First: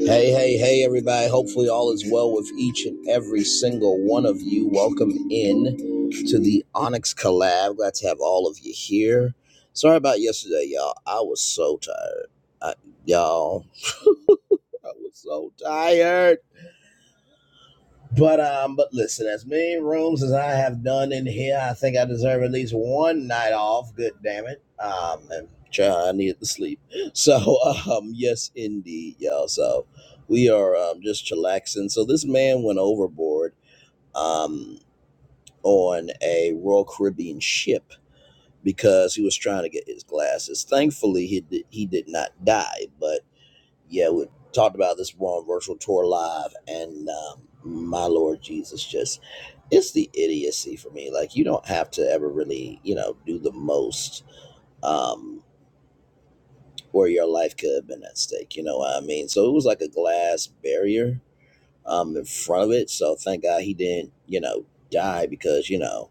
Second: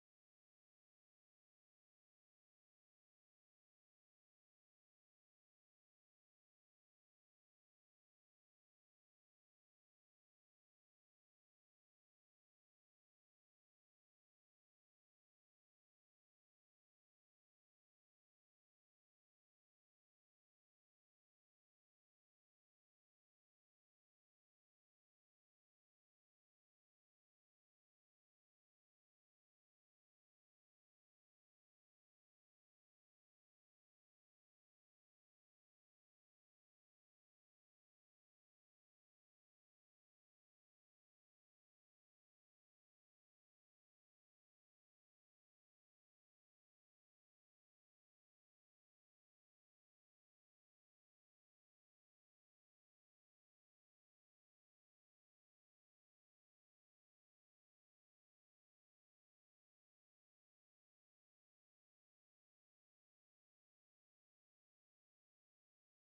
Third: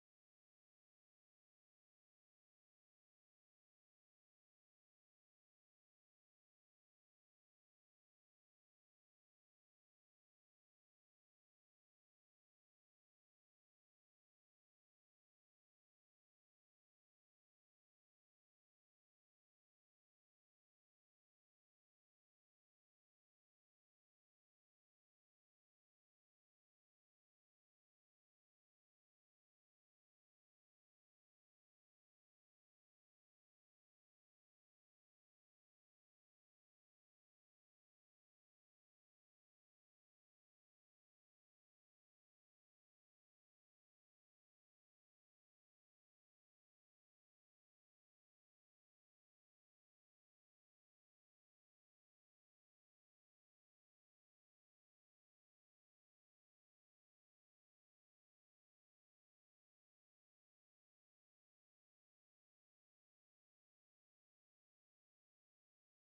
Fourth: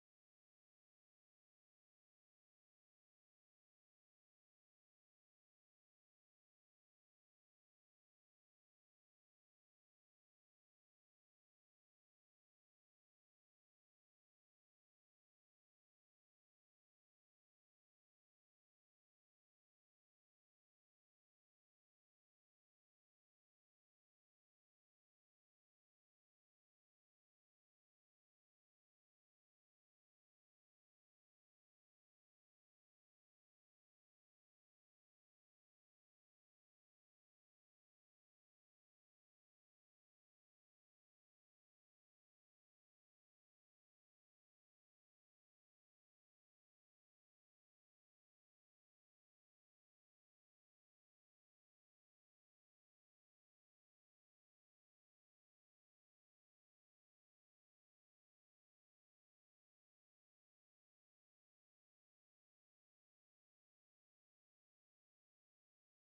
Hey, hey, hey, everybody. Hopefully, all is well with each and every single one of you. Welcome in to the Onyx Collab. Glad to have all of you here. Sorry about yesterday, y'all. I was so tired. I, y'all, I was so tired. But um, but listen, as many rooms as I have done in here, I think I deserve at least one night off. Good damn it. Um, and child, I needed to sleep. So um, yes, indeed, y'all. So we are um just chillaxing. So this man went overboard um on a Royal Caribbean ship because he was trying to get his glasses. Thankfully, he did, he did not die. But yeah, we talked about this one virtual tour live, and um, my Lord Jesus, just it's the idiocy for me. Like you don't have to ever really, you know, do the most um where your life could have been at stake. You know what I mean? So it was like a glass barrier um in front of it. So thank God he didn't, you know, die because, you know,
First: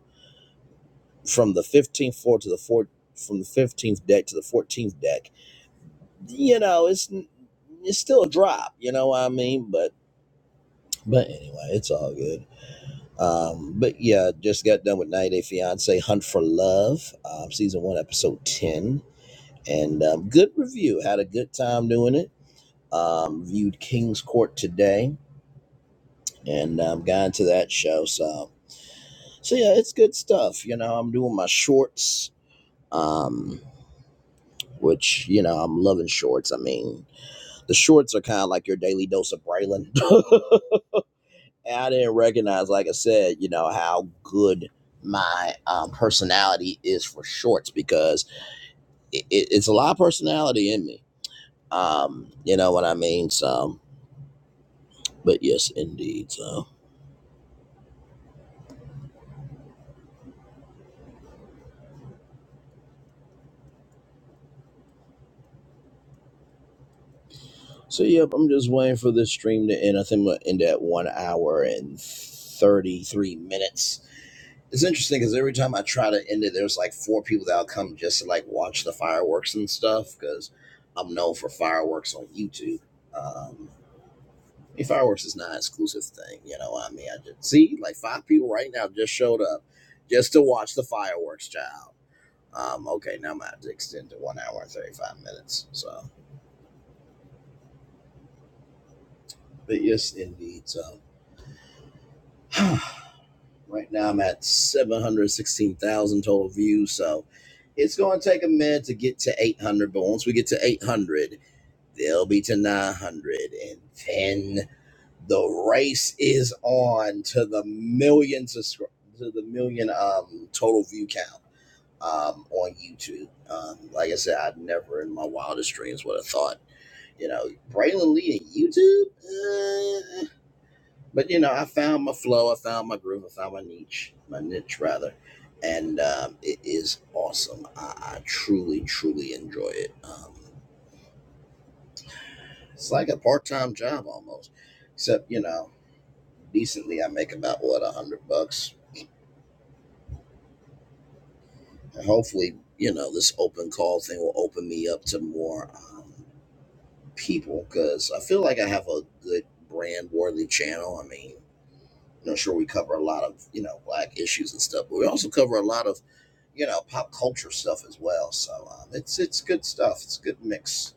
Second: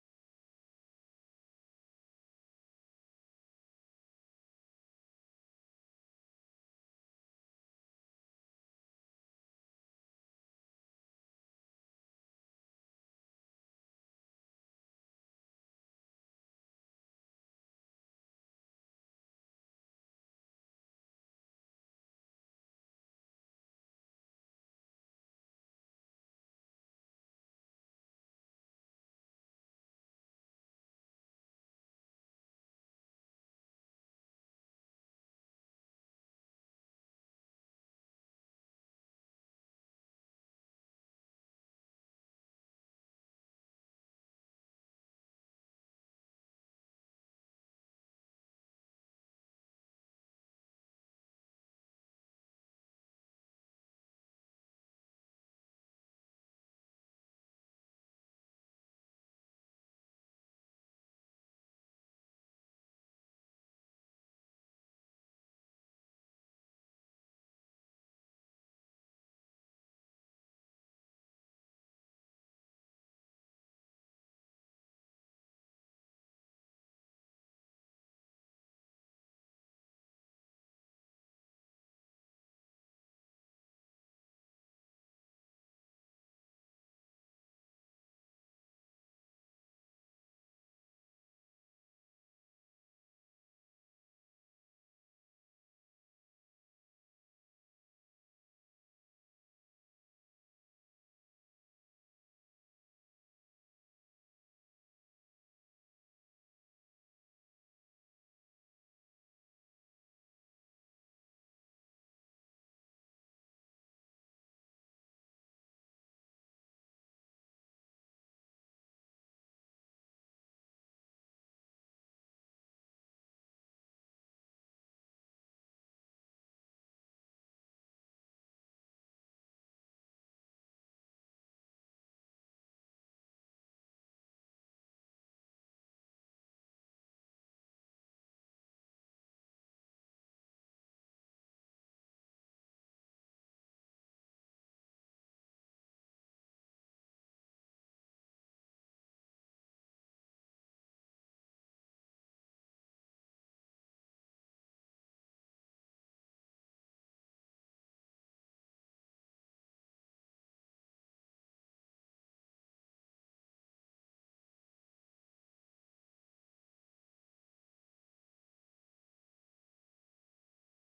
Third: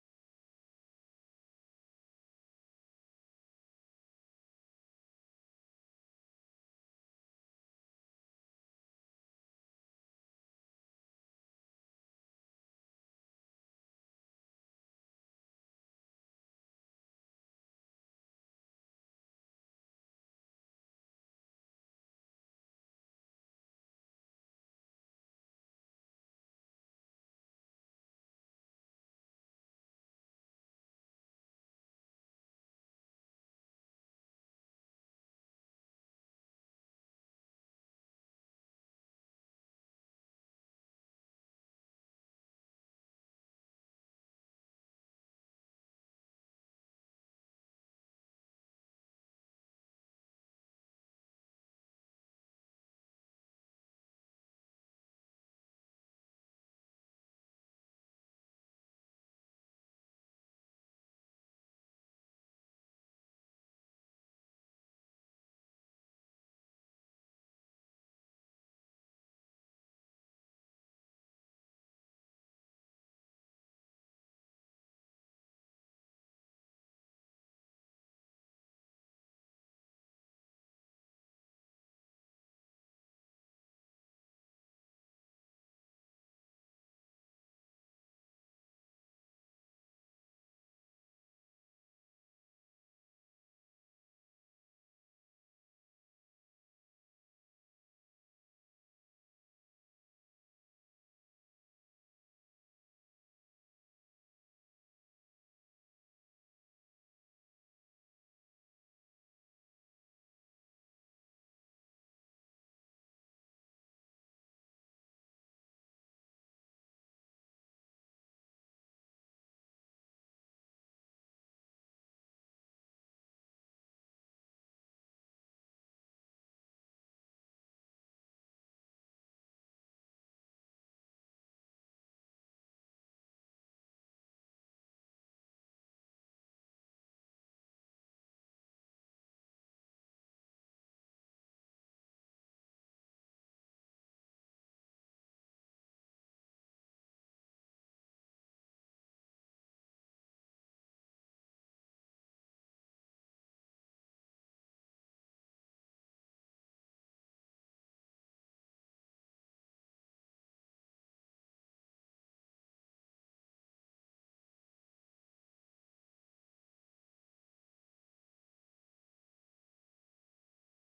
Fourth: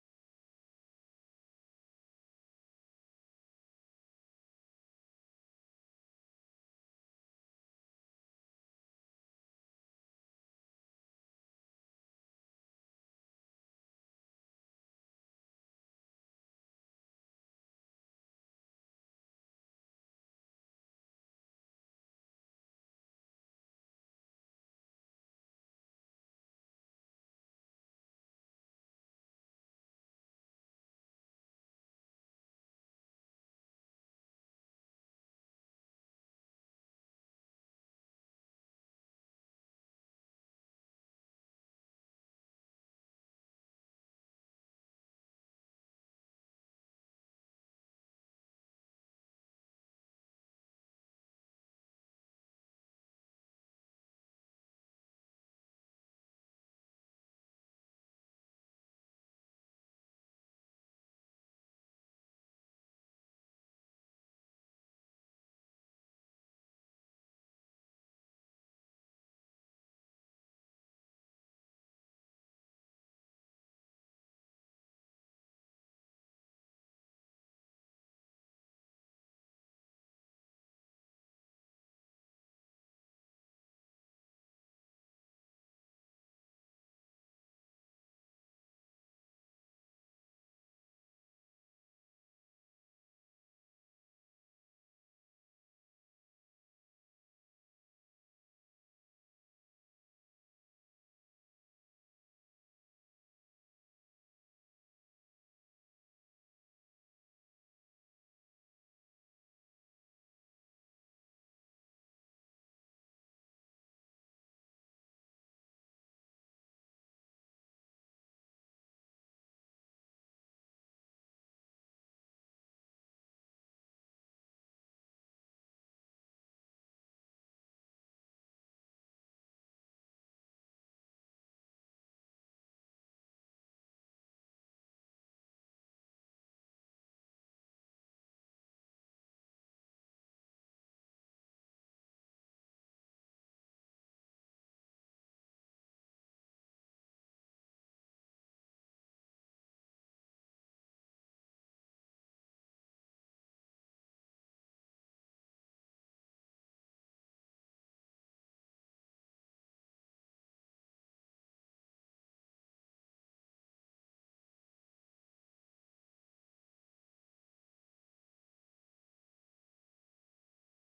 from the fifteenth floor to the fourth from the fifteenth deck to the fourteenth deck, you know, it's it's still a drop, you know what I mean? But but anyway, it's all good. Um, but yeah, just got done with 90 Day Fiance Hunt for Love, um, season one, episode 10. And um, good review. Had a good time doing it. Um, viewed King's Court today and um, got into that show. So, so yeah, it's good stuff. You know, I'm doing my shorts, um, which, you know, I'm loving shorts. I mean, the shorts are kind of like your daily dose of Braylon. And I didn't recognize, like I said, you know, how good my um, personality is for shorts because it, it, it's a lot of personality in me. Um, you know what I mean? So, but yes, indeed. So, so yep, I'm just waiting for this stream to end. I think we'll end at one hour and 33 minutes. It's interesting because every time I try to end it, there's like four people that'll come just to like watch the fireworks and stuff because I'm known for fireworks on YouTube. Um, I mean, fireworks is not an exclusive thing, you know. What I mean, I just see like five people right now just showed up just to watch the fireworks, child. Um, okay, now I'm gonna have to extend to one hour and thirty five minutes. So, but yes, indeed. So, right now I'm at seven hundred sixteen thousand total views. So, it's going to take a minute to get to eight hundred, but once we get to eight hundred, they'll be to nine hundred and ten. The race is on to the million of to the million um total view count um on YouTube. Um, like I said, I never in my wildest dreams would have thought, you know, Braylon Lee and YouTube. Uh, but you know, I found my flow, I found my groove, I found my niche, my niche rather, and um, it is awesome. I, I truly, truly enjoy it. Um, it's like a part-time job almost, except you know, decently I make about what a hundred bucks And hopefully, you know, this open call thing will open me up to more um, people because I feel like I have a good brand worthy channel. I mean, you know, sure, we cover a lot of, you know, black issues and stuff, but we also cover a lot of, you know, pop culture stuff as well. So um, it's it's good stuff. It's a good mix.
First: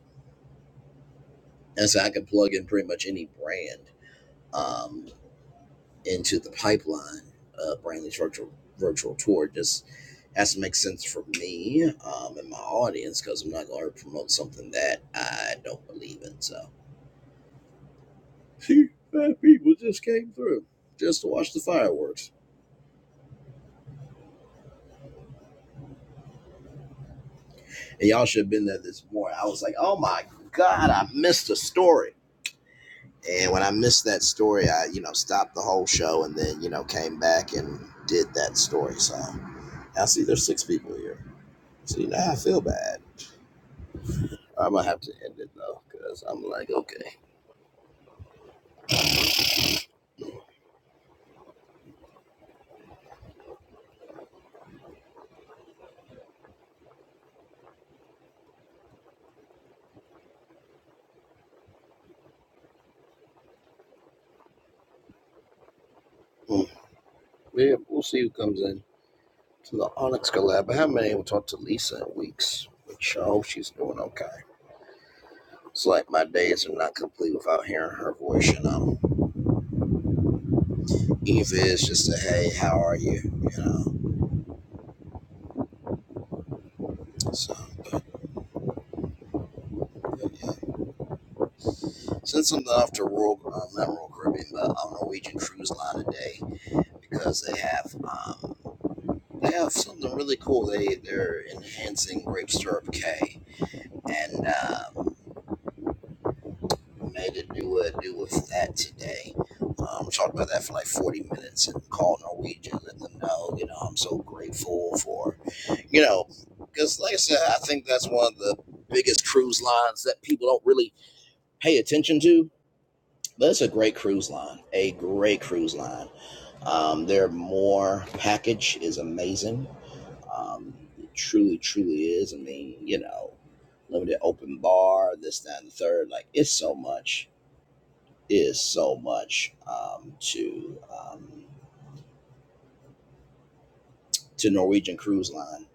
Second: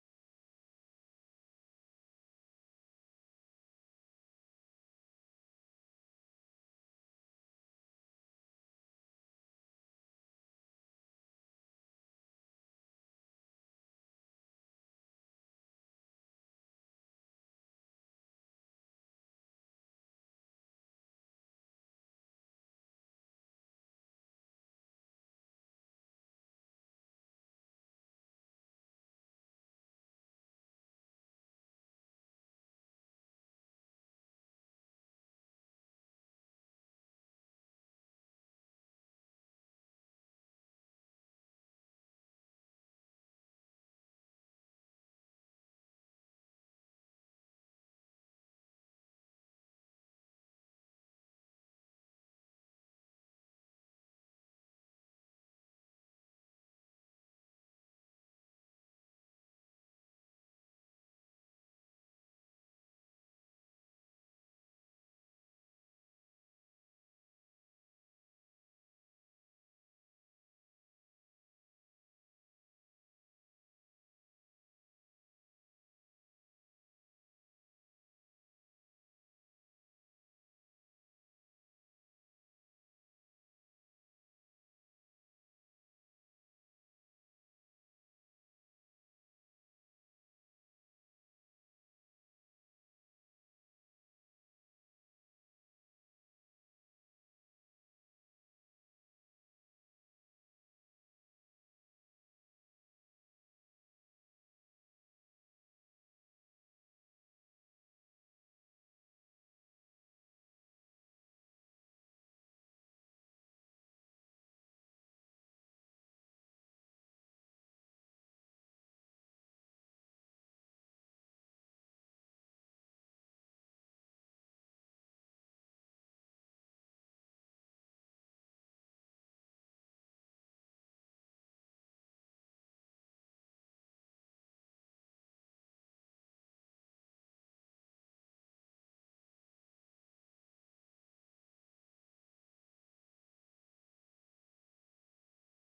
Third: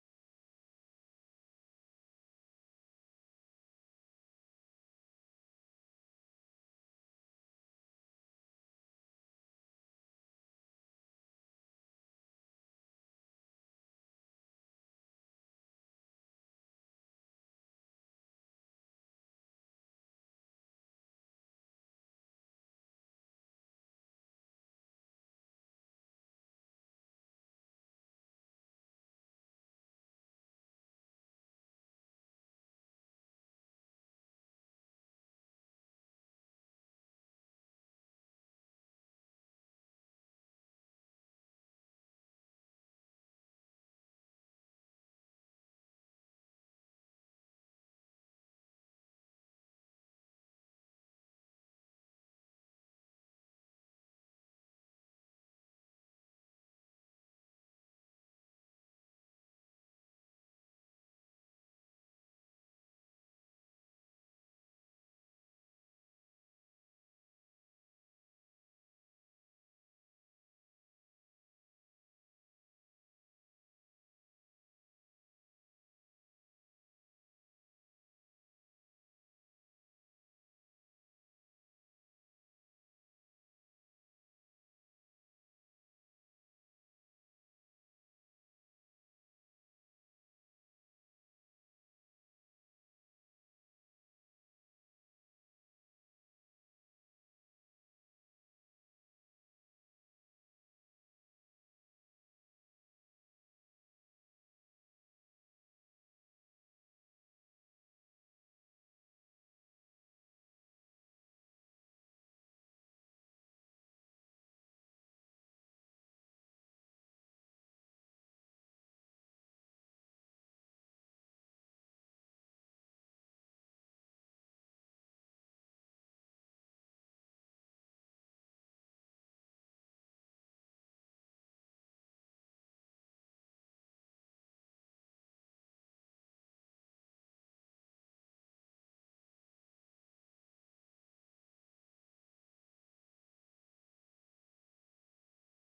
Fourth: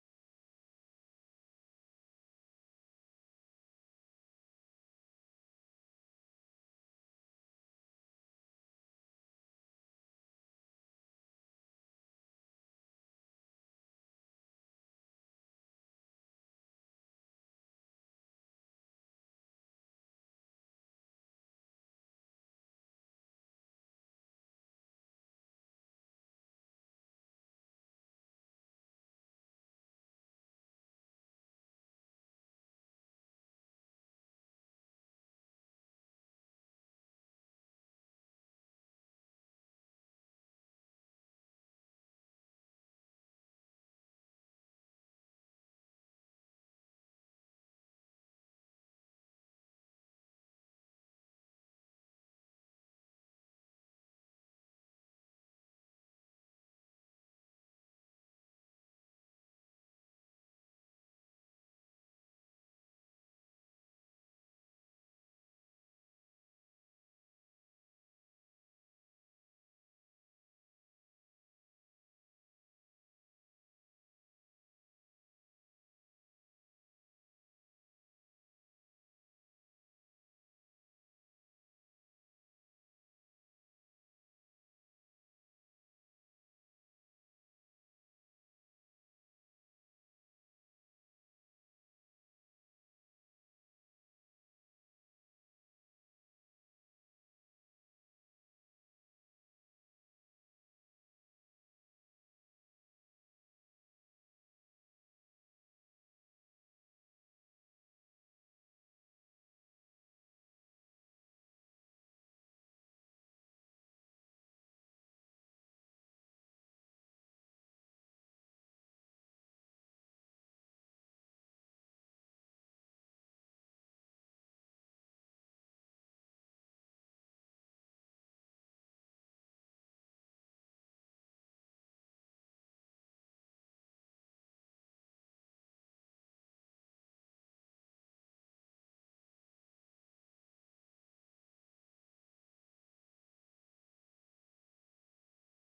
And so I can plug in pretty much any brand um, into the pipeline, uh, Brandley's virtual virtual tour. just. has to make sense for me um, and my audience because I'm not going to promote something that I don't believe in. So, Phew, five people just came through just to watch the fireworks. And y'all should have been there this morning. I was like, oh my God, I missed a story. And when I missed that story, I, you know, stopped the whole show and then, you know, came back and did that story. So, I see there's six people here. So, you know, I feel bad. I'm going to have to end it though because I'm like, okay, mm, yeah, we'll see who comes in. to the Onyx collab. I haven't been able to talk to Lisa in weeks, which I hope she's doing okay. It's like my days are not complete without hearing her voice, you know. Eva is just a hey, how are you? You know. So but, yeah. Since I'm off to Royal um, not Royal Caribbean, but um, Norwegian cruise line today because they have um they have something really cool. They they're enhancing grape syrup K and um made to do a do with that today. Um, talked about that for like 40 minutes and called Norwegian, let them know, you know, I'm so grateful for, you know, because like I said, I think that's one of the biggest cruise lines that people don't really pay attention to. But it's a great cruise line, a great cruise line. Um, their more package is amazing. Um, it truly, truly is. I mean, you know, limited open bar, this, that, and the third. Like, it's so much is so much um, to um, to Norwegian Cruise Line,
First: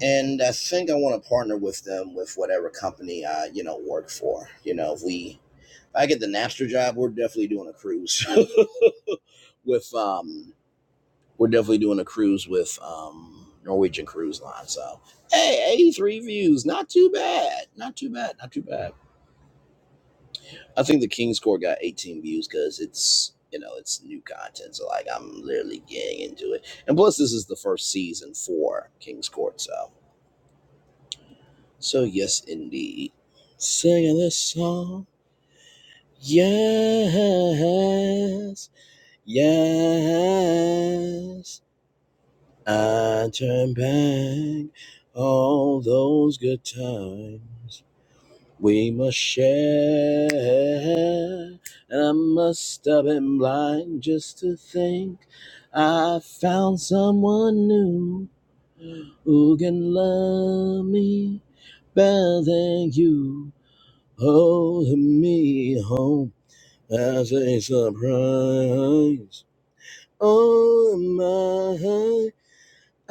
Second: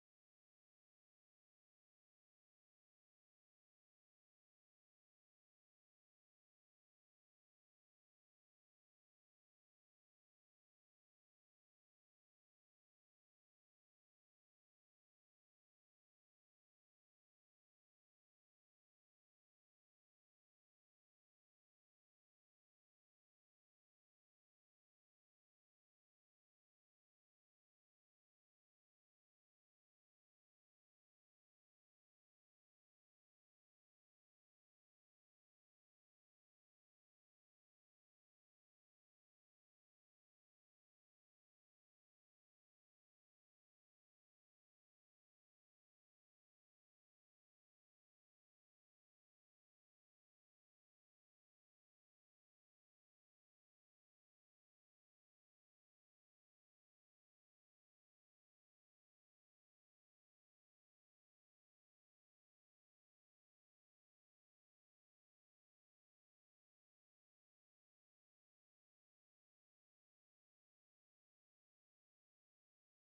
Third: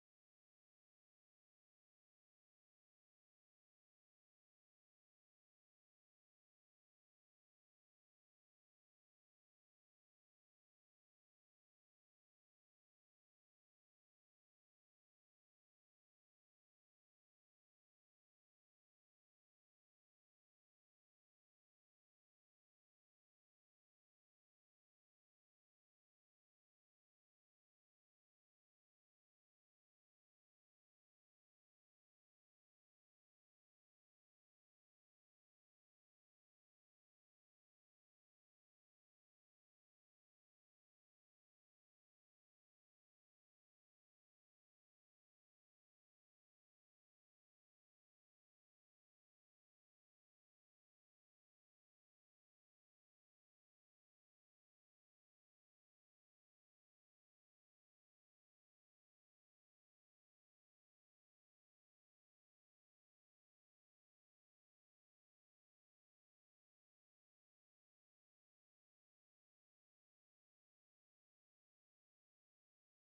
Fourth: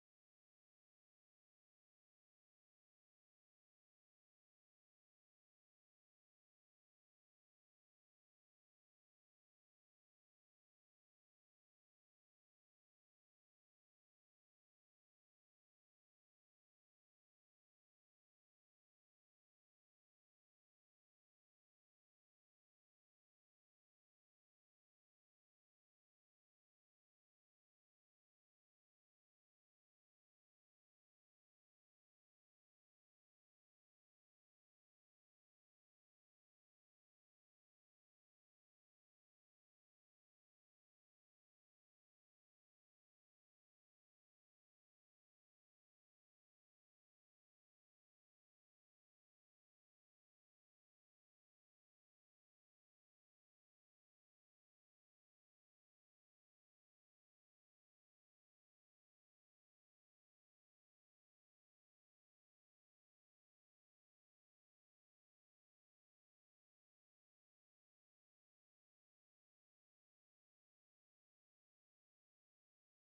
and I think I want to partner with them with whatever company I you know work for. You know, if we if I get the Napster job, we're definitely doing a cruise with um we're definitely doing a cruise with um Norwegian Cruise Line. So hey, eighty three views, not too bad, not too bad, not too bad. I think the King's Court got 18 views because it's you know it's new content, so like I'm literally getting into it. And plus, this is the first season for King's Court, so so yes, indeed. Singing this song, yes, yes. I turn back all those good times. We must share. And I must have been blind just to think I found someone new who can love me better than you. Holding me home as a surprise. Oh my,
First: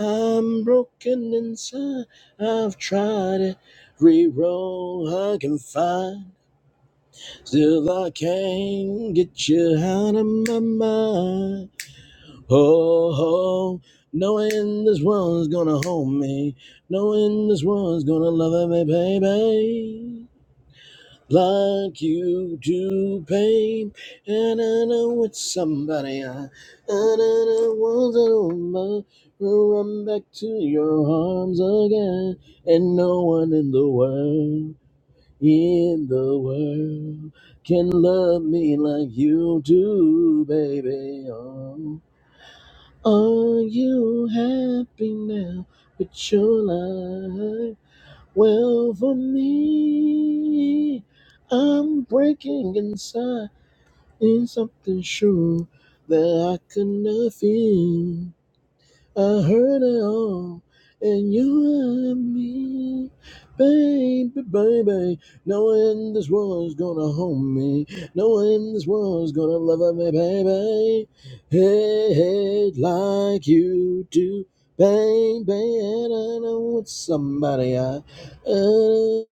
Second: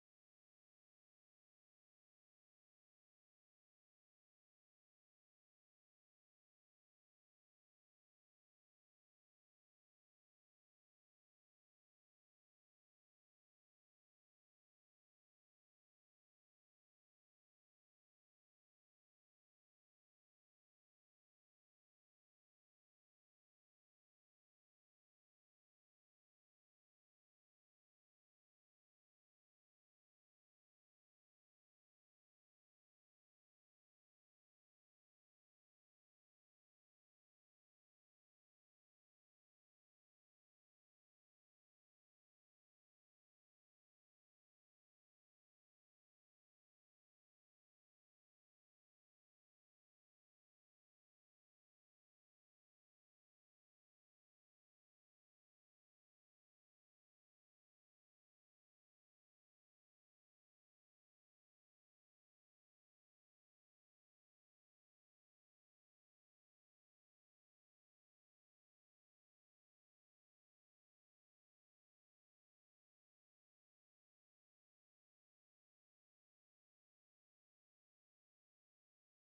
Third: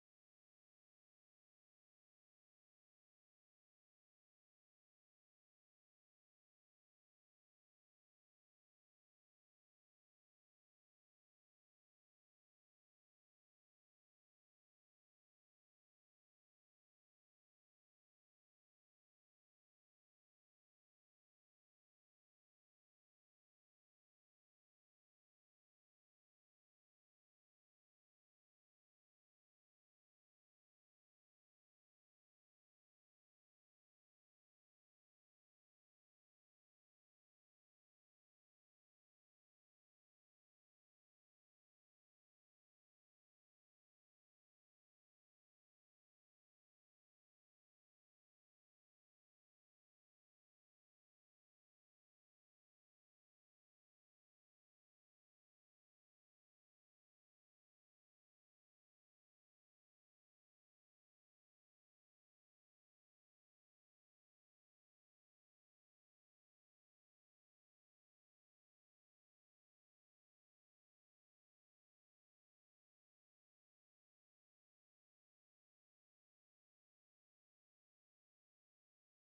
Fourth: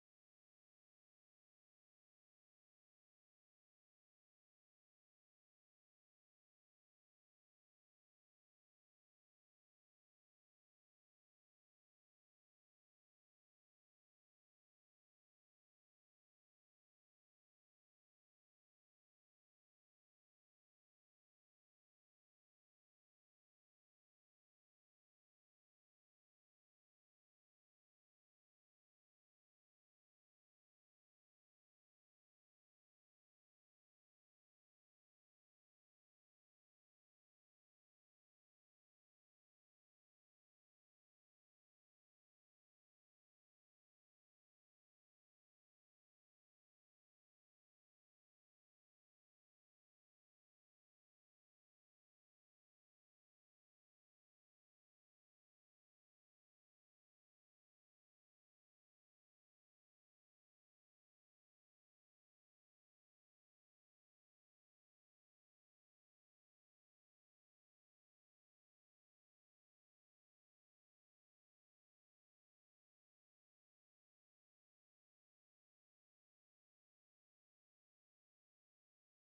I'm broken inside. I've tried every road I can find. Still, I can't get you out of my mind. Oh, oh, knowing this one's gonna hold me, knowing this one's gonna love me, baby. Like you do, babe. And I know it's somebody I, and I know was over. Run back to your arms again, and no one in the world in the world can love me like you do, baby. Oh, are you happy now with your life? Well, for me, I'm breaking inside in something sure that I could not feel. I heard it all, and you and me, baby, baby. No one in this world's gonna hold me. No one in this world's gonna love me, baby. Hey, hey, like you do, baby. And I know it's somebody I uh,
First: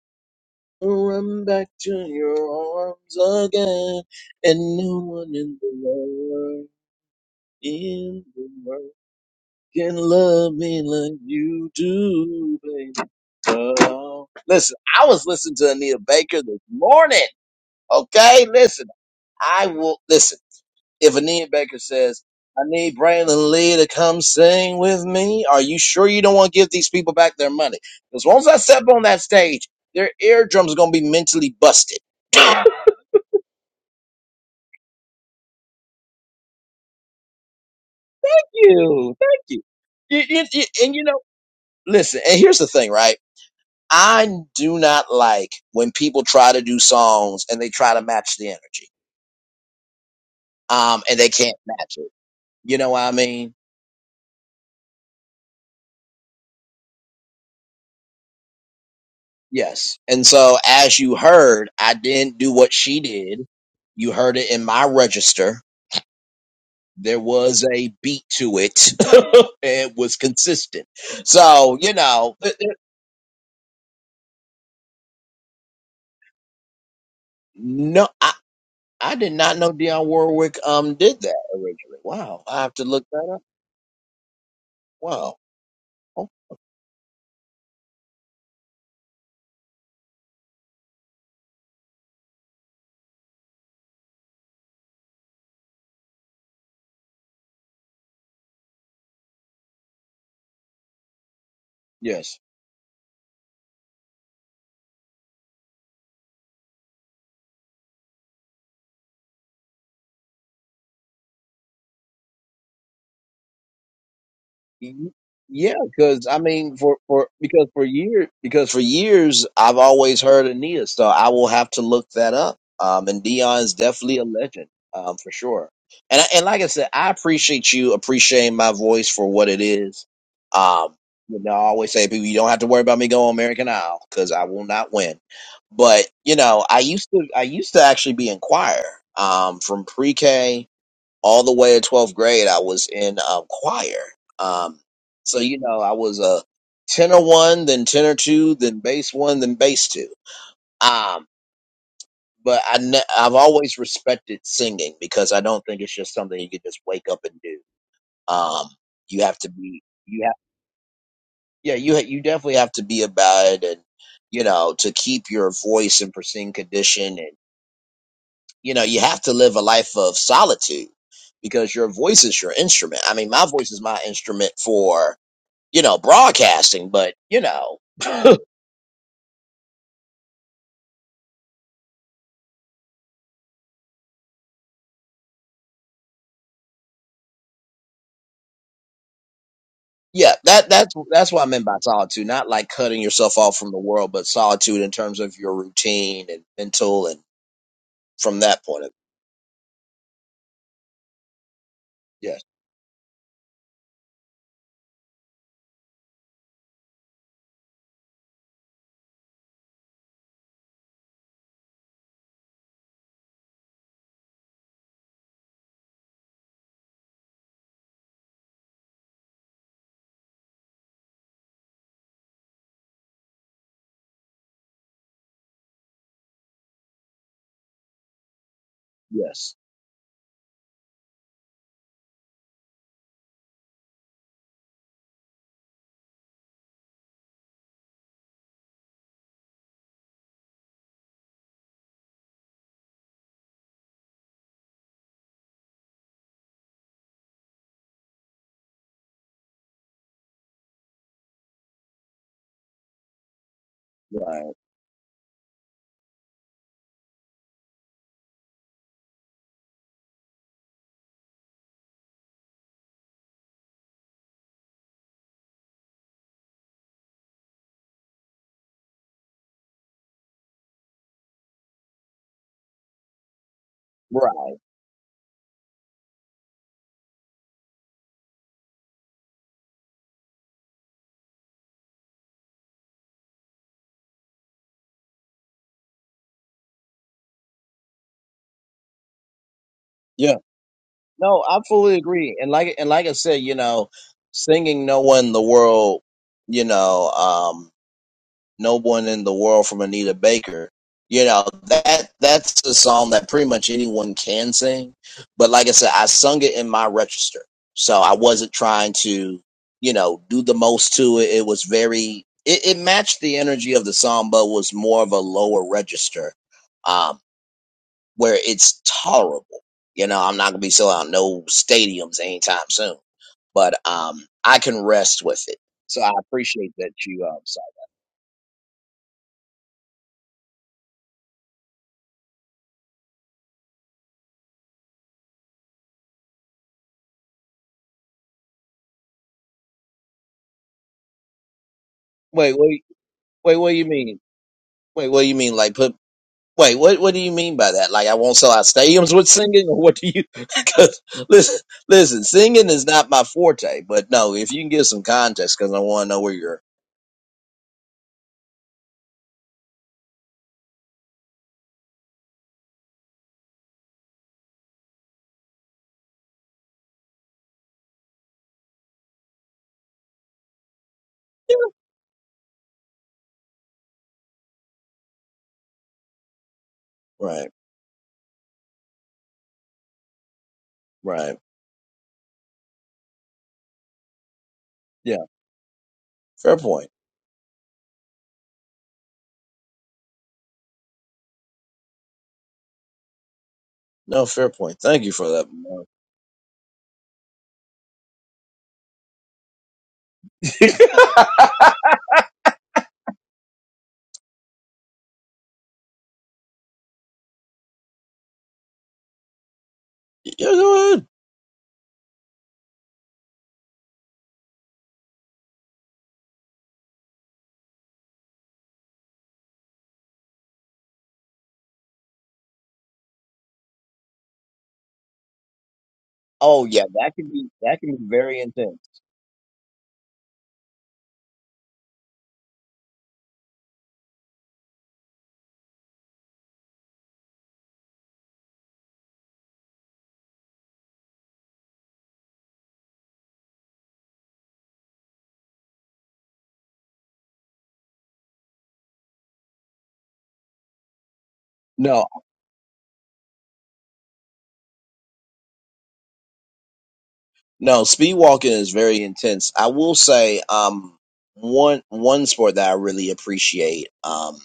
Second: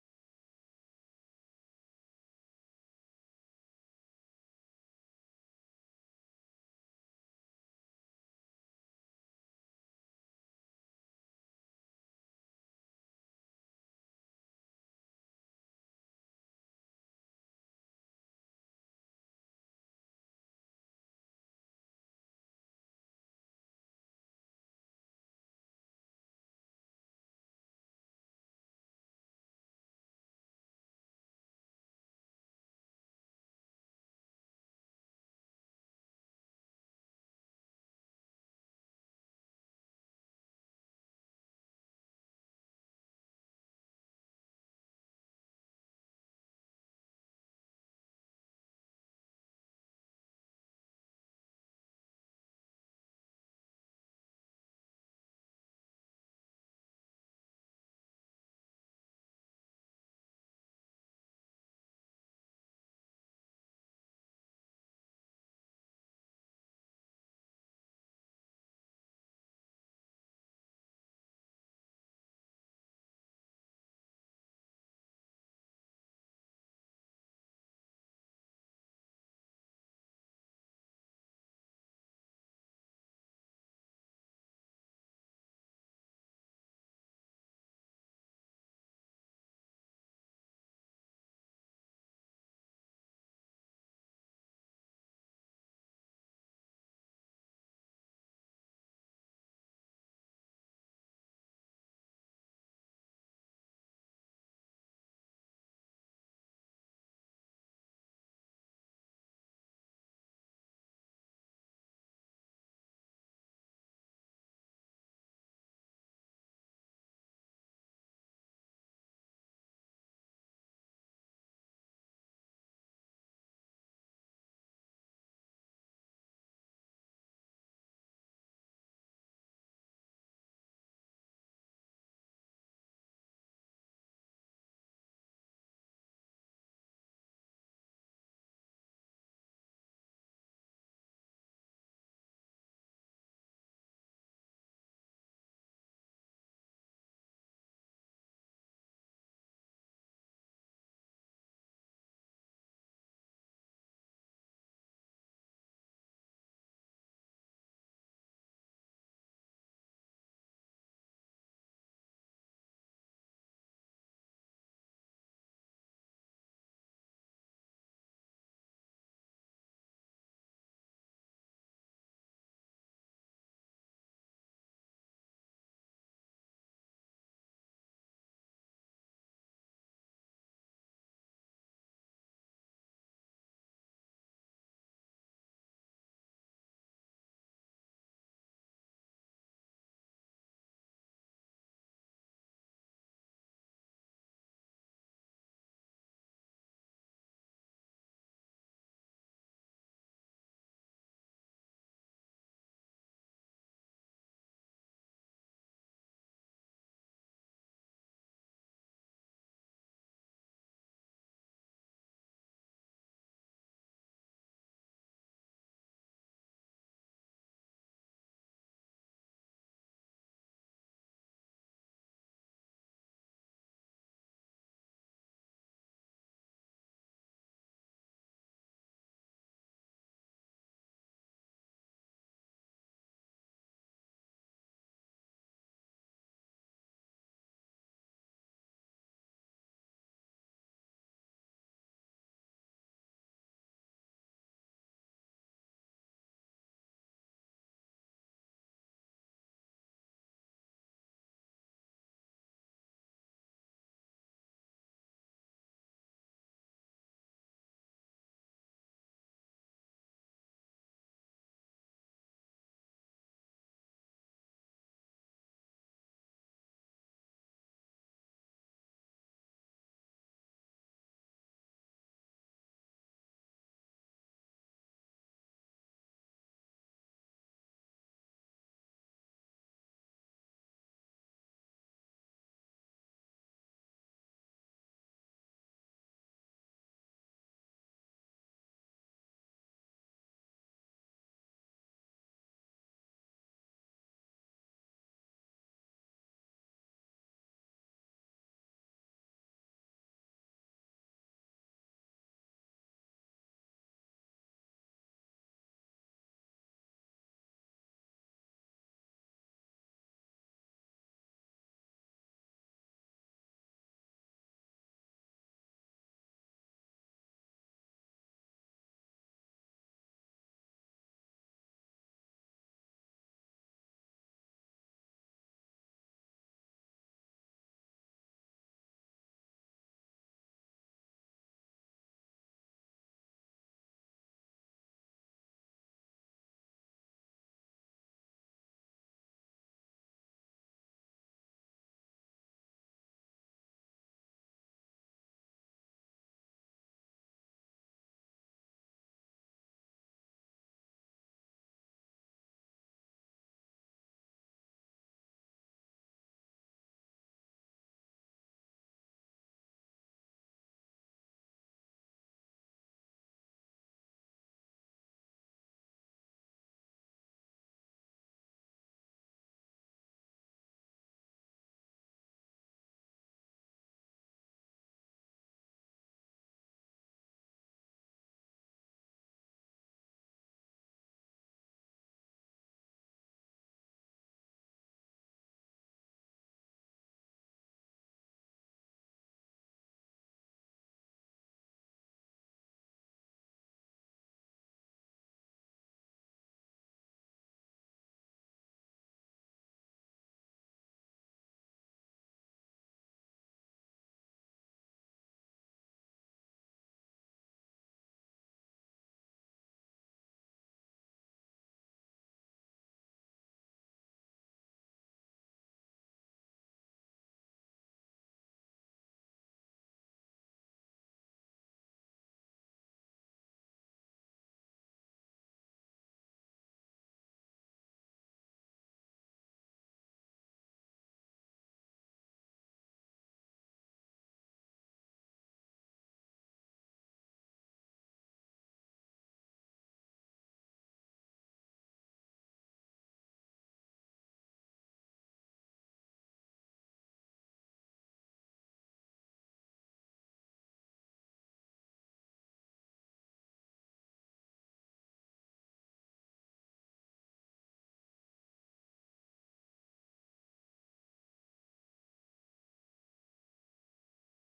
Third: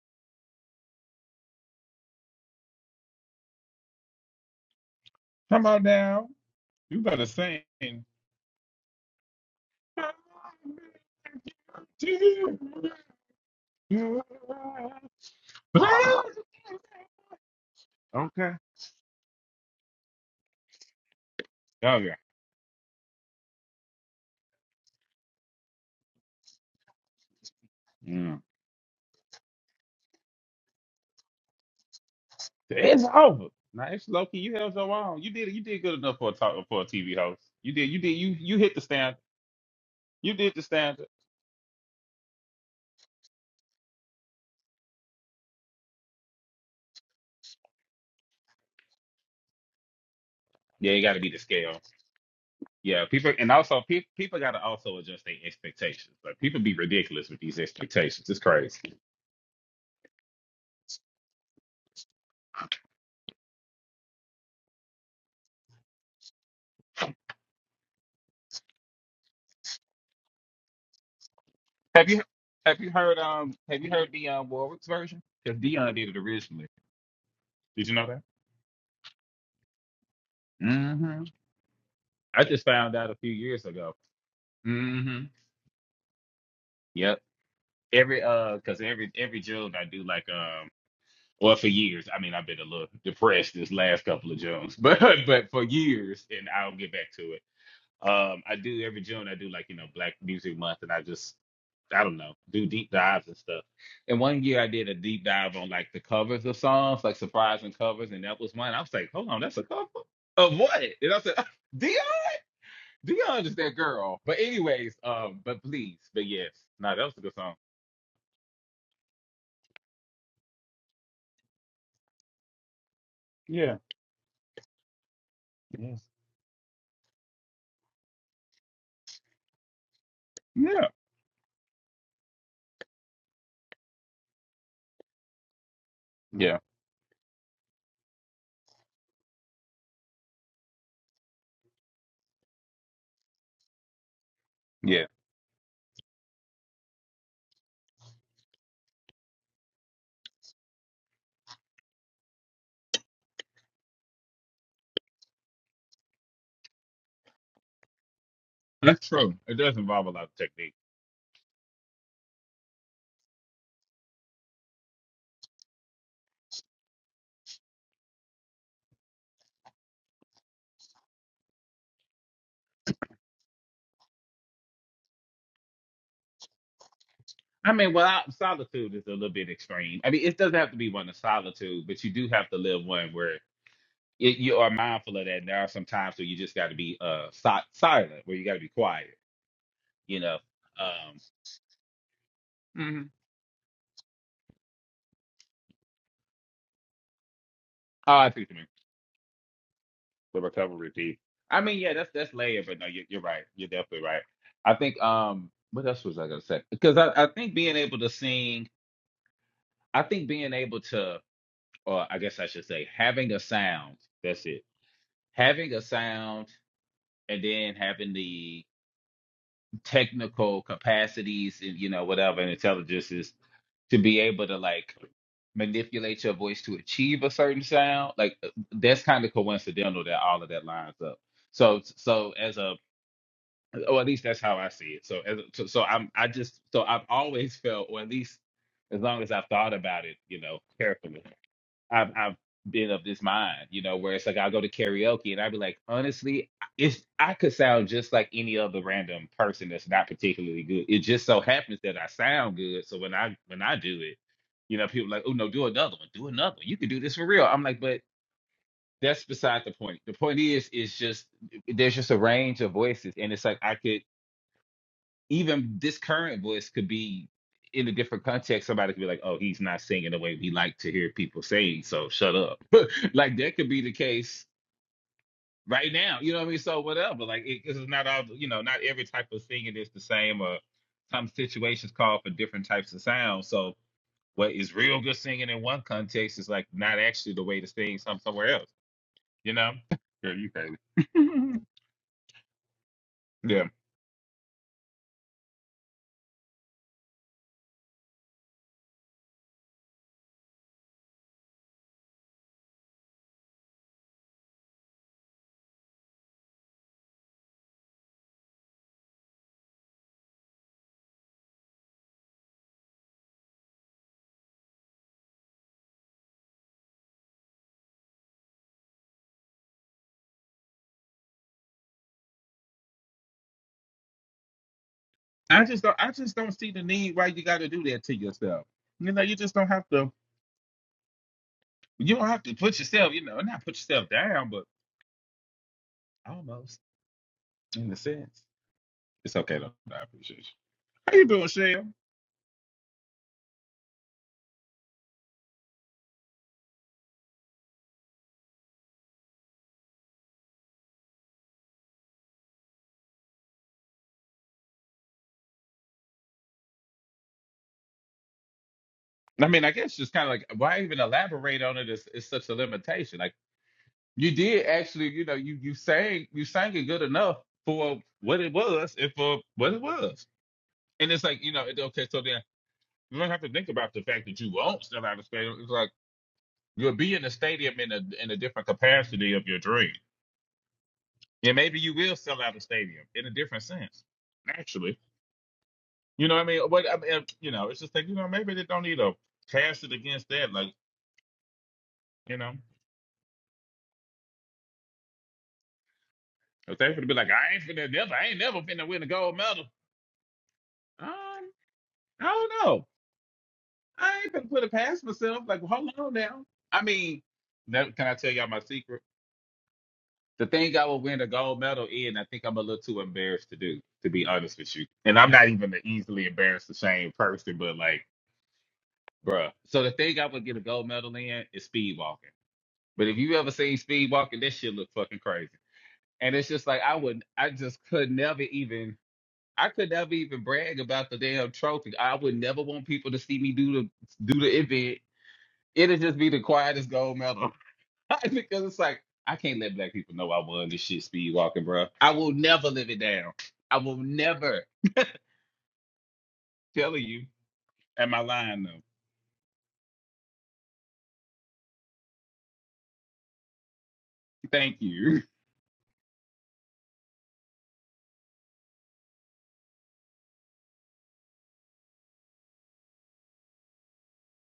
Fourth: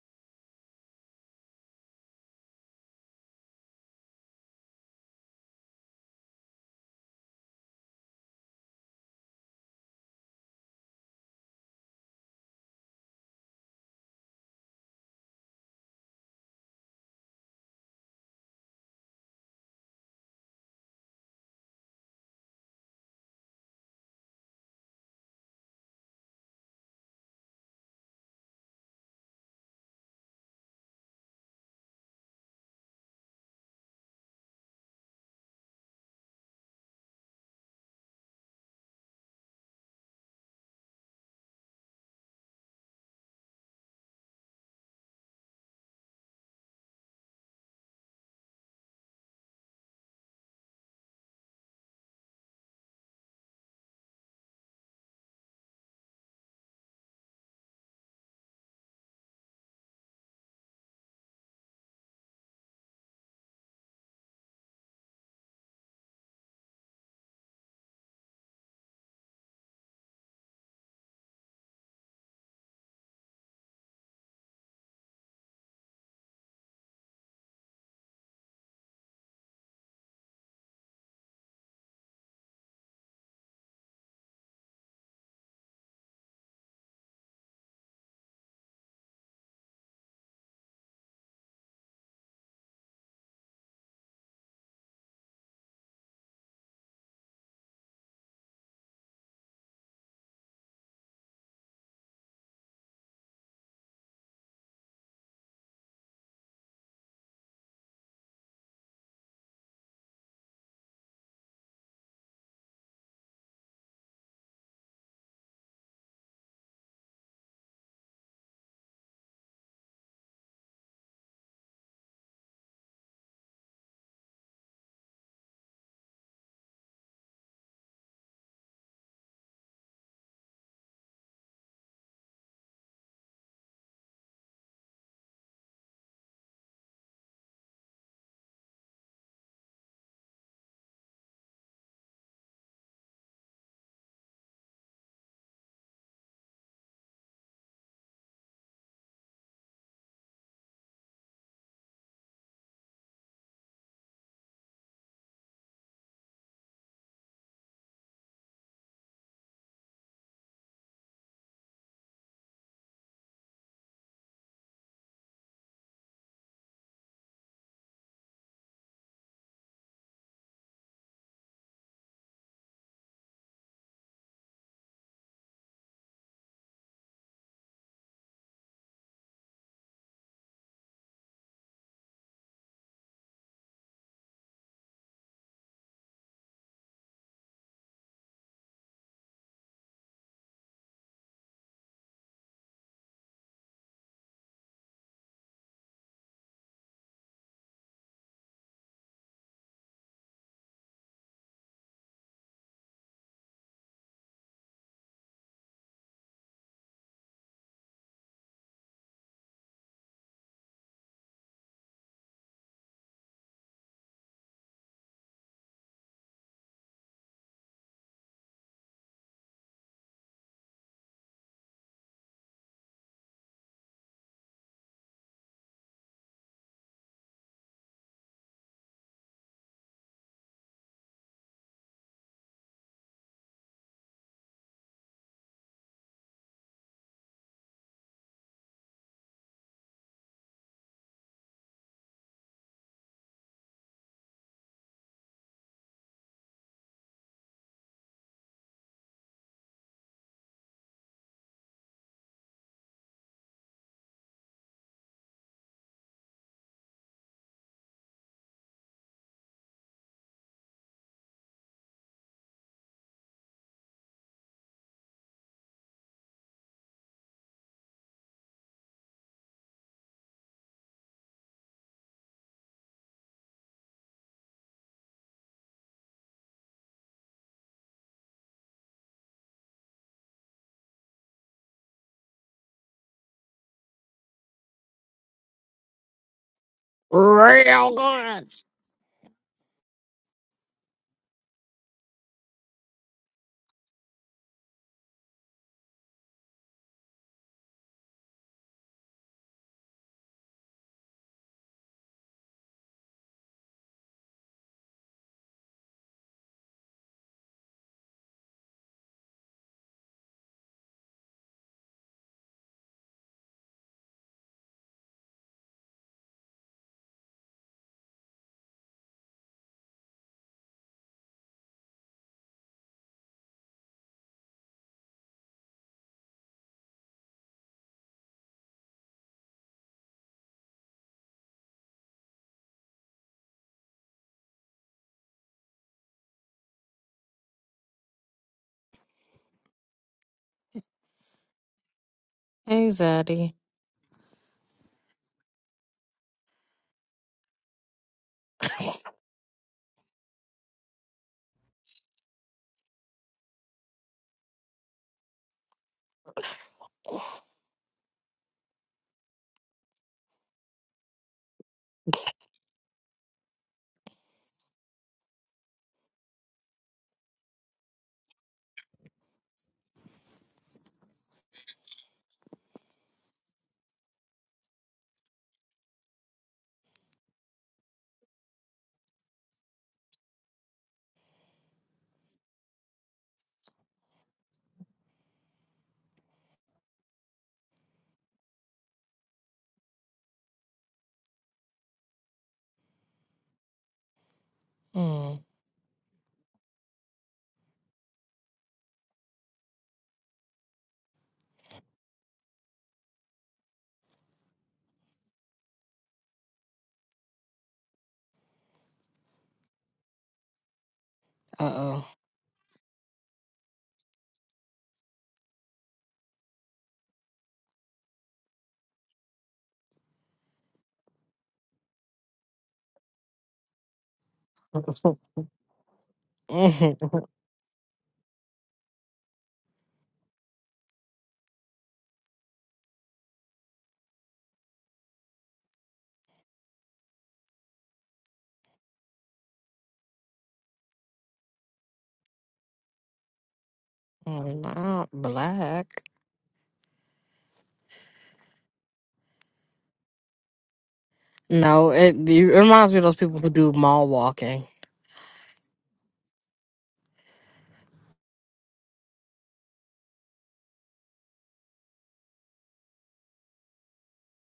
run back to your arms again, and no one in Come the on now. world, You better sing. Okay. in the world can love me like you do, baby. Oh. Listen, I was listening to Anita Baker this morning. Okay, listen, I will listen. If Anita Baker Oh yeah. says, I need Braylon Lee to come sing with me, are you sure you don't want to give these people back their money? Because Mm. once I step on that stage, their eardrums are going to be mentally busted. It's over. Now it's Loki. You held your own. You did you did good enough for a talk, for a TV host. You did you did you Thank you hit the you. standard. Thank you. You- You you- did the you- And you standard. know, listen, and here's the thing, right? I do not like when people try to do songs and they try to match the energy. Yeah, you Um, got and to be they the can't scale. match it. You know what Yeah, I people and mean? also pe- people got to also adjust their expectations. Like people be ridiculous with these expectations. It's crazy. Yes. And so as you heard, I didn't do what she did. You heard it in my register. There was a beat to it. it was consistent. So, you Have you know, it- it- have you heard um have you heard Dionne Warwick's version? Because Dion did it originally. Did you know no, that? I, I did not know Dionne Warwick um did hmm that originally. I Wow. I just have to found look out a few that up. years ago. hmm Wow. Oh, Yep. Every uh, cause every every June I do like um, well for years. I mean I've been a little depressed this last couple of Junes, but but for years, and I'll get back to it. Um, I do every June. I do like you know Black Music Month, and I just I don't know yes. do deep dives and stuff. And one year I did a deep dive on like the covers of songs, like surprising covers, and that was one. I was like, hold on, that's a cover of what? And I said, Dion, Dion is that girl. But anyways, Y- um, but Yeah, please, but because I yes, mean, no, for that was a for good song. because for years because for years I've always heard Ania, so I will have to look that up. Um, and Dion's Yeah. definitely a legend, um, for sure. Yes. And I- and like I said, I appreciate you appreciating my voice for what it is. Yeah, Um, you know, I always say people, you don't have to worry about me going American Idol because I will not win. But you yeah, know, I used to I used to actually be in choir, um, from pre K all the way to 12th grade, I was in um, choir. Um, yeah. so, you know, I was a tenor one, then tenor two, then bass one, then bass two. Um, but I ne- I've always respected singing because I don't think it's just something you can just wake up and do. Um, That's you true. have to It does be, involve a you lot have, of technique. yeah, you, ha- you definitely have to be about it and, you know, to keep your voice in pristine condition you know you have to live a life of solitude because your voice is your instrument i mean my voice is my instrument for you know broadcasting but you I know mean, well, I- solitude is a little bit extreme. I mean, it doesn't have to be one of solitude, but you do have to live one where it, you are mindful of that. And there are some times where you just got to be uh si- silent, where you got to be quiet. You yeah know. that that's Um. that's what i meant by solitude not like cutting mhm. yourself off from the world but solitude in terms of your routine and mental and Oh, I from see what you that mean. point of The recovery piece. I mean, yeah, that's that's yes layered, but no, you're, you're right. You're definitely right. I think. Um. What else was I gonna say? Because I, I think being able to sing, I think being able to, or I guess I should say, having a sound. That's it. Having a sound and then having the technical capacities and you know whatever and intelligences to be able to like manipulate your voice to achieve a certain sound like uh, that's kind of yes coincidental that all of that lines up so so as a or at least that's how i see it so as a, so, so i'm i just so i've always felt or at least as long as i've thought about it you know carefully I've I've been of this mind, you know, where it's like I'll go to karaoke and I'd be like, honestly, if I could sound just like any other random person that's not particularly good. It just so happens that I sound good. So when I when I do it, right you know, people like, oh no, do another one, do another one. You can do this for real. I'm like, but that's beside the point. The point is, is just there's just a range of voices, and it's like I could even this current voice could be in a different context. Somebody could be like, "Oh, he's not singing the way we like to hear people sing, so shut up." like that could be the right case right now. You know what I mean? So whatever. Like it, this is not all. You know, not every type of singing is the same, or some situations call for different types of sounds. So what is real good singing in one context is like not actually the way to Real sing some good. somewhere else. You know? Yeah, yeah you no crazy. i fully agree and like and like i said you Yeah. know singing no one in the world you know um, No One in the World from Anita Baker. You know, that that's a song that pretty much anyone can sing. But like I said, I sung it in my register. So I wasn't trying to, you know, do the most to it. It was very it, it matched the energy of the song, but was more of a lower register, um, where it's tolerable. You know, I'm not gonna be selling out no stadiums anytime soon. But um I can rest with it. I just don't. So I I just don't see appreciate the that need you why um you got sorry. to do that to yourself. You know, you just don't have to. You don't have to put yourself. You know, not put yourself down, but almost in a sense. It's okay though. I appreciate you. How you doing, Shell? Wait, wait. Hey, Zaddy. Wait, what do you mean? Wait, what do you mean? Like put? Wait, what what do you mean by that? Like I won't sell out stadiums with singing, or what do you? Because listen, listen, singing is not my forte. But no, if you can give some context, because I want to know where you're. I mean, I guess just kind of like why even elaborate on it is is such a limitation. Like you did actually, you know, you you sang you sang it good enough for what it was and for what it was. And it's like you know, it, okay, so then you don't have to think about the fact that you won't still out of space. You'll be in the Right, stadium in a in a different capacity of your dream, right, and maybe you will sell out a stadium in a different sense. Actually, yeah, you know what I fair mean. But point. I mean, you know, it's just like you know, maybe they don't need to cast it against that. Like you know, No, fair point. Thank you for Mm, that. Mark. if they to be like, I ain't finna never, I ain't never finna win a gold medal. Um, I don't know. I ain't finna put it past myself. Like, hold on now. I mean, that, can I tell y'all my secret? Yeah, The thing I go would ahead. win a gold medal uh in, I think I'm a little too embarrassed to do, to be honest with you. And I'm not even an easily embarrassed, ashamed person, but like, bruh. So the thing I would get a gold medal in is speed walking. But if you ever seen speed walking, this shit look fucking crazy. And it's Oh just like yeah, I oh. that would, can be I just that can be could very never intense. even, I could never even brag about the damn trophy. I would never want people to see me do the do the event. It'd just be the quietest gold medal. because it's like I can't let black people know I won this shit speed walking, bro. I will never live it down. I will I'm never not black. tell you. Am I lying though? No, No, it, you, it reminds me of those people who do mall walking. Thank you. no, speed walking is very intense. I will say, um, one one sport that I really appreciate. Um,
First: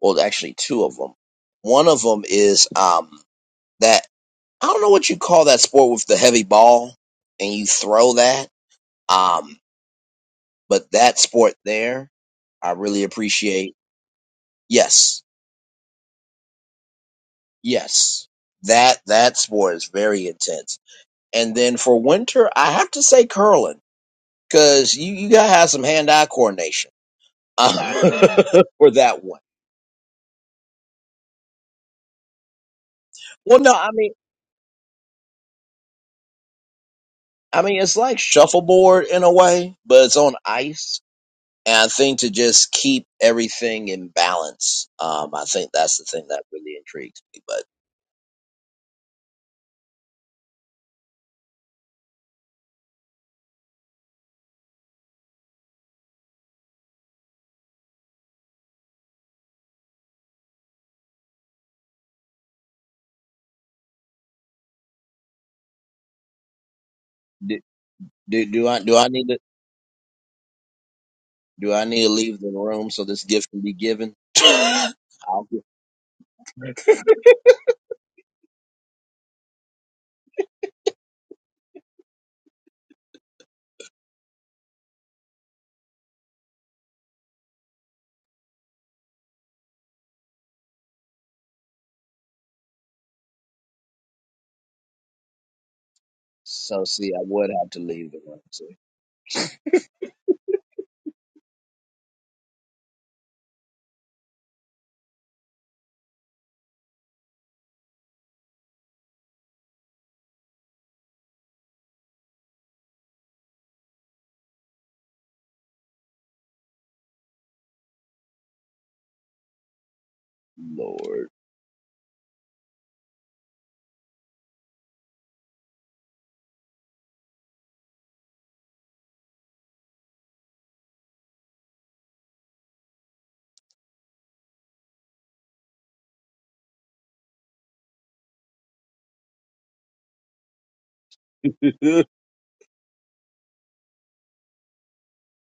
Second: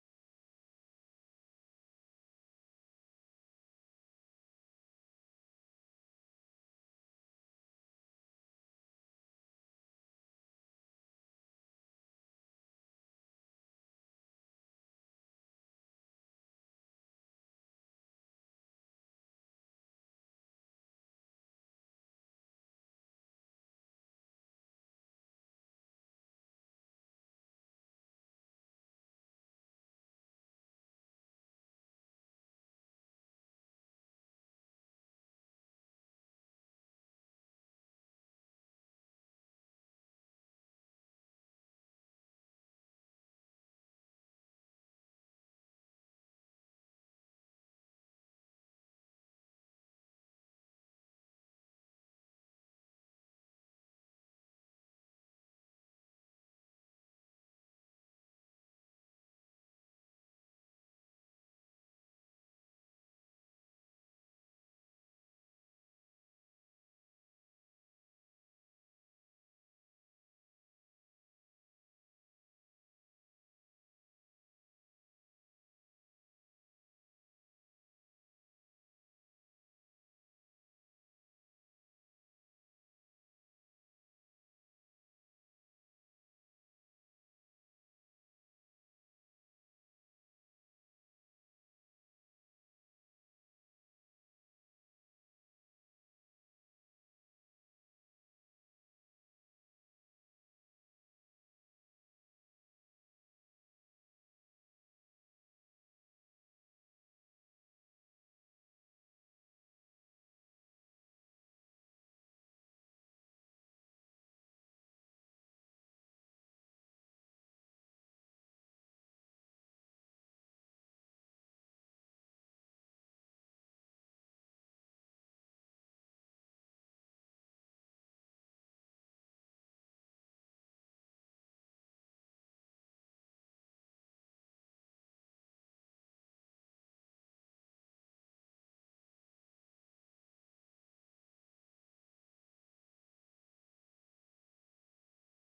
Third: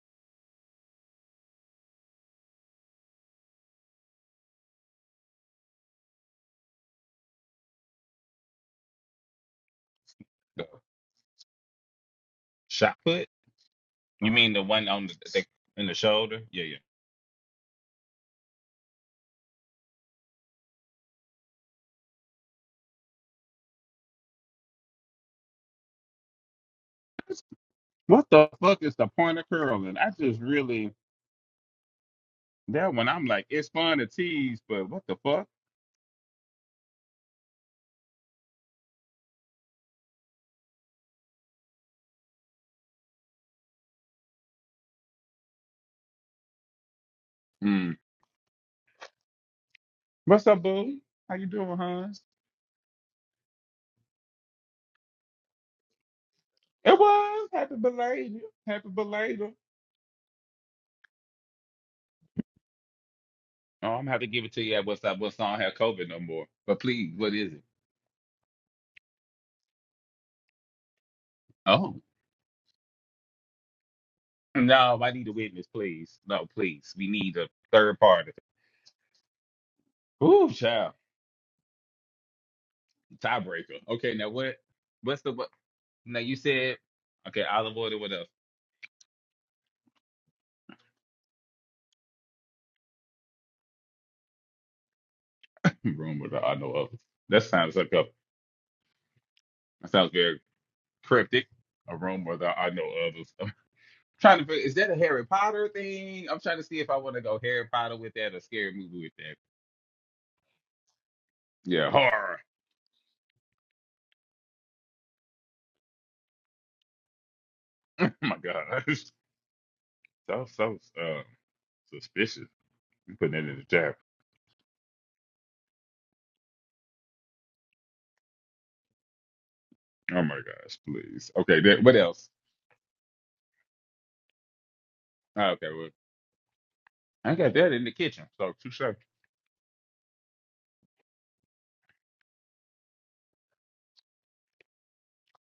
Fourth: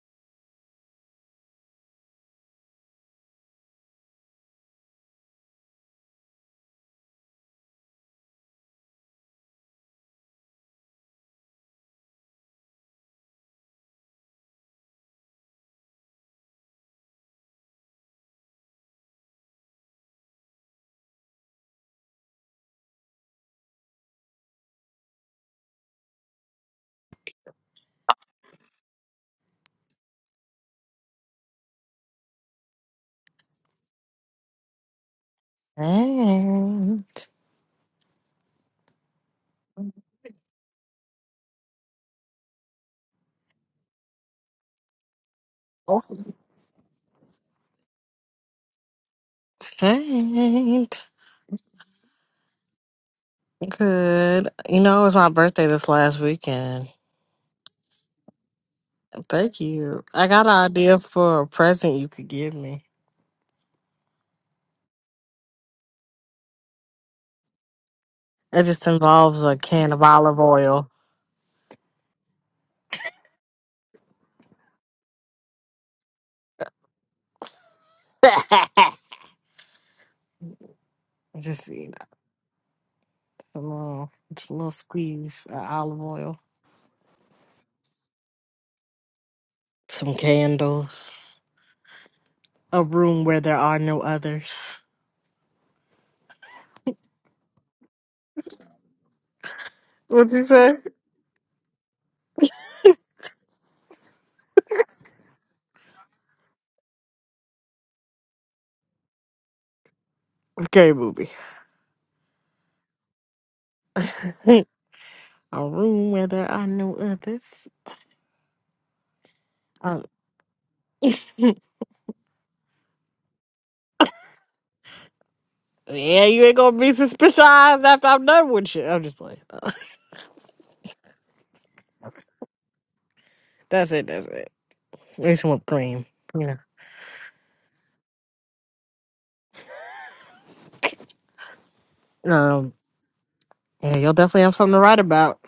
Well, actually, two of them. One of them is um that I don't know what you call that sport with the heavy ball and you throw that. Um, The but that sport there, I shot really put? appreciate. You mean the one on the, Yes, the in the shoulder? Yeah, yeah. yes, that that sport is very intense. And then for winter, I have to say curling because you you gotta have some hand eye coordination What uh, the fuck for is the that point one. of curling? I just really that one. I'm like, Well, it's no, I fun to mean tease, but what the fuck? Saint. I mean it's like shuffleboard in a way, but it's on ice And I think to just keep everything in balance. Um, I think that's the thing that really intrigues me. But Mm. What's up, boo? Saint. How you doing, Hans? Good. You know, it was my birthday this last weekend. It was happy belated. Happy belated. Thank you. I got an idea for a present you could give me. Oh, I'm gonna have to give it to you at what's up. What's I don't have COVID no more. But please, what is do, it? do, It do I just do I need to involves a can of olive oil. do I Oh, need to leave the room so this gift can be given? no, I need a I'll gi- witness, please. No, please, we need a third party. Ooh, child, Just, you know, just a tiebreaker. little, Okay, now just a what? little What's the squeeze what? of olive Now you oil. said okay, olive oil. What else? some candles, a room where there are no others. Rumor that I know so of. see, I That would have sounds to like a leave the room. See, that sounds What'd very you say? cryptic. A rumor that I know of. I'm trying to figure, is that a Harry Potter thing? I'm trying to see if I want to go Harry Potter with that or scary movie with that. Okay, booby. Yeah, horror. a room where there are no others. Oh my god. Um, That was so uh, Lord, suspicious. I'm putting that in the chat. yeah, you ain't gonna be suspicious after I'm done with you. I'm just playing. Uh, Oh my gosh, please. Okay, then what else? That's it. That's it. Make Ah, some whipped okay, well, cream. Yeah. I got that in the kitchen. So two seconds. Um. Yeah, you'll definitely have something to write about.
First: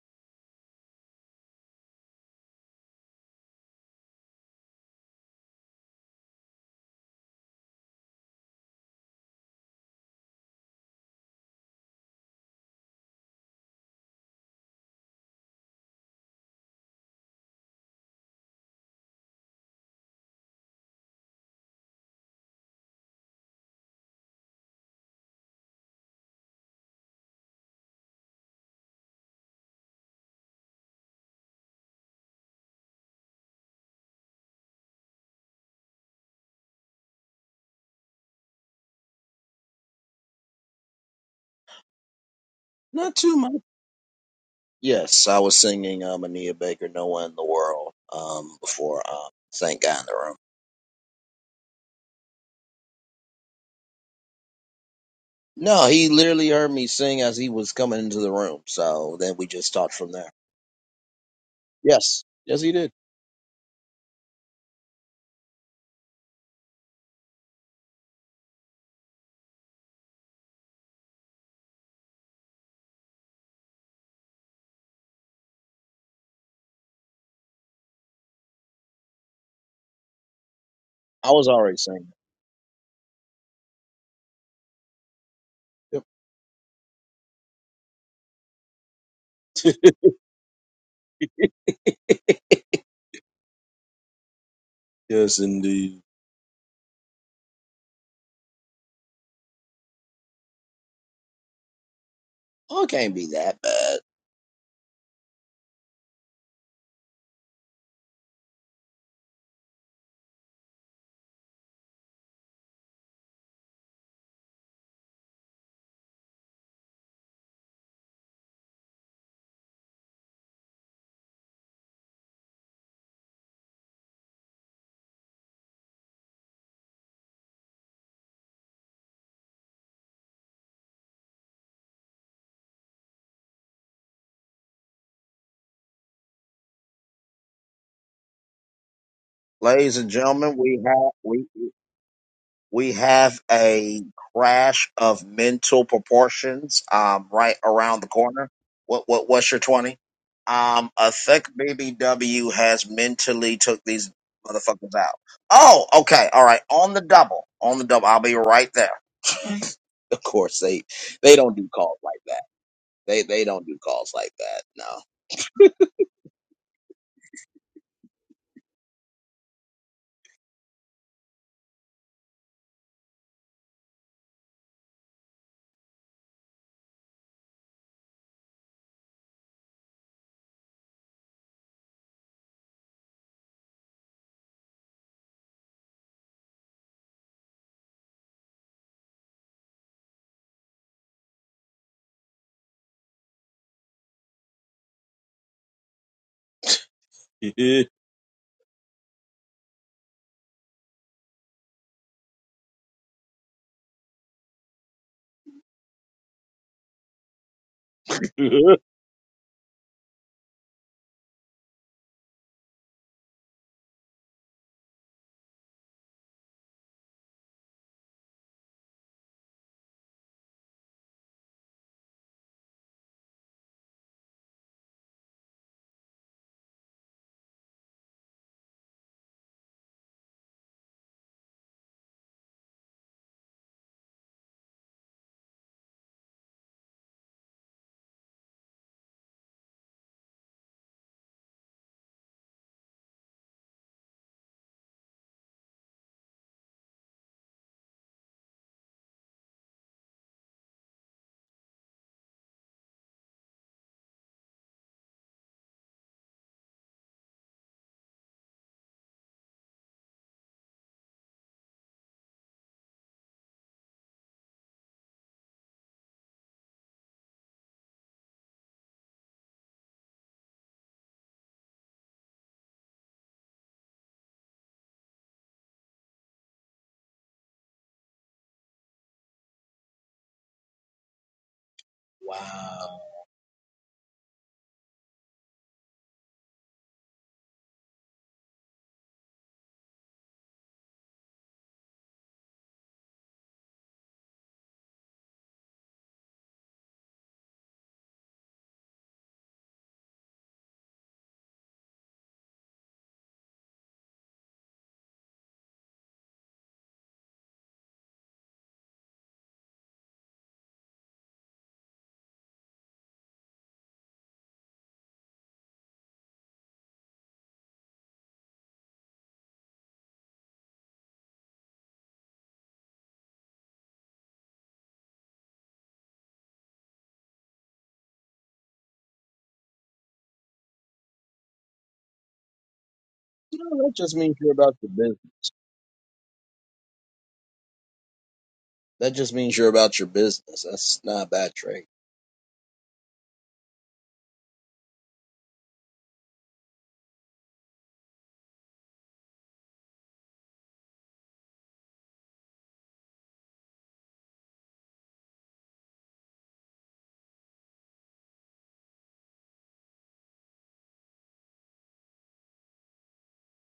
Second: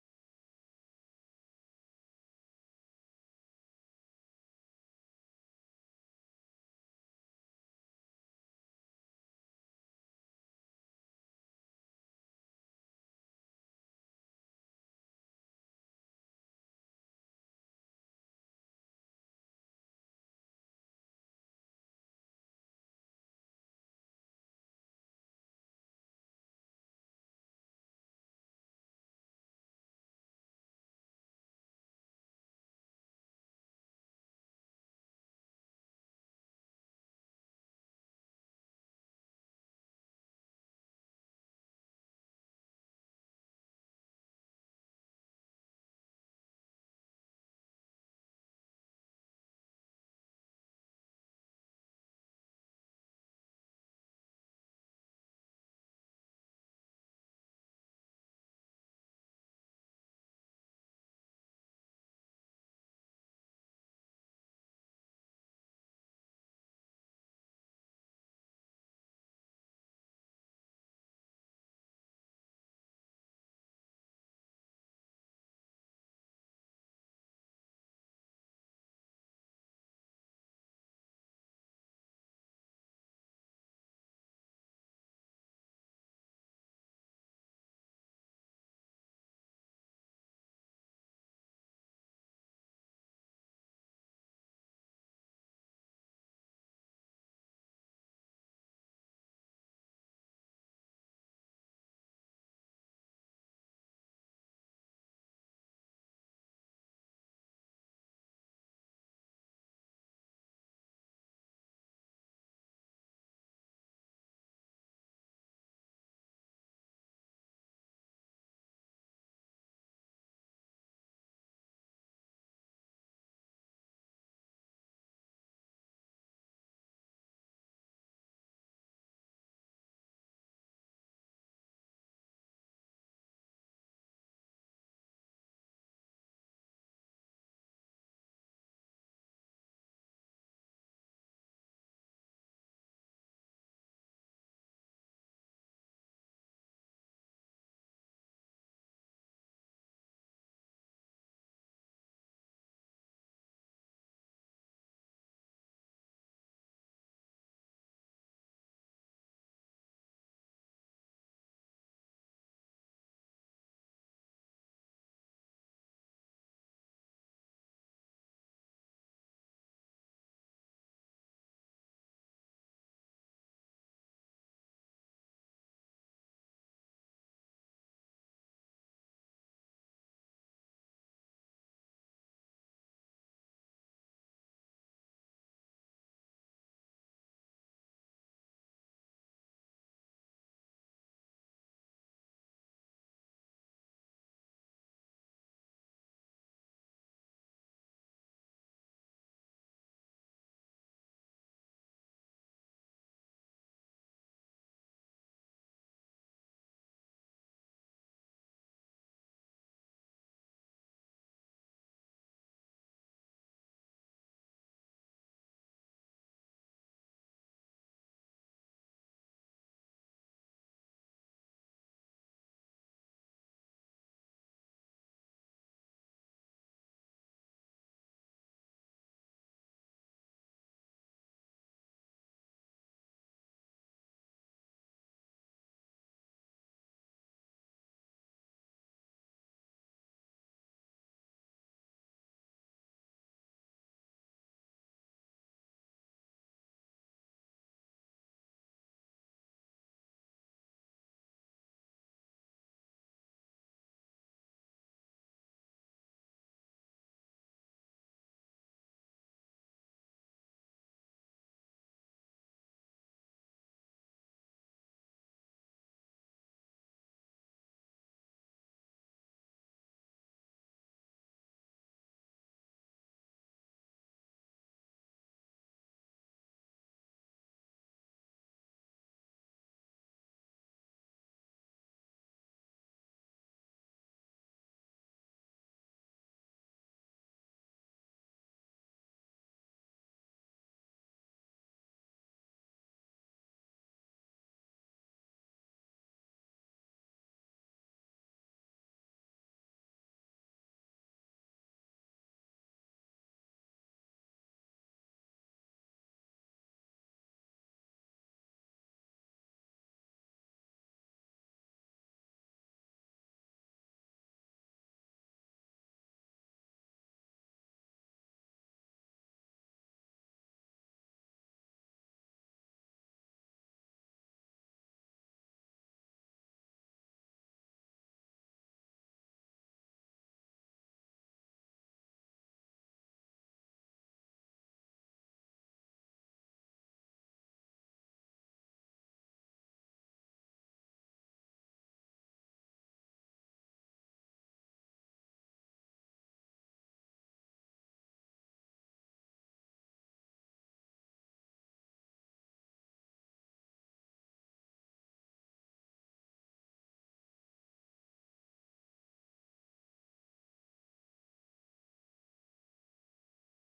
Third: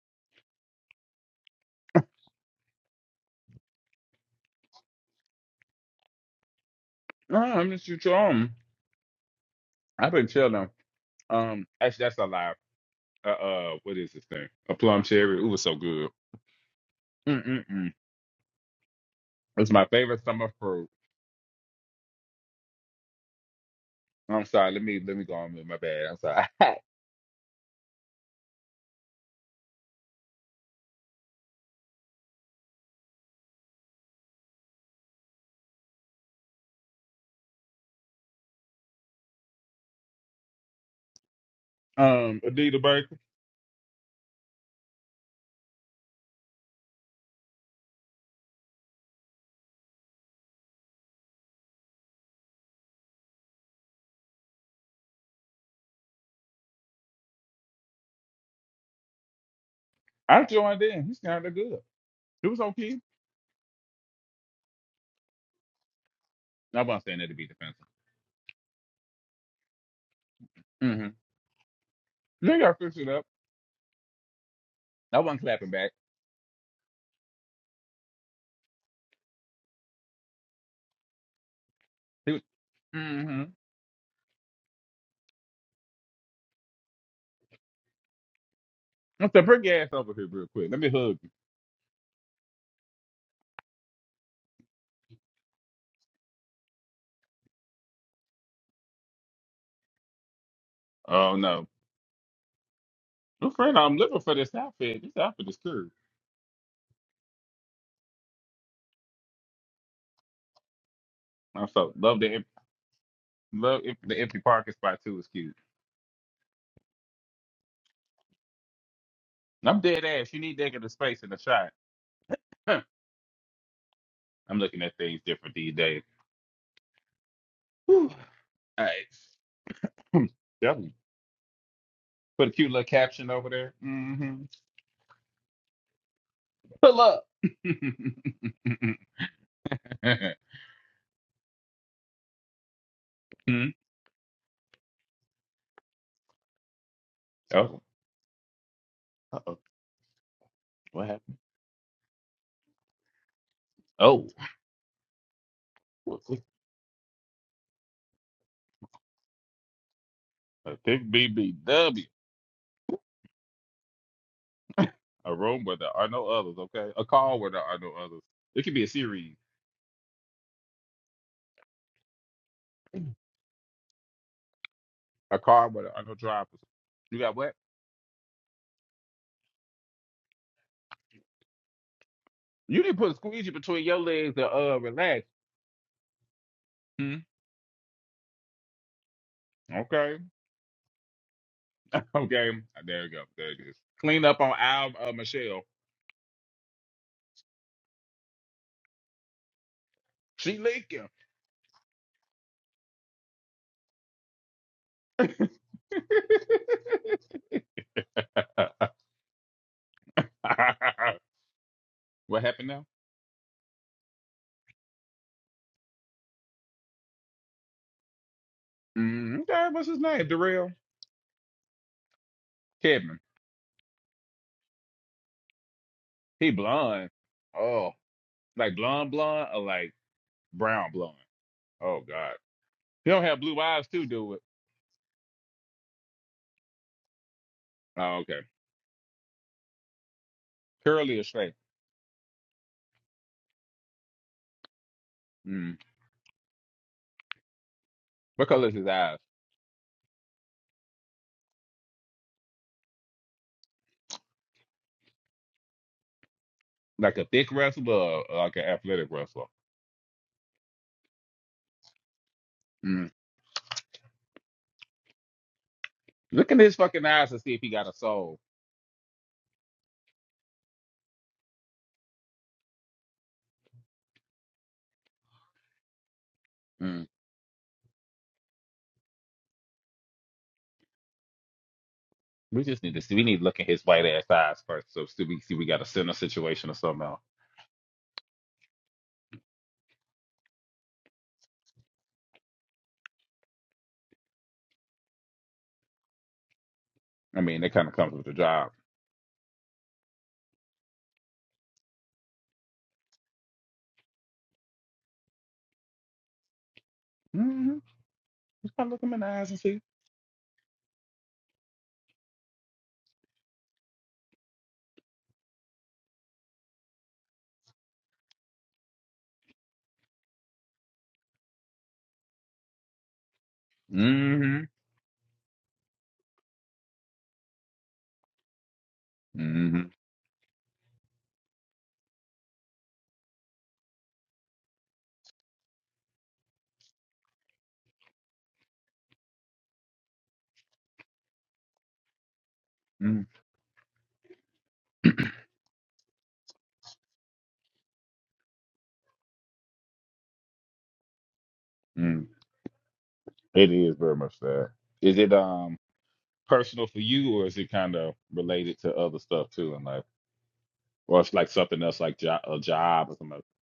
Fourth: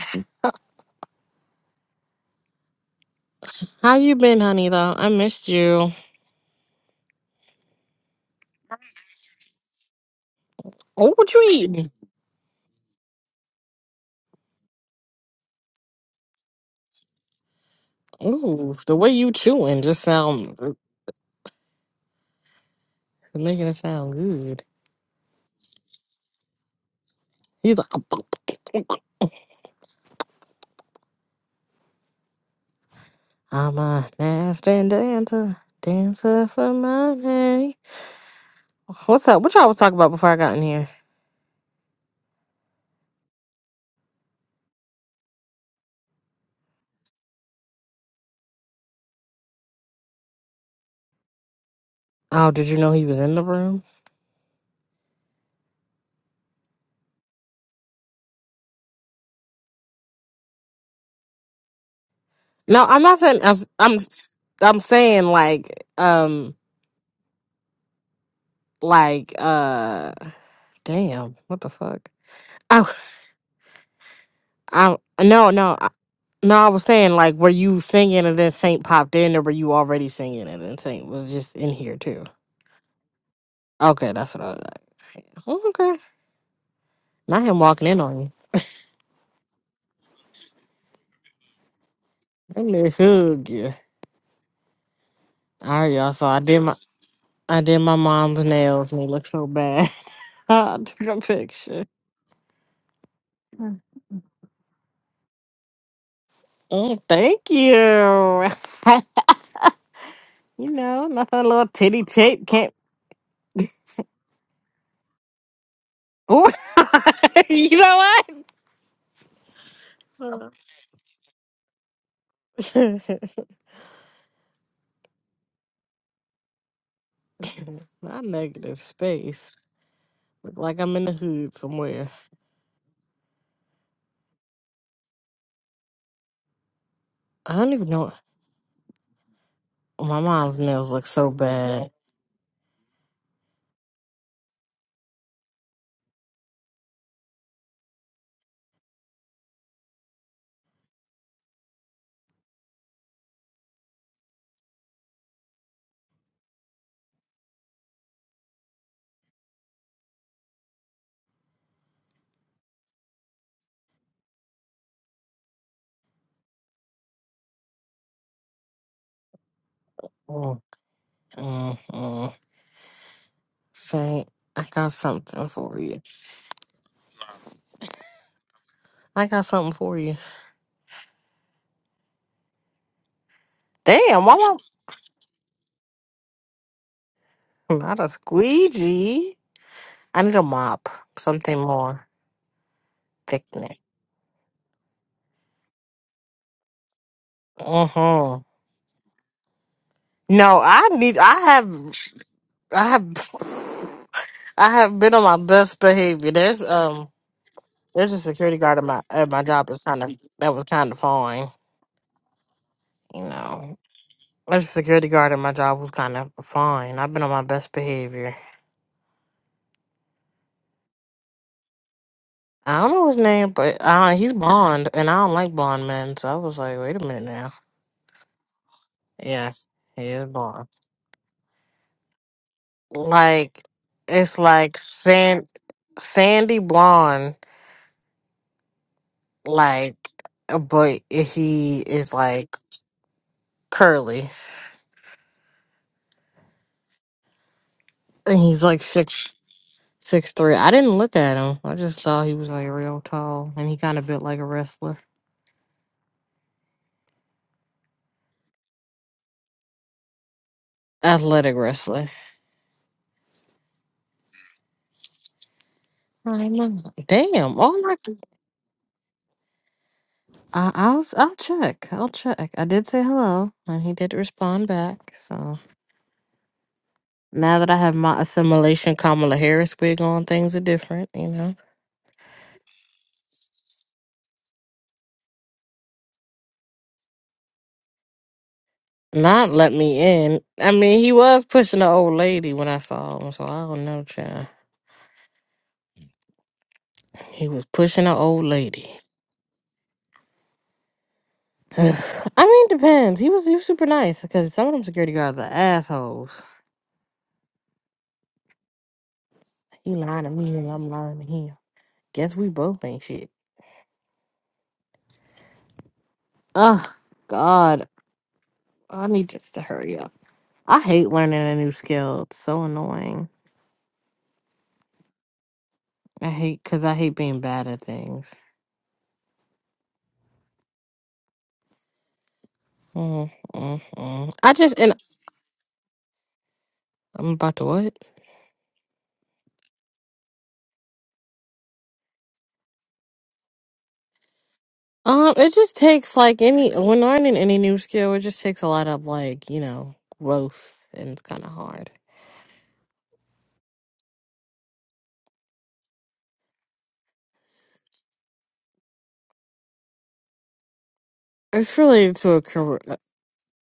How you been, honey? Though I missed you. No, I'm just you um, I've been chilling. Oh, what you Um, eating? actually, that's a lie. Uh, uh, what is this thing? A plum cherry. It was so good. Mm mm mm. Ooh, the way you It's chewing my just favorite summer sound fruit. making it sound I'm good. sorry. Let me let me go on with my bad. I'm sorry. He's like. I'm a nasty dancer, dancer for money. What's up? What y'all was talking about before I got in here? um, Adita not Baker. too much. Yes, I was singing um, Anita Baker, "No One in the World," um, before um, thank God in the room. Oh, did you know he was in the room? No, he literally heard me sing as he was coming into the room. So then we just talked from there. I joined in. He sounded good. Yes, It was yes, he did. No, okay. I'm not saying. I'm. I'm, I'm saying like, um, I wasn't saying that to be defensive. like, uh, Mm-hmm. damn, what the fuck? They got Oh, fix it up. I, I wasn't no, clapping no, back. I, no. I was saying like, were you singing and then Saint popped in, or were you already singing and then Saint was I was just in already here singing. too? He was, mm-hmm. Okay, that's what I was like. Okay, Yep. not him walking in on you. I'm bring your ass over here real quick. Let me hug you. Let me hug you. Yes, All right, indeed. y'all. So I did my I did my mom's nails and they look so bad. I took a Oh no, picture. Oh, it can't be good that friend, I'm bad. looking for this outfit. This outfit is cool. Oh, thank you. you know, nothing little I'm so titty love the tit em- can't. love em- the empty parking spot too. Is cute. Ooh. you know And I'm dead ass. You what? need that kind of space in the shot. Huh. I'm looking at things different these days. Whew. Not negative All right, space. Hmm. Look like definitely. I'm in the hood somewhere. Put a cute little caption over there. Mm-hmm. Pull up. I don't even know. Ladies and My mom's gentlemen, we nails look have so we bad. we have Hmm. a crash of mental proportions um right oh, around the corner. What what what's uh-oh. your twenty? Um, what I happened? think BBW has mentally took these Oh, motherfuckers out. Oh, what's okay, this? all right, on the double, on the double. I'll be right there. Of course, a they big they don't do calls BBW. like that. They they don't do calls like that. a room where there are no others, okay? A call where there are no others. It could be a series, Mm, mm, mm. Saint, I got a something car for where there you. are no drivers. You got what? I got something for you. You didn't put a squeegee between your Damn, legs to why? uh relax. Hmm. Not a squeegee. Okay. I need a mop. Something more Okay. There you go. There it thickening. is. Clean up on Al uh, Michelle. No. Mm-hmm. She No, I leaking. need. I have. I have. I have been on my best behavior. There's um. There's a security guard at my at my job. That's kind of that was kind of fine. what happened now? You know, there's a security guard at my job was kind of fine. I've been on my best behavior. Mm, okay. What's his name? Darrell I don't know his Kevin. name, but uh, he's blonde, and I don't like blonde men. So I He was like, wait a blonde. minute now. Oh, like blonde blonde or Yes, like he is blonde. brown blonde. Oh God. He don't have blue like eyes too, do it's it. like sand sandy blonde Oh, okay. like uh, but Curly or straight? he is like curly Mm. and What he's color is like his eyes? six six three i didn't look at him i just saw he was like real tall and he kind of built like a wrestler Like a thick wrestler or like an athletic wrestler? athletic wrestler Mm. I Look in his know. fucking eyes and see damn if he all got a I, can- soul. I i'll i'll check i'll check i did say hello and he did respond back so Mm. now that i have my assimilation kamala harris wig on things are different you know We wow. just need to see. We need to look at his white ass eyes first, so see we see we got a center situation or something. Else. Not let me in. I mean, he was pushing the old lady when I saw him, so I don't know, child. I He mean, was that kind of pushing comes the with the old job. lady. I mean, depends. He was he was super nice because some of them security guards are assholes. Mm-hmm. Just kind of look him in the eyes and see. He lying to me and I'm lying to him. Guess we both ain't shit. Oh God, I need this to hurry up. I hate learning a new skill. It's so annoying. Mm-hmm. I hate because I hate being bad at things. Mm-hmm. Mm, No, mm, that just mm. means you're I about just your and business. I'm about to what? That just means you're about your business. That's not a bad trait. Mm-hmm. Um, it just takes like any when learning any new skill, it just takes a lot of like you know growth, and it's kind of hard. Mm-hmm. It is very much that. Is it um personal for you, or is it kind of related to other stuff too, in life, or it's like It's something else, related like to jo- a a career. uh, job or something?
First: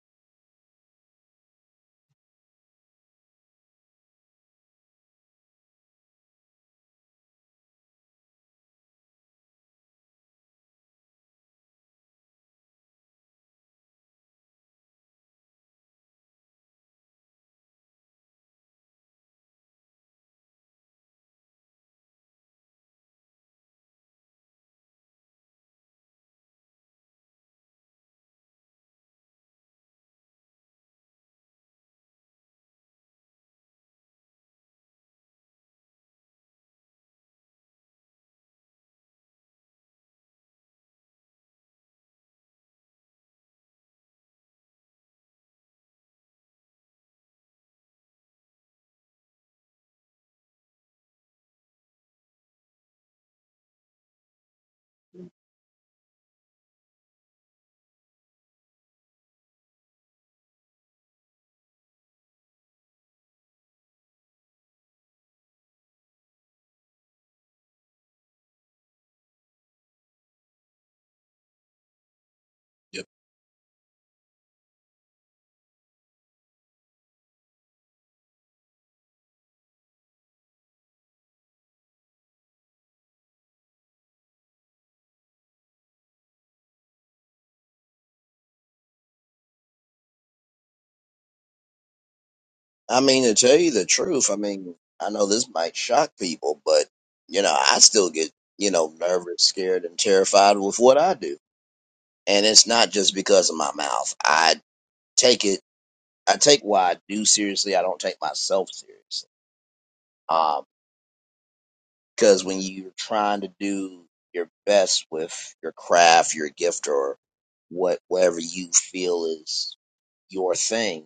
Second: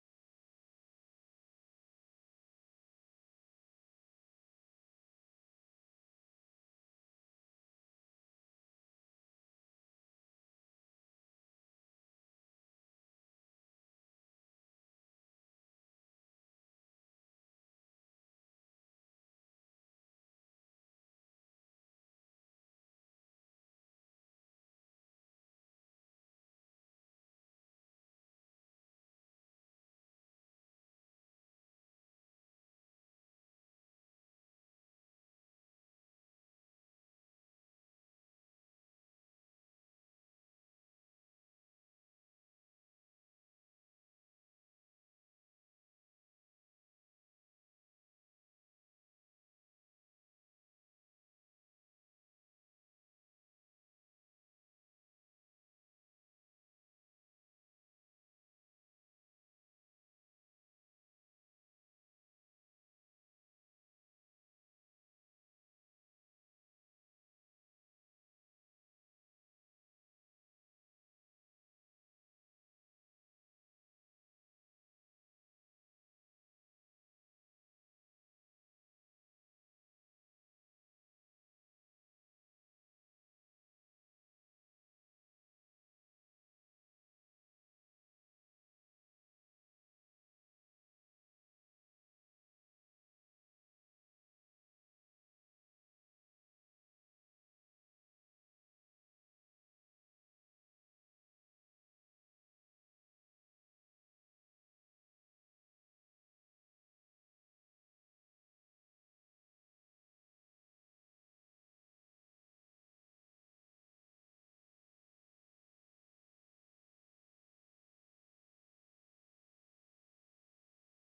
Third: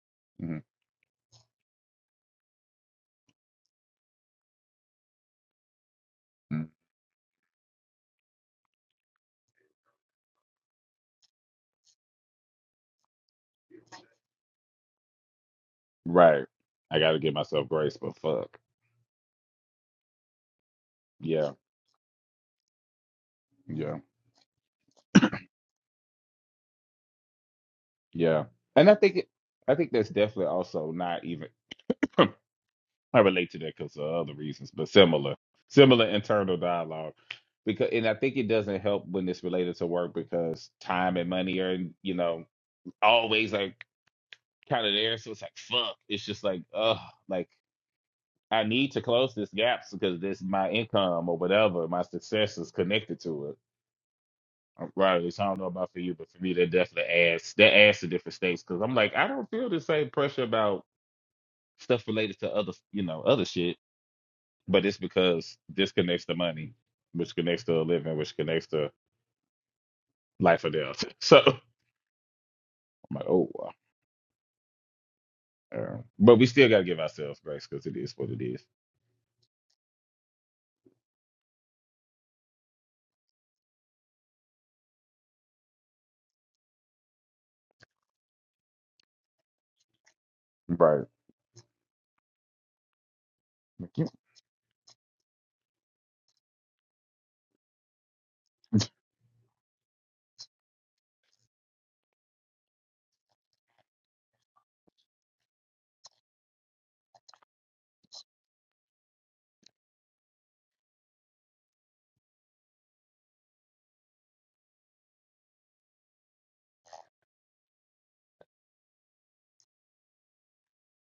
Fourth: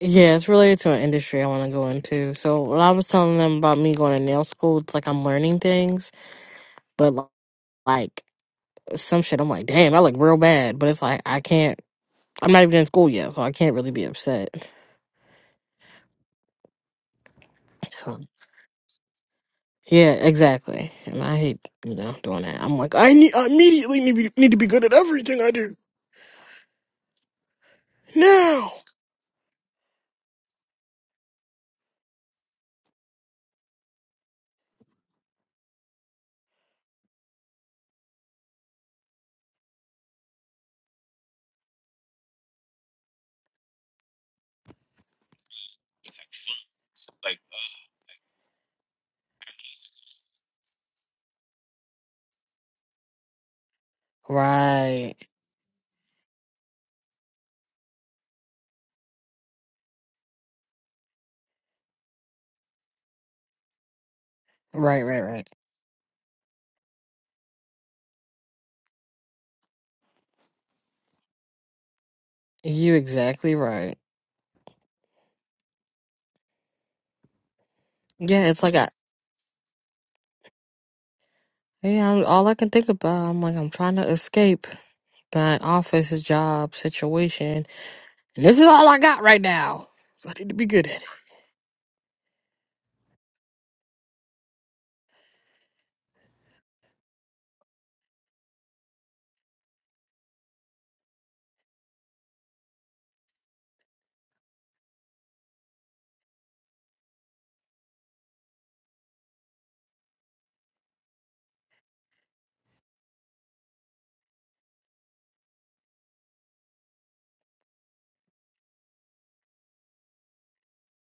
Yeah, it's related to an industry I want to go into. So when I was telling them about me going to nail school, it's like I'm learning things, but li- like some shit, I'm like, damn, I look real bad. But it's like I can't. I'm not even in school yet, so I can't really be upset. Right. I got to give myself grace, but So fuck. yeah, exactly. And I Yeah. hate you know doing that. I'm like, I need I Yeah. immediately need, to be- need to be good at everything I do Yeah. now. And I think it, I think that's definitely also not even I relate to that because of other reasons, but similar, similar internal dialogue. Because and I think it doesn't help when it's related to work because time and money are you know always like kind of there, so it's like fuck. It's just like ugh, like I need to close this gap because this my income or whatever my success is connected to it Right. Right, so I don't know about for you, but for me, that definitely adds that adds to different states because I'm like, I don't feel the same pressure about stuff related to other, you know, other shit. But it's Right, right, right. because this connects to money, which connects to a living, which connects to life or death. So I'm You Yep. like, oh, exactly wow. right. Uh, but we still gotta give ourselves grace because it is what it Yeah, it's is. like I yeah, I'm- all I can think about, I'm like I'm trying to escape my office job situation. And this is all I got right now. So I need to be good at Right. it. I mean, to tell you the Like, you- truth, I mean, I know this might shock people, but you know, I still get you know nervous, scared, and terrified with what I do, and it's not just because of my mouth. I take it, I take what I do seriously. I don't take myself seriously, um, because when you're trying to do your best with your craft, your gift, or what whatever you feel is your thing.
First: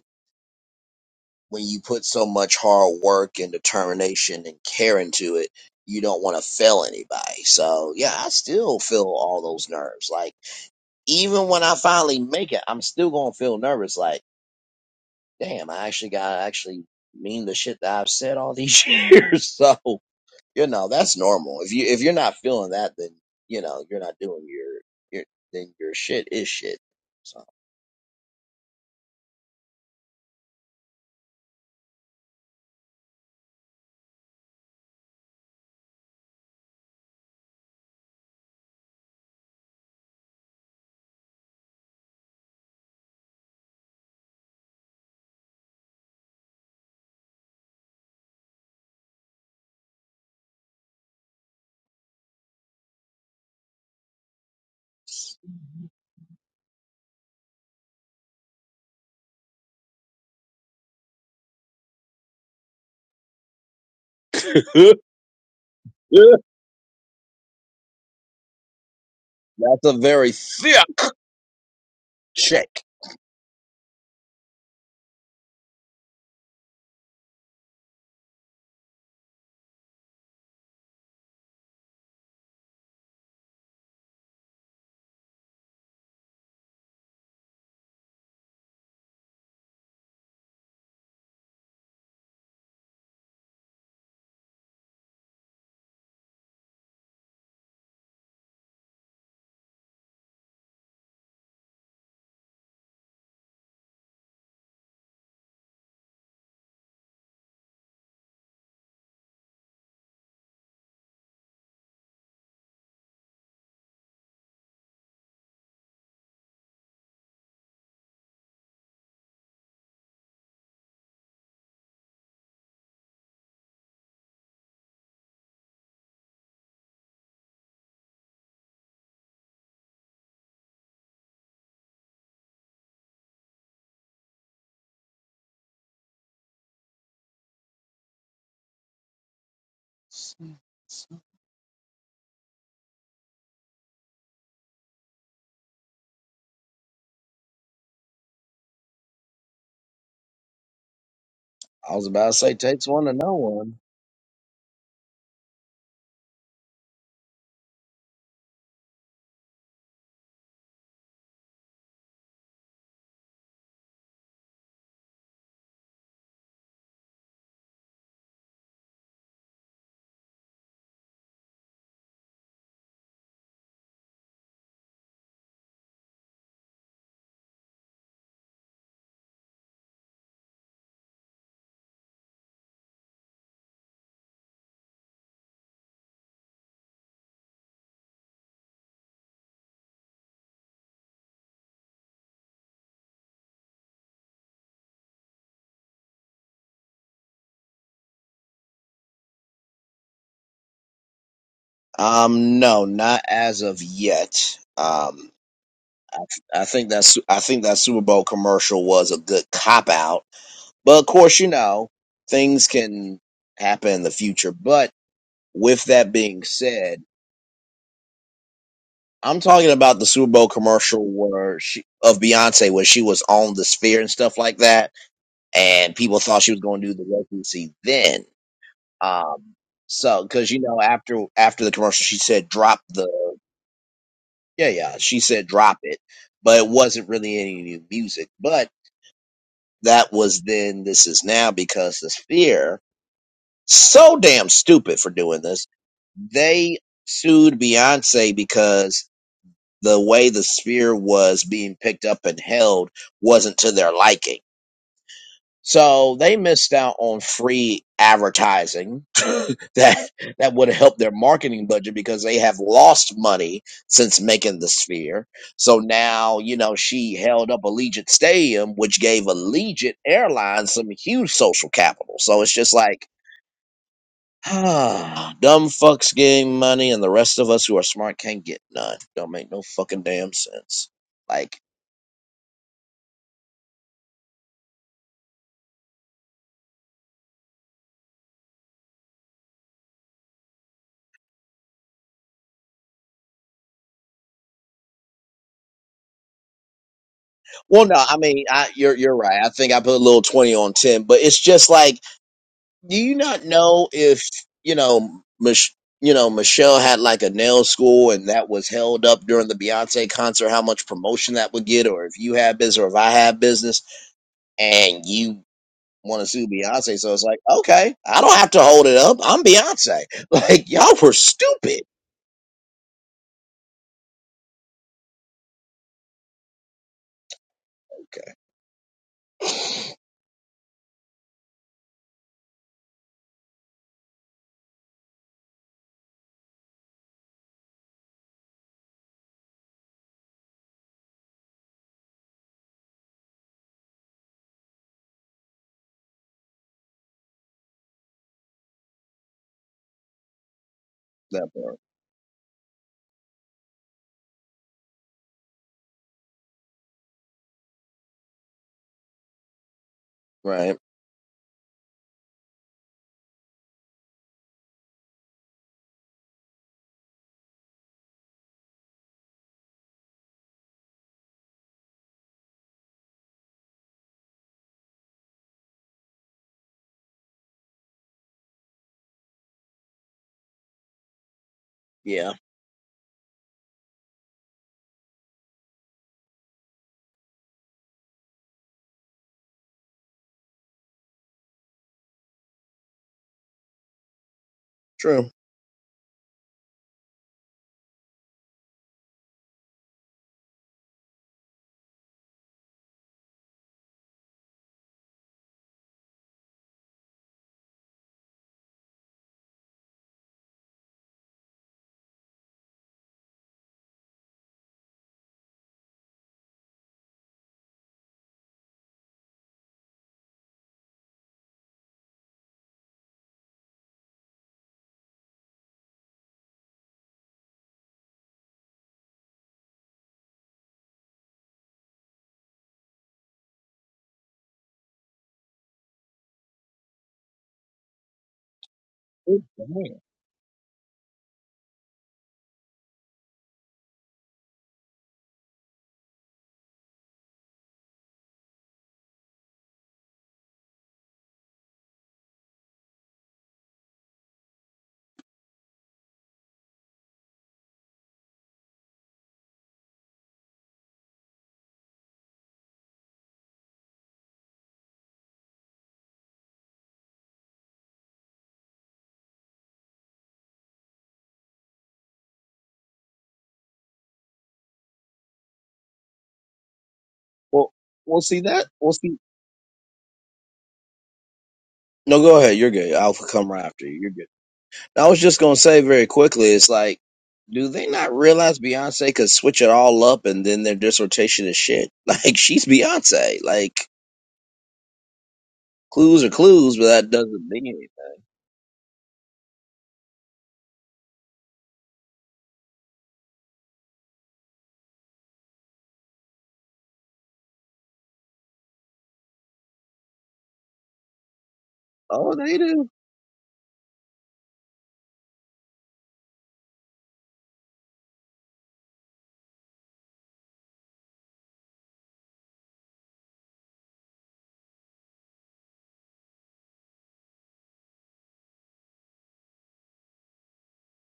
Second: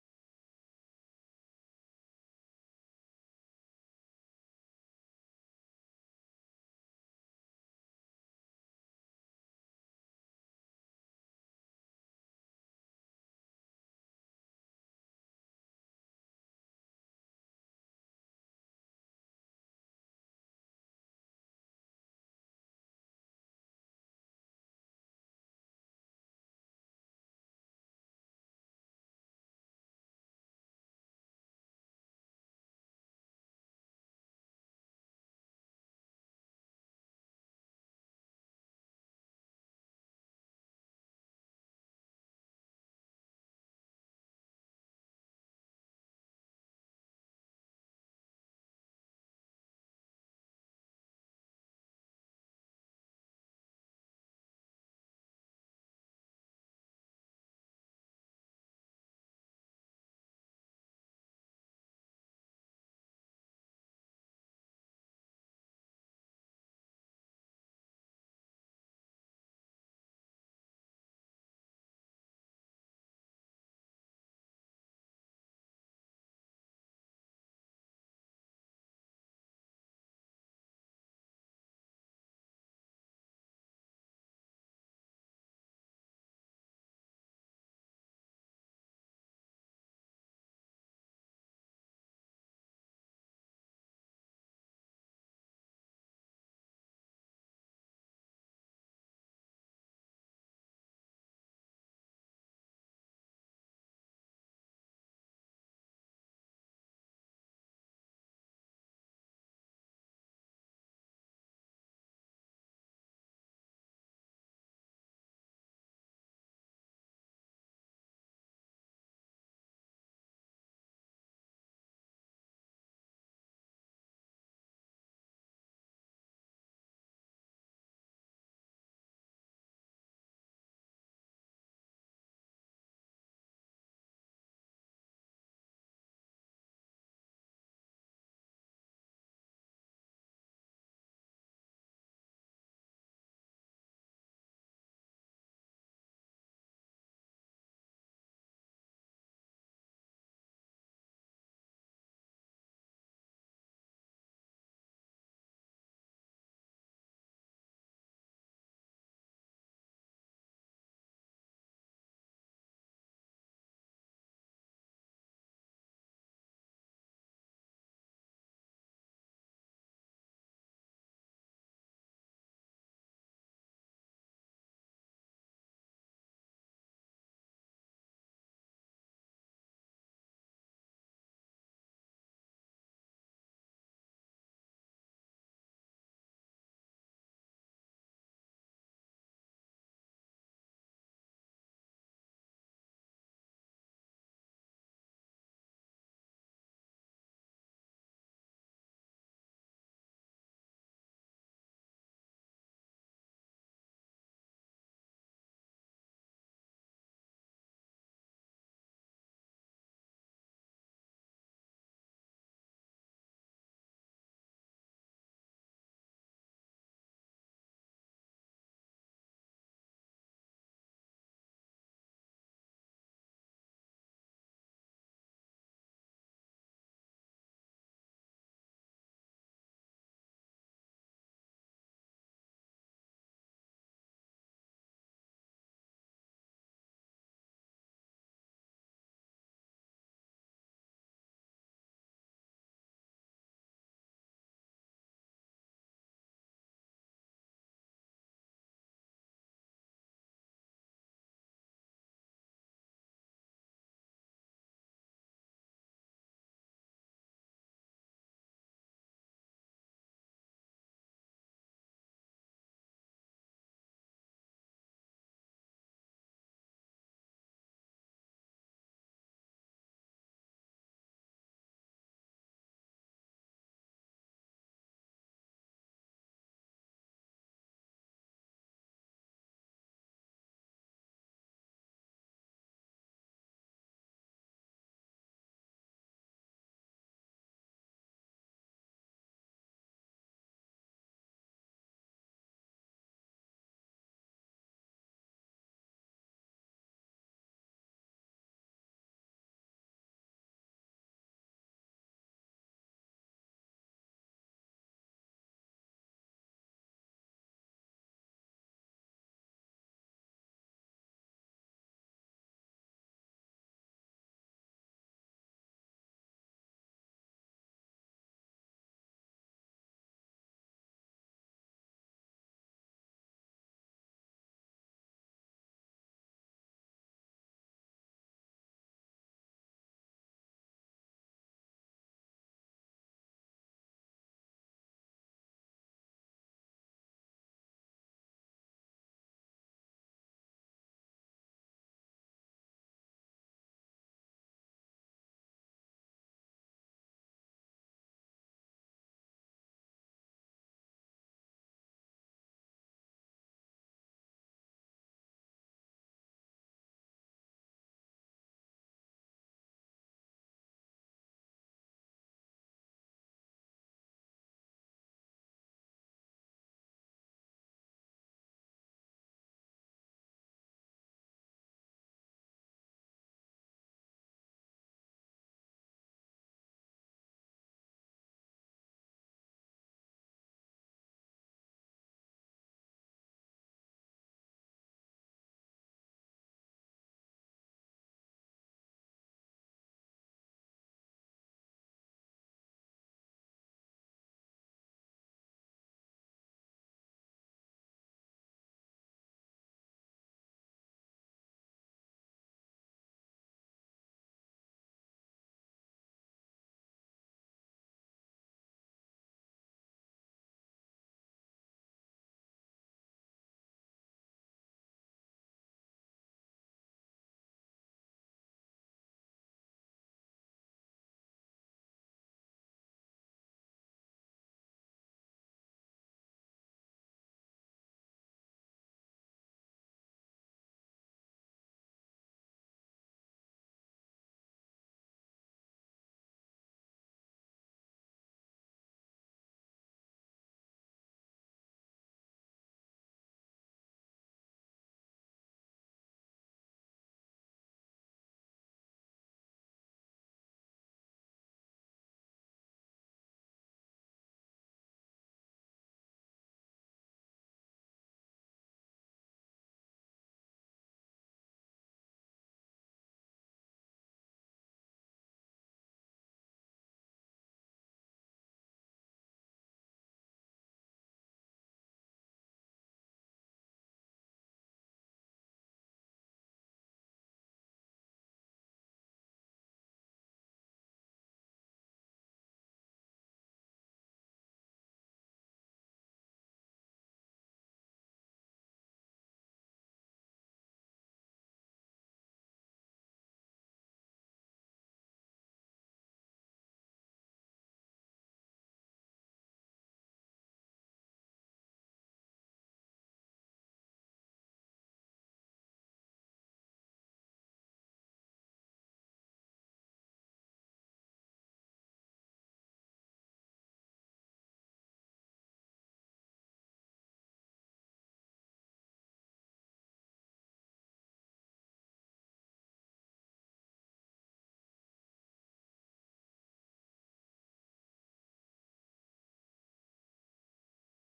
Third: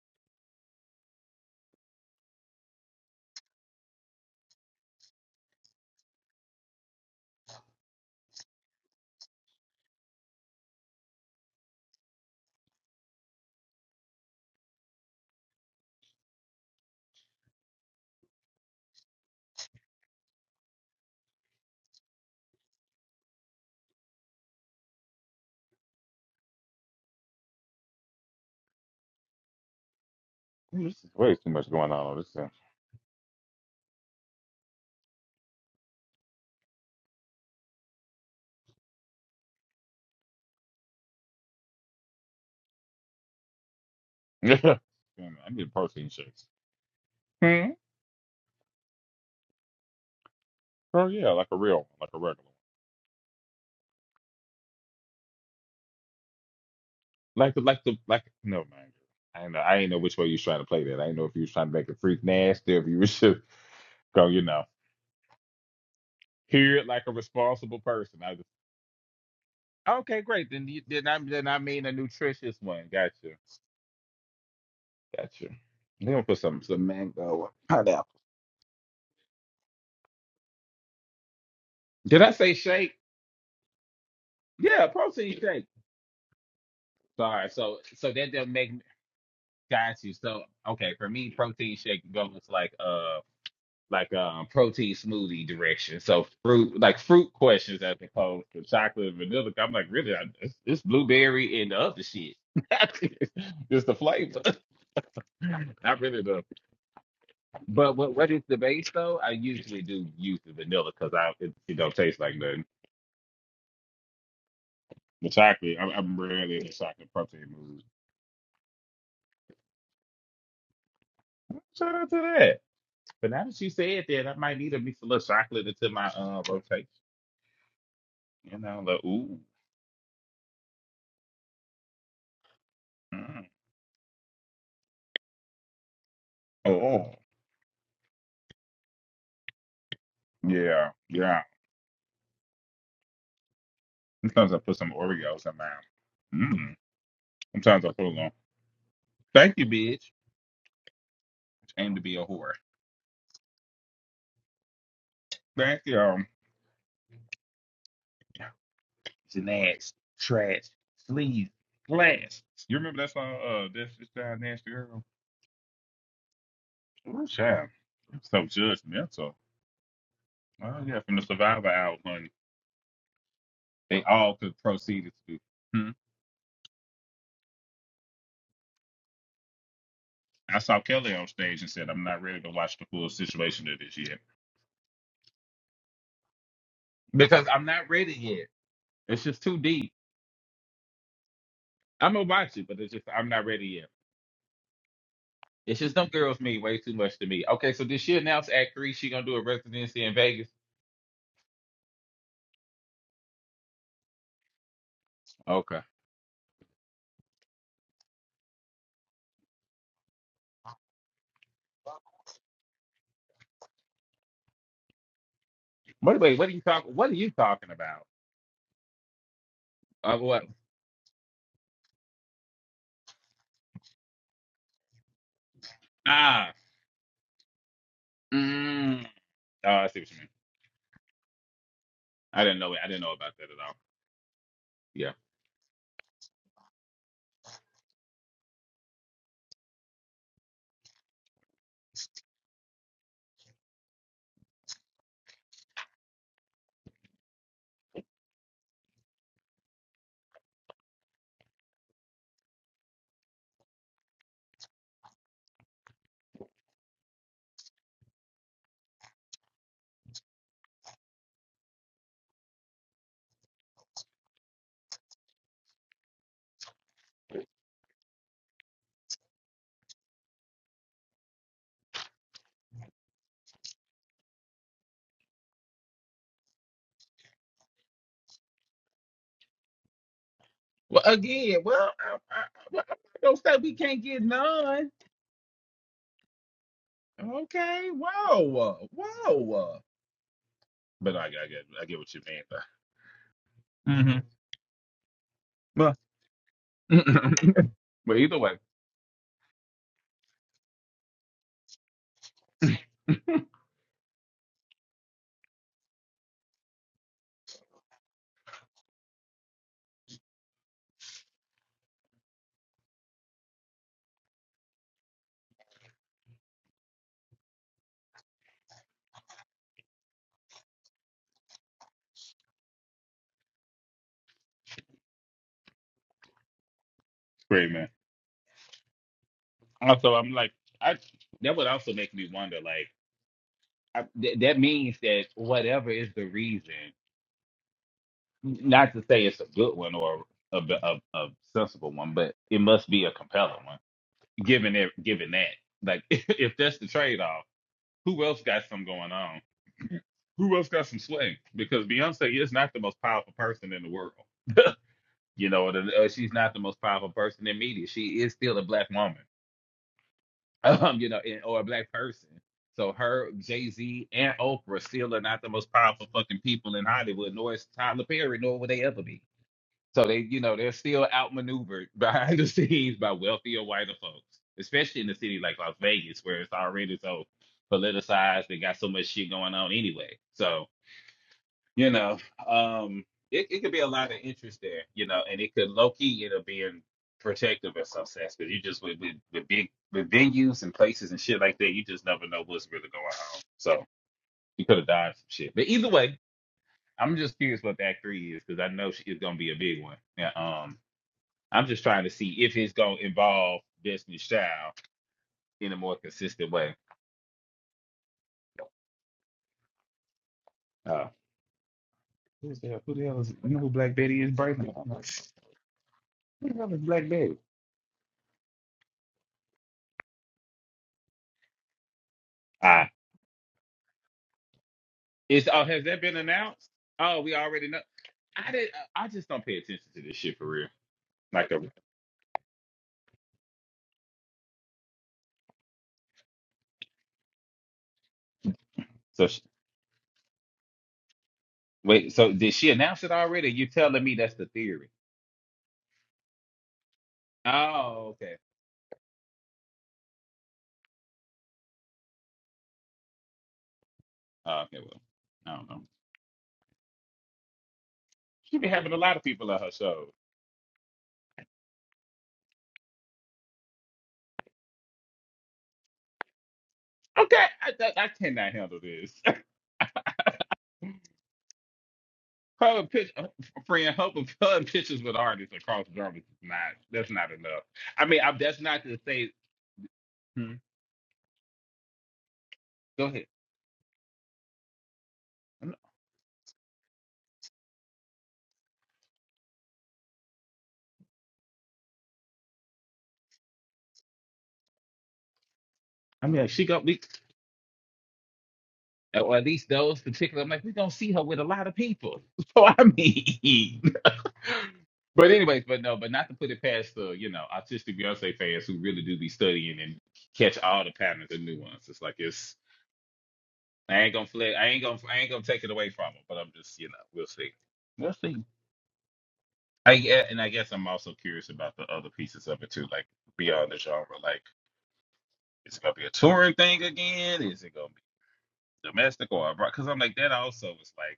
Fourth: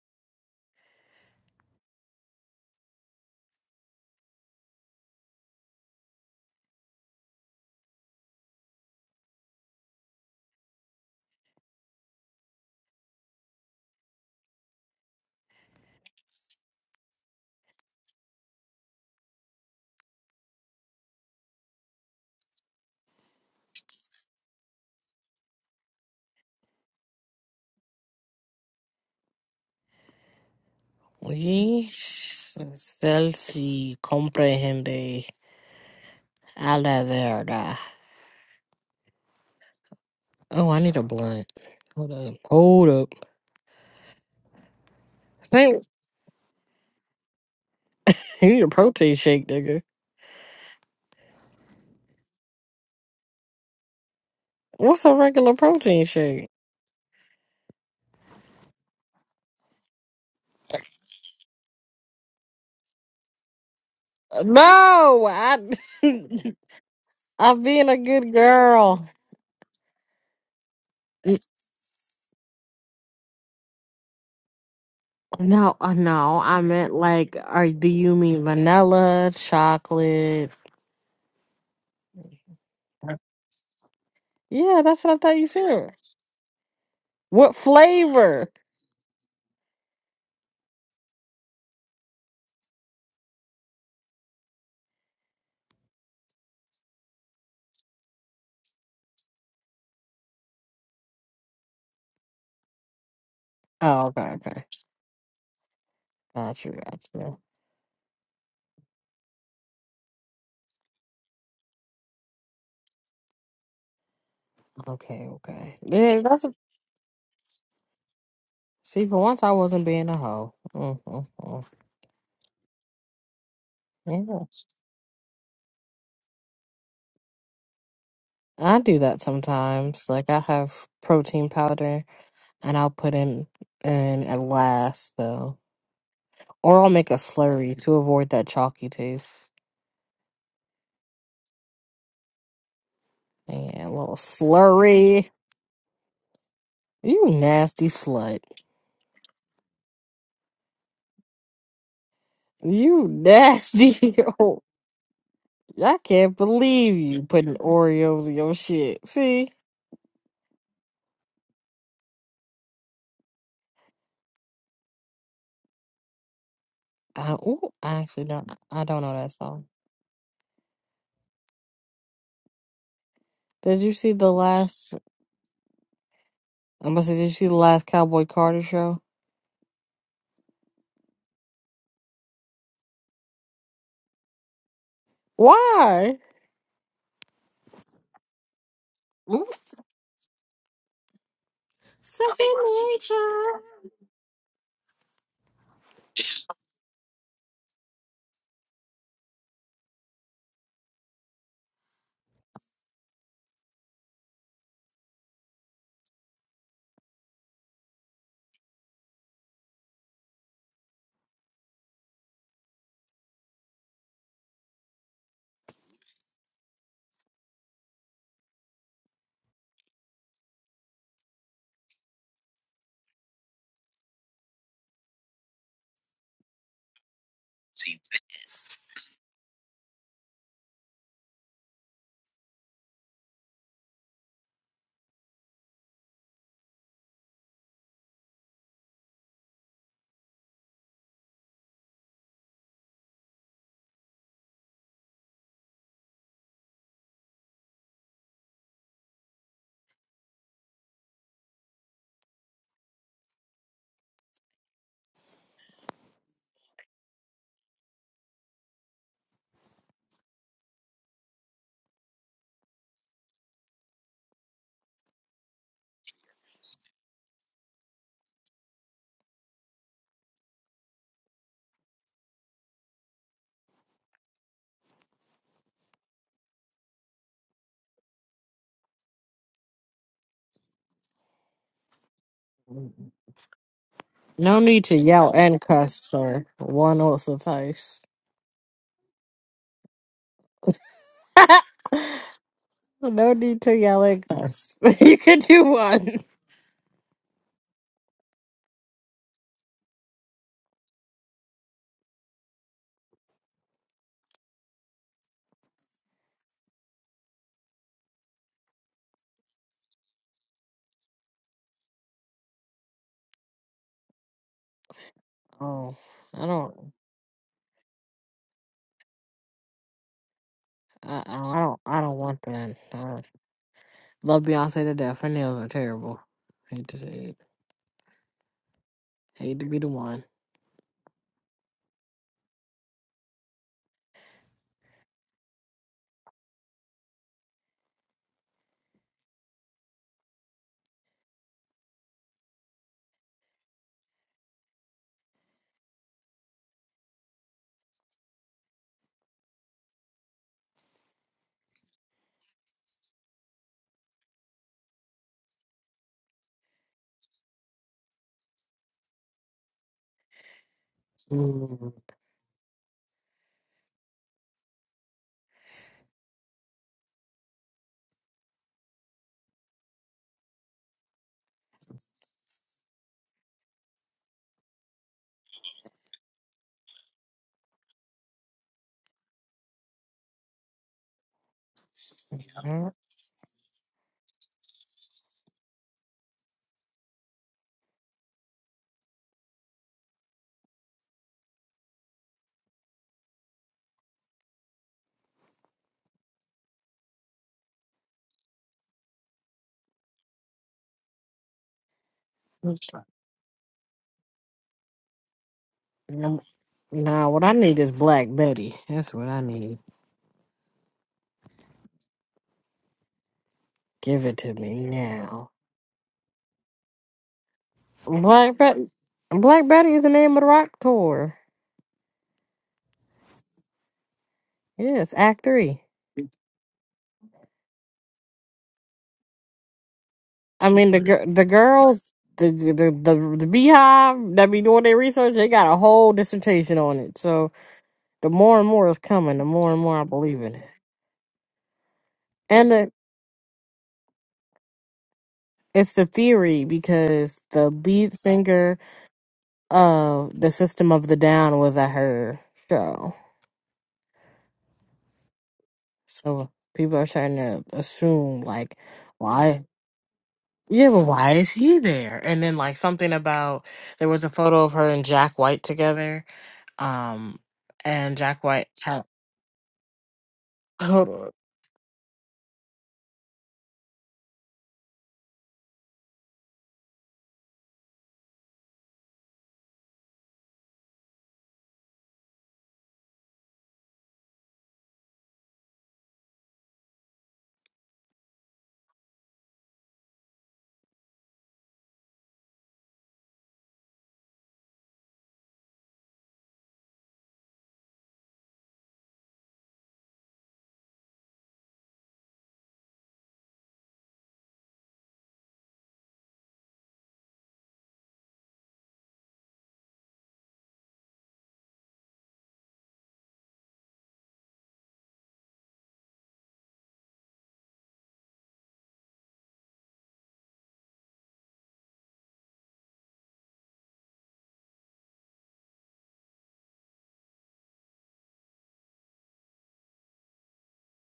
When you put so much hard work and determination and care into it, you don't want to fail anybody. So yeah, I still feel all those nerves. Like even when I finally make it, I'm still gonna feel nervous. Like damn, I actually gotta actually mean the shit that I've said all these years. So you know that's normal. If you if you're not feeling that, then you know you're not doing your your then your shit is shit. So This is way too much We going on on this still si comprehende a la verga. Oh, I need a blunt. Hold up. Hold up. thing. Yeah. I need Thank protein shakes. Hmm? you need a protein shake, nigga. Oh yeah, like a real, one, like a regular. What's a regular protein shake? Like the like the like never mind. I ain't know I ain't know which way you was trying to play that. I ain't know if you was trying to make it freak nasty or if you was just go, you know, No, I hear it like a I'm responsible being a person. good I just girl. that's a okay, very great. Then thick. you then I N- then I mean a nutritious one. Gotcha. Gotcha. No, uh, I'm gonna put no, I some some meant mango like, or are do pineapple. you mean vanilla, chocolate? Did I say shake? Yeah, Yeah, that's what I thought protein you shake. said. Sorry, What so so that flavor? doesn't make got you. So okay, for me protein shake goes like uh like um protein smoothie direction. So fruit, like fruit questions as opposed to chocolate and vanilla. I'm like, really, I, it's, it's blueberry and the other shit. Just the Oh, okay, flavor, okay. not really the. Got you, got you. But what what is the base though? I usually do use the vanilla because I it, it don't taste like nothing. Okay, The okay. chocolate, I'm, I'm Yeah, that's a, rarely in the chocolate protein mood. see. For once, I wasn't being a hoe. Mm-hmm. Shout out to that. But now that you said that, I Yeah, might need to mix a little chocolate into my uh rotation. You I know, do like that ooh, sometimes. Like I have protein powder, and I'll put in mm, in at last though, or I'll oh, make a slurry to avoid that chalky taste. yeah, yeah. And a little Sometimes I put some slurry. Oreos in my Mm. You Sometimes nasty I put a little. slut. Thank you, bitch. Aim I to was be a about to whore. say takes one You to know one. nasty. Oh, Thank I you. Um, can't believe you putting Oreos in your shit. See? Janax, trash, sleaze, glass. You remember that song? Uh, that's just that nasty girl. Ooh, I, child. ooh, I actually So don't. I don't know that judgmental. song. Oh yeah, from the Survivor album. honey. Did you They see the all could last? proceed to. Hmm. I must say, did you see the last Cowboy Carter show? I saw Kelly on stage and said, "I'm not ready to watch the full situation of this yet Why? because I'm not ready yet. It's just Ooh, too deep. I'm gonna Second watch it, but it's just I'm not nature. ready yet." It's just them girls mean way too much to me. Okay, so did she announce at three she gonna do a residency in Vegas? Um, no, not as of yet. Um, Okay. I think that's I think that Super Bowl commercial was a good cop out, but of course, you know things can happen in the future. But with that What wait, being what are you talking said, what are you talking about? I'm talking about the Uh, Super what Bowl commercial where she of Beyonce where she was on the sphere and stuff like that, and people thought ah she was going to do the residency then. mm. Um, oh I see what you so mean. because you know after after the commercial, she I said didn't know it. drop I didn't know the about that at all. Yeah, yeah. Yeah. She said drop it, but it wasn't really any new music. But that was then, this is now because the Sphere, so damn stupid for doing this, they sued Beyonce because the way the Sphere was being picked up and held wasn't to their liking. So they missed out on free advertising that that would have helped their marketing budget because they have lost money since making the sphere. So now, you know, she held up Allegiant Stadium, which gave Allegiant Airlines some huge social capital. So it's just like, ah, dumb fucks getting money, and the rest of us who are smart can't get none. Don't make no fucking damn sense. Well again, Like, well I, I, well, I'm not say we can't get No need none. to yell and cuss, sir. One will Okay, suffice. whoa, whoa. But I, I get I get what you mean no need to yell though. and cuss. you can do Mm-hmm. one. Well well, no, I but either mean, way, I, you're you're right. I think I put a little twenty on ten, but it's just like do you not know if you know Mich- you know Michelle had like a nail school and that was held up during the Beyonce concert how much promotion that would get or if you have business or if I have business and you Oh, want to I sue don't, Beyonce so it's like okay I don't have to hold it up I'm Beyonce like y'all were I, I don't, stupid I don't want that. I don't- love Beyonce to death. Her nails are terrible. Hate to say it. great man. okay Hate to be the Also one. I'm like I that would also make me wonder like I, th- that means that whatever is the reason, not to say it's a good one or a, a, a sensible one, but it must be a compelling one. Given it, given that, like if that's the trade off, who else got some going on? Who else got some swing? that part Because Beyonce is not the most powerful person in the world. you know, the- uh, she's not the most powerful person in media. She is still a black woman. right um, you know, and, or a black Mm. person. So her, Jay Z, and Oprah still are not the most powerful fucking people in Hollywood, nor is Tyler Perry, nor will they ever be. So they, you know, they're still outmaneuvered behind the scenes by wealthier, whiter folks, especially in a city like Las Vegas, where it's already so politicized. They got so much shit going on anyway. So you know, yeah um, it, it could be a lot of interest there, you know, and it could low key end up being protective in some sense because you just with, with with big with venues and places and shit like that, you just never know what's really going on. So you could have died some true shit, but either way, I'm just curious what the Act Three is because I know she is gonna be a big one. Yeah, um, I'm just trying to see if it's gonna Mm. involve Destiny's Child in a more consistent way. Nah, what I need is Black Betty. That's what I need. Uh, who's the, hell? who the hell is you know who Black Betty Give is? it to Braylon. me I'm like, now. who the hell is Black Betty? Black Betty. Black Betty is the name of the rock tour. Yes, Act Is oh Three. has that been announced? Oh, we already know. I did. I just don't pay attention to this shit for real. I mean the gir- the Like a girls, the the the, the beehive that be doing their research. They got a whole dissertation on it. So. The more and more is so. coming, She, the Good for more and her. more I believe in it. wait. So did And she the, announce it already? You telling me that's the theory? it's the theory because the lead Oh, okay. singer of the System of the Down was at her show. Oh, okay. Well, I don't know. So people are trying to assume, She be like, having a lot of people on why? her show. Yeah, but why is he there? And then, like, something about there was a photo of her and Jack White together. Okay, Um, I, I, I and Jack cannot White handle had, this. hold on. Her pitch, friend, her, her pictures with artists across genres is not. That's not enough. well I we'll mean, I, see that's that not we'll to see say. Hmm, no go ahead you're good go I'll ahead. come right after you You're good. I was just gonna say very quickly, it's like, do they not realize Beyonce could switch it all up and then their dissertation is shit? Like she's Beyonce. Like clues I are mean, she clues, go. but that doesn't mean anything. or at least those particular. I'm like, we're gonna see her with a lot of people. So I mean, but anyways, but no, but not to put it past the you know autistic Beyonce fans who really do be studying and catch all the patterns and nuance. It's like Oh, it's they do. I ain't gonna flip, I ain't gonna I ain't gonna take it away from them. But I'm just you know we'll see, we'll see. I gue- and I guess I'm also curious about the other pieces of it too, like beyond the genre. Like, is it gonna be a touring thing again? Is it gonna be domestic or abroad? Because I'm like that also was like.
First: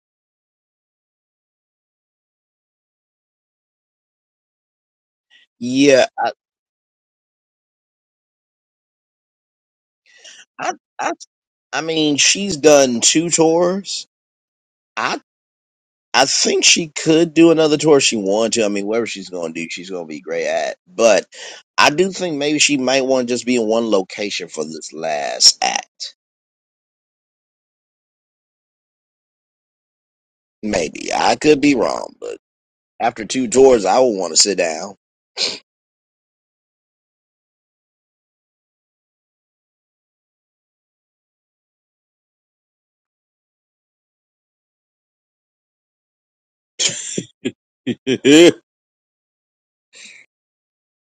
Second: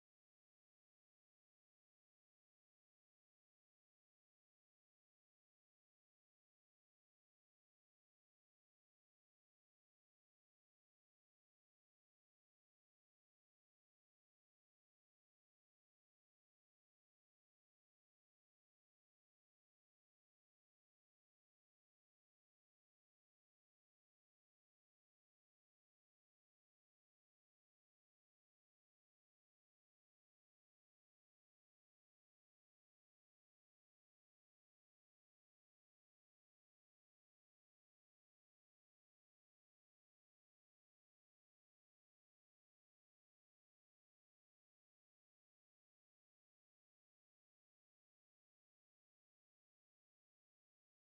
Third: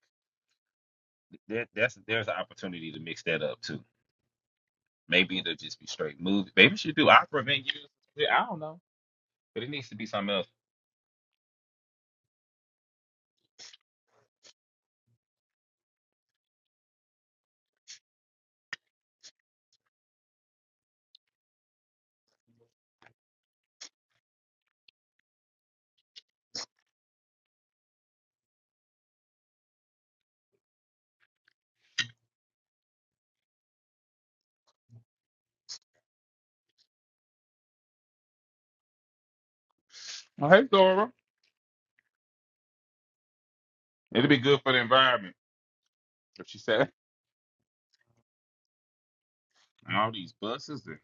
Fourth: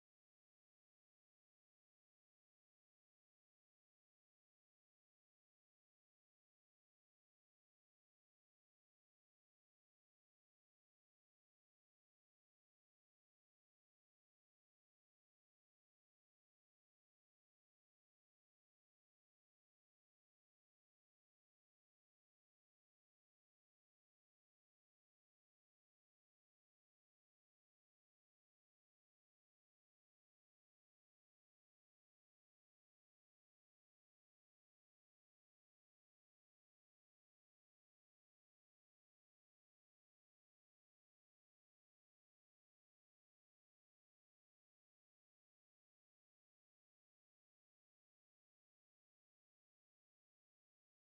There, that's there's an opportunity to mix that up too. Maybe it'll just be Yeah, straight I, movies. Maybe she do opera venues. Yeah, I don't know, but it needs to be something else. I, I, I mean, she's done two tours. I, I think she could do another tour if she wanted to. I mean, whatever she's gonna do, she's gonna be great at. But I do think maybe she might want to just be in one location for this last act. Maybe I could be wrong, but. After two tours, I would want to sit down. Oh, hey, Dora. It'll be good for the environment if she said all these buses and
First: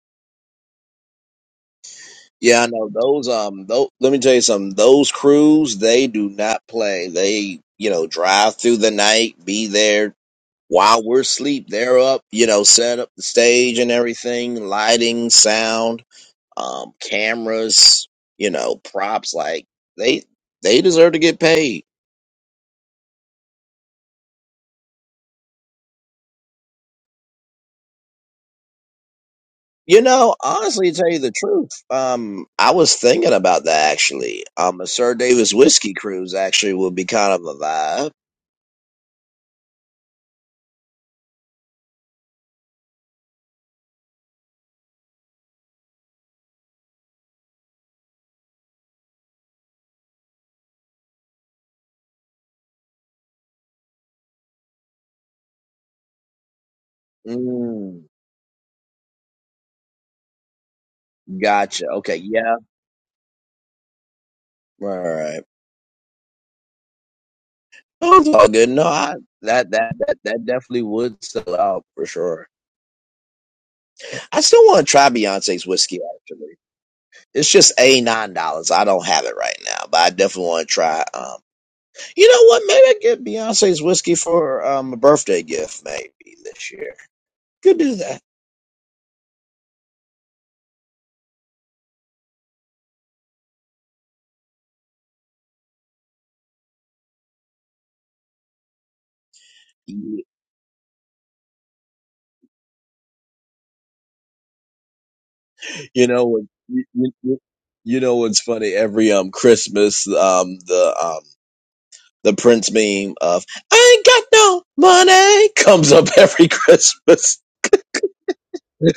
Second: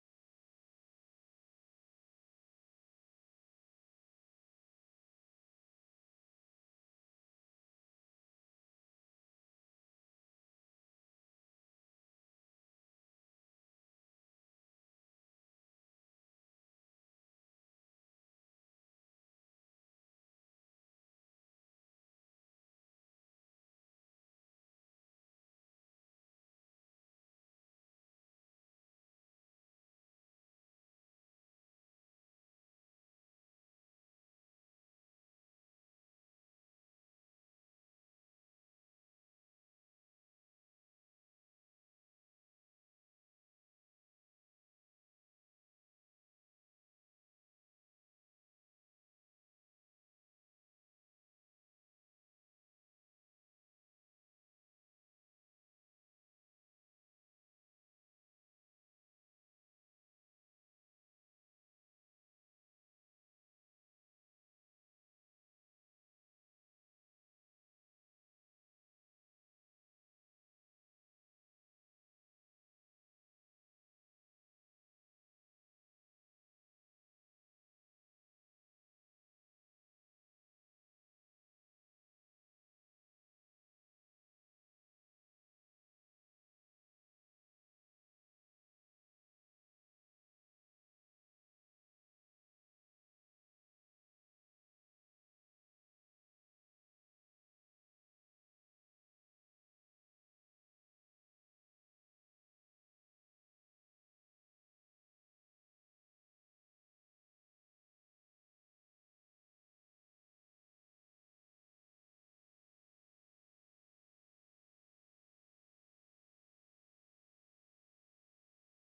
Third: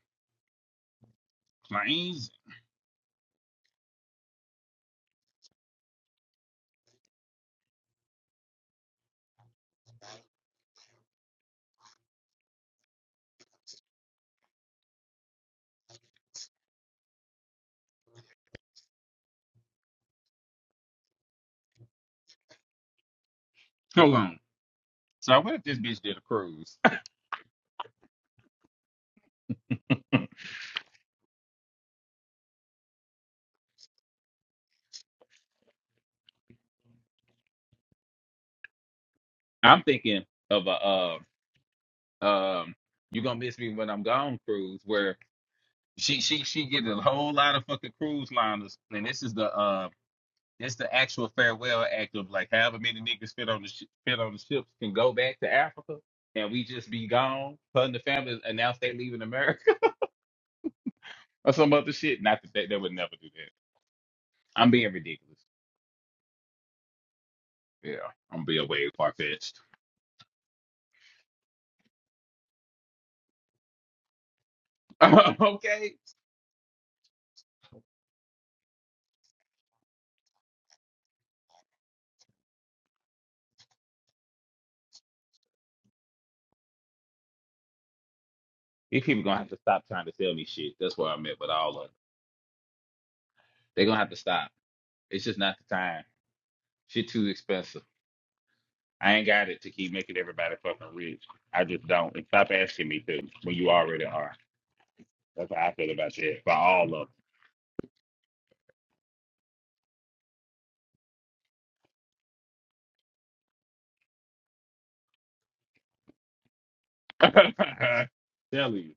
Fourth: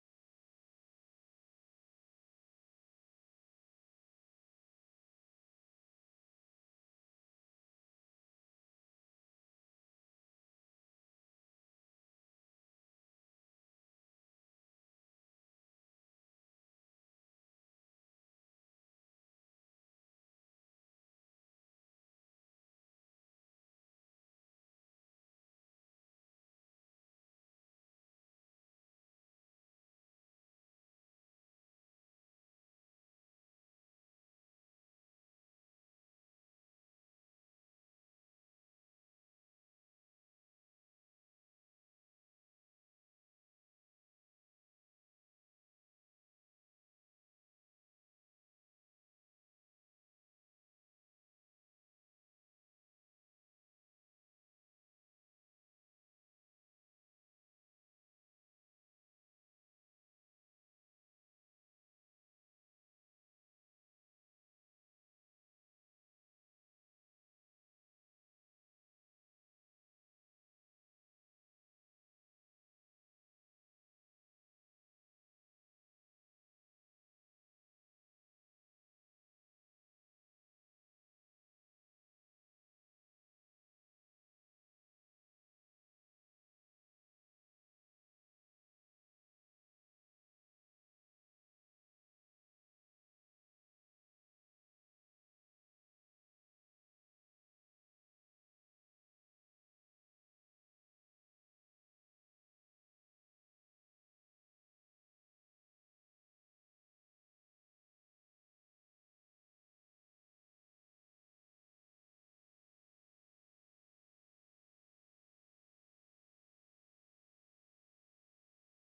planes. Yeah, I know those. Um, those, let me tell you something. Those crews, they do not play. They, you know, drive through the night, be there while we're asleep. They're up, you know, set up the stage and everything, lighting, sound, um, cameras, you know, props. Like they, they deserve to get paid. Hold on. So what if this bitch did a cruise? You know, honestly, to tell you the truth, um, I was thinking about that actually. Um, a Sir Davis whiskey cruise actually would be kind of a vibe. I'm thinking of a uh, um, you gonna miss me when I'm gone cruise where she she she getting a whole lot of fucking cruise liners, and this is the uh. That's the actual farewell act of like however many niggas fit on the sh- fit on the ships can go back to Africa and we just be gone. Her and the Mm, family announce they leaving America or some gotcha. other Okay. shit. Not that Yeah. they, they would never do that. I'm being Right. Right. ridiculous. right. Yeah, Oh, it's I'm all being good. No, way far I, fetched. that that that that definitely would sell out for sure. I still want to try Beyonce's okay, whiskey. Actually, it's just a nine dollars. I don't have it right now, but I definitely want to try. Um, you know what? Maybe I get Beyonce's whiskey for um a birthday gift maybe this year. Could do that. these people gonna have to stop trying to sell me shit. That's where I'm at with all of them. They gonna have to stop. It's just not the time. Shit too expensive. I ain't got it to keep Yeah. making everybody fucking rich. I just don't. And stop asking me to when you already are. That's how I feel You about know shit. what? For You, all of you, you know what's funny? Every um Christmas, um the um the Prince meme of "I ain't got no money" comes up every Christmas. them. Tell you,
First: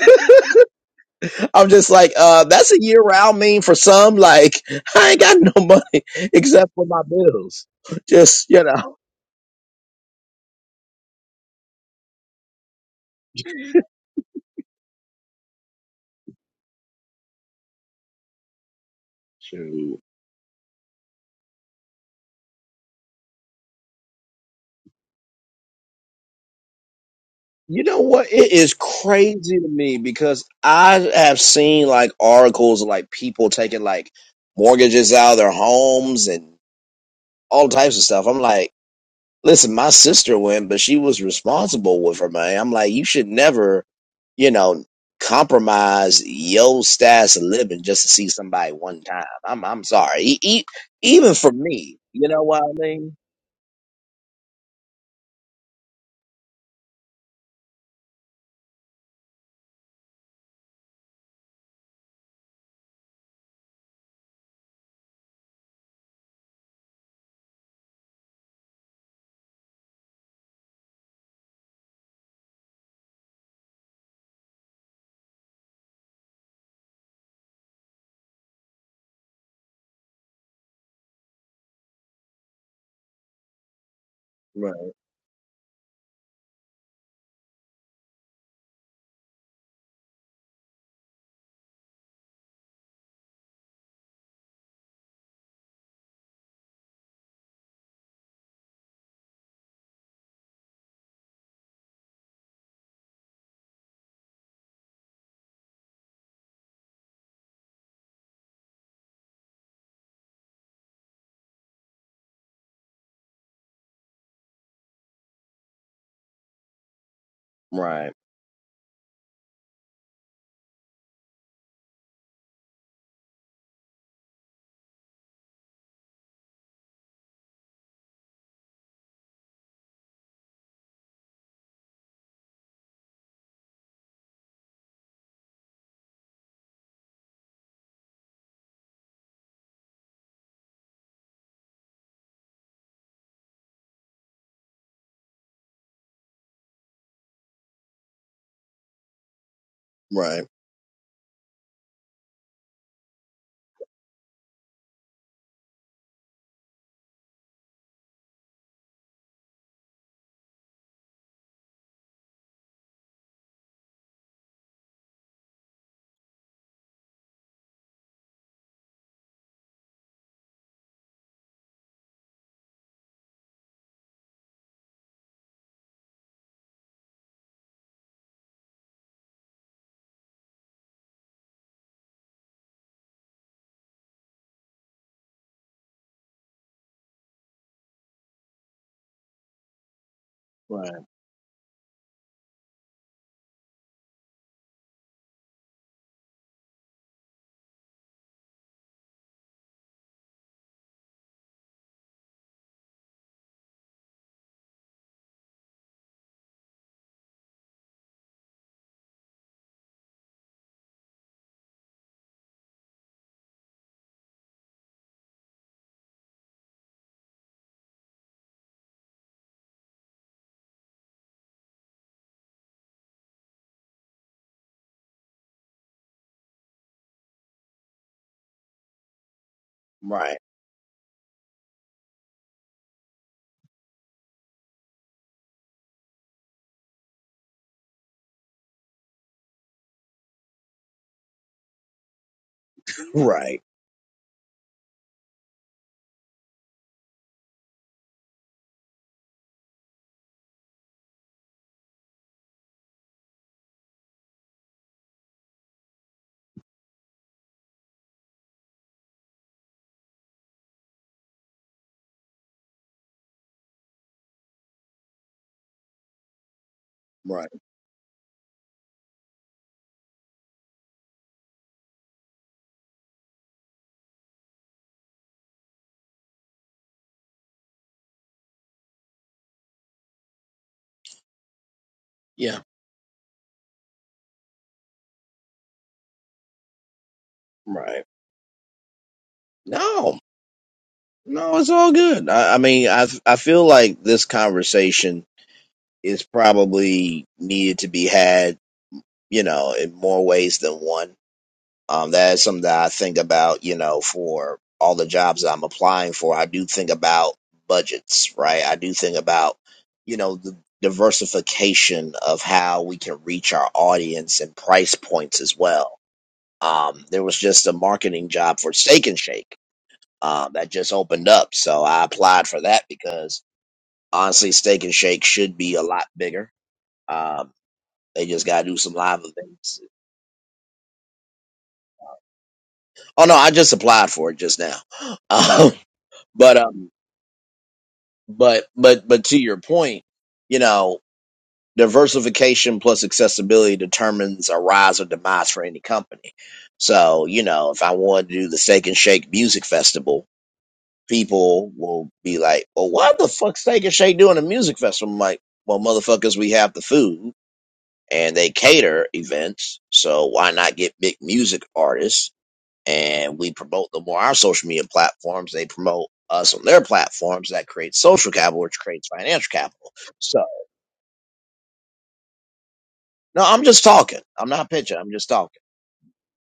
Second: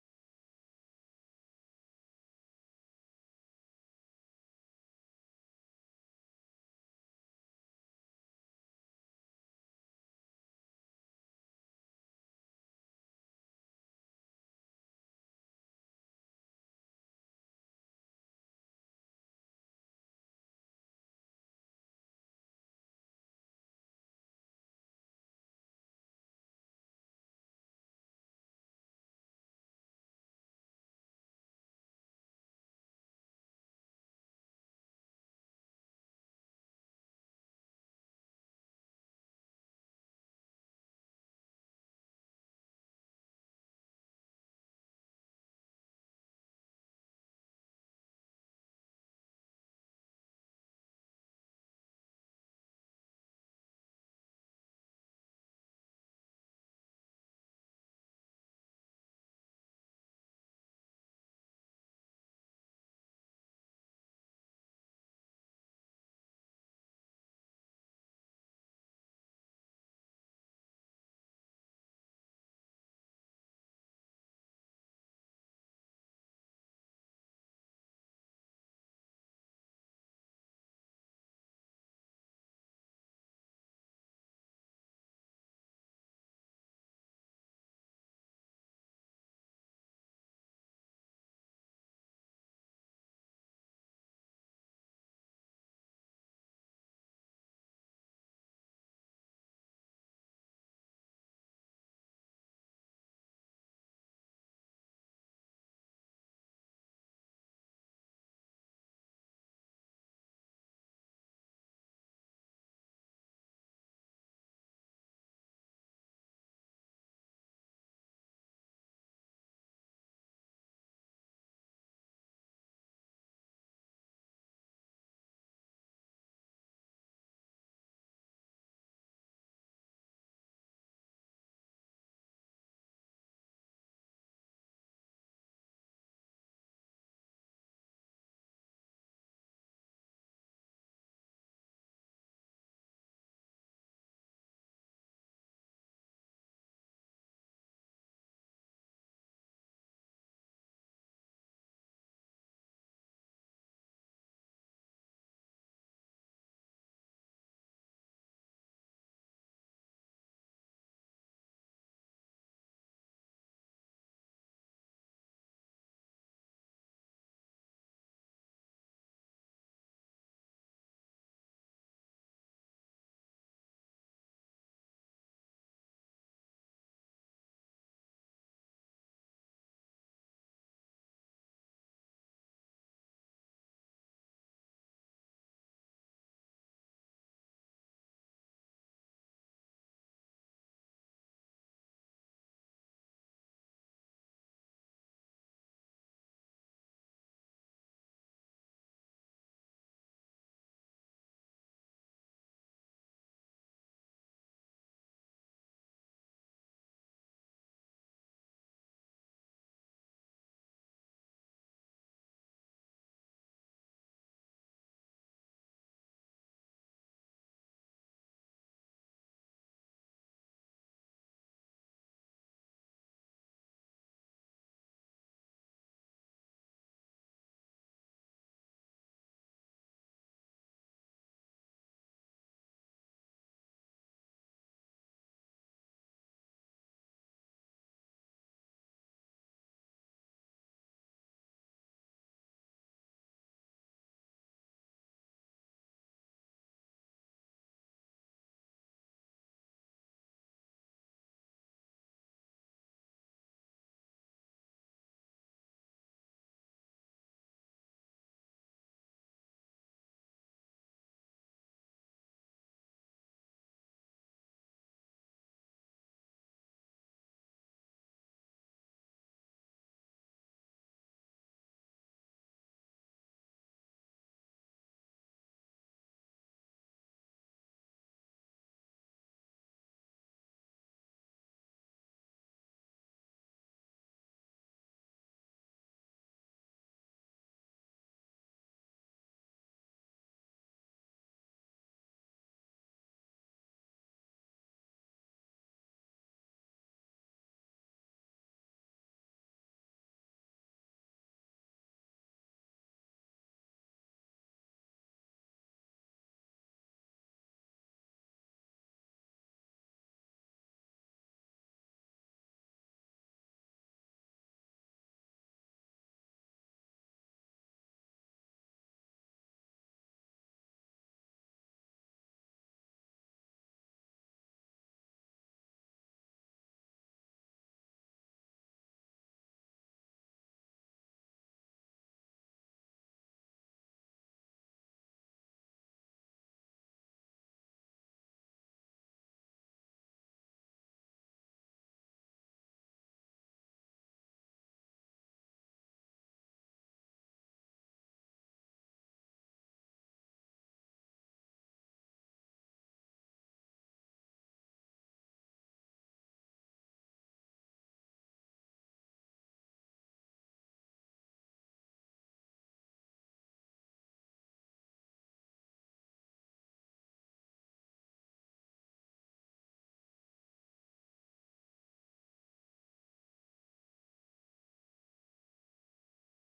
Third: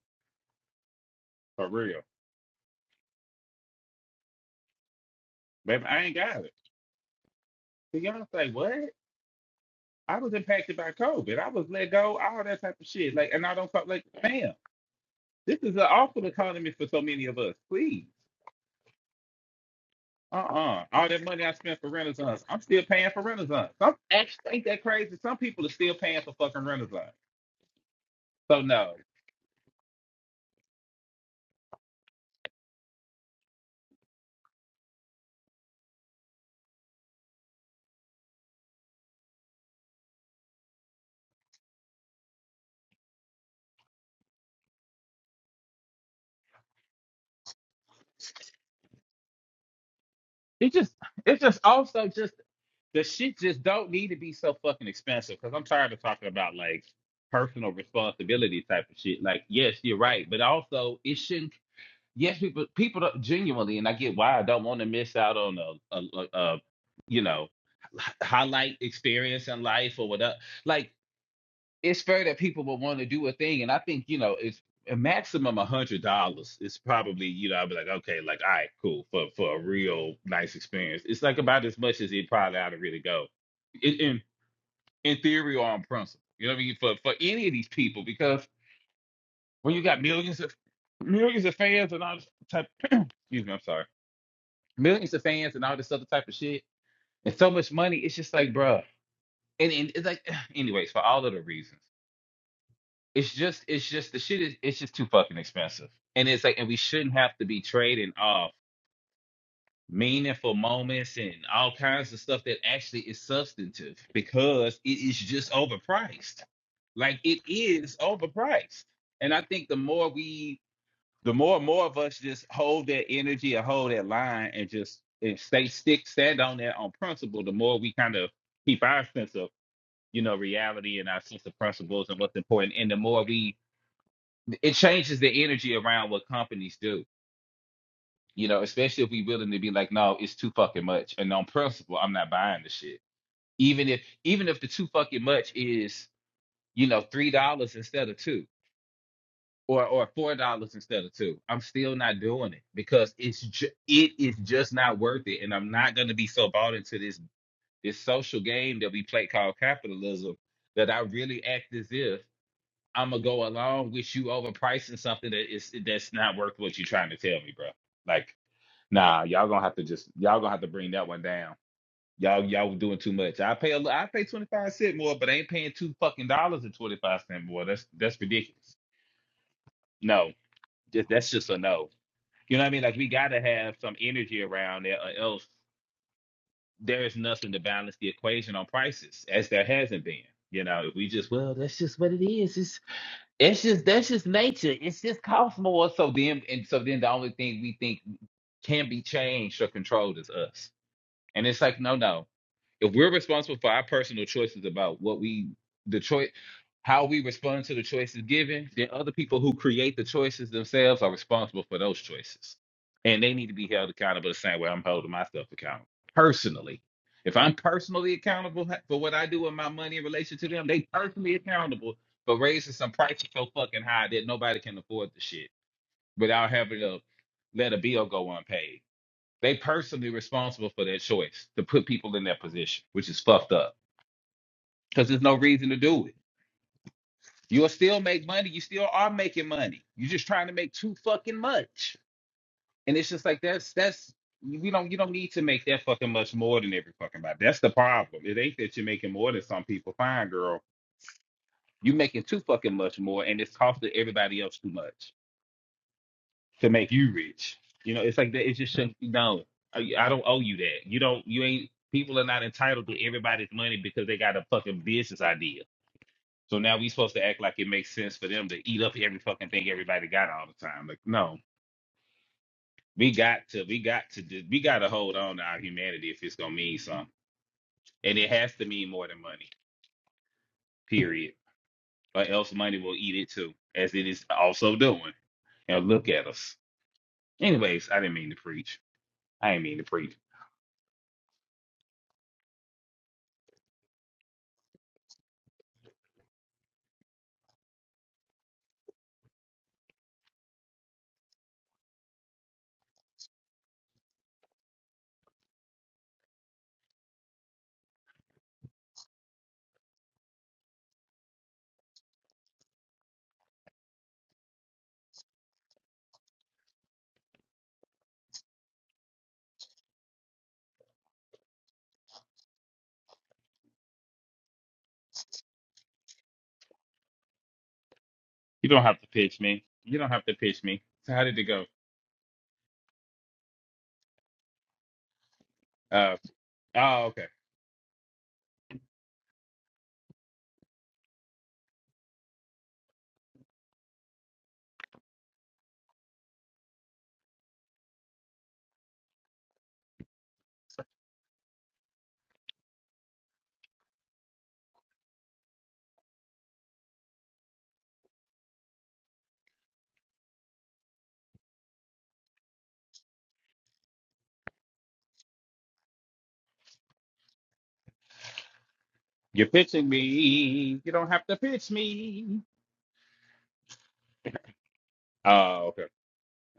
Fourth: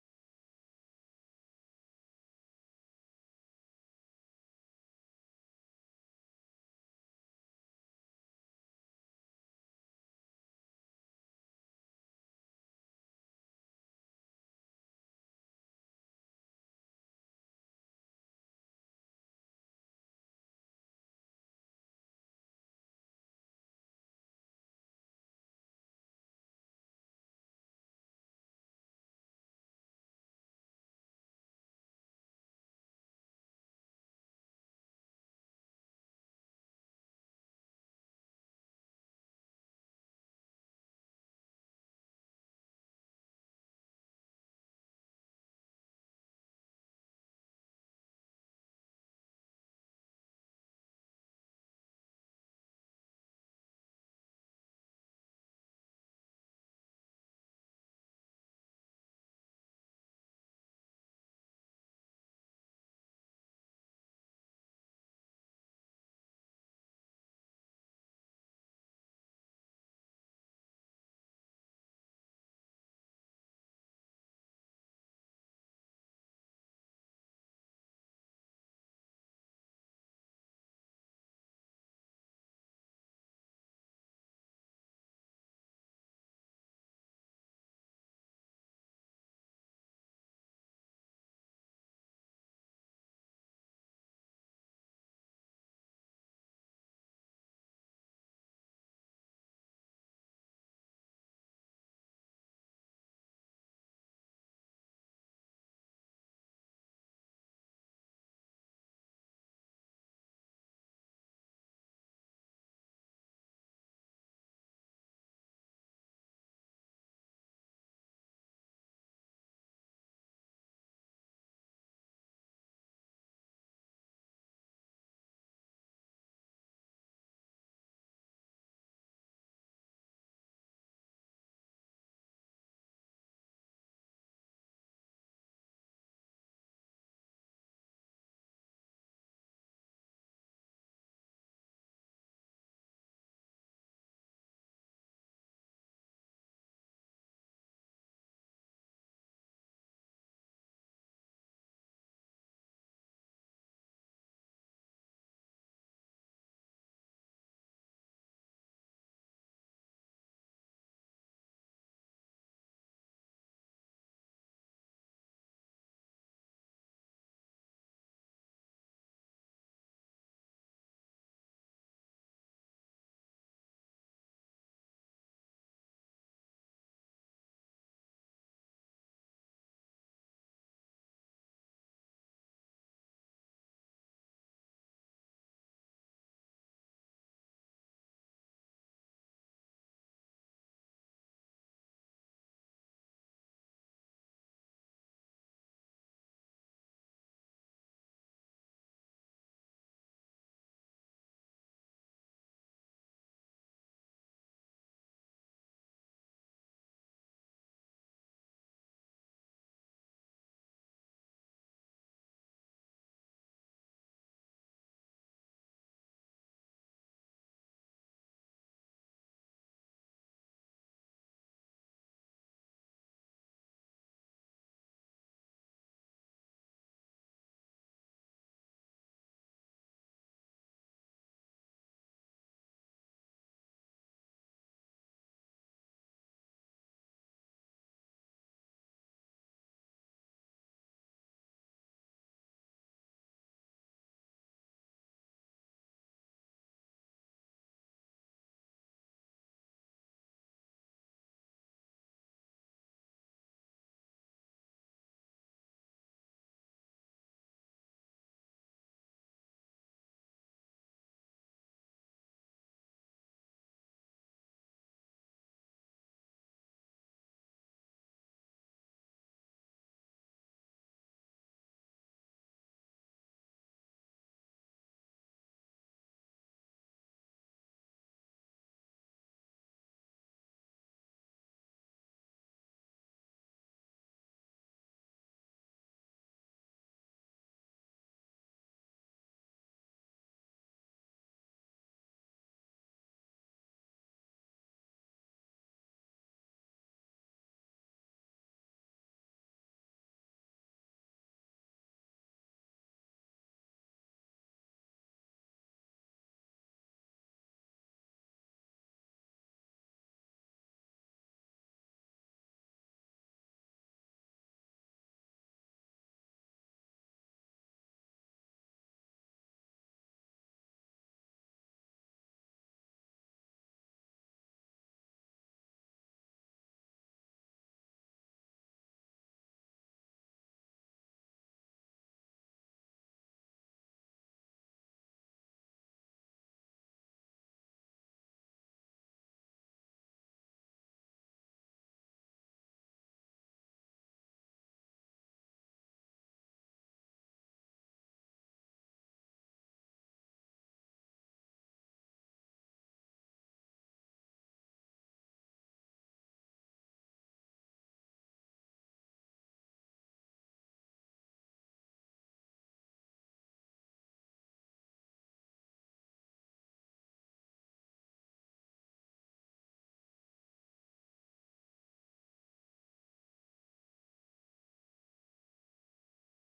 for I'm just real. like, uh, that's a year round meme for some. Like, I ain't got no Baby, I money ain't got it. except for my bills. See, y'all Just say, you what? know, I was impacted by COVID. I was let go, all that type of shit. Like, and I don't talk like, fam, this is an awful economy for so many of us. Please. shoot. Uh-uh. All that money I spent for Renaissance, I'm still paying for Renaissance. Some actually ain't that crazy. Some people are still paying for fucking Renaissance. You know what? It So is no. crazy to me because I have seen like articles of like people taking like mortgages out of their homes and all types of stuff. I'm like. Listen, my sister went, but she was responsible with her money. I'm like, you should never, you know, compromise your status of living just to see somebody one time. I'm I'm sorry. E- e- It just even it's for just me, also you just know what I the mean? shit just don't need to be so fucking expensive because I'm tired of talking about like personal responsibility type of shit. Like, yes, you're right, but also it shouldn't. Yes, people people don't, genuinely, and I get why I don't want to miss out on a, a, a, a you know h- highlight experience in life or whatever. Like it's fair that people would want to do a thing, and I think you know it's a maximum a hundred dollars. It's probably you know I'd be like okay, like all right, cool for for a real nice experience. It's like about as much as it probably ought to really go, in in, Right, in theory or on principle. You know what I mean for for any of these people because when you got millions of millions of fans and all this type, excuse me, I'm sorry, millions of fans and all this other type of shit and so much money, it's just like bruh. And, and it's like anyways for all of the reasons. it's just it's just the shit is it's just too fucking expensive. And it's like and we shouldn't have to be trading off meaningful moments and all kinds of stuff that actually is substantive because it is just overpriced. Like it is right, overpriced. And I think the more we the more and more of us just hold that energy and hold that line and just and stay stick stand on that on principle, the more we kind of keep our sense of, you know, reality and our sense of principles and what's important. And the more we it changes the energy around what companies do. You know, especially if we willing to be like, no, it's too fucking much, and on principle, I'm not buying the shit. Even if even if the too fucking much is you know three dollars instead of two, or or four right, dollars instead of two, I'm still not doing it because it's ju- it is just not worth it, and I'm not gonna be so bought into this this social game that we play called capitalism that I really act as if. I'm gonna go along with you overpricing something that is that's not worth what you're trying to tell me, bro. Like, nah, y'all gonna have to just y'all gonna have to bring that one down. Y'all y'all doing too much. I pay a li- I pay twenty five cent more, but I ain't paying two fucking dollars and twenty five cent more. That's that's ridiculous. No, just, that's just a no. You know what I mean? Like we gotta have some energy around there, or else there is nothing to balance the equation on prices, as there hasn't been. You know, right, if we just well, that's just what it is. It's just that's just nature. It's just cosmos. So then, and so then, the only thing we think can be changed or controlled is us. And it's like, no, no if we're responsible for our personal choices about what we the choice how we respond to the choices given then other people who create the choices themselves are responsible for those choices and they need to be held accountable the same way i'm holding myself accountable personally if i'm personally accountable ha- for what i do with my money in relation to them they personally accountable for raising some prices so fucking high that nobody can afford the shit without having to let a bill go unpaid they personally right, responsible for their choice to put people in their position, which is fucked up. Because there's no reason to do it. You'll still make money. You still are making money. You're just trying to make too fucking much. And it's just like right, that's that's we don't you don't need to make that fucking much more than every fucking body. That's the problem. It ain't that you're making more than some people. Fine, girl. You're making too fucking much more and it's costing everybody else too much. to make you rich. You know, it's like that. It just shouldn't. No, I, I don't owe you that. You don't. You ain't. People are not entitled to everybody's money because they got a fucking business idea. So now we supposed to act right. like it makes sense for them to eat up every fucking thing everybody got all the time. Like, no, we got to. We got to. do- We got to hold on to our humanity if it's gonna mean something, and it has to mean more than money. Period. Or else Yeah, money will eat it too, as it is also doing. Now look at us. Anyways, I right. didn't mean to preach. I didn't mean to preach. No, no, it's all good. I, I mean, I I feel like this conversation is probably needed to be had, you know, in more ways than one Um, that is something that I think about, you know, for all the jobs that I'm applying for. I do think about budgets, right? I do think about, you know, the diversification of how we can reach our audience and price points as well. Um, there was just a marketing job for Steak and Shake um, that just opened up. So I applied for that because honestly, Steak and Shake should be a lot bigger. Um, they just got You to do don't some have to live pitch me. events. You don't have to pitch me. So how did it go? Oh, no, I just applied for it just now. Um, Uh, but um, oh, okay. But but but to your point, you know, diversification plus accessibility determines a rise or demise for any company. So, you know, if I wanted to do the Steak and Shake Music Festival, people will be like, Well, why the fuck Steak and Shake doing a music festival? I'm like, well motherfuckers, we have the food and they cater events, so why not get big music artists? and we promote them on our social media platforms. They promote us on their platforms. That creates social capital, which creates You're financial pitching capital. So, me. You don't have to pitch me. no, I'm just talking. I'm not pitching. I'm just talking. Oh, okay.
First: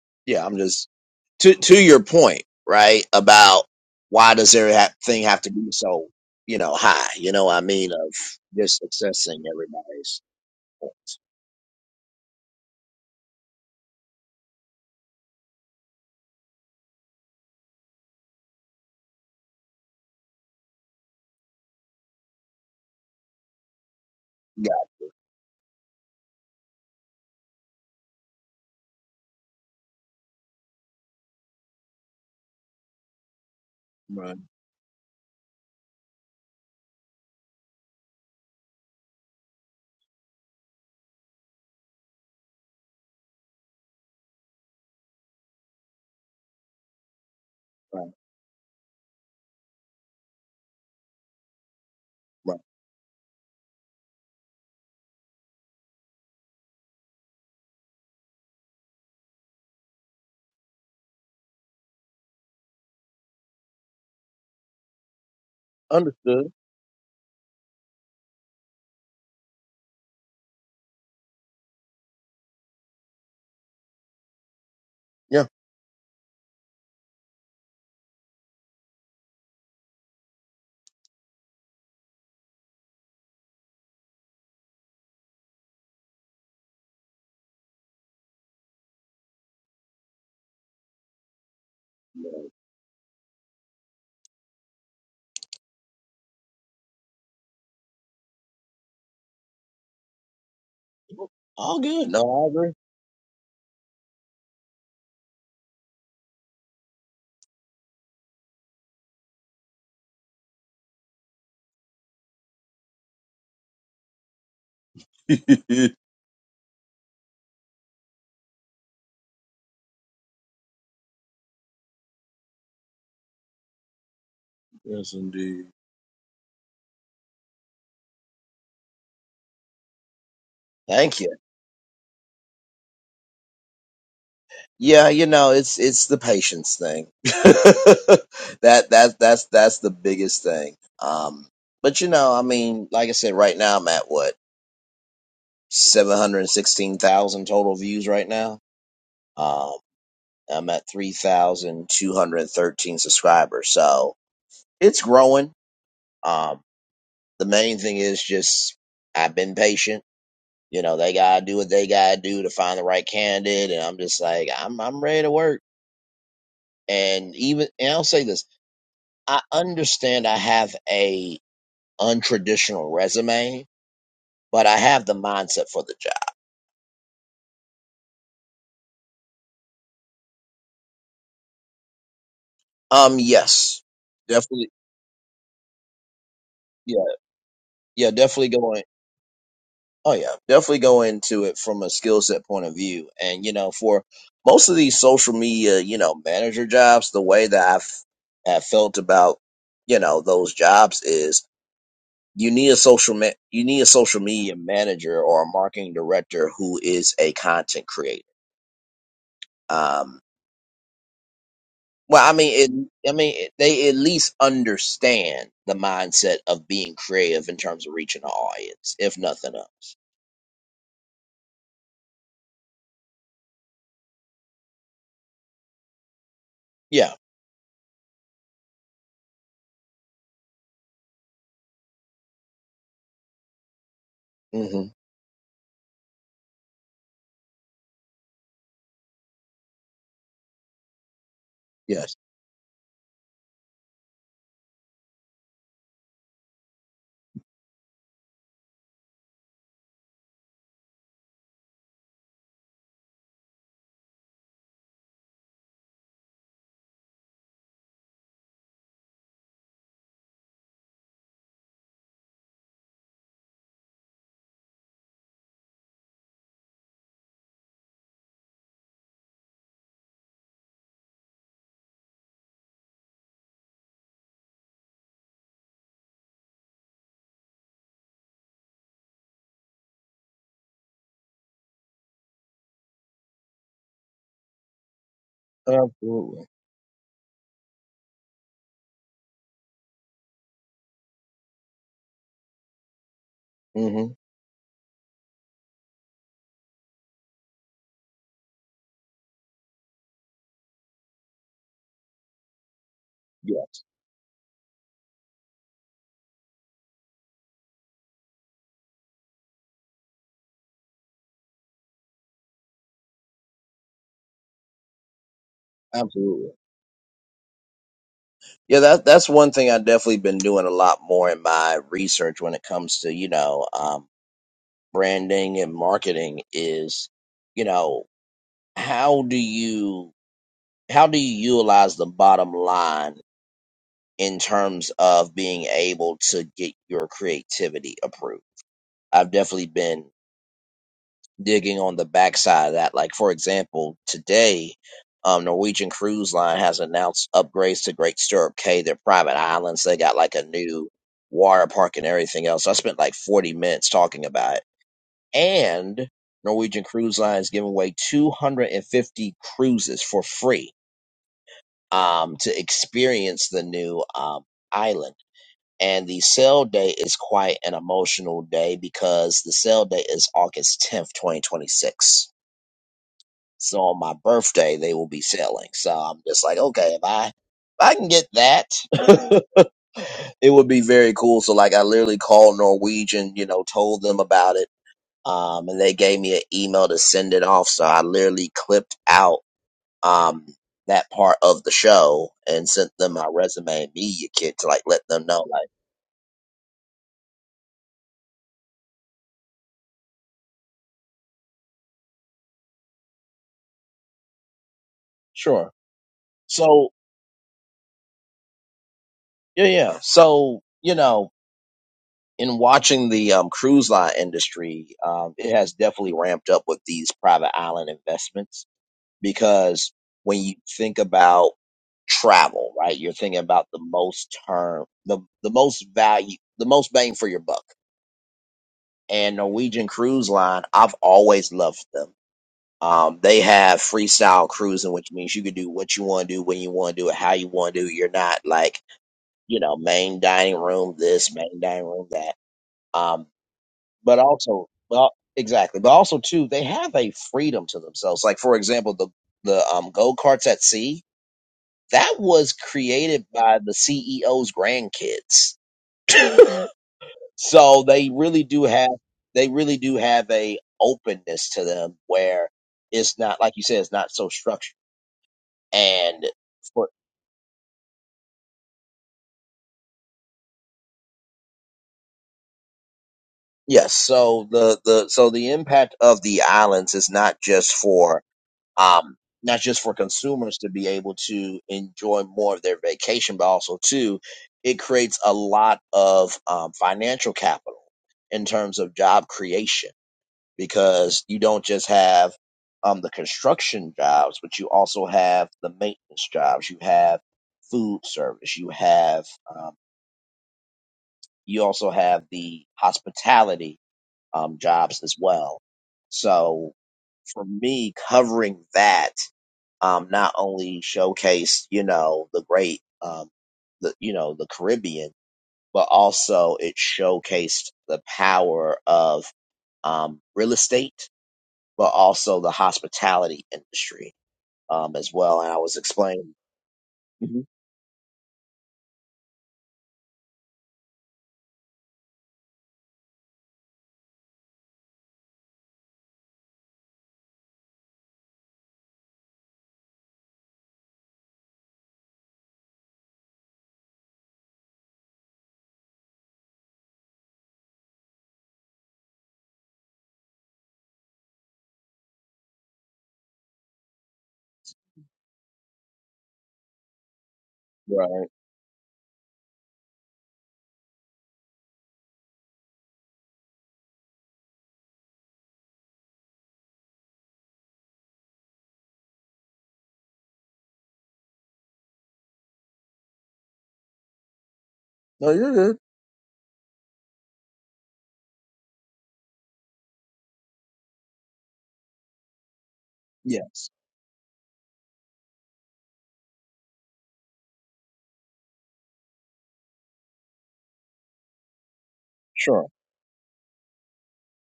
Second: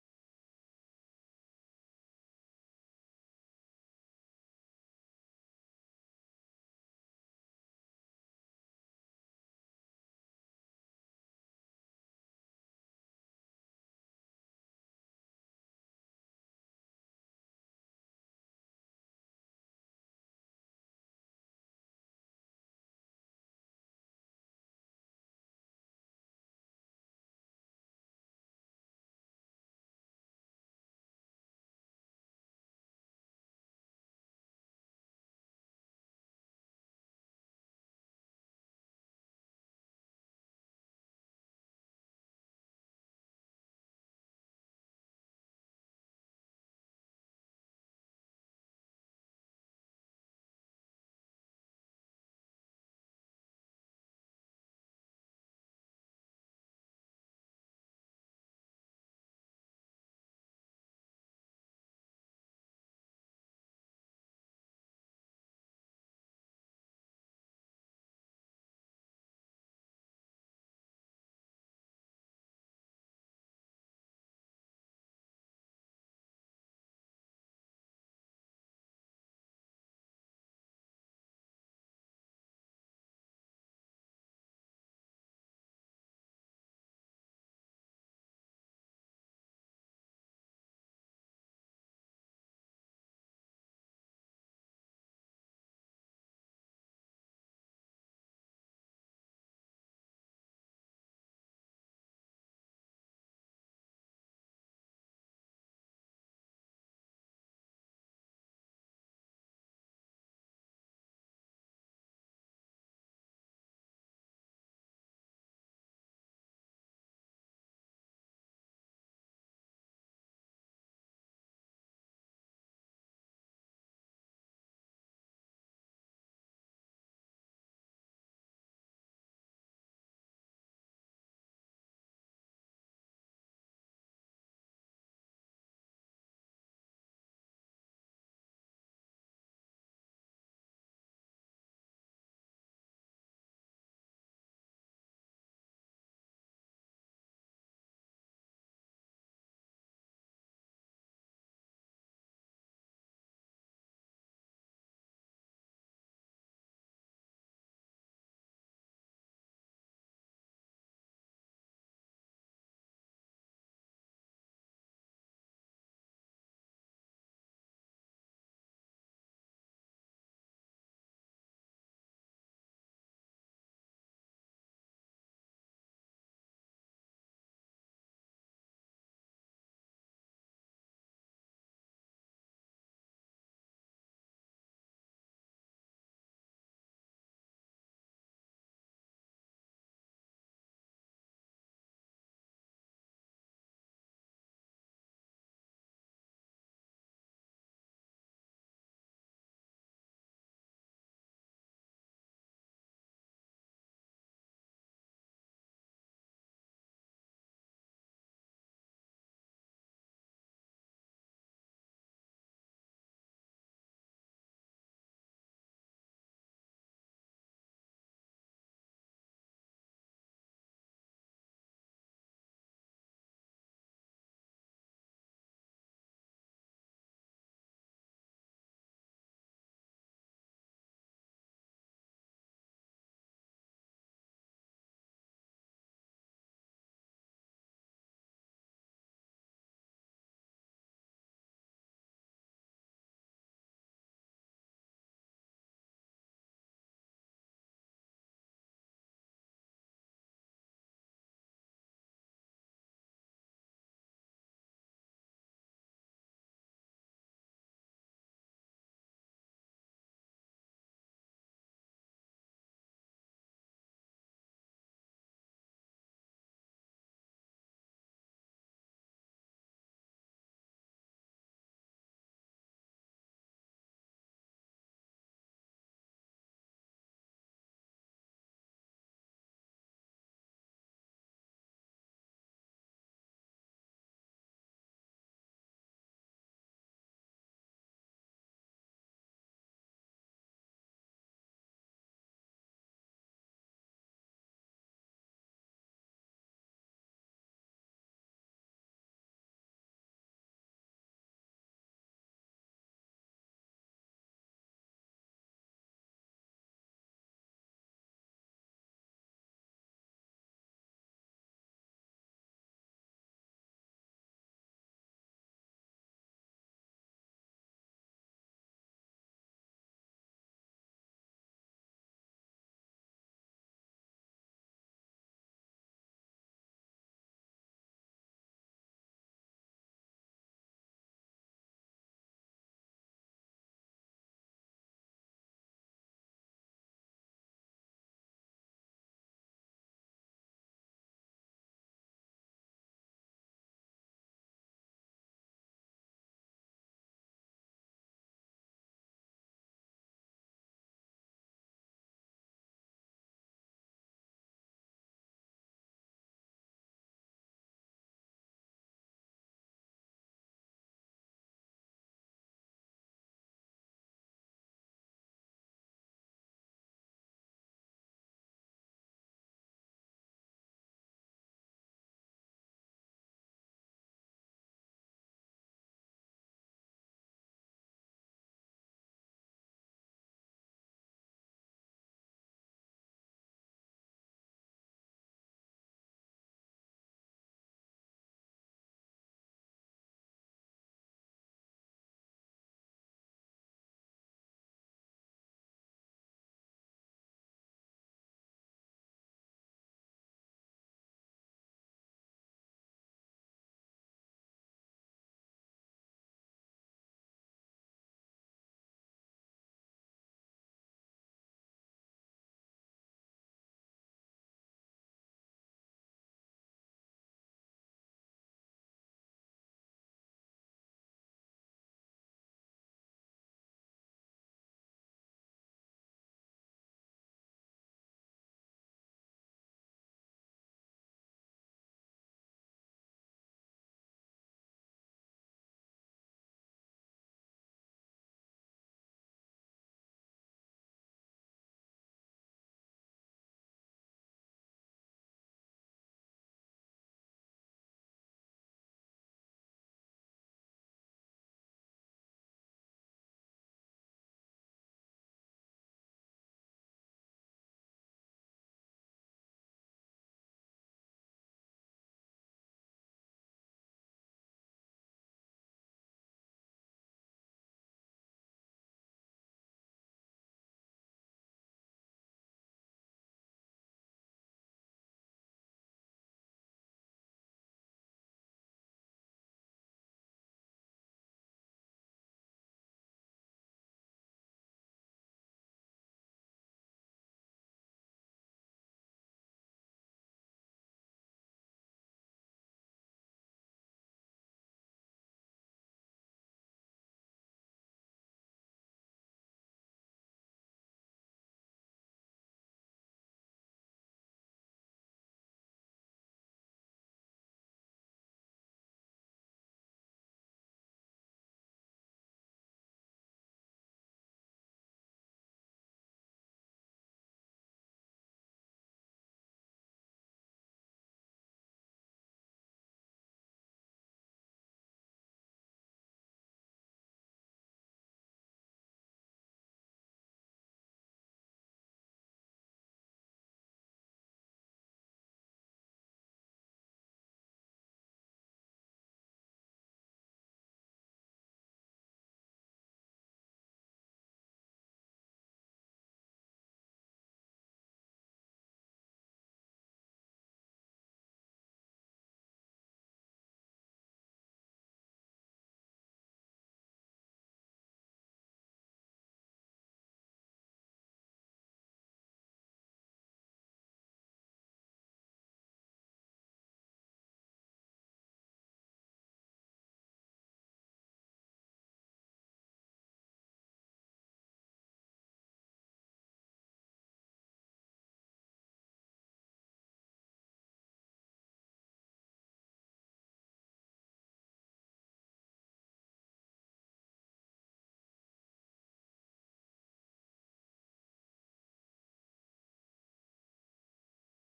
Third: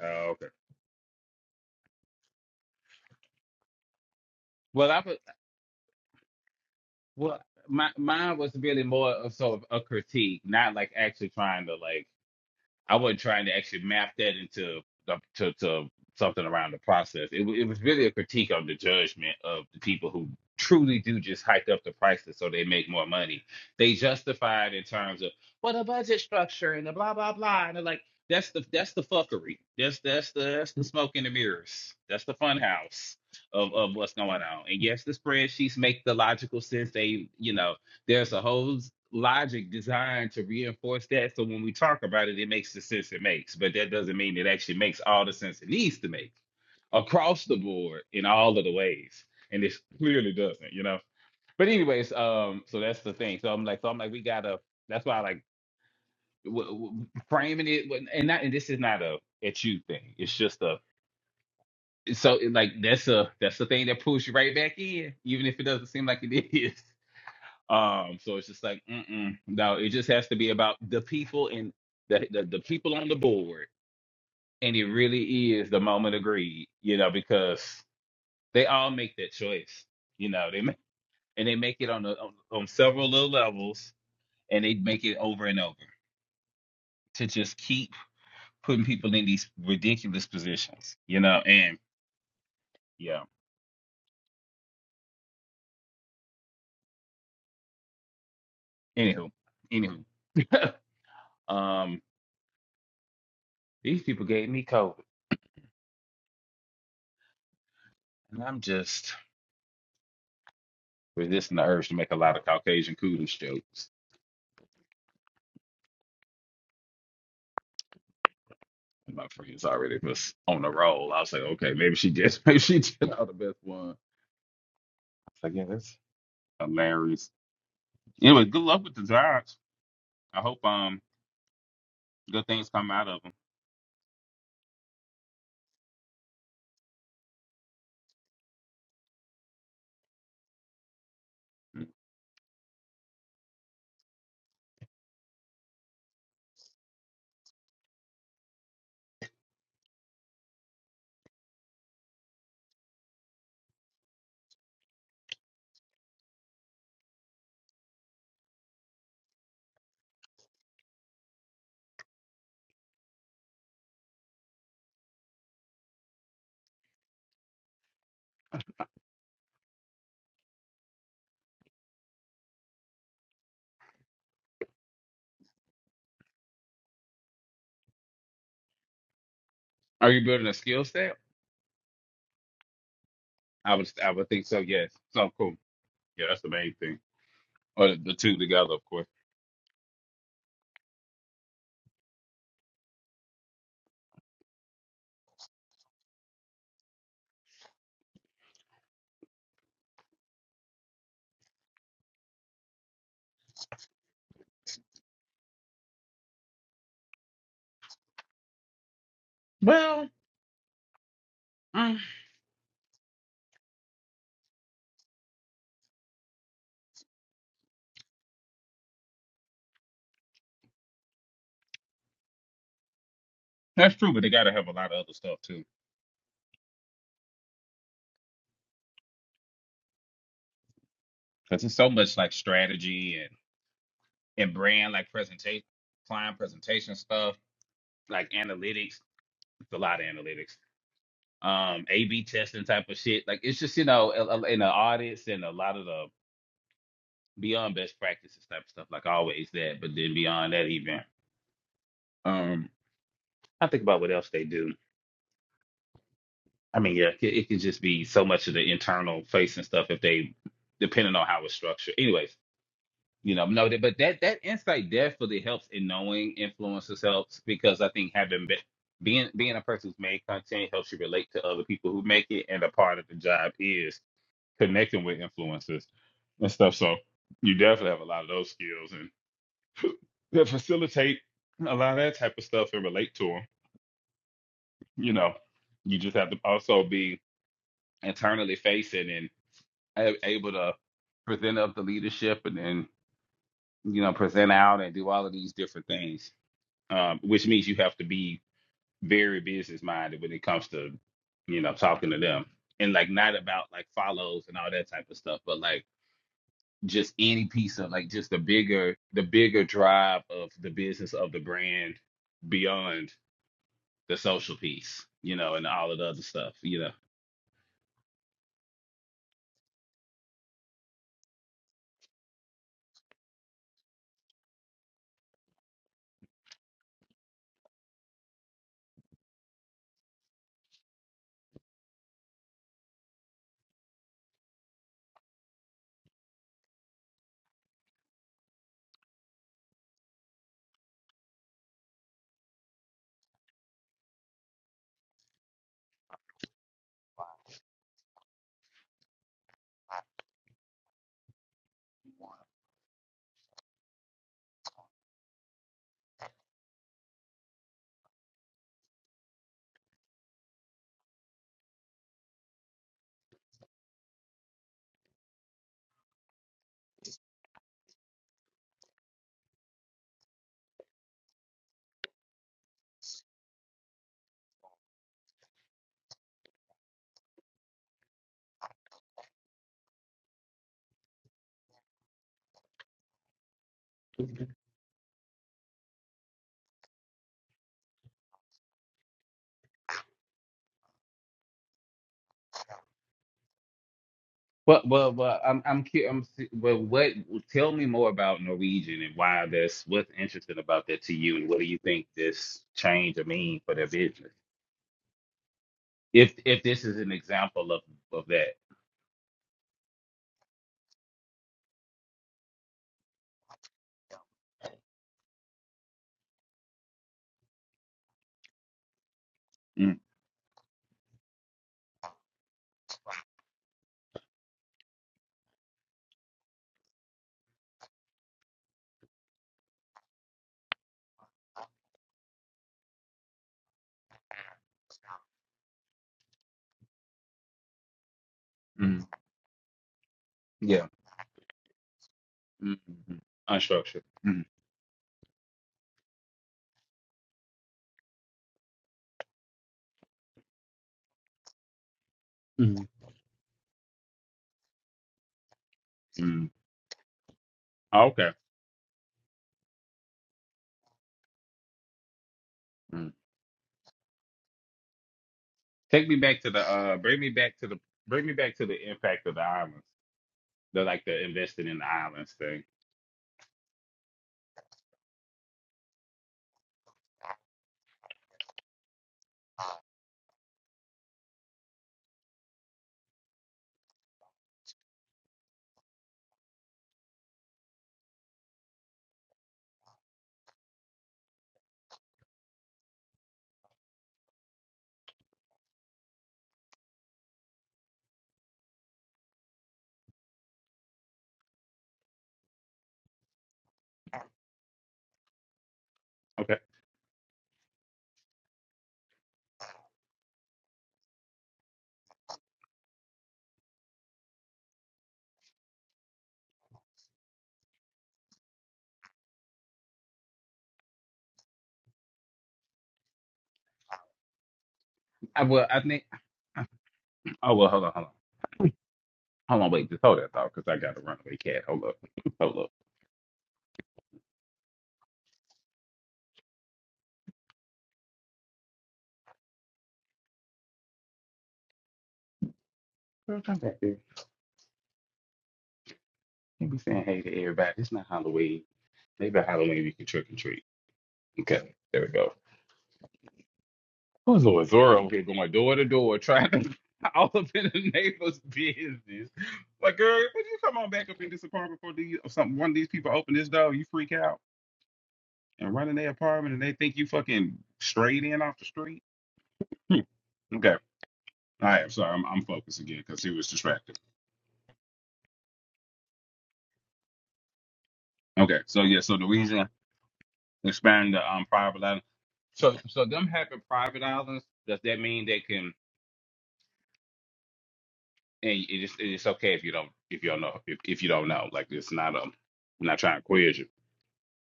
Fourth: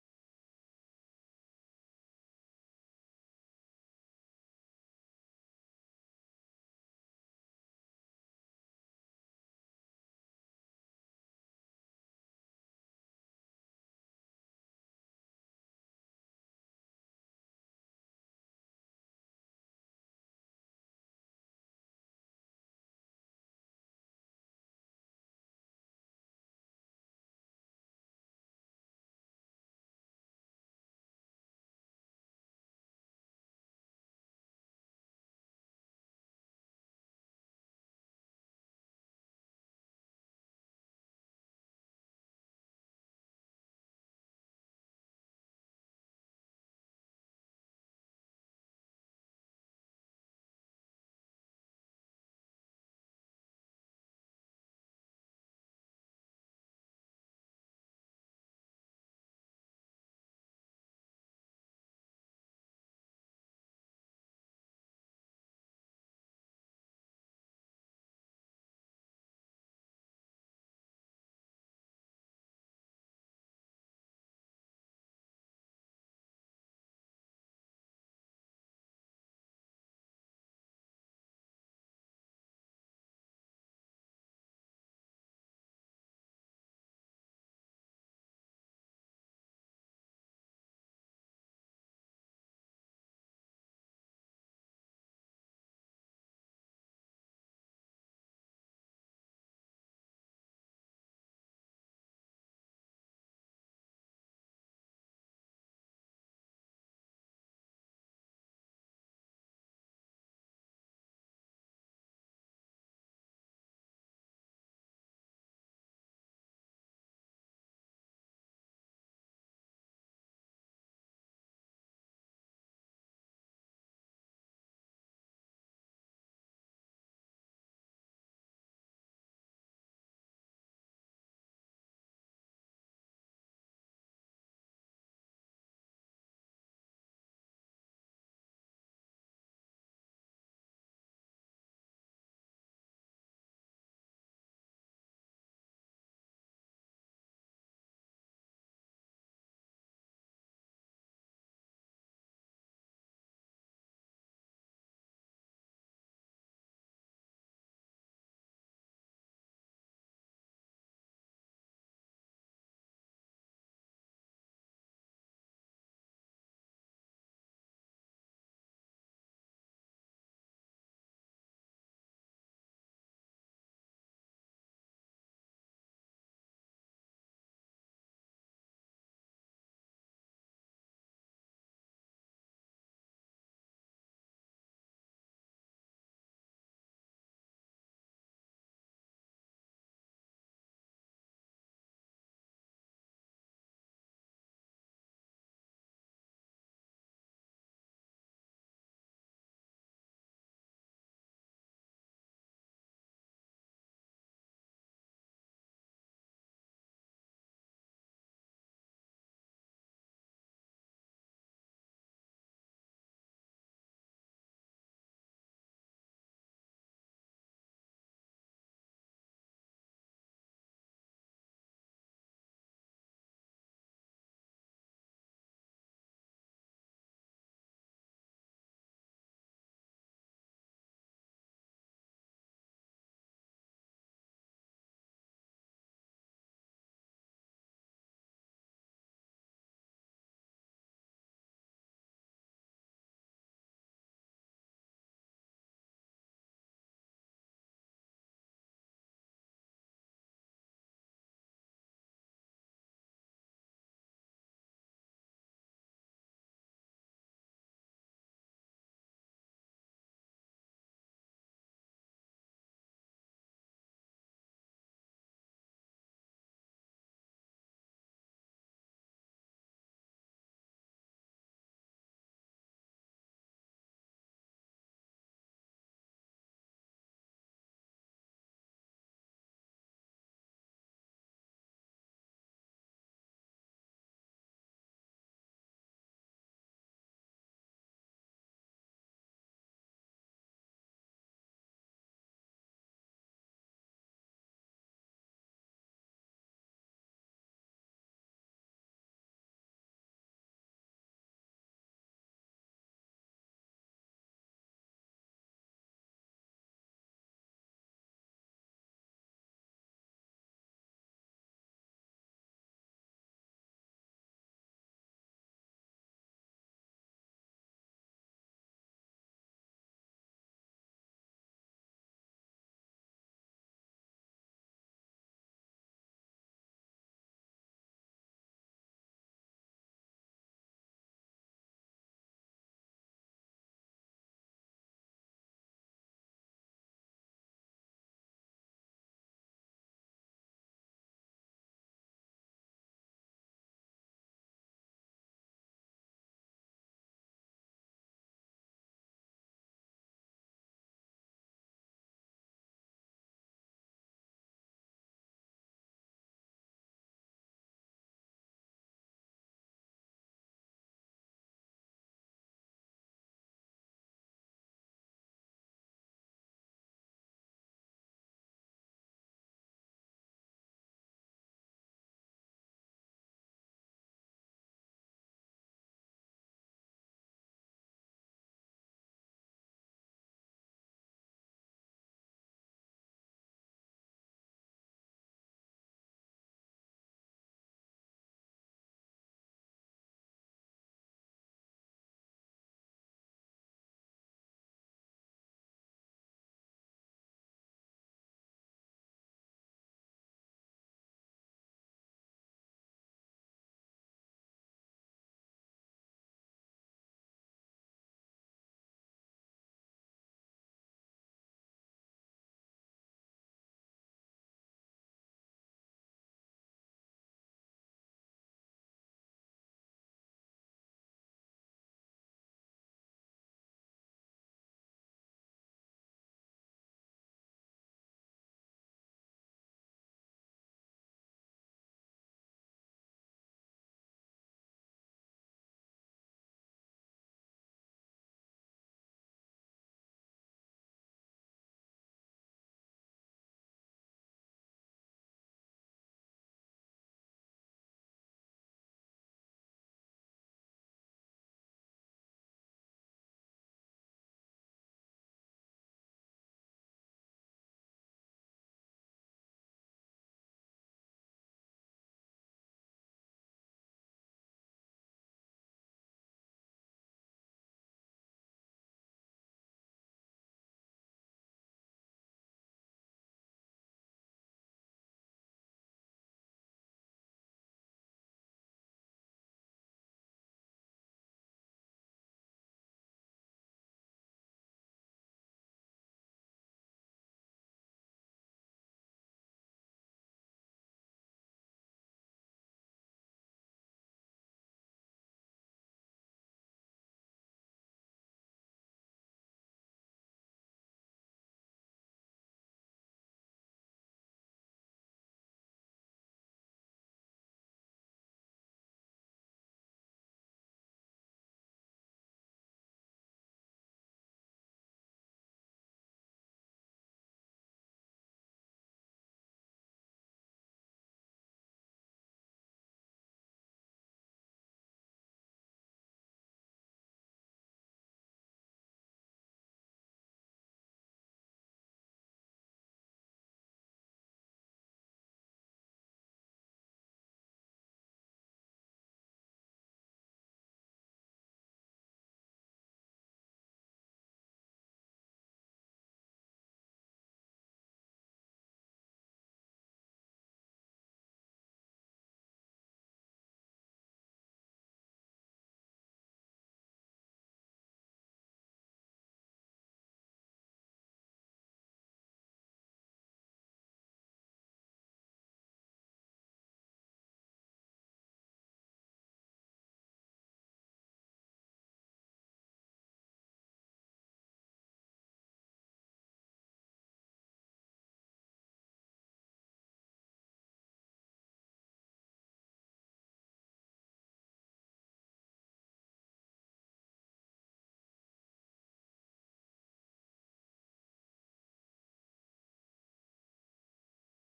Oh, Yeah, okay. I'm just to to your point, right? About why does Well, I was everything have to be so you know high? You well, know, what I my mean, of mine was just really more of accessing sort of a everybody's. critique, not like actually trying to like. I wasn't trying to actually map that into the- to, to something around the process. It, wa- it was really a critique of the judgment of the people who truly do just hike up the prices so they make more money. They Yeah, justified in terms of well the budget structure and the blah blah blah and they're like that's the that's the fuckery. That's that's the that's the smoke in the mirrors. That's the fun house of, of what's going right, on. And yes, the spreadsheets make the logical sense. They you know there's a whole logic designed to reinforce that. So when we talk about it, it makes the sense it makes, but that doesn't mean it actually makes all the sense it needs to make across the board right, in all of the ways. And it clearly doesn't, you know. But anyways, right. um, so that's the thing. So I'm like, so I'm like, we gotta. That's why I like w- w- framing it, when- and not. And this is not a at you thing. It's just a. So it, like that's a that's the thing that pulls you right back in, even if it doesn't seem like Understood. it is. Um, so it's just like, mm-mm. no, it just has to be about the people and the, the the people on the board, and it Yeah, really is the moment of greed, you know, because they all make that choice, you know, they make and they make it on the on, on several little levels, and they make it over and over to just keep putting people in these ridiculous positions, you know, and yeah, anywho, anywho, all um, good. No, these people gave me COVID, and I'm just. resisting the urge to make a lot of Caucasian kudos jokes. I agree. And my friends already was on a roll. I was like, okay, maybe she just maybe she did not the best one. I yes, was like, yeah, indeed. that's hilarious. Anyway, good luck with the jobs. I hope um Thank you. good things come out of Yeah, you know, it's it's the patience thing. that that that's that's the biggest thing. Um, them. but you know, I mean, like I said, right now I'm at what seven hundred sixteen thousand total views right now. Um, I'm at three thousand two hundred thirteen subscribers, so it's growing. Um, the main thing is just I've been patient. You know, they gotta do what they gotta do to find the right candidate, and I'm just like, I'm I'm ready to work. And even and I'll say this I understand I have a untraditional resume, but I have the mindset for the job. Are you building a skill set? Um, I yes, would I would think so. definitely. Yes. So cool. Yeah, that's the main thing. Yeah, Or the, yeah, the two definitely together, of going. course. Oh yeah, definitely go into it from a skill set point of view. And you know, for most of these social media, you know, manager jobs, the way that I've have felt about you know those jobs is you need a social ma- you need a social media manager or a marketing director who is a content creator. Well, Um. mm, Well, I mean, it, I mean, it, they at least understand the mindset of being creative in terms of reaching an audience, if nothing else. that's true, but they got to have a lot of other stuff too, Yeah. because it's so much like strategy and and hmm brand like presentation, client presentation stuff like analytics. It's a lot of analytics. Um, Yes. A/B testing type of shit. Like it's just you know a- a- in the audits and a lot of the beyond best practices type of stuff. Like always that, but then beyond that even. Um, I think about what else they do. I mean, yeah, it, it could just be so much of the internal facing stuff if they, depending on how it's structured. Anyways, you know no that- but that that insight definitely helps in knowing influencers helps because i think having been being being a person who's made content helps you relate to other people who make it and a part of the job is connecting with influencers and stuff so you definitely have a lot of those skills and that facilitate a lot of that type of stuff and relate to them you know you just have to Absolutely. also be internally facing and a- able to present up the leadership and then you hmm know present out and do all of these different things um, which means you have to be very business minded when it comes to you know talking to them and like not about Yes. like follows and all that type of stuff but like just any piece of like just the bigger the bigger drive of the business of the brand beyond the social piece you know and all of the other Absolutely. stuff you know Yeah. That that's one thing I've definitely been doing a lot more in my research when it comes to you know um, branding and marketing is you know how do you how do you utilize the bottom line in terms of being able to get your creativity approved. I've definitely been digging on the backside of that. Like, for example, today, um, Norwegian Cruise Line has announced upgrades to Great Stirrup Cay, their private islands. They got like a new water park and everything else. So I spent like 40 minutes talking about it. And Norwegian Cruise Line is giving away 250 cruises for free um, to experience the new um, island And the sale day is quite an emotional day because the sale day is August 10th, 2026. So on my birthday, they will be selling. So I'm just like, okay, if I, if I can get that, it would be very cool. So like I literally called Norwegian, you know, told them about it. Um, and they gave me an email to send it off. So I literally clipped out, um, that part of the show and sent them my resume and media kit to like well let well them well know, i'm like, i'm cu- i'm s- well what tell me more about norwegian and why that's what's interesting about that to you and what do you think this change will mean for their business sure. if if So this is an example of of that. Yeah, yeah. So, you know, in watching the um, cruise line industry, um, it has definitely ramped up with these private island investments because mm when you think about travel, right, you're thinking about the most term, the, the most value, the most bang for your buck. And Norwegian Cruise Line, I've always loved them. Um, they have freestyle cruising, which means you can do what you want to do, when you want to do it, how you want to do it. You're not like, mm you know, main dining Yeah. room this, main dining room that mm mm. Um, Unstructured. but mm also, well, exactly. But also too, they have a freedom to themselves. Like for example, the the um, go karts at sea that was mm created by the CEO's grandkids. mm. So they Okay. really do have they really do have a openness to them where Mm. it's not like you said it's not so structured. Take me And back to the for uh, bring me back to the bring me back to the impact of the islands. The like the investing in the islands thing. yes, so the the so the impact of the islands is not just for um, not just for consumers to be able to enjoy more of their vacation, but also too, it creates a lot of um, financial capital in terms of job creation because you don't just have um, the construction jobs, but you also have the maintenance jobs. You have food service. You have um, you also have the hospitality um, jobs as well. Okay. So for me, covering that um, not only showcased, you know, the great, um, the, you know, the Caribbean, but also it showcased the power of, um, real estate, but also the hospitality industry, um, as well. I And I well was I think. explaining. Mhm. Oh well, hold on, hold on. Hold on, wait, just hold that thought, because I got a runaway cat. Hold up. Hold up. Girl, come back here. You be saying hey to everybody. It's not Halloween. Maybe Halloween we can trick and treat. Okay, there we go. Oh, Lord, Zora over here going door to door trying to all up in the Right. neighbor's business. Like, girl, would you come on back up in this apartment before these, or something? One of these people open this door, you freak out and run in their apartment and they think you fucking straight in off the street. Okay. All right. I'm sorry. I'm, I'm focused again because he was distracted. No, you're good. Okay. So, yeah. So, the reason expanding the um, private island. So, so them having Yes. private islands, does that mean they can, and it is, it's okay if you don't, if you don't know, if, if you don't know, like, it's not a, I'm Sure. not trying to quiz you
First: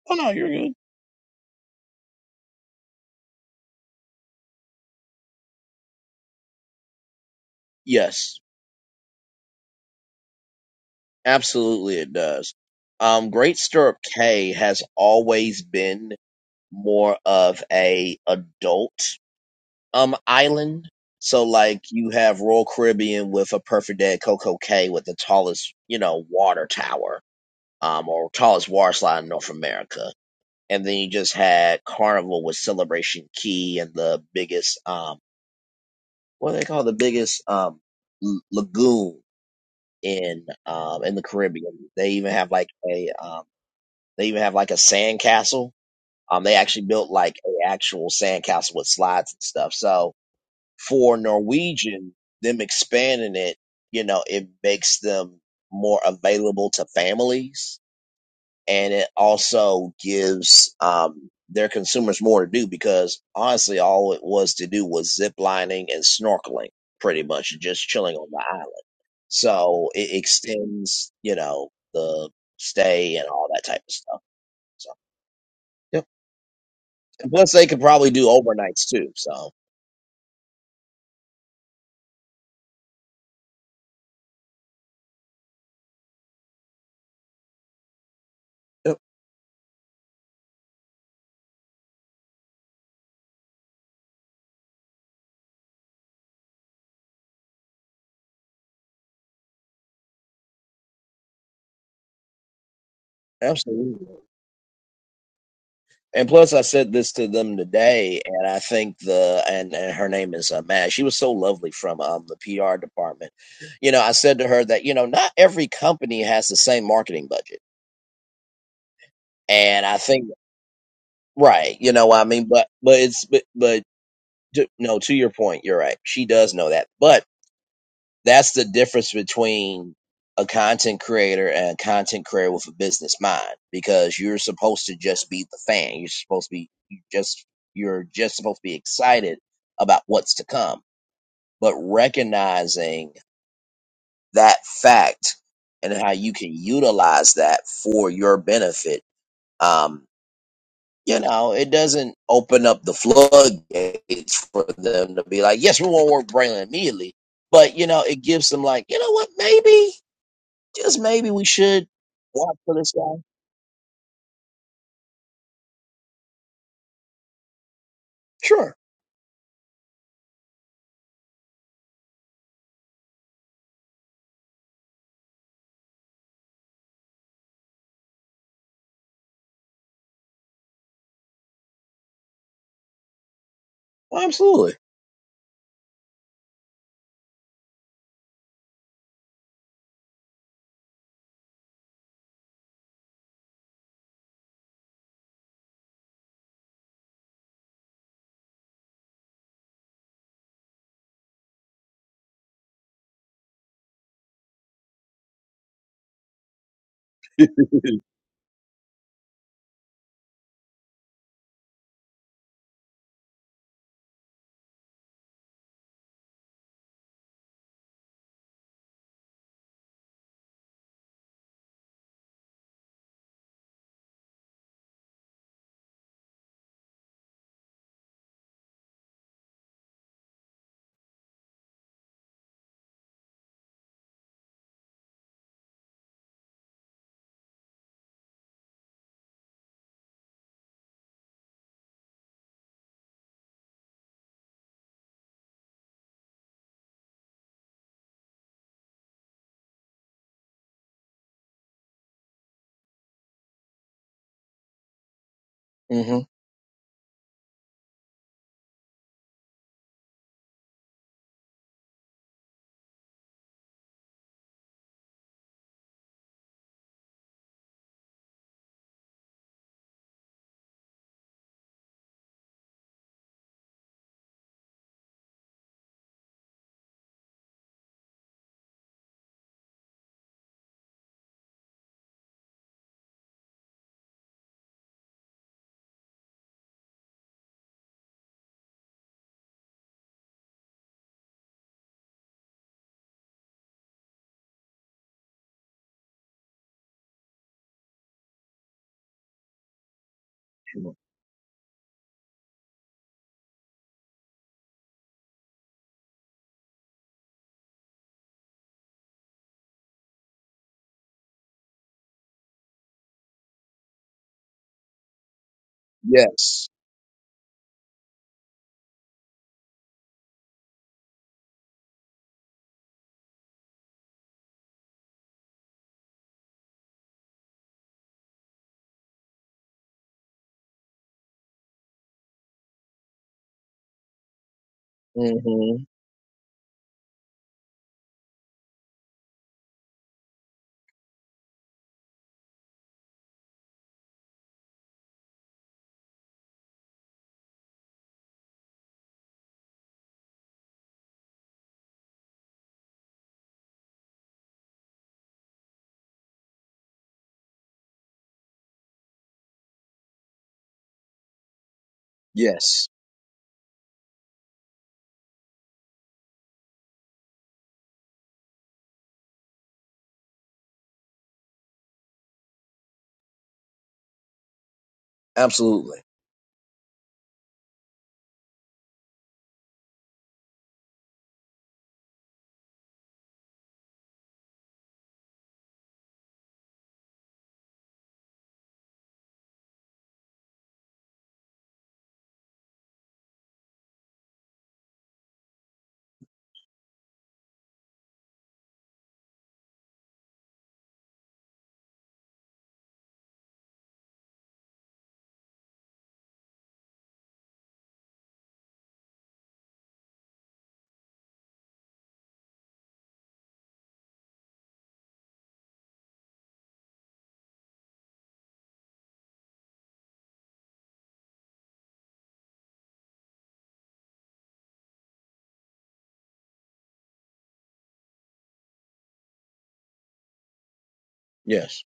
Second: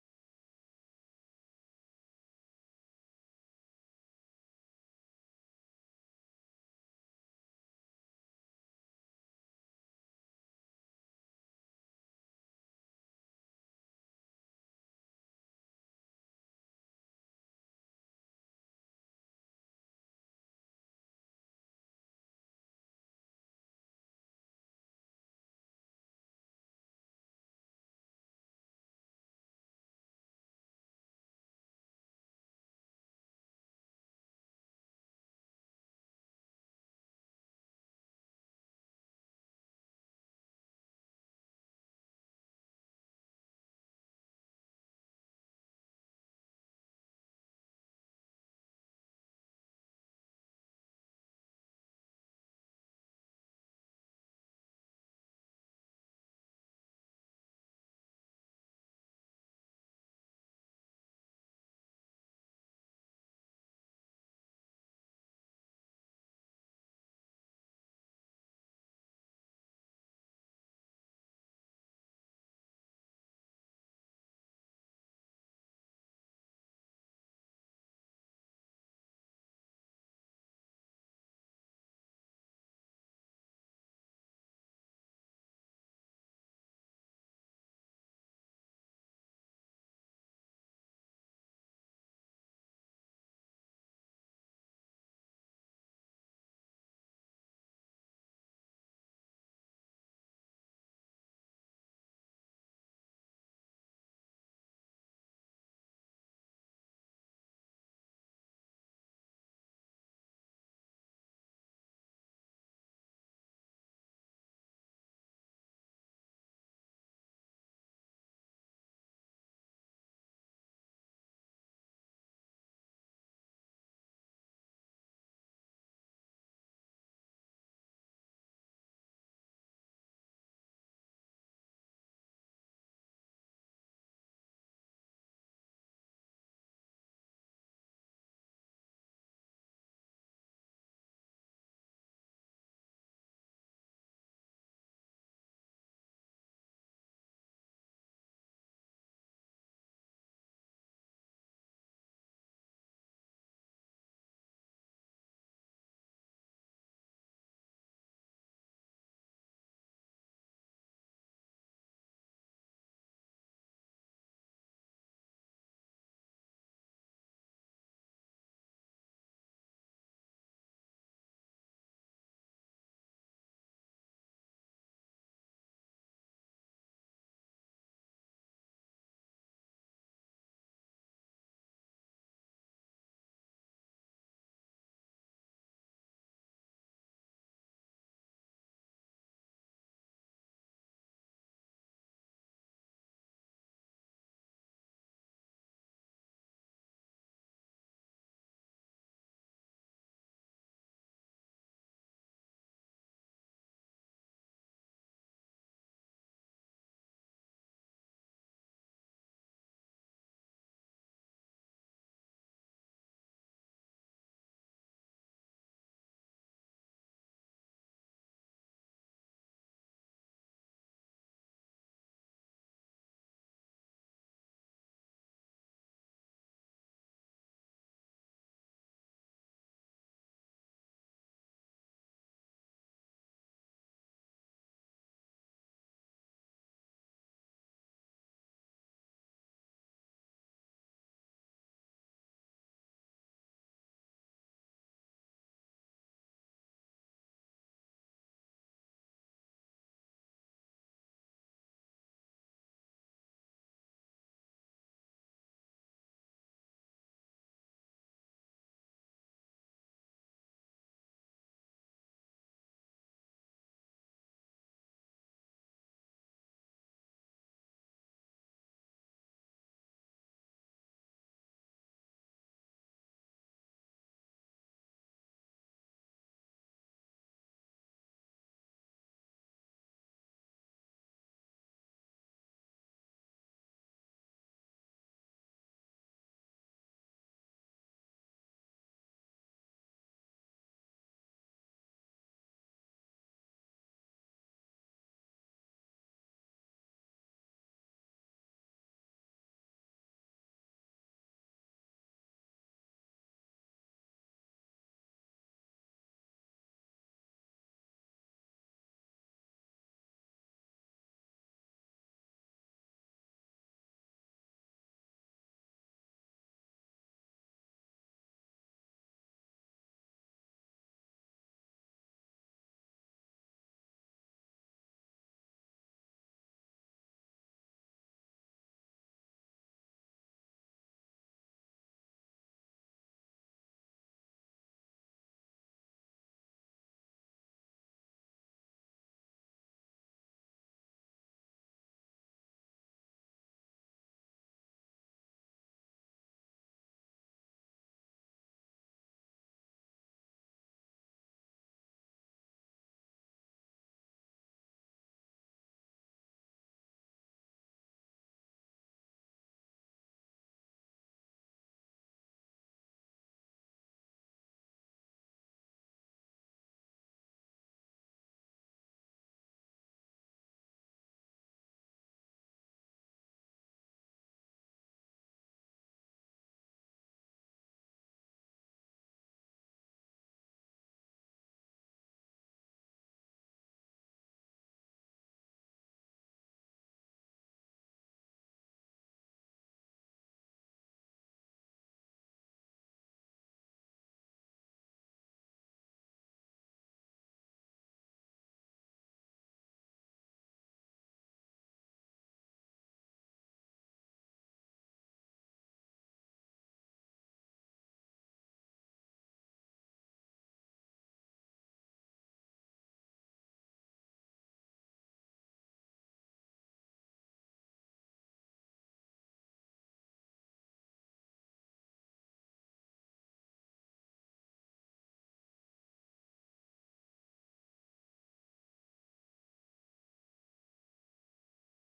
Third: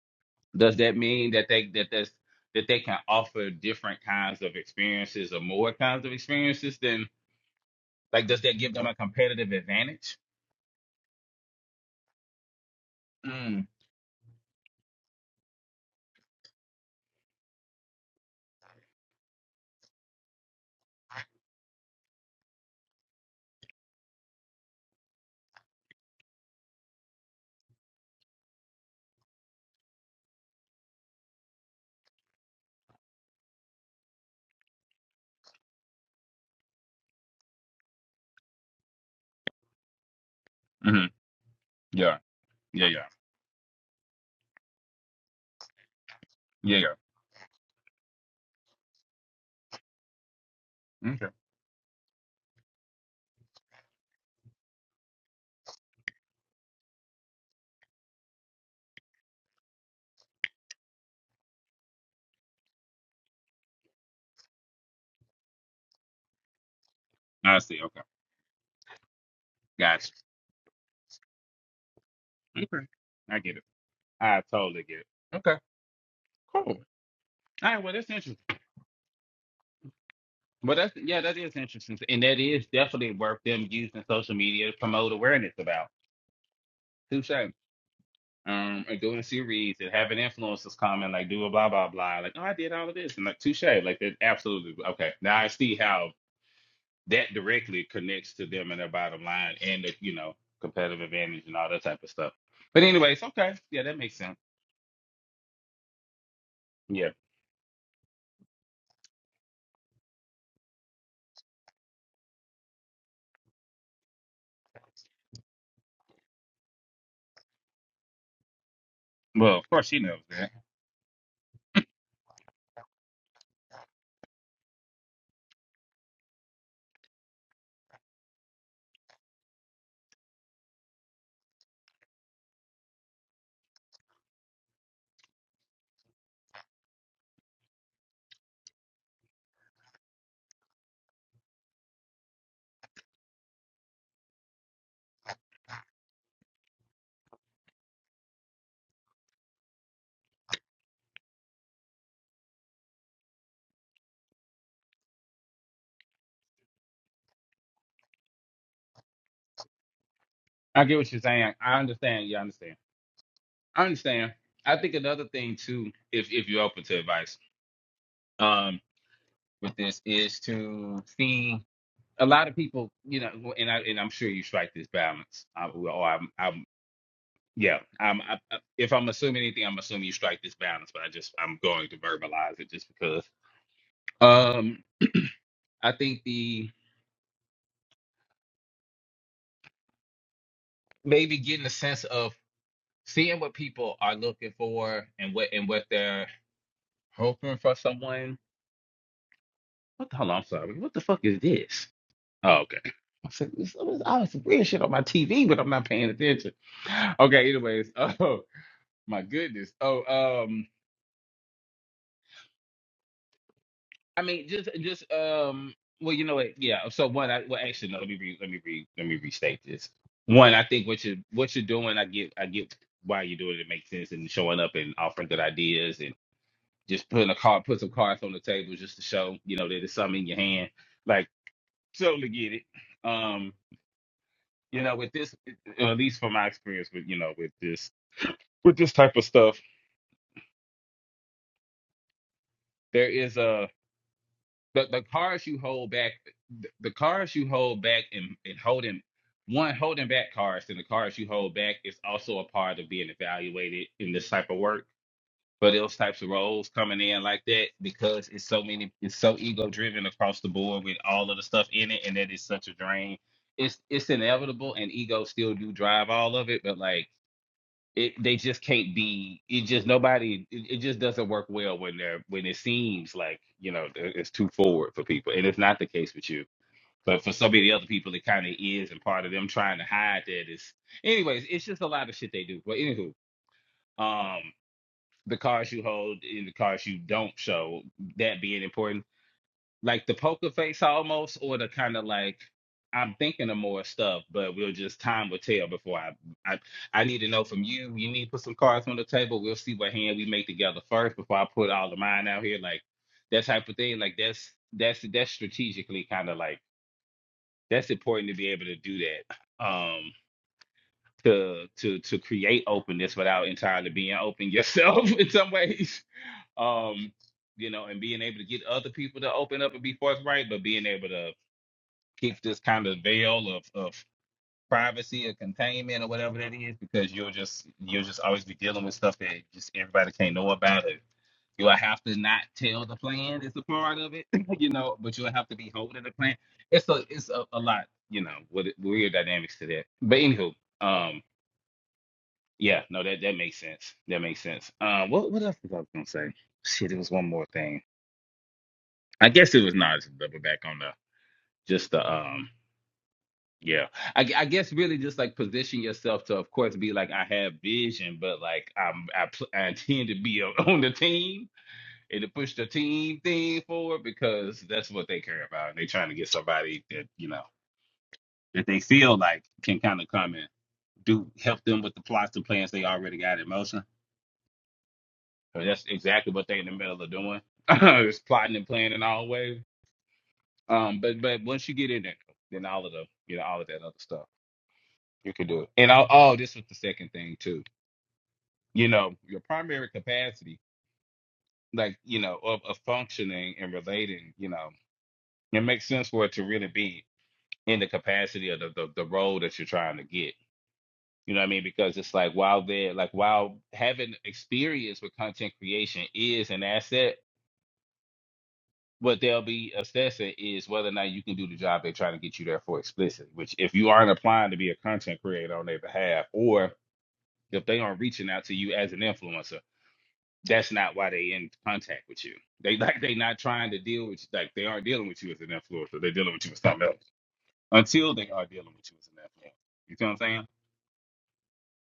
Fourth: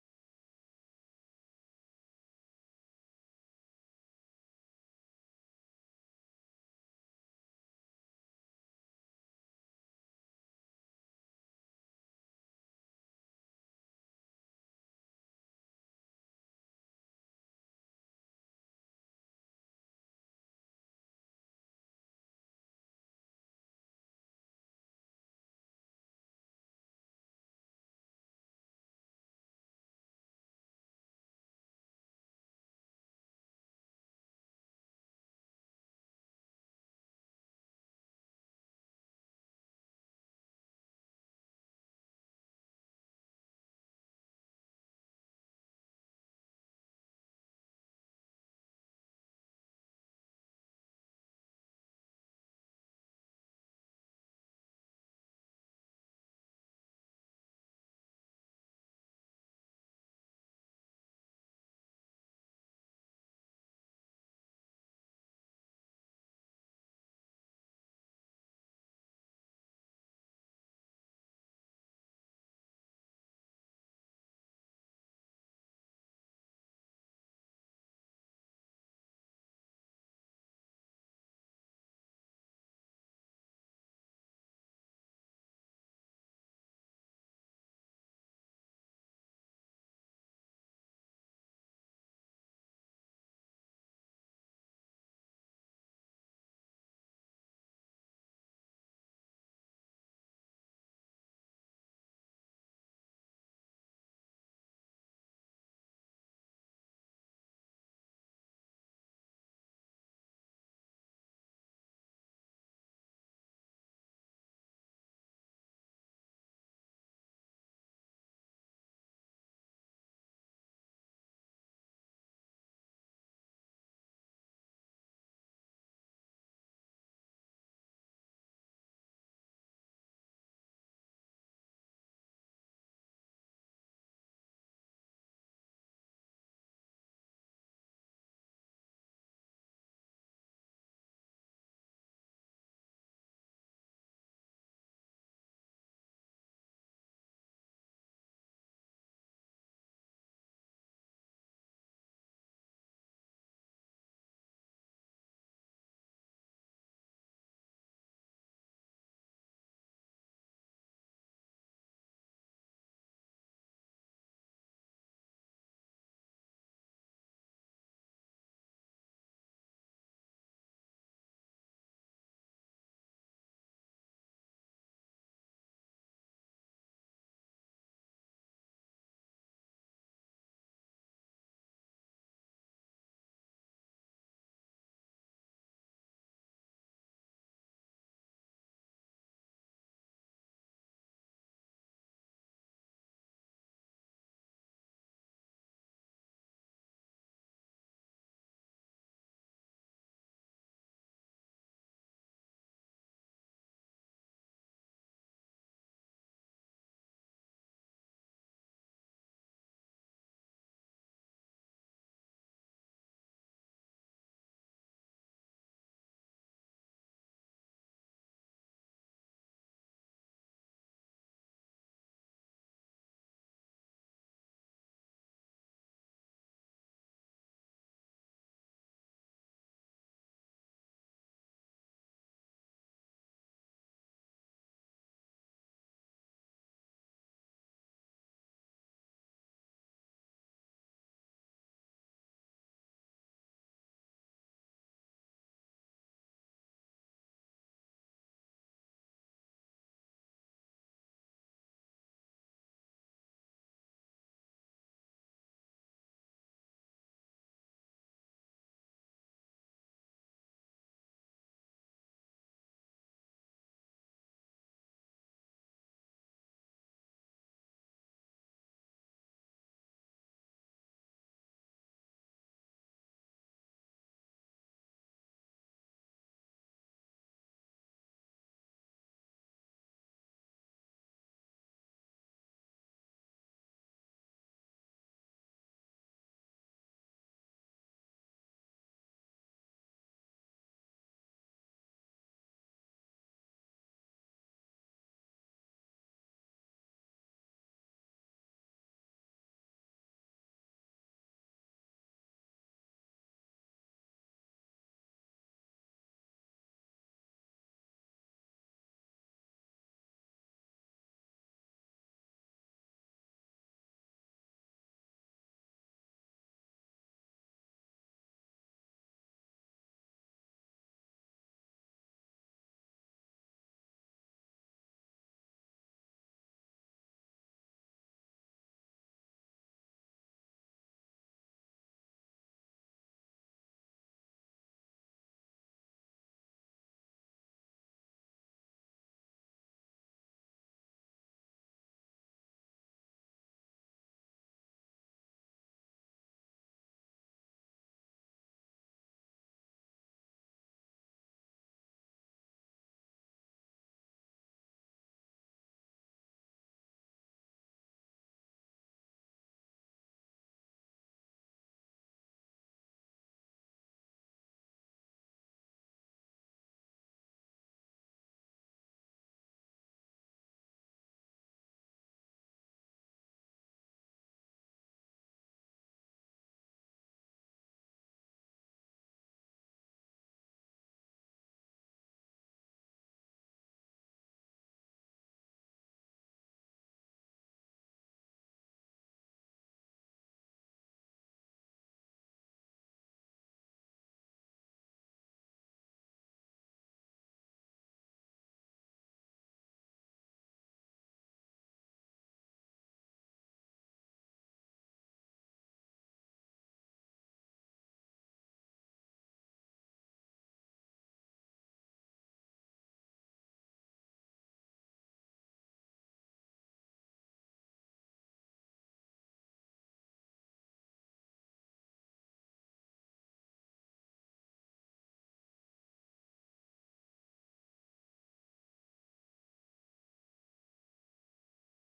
Oh, no, you're good. Does that mean that they that that's that they can offer different kinds of experiences or more kinds of experiences than like Yes. does that give them a competitive advantage? Absolutely. It does. Um, Great Mm. Stirrup K has always been more of a adult um island. So like you have Royal Caribbean with a perfect day at Coco Cay with the tallest, you know, water tower, um, or tallest water slide in North America. And then you just had Carnival with Celebration Key and the biggest um what do they call the biggest um l- lagoon in um hmm in the Caribbean. They Yeah. even have like Yeah. Yeah. a um they even have like a sand castle. Um they Yeah. actually built like a actual sand castle with slides and stuff. So Yeah. for Okay. Norwegian, them expanding it, you know, it makes them more available to families and it also gives um, their consumers more to do because honestly, all it was to do was zip lining and snorkeling pretty much, I and see. just Okay. chilling on the island. So Gotcha. it extends, you know, the Okay. stay and I all get it. that type of stuff. I totally So, get it. Okay. yep. Cool. All And plus, they could right. Well, that's probably do interesting. overnights too. So, But that's yeah, that is interesting, and that is definitely worth them using social media to promote awareness about. Touche. um, or yep, doing a series and having influencers come and like do a blah blah blah, like oh I did all of this and like touche, like that absolutely okay. Now I see how that directly connects to them and their bottom line and the you know competitive advantage and all that type of stuff. But anyways, okay, yeah, that absolutely. makes sense. And plus, I said Yeah, this to them today, and I think the and, and her name is uh, Matt. She was so lovely from um, the PR department. You know, I said to her that you know not every company has the same marketing budget, well of and course I she knows think that. right. You know, what I mean, but but it's but but to, no. To your point, you're right. She does know that, but That's the difference between a content creator and a content creator with a business mind because you're supposed to just be the fan. You're supposed to be you just you're just supposed to be excited about what's to come, but recognizing that fact and how you can utilize that for your benefit. Um, you know, it doesn't open up the floodgates for them to be like, yes, we want to work with Braylon immediately. But, you know, it gives them like, you know what, maybe. I get just what you're maybe we saying. I should understand. You watch for understand. this guy. I understand. I think another thing too, if if you're open to advice, Sure, um, with this is to see. a lot of people, you know, and I and I'm sure you strike this balance. I, or I'm, I'm, yeah, I'm. I, I- if I'm assuming anything, I'm assuming you strike this balance. But I just, I'm going to verbalize it just because. absolutely. Um, I think the maybe getting a sense of seeing what people are looking for and what and what they're hoping for someone. What the hell? I'm sorry. What the fuck is this? Oh, okay. I said, this, this, I was weird shit on my TV, but I'm not paying attention. Okay, anyways. Oh, my goodness. Oh, um, I mean, just just um. Well, you know what? Yeah. So one, I well actually no. Let me re, let me re, let me restate this. One, I think what you what you're doing, I get I get why you're doing it. It makes sense and showing up and offering good ideas and just putting a card, put some cards on the table just to show you know that it's something in your hand. Like totally get it. Um, you know, with this, at least from my experience with you know with this with this type of stuff, there is a. the the cards you hold back the, the cards you hold back and, and holding one holding back cards and the cards you hold back is also a part of being evaluated in this type of work for those hmm types of roles coming in like that because it's so many it's so ego driven across the board with all of the stuff in it and that is such a drain it's it's inevitable and ego still do drive all of it but like it they just can't be it just nobody it, it just doesn't work well when they're when it seems like you know it- it's too forward for people and it's not the case with you but for so many other people it kind of is and part of them trying to hide that is anyways it's just a lot of shit they do but anywho um the cards you hold and the cards you don't show that being important like the poker face almost, or the kind of like I'm thinking of more stuff, but we'll just time will tell before I I I need to know from you. You need to put some cards on the table. We'll see what hand we make together first before I put all of mine out here. Like that type of thing. Like that's that's that's strategically kind of like that's important to be able to do that. Um to to to create openness without entirely being open yourself in some ways. Yes. Um, you know, and being able to get other people to open up and be forthright, but being able to keep this kind of veil of, of privacy or containment or whatever that is because you'll just you'll just always be dealing with stuff that just everybody can't know about it. You'll have to not tell the plan is a part of it, you know, but you'll have to be hmm holding the plan. It's a it's a, a lot, you know, with weird dynamics to that. But anywho, um yeah, no, that that makes sense. That makes sense. Uh, what what else was I gonna say? Shit, it was one more thing. I guess it was not double back on the just the um Yeah, I, g- I guess really just like position yourself to, of course, be like I have vision, but like I'm I, pl- I intend to be on on the team and to push the Yes. team thing forward because that's what they care about. And They're trying to get somebody that you know that they feel like can kind of come and do help them with the plots and plans they already got in motion. So that's Absolutely. exactly what they are in the middle of doing. It's plotting and planning always. Um, but but once you get in there, then all of the you know all of that other stuff you can do it. And i oh, this was the second thing too you know, your primary capacity, like, you know, of, of functioning and relating, you know, it makes sense for it to really be in the capacity of the, the, the role that you're trying to get. You know what I mean? Because it's like while they're like while having experience with content creation is an asset, what they'll be assessing is whether or not you can do the job they're trying to get you there for explicitly, which if you aren't applying to be a content creator on their behalf or if they aren't reaching out to you as an influencer that's not why they in contact with you. They like they not trying to deal with you. like they aren't dealing with you as an influencer. They're dealing with you as something else until they are dealing with you as an influencer. You see what I'm saying? Yes.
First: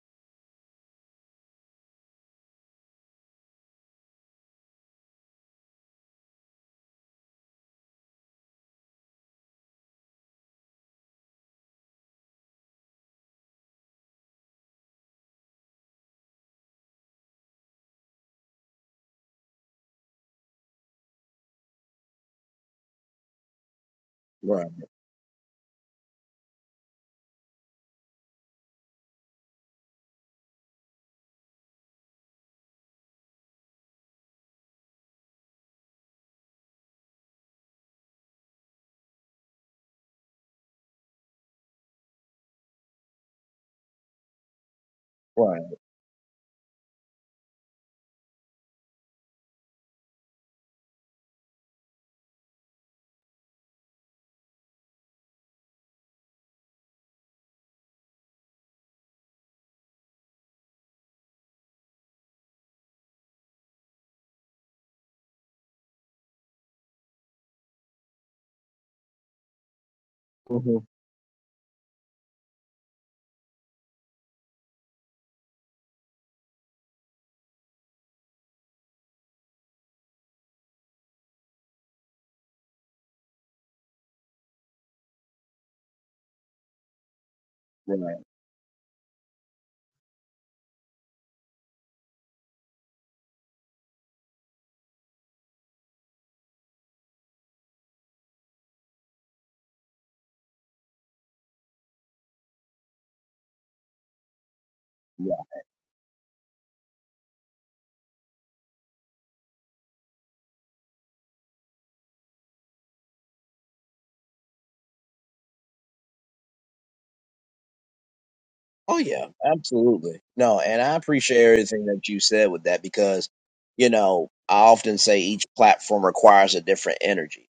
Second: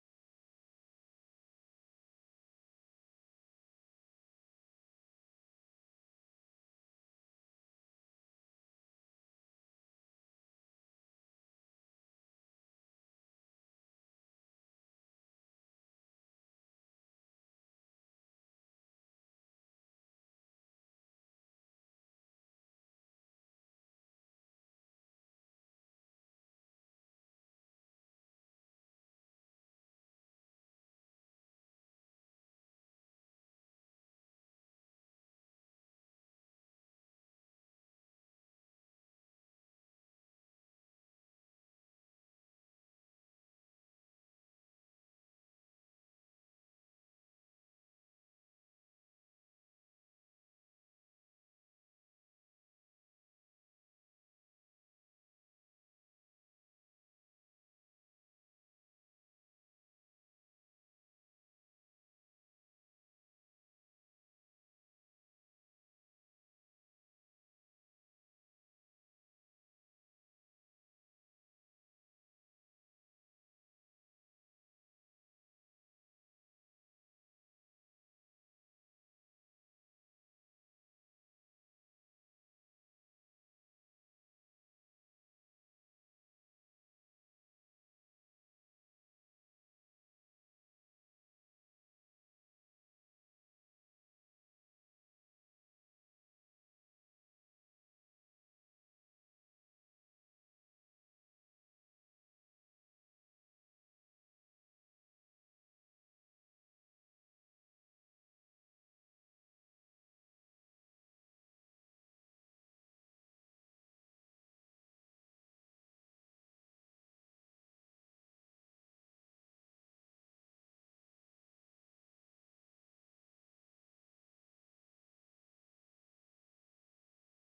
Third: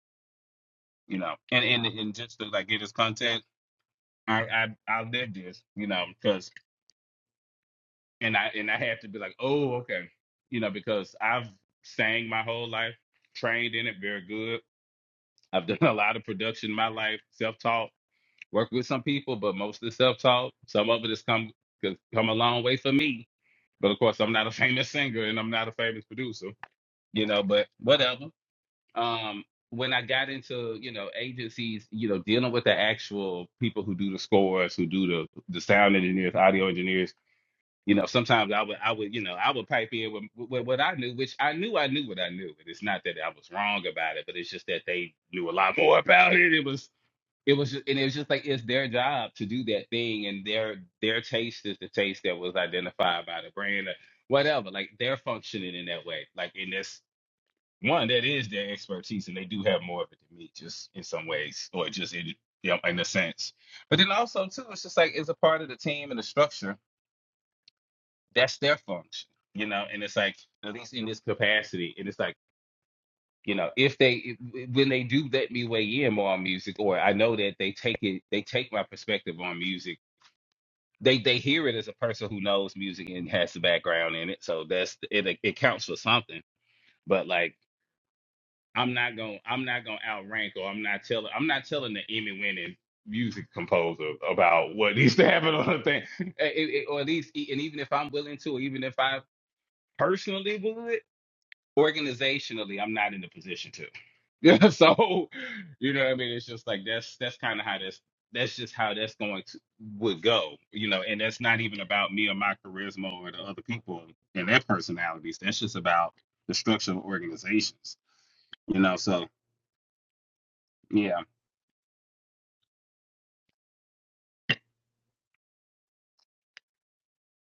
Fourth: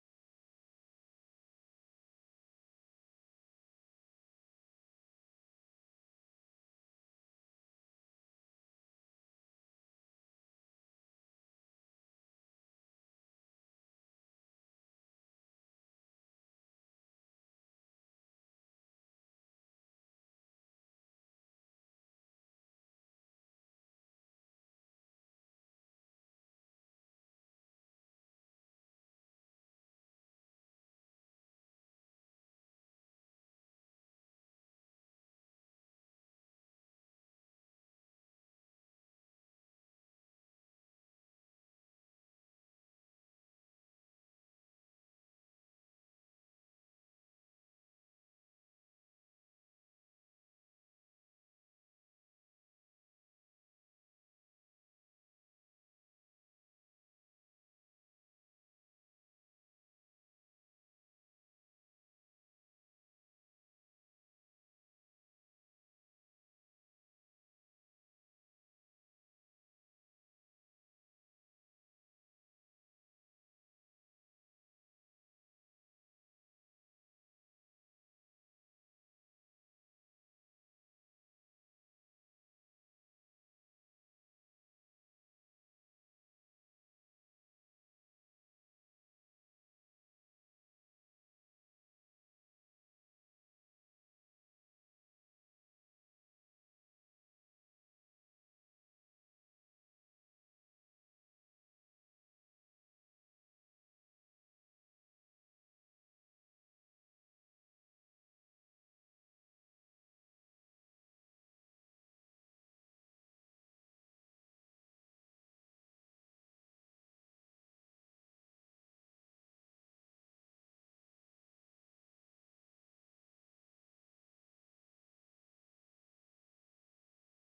You know, and and and just to like get this context, I I I lived this, you know, because and I and I had to be like, oh okay, you know, because I've sang my whole life, trained in it very good. I've done a lot of production in my life, self taught, worked with some people, but mostly self taught. Some of it has come come a long way for me But of course, I'm not a Right. famous singer and I'm not a famous producer, you know, but whatever. Um, when I got into, you know, agencies, you know, dealing with the actual people who do the scores, who do the the sound engineers, audio engineers, you know, sometimes I would I would, you know, I would pipe in with, with what I knew, which I knew I knew what I knew. And it's not that I was wrong about it, but it's just that they knew a Right. lot more about it. It was it was just, and it was just like it's their job to do that thing and their their taste is the taste that was identified by the brand or whatever like they're functioning in that way like in this one that is their expertise and they do have more of it than me just in some ways or just in you know, in a sense but then also too it's just like it's a part of the team and the structure that's their function you know and it's like at hmm least in this capacity and it's like you know if they when they do let me weigh in more on music or i know that they take it they take my perspective on music they they hear it as a person who knows music and has the background in it so that's it it counts for something but like Right. i'm not gonna i'm not gonna outrank or i'm not telling i'm not telling the emmy winning music composer about what needs to happen on a thing Eh, eh, eh, or at least e, and even if i'm willing to or even if i personally would organizationally I'm not in a position to. Yeah, Yeah. so you know what I mean. It's just like that's that's kind of how that's that's just how that's going to would go. You know, and that's not even about me or my charisma or the other people and their personalities. That's just about the structure of organizations. You know, Oh yeah. so Absolutely. No, and I yeah, appreciate everything that you said with that because, you know, I often say each platform requires a different energy,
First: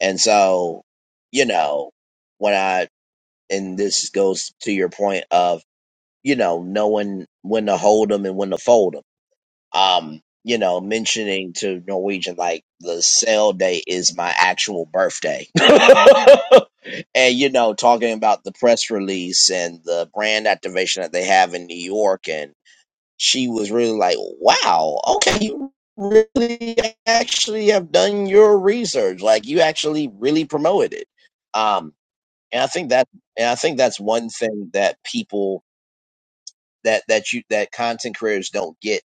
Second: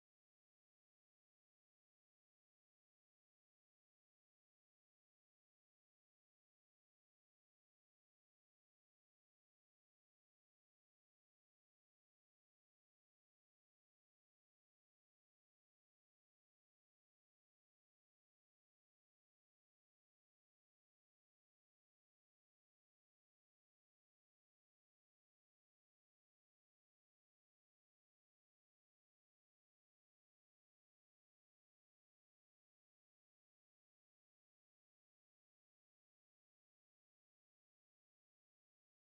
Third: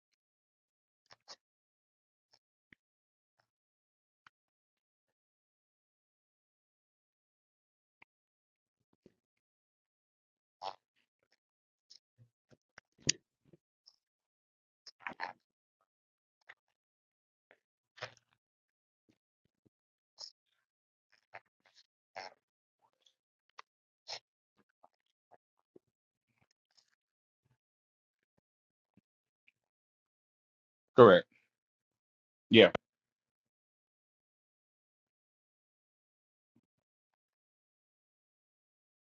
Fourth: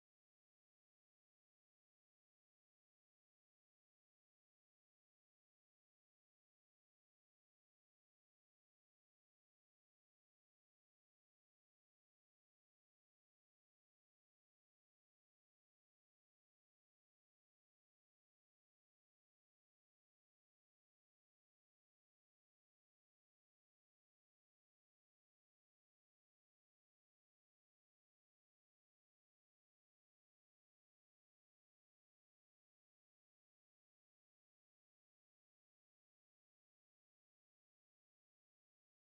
and so, you know, when I and this goes to your point of you know knowing when to hold them and when to fold them. um, you know, mentioning to Norwegian like the sale day is my actual birthday. and you know, talking about the press release and the brand activation that they have in New York and she was really like, "Wow, okay, you really actually have done your research. Like you actually really promoted it." correct. Um and I Yeah, think that and I think that's one thing that people that that you that content creators don't get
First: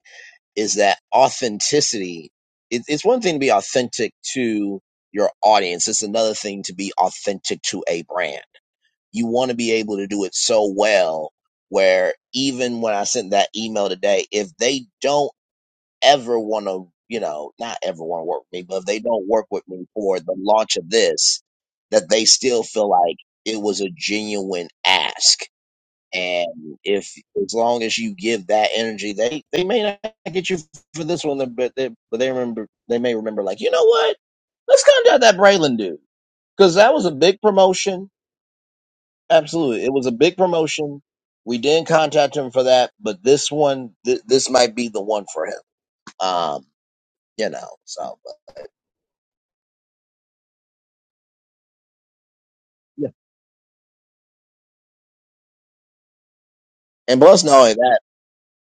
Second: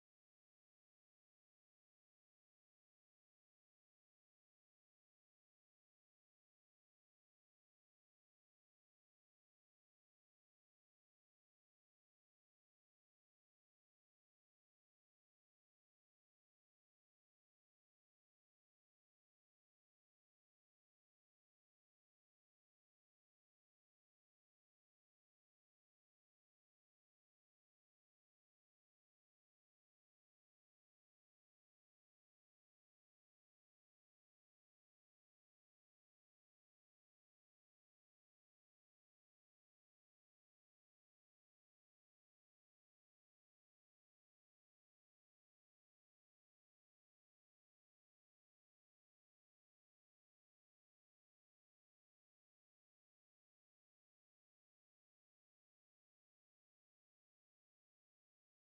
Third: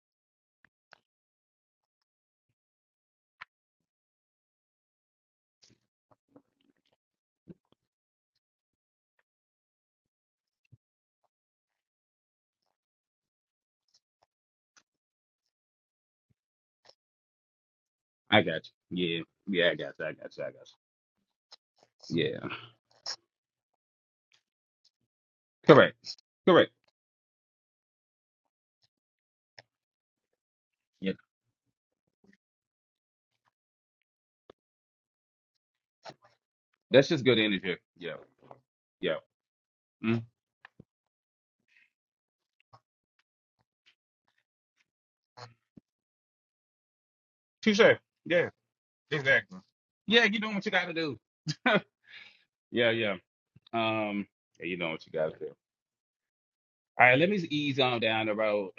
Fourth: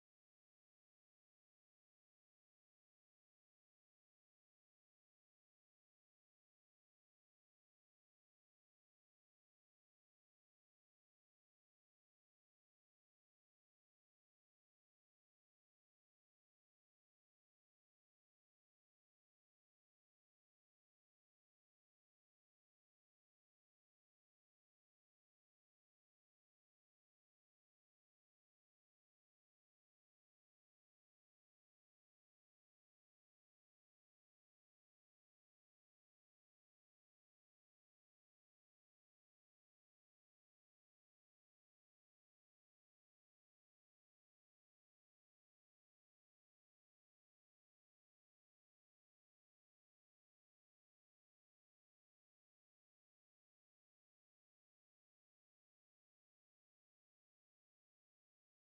is that authenticity it, it's one thing to be authentic to your audience it's another thing to be authentic to a brand you want to be able to do it so well where even when i sent that email today if they don't ever want to you know not ever want to work I with me got but if they you. don't work with Yeah, yeah, I me got you. I for the got you. I got launch of this that you. they Yeah, still feel like it was a genuine ask correct. Correct. and if as long as you give that energy, they they may not get you for Yeah, this one, but they but they remember they may remember like you know what, let's contact that Braylon dude because that was that's a just good big energy. promotion. Yeah, yeah. Absolutely, it was a Mm. big promotion. We didn't contact him for that, but this one, th- this might be the one for him. Um, you know, Touche. so but Yeah. Exactly. Yeah, you doing what you gotta do. yeah, yeah. yeah. Um, yeah, you know what you gotta do. All right, And let me plus, not only ease on that. down the road.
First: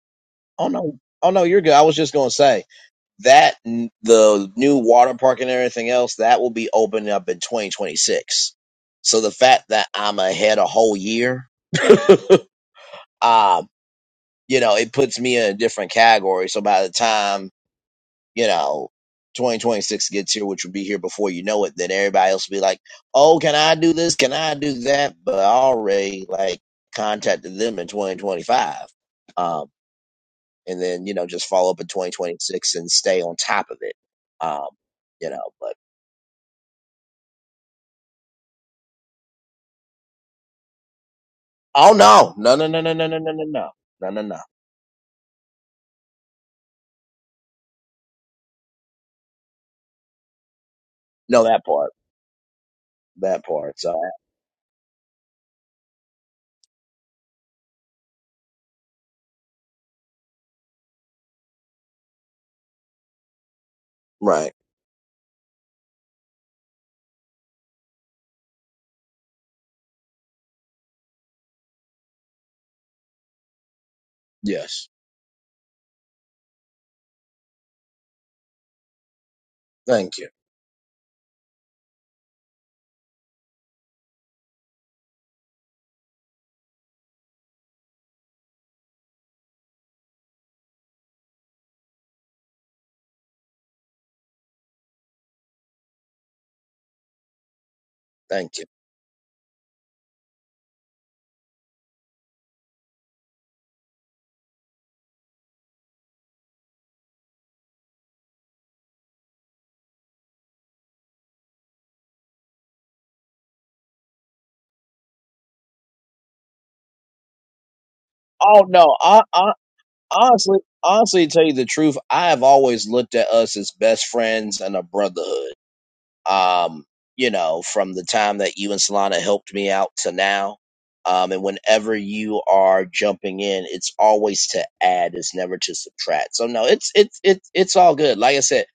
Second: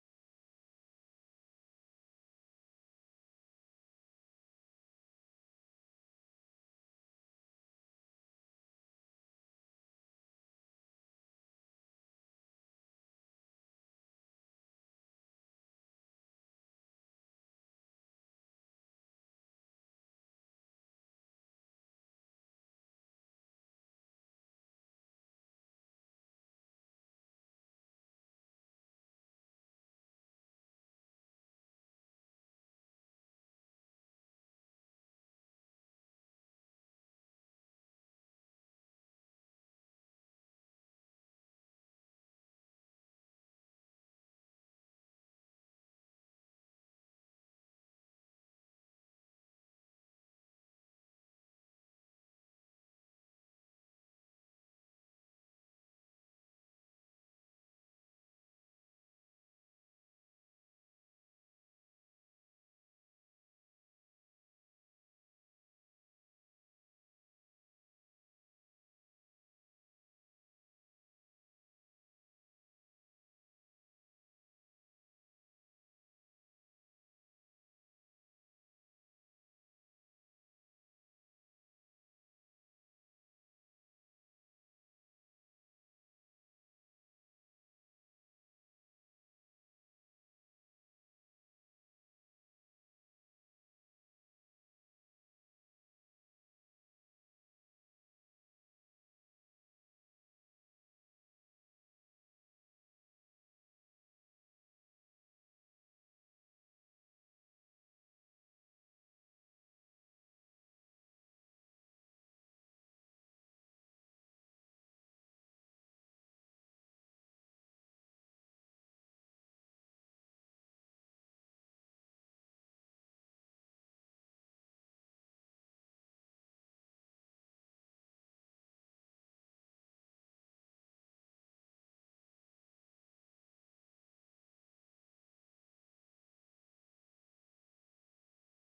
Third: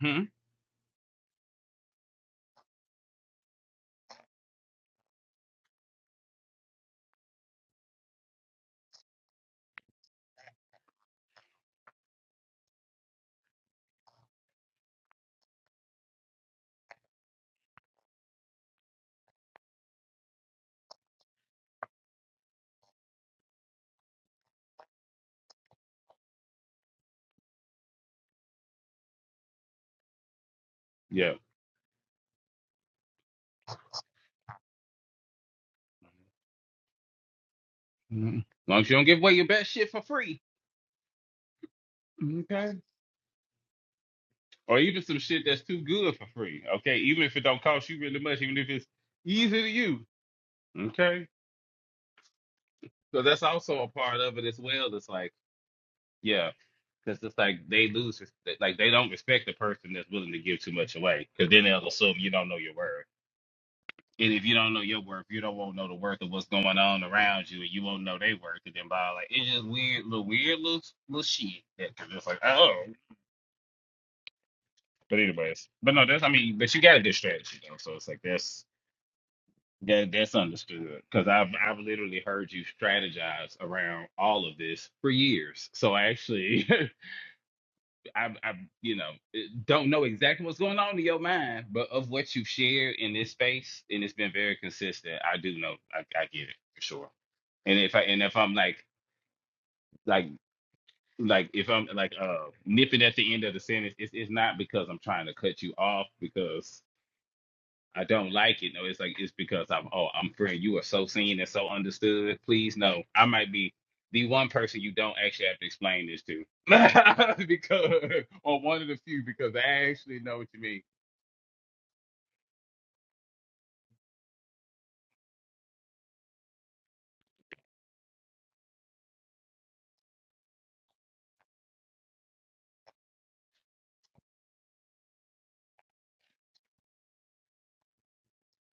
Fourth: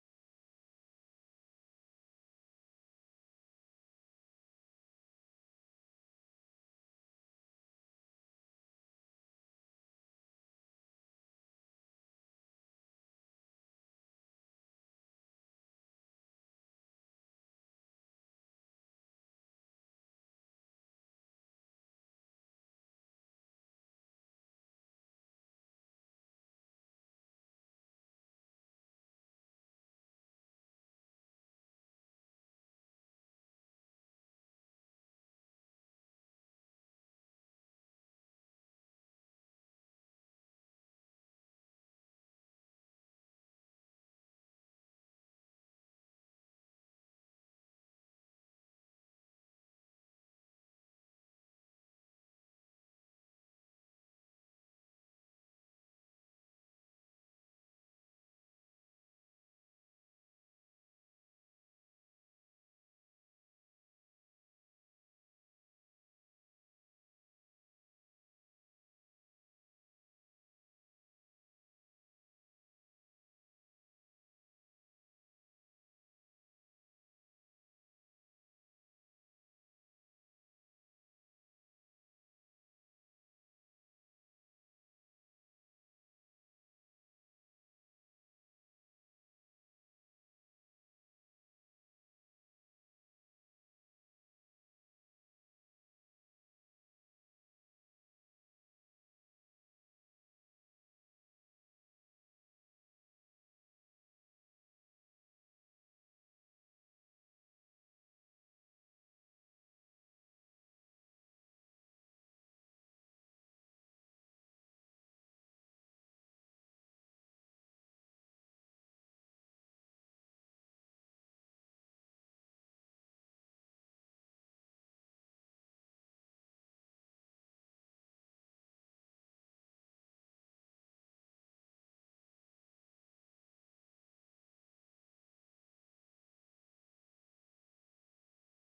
Hmm? Oh no, oh no, you're good. I was just gonna say. That n- the new water park and everything else that will be opening up in 2026. So the fact that I'm ahead a whole year, um, you know, it puts me in a different category. So by the time you know 2026 gets here, which will be here before you know it, then everybody else will be like, "Oh, can I do this? Can I do that?" But I already like contacted them in 2025 and then you know Yeah. just follow up in 2026 and stay on top of it. Um, you know, but Mhm. long as you don't give away your best shit for free. oh no, no, no, Okay. no, no, no, no, no, no, no, no, no, no, Or even some shit that's too good for free. Okay. Even if it don't cost you really much, even if it's easy to you. Okay. no, that part, So that's that part. also a So part of it as well. It's like, yeah, because it's like they lose, res- like they don't respect the person that's willing to give too much away. Because then they'll assume you don't know your worth. And if right, you don't know your worth, you don't won't know the worth of what's going on around you, and you won't know their worth. And then by like, it's just weird, little weird little little shit. That, cause it's like, oh. yes, But anyways, but no, that's I mean, but you got a good strategy though, so it's like that's that thank you, that's understood. Cause I've I've literally heard you strategize around all of this for years. So actually, I, I, you know, eh, don't know exactly what's going on in your mind, but of what you've shared in this space, and it's been very consistent. I do know, I, I get it for sure. And if I, and if I'm thank you. like, like, like, if I'm like, uh, nipping at the end of the sentence, it's, it's not because I'm trying to cut you off, because I don't like it. No, it's like it's because I'm oh I'm friend. You are so seen and so understood. Please no, I might be the one person you don't actually have to explain this to because or Oh one of the no, few I, I because I actually know what honestly, you mean. honestly, to tell you the truth, I have always looked at us as best friends and a brotherhood. um, you know, from the time that you and Solana helped me out to now. Um, and whenever you are jumping in, it's always to add, it's never to subtract. So no, it's it's it's it's all good. Like I said,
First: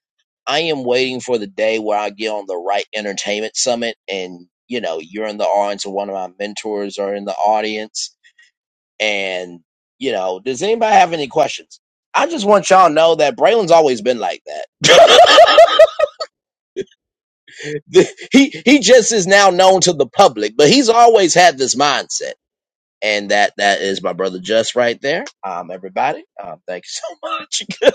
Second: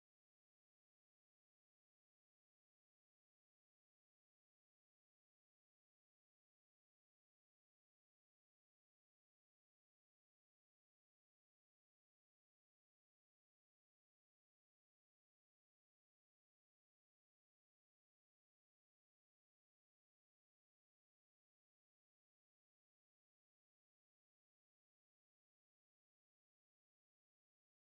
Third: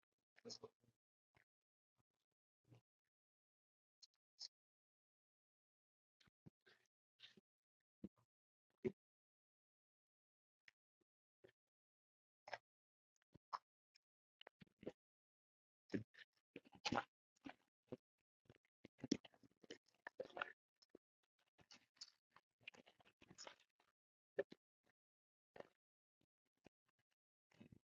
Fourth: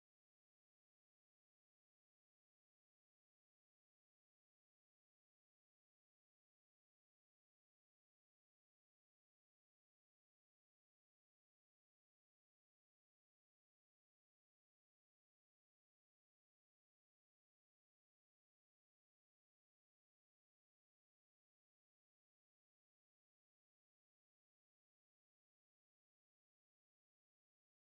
I am waiting for the day where I get on the right entertainment summit and you know, you're in the audience or one of my mentors are in the audience. And, you know, does anybody have any questions? I just want y'all to know that Braylon's always been like that. The, he he just is now known to the public, but he's always had this mindset. And that that is my brother just right there. Um, everybody, um, thank you so much.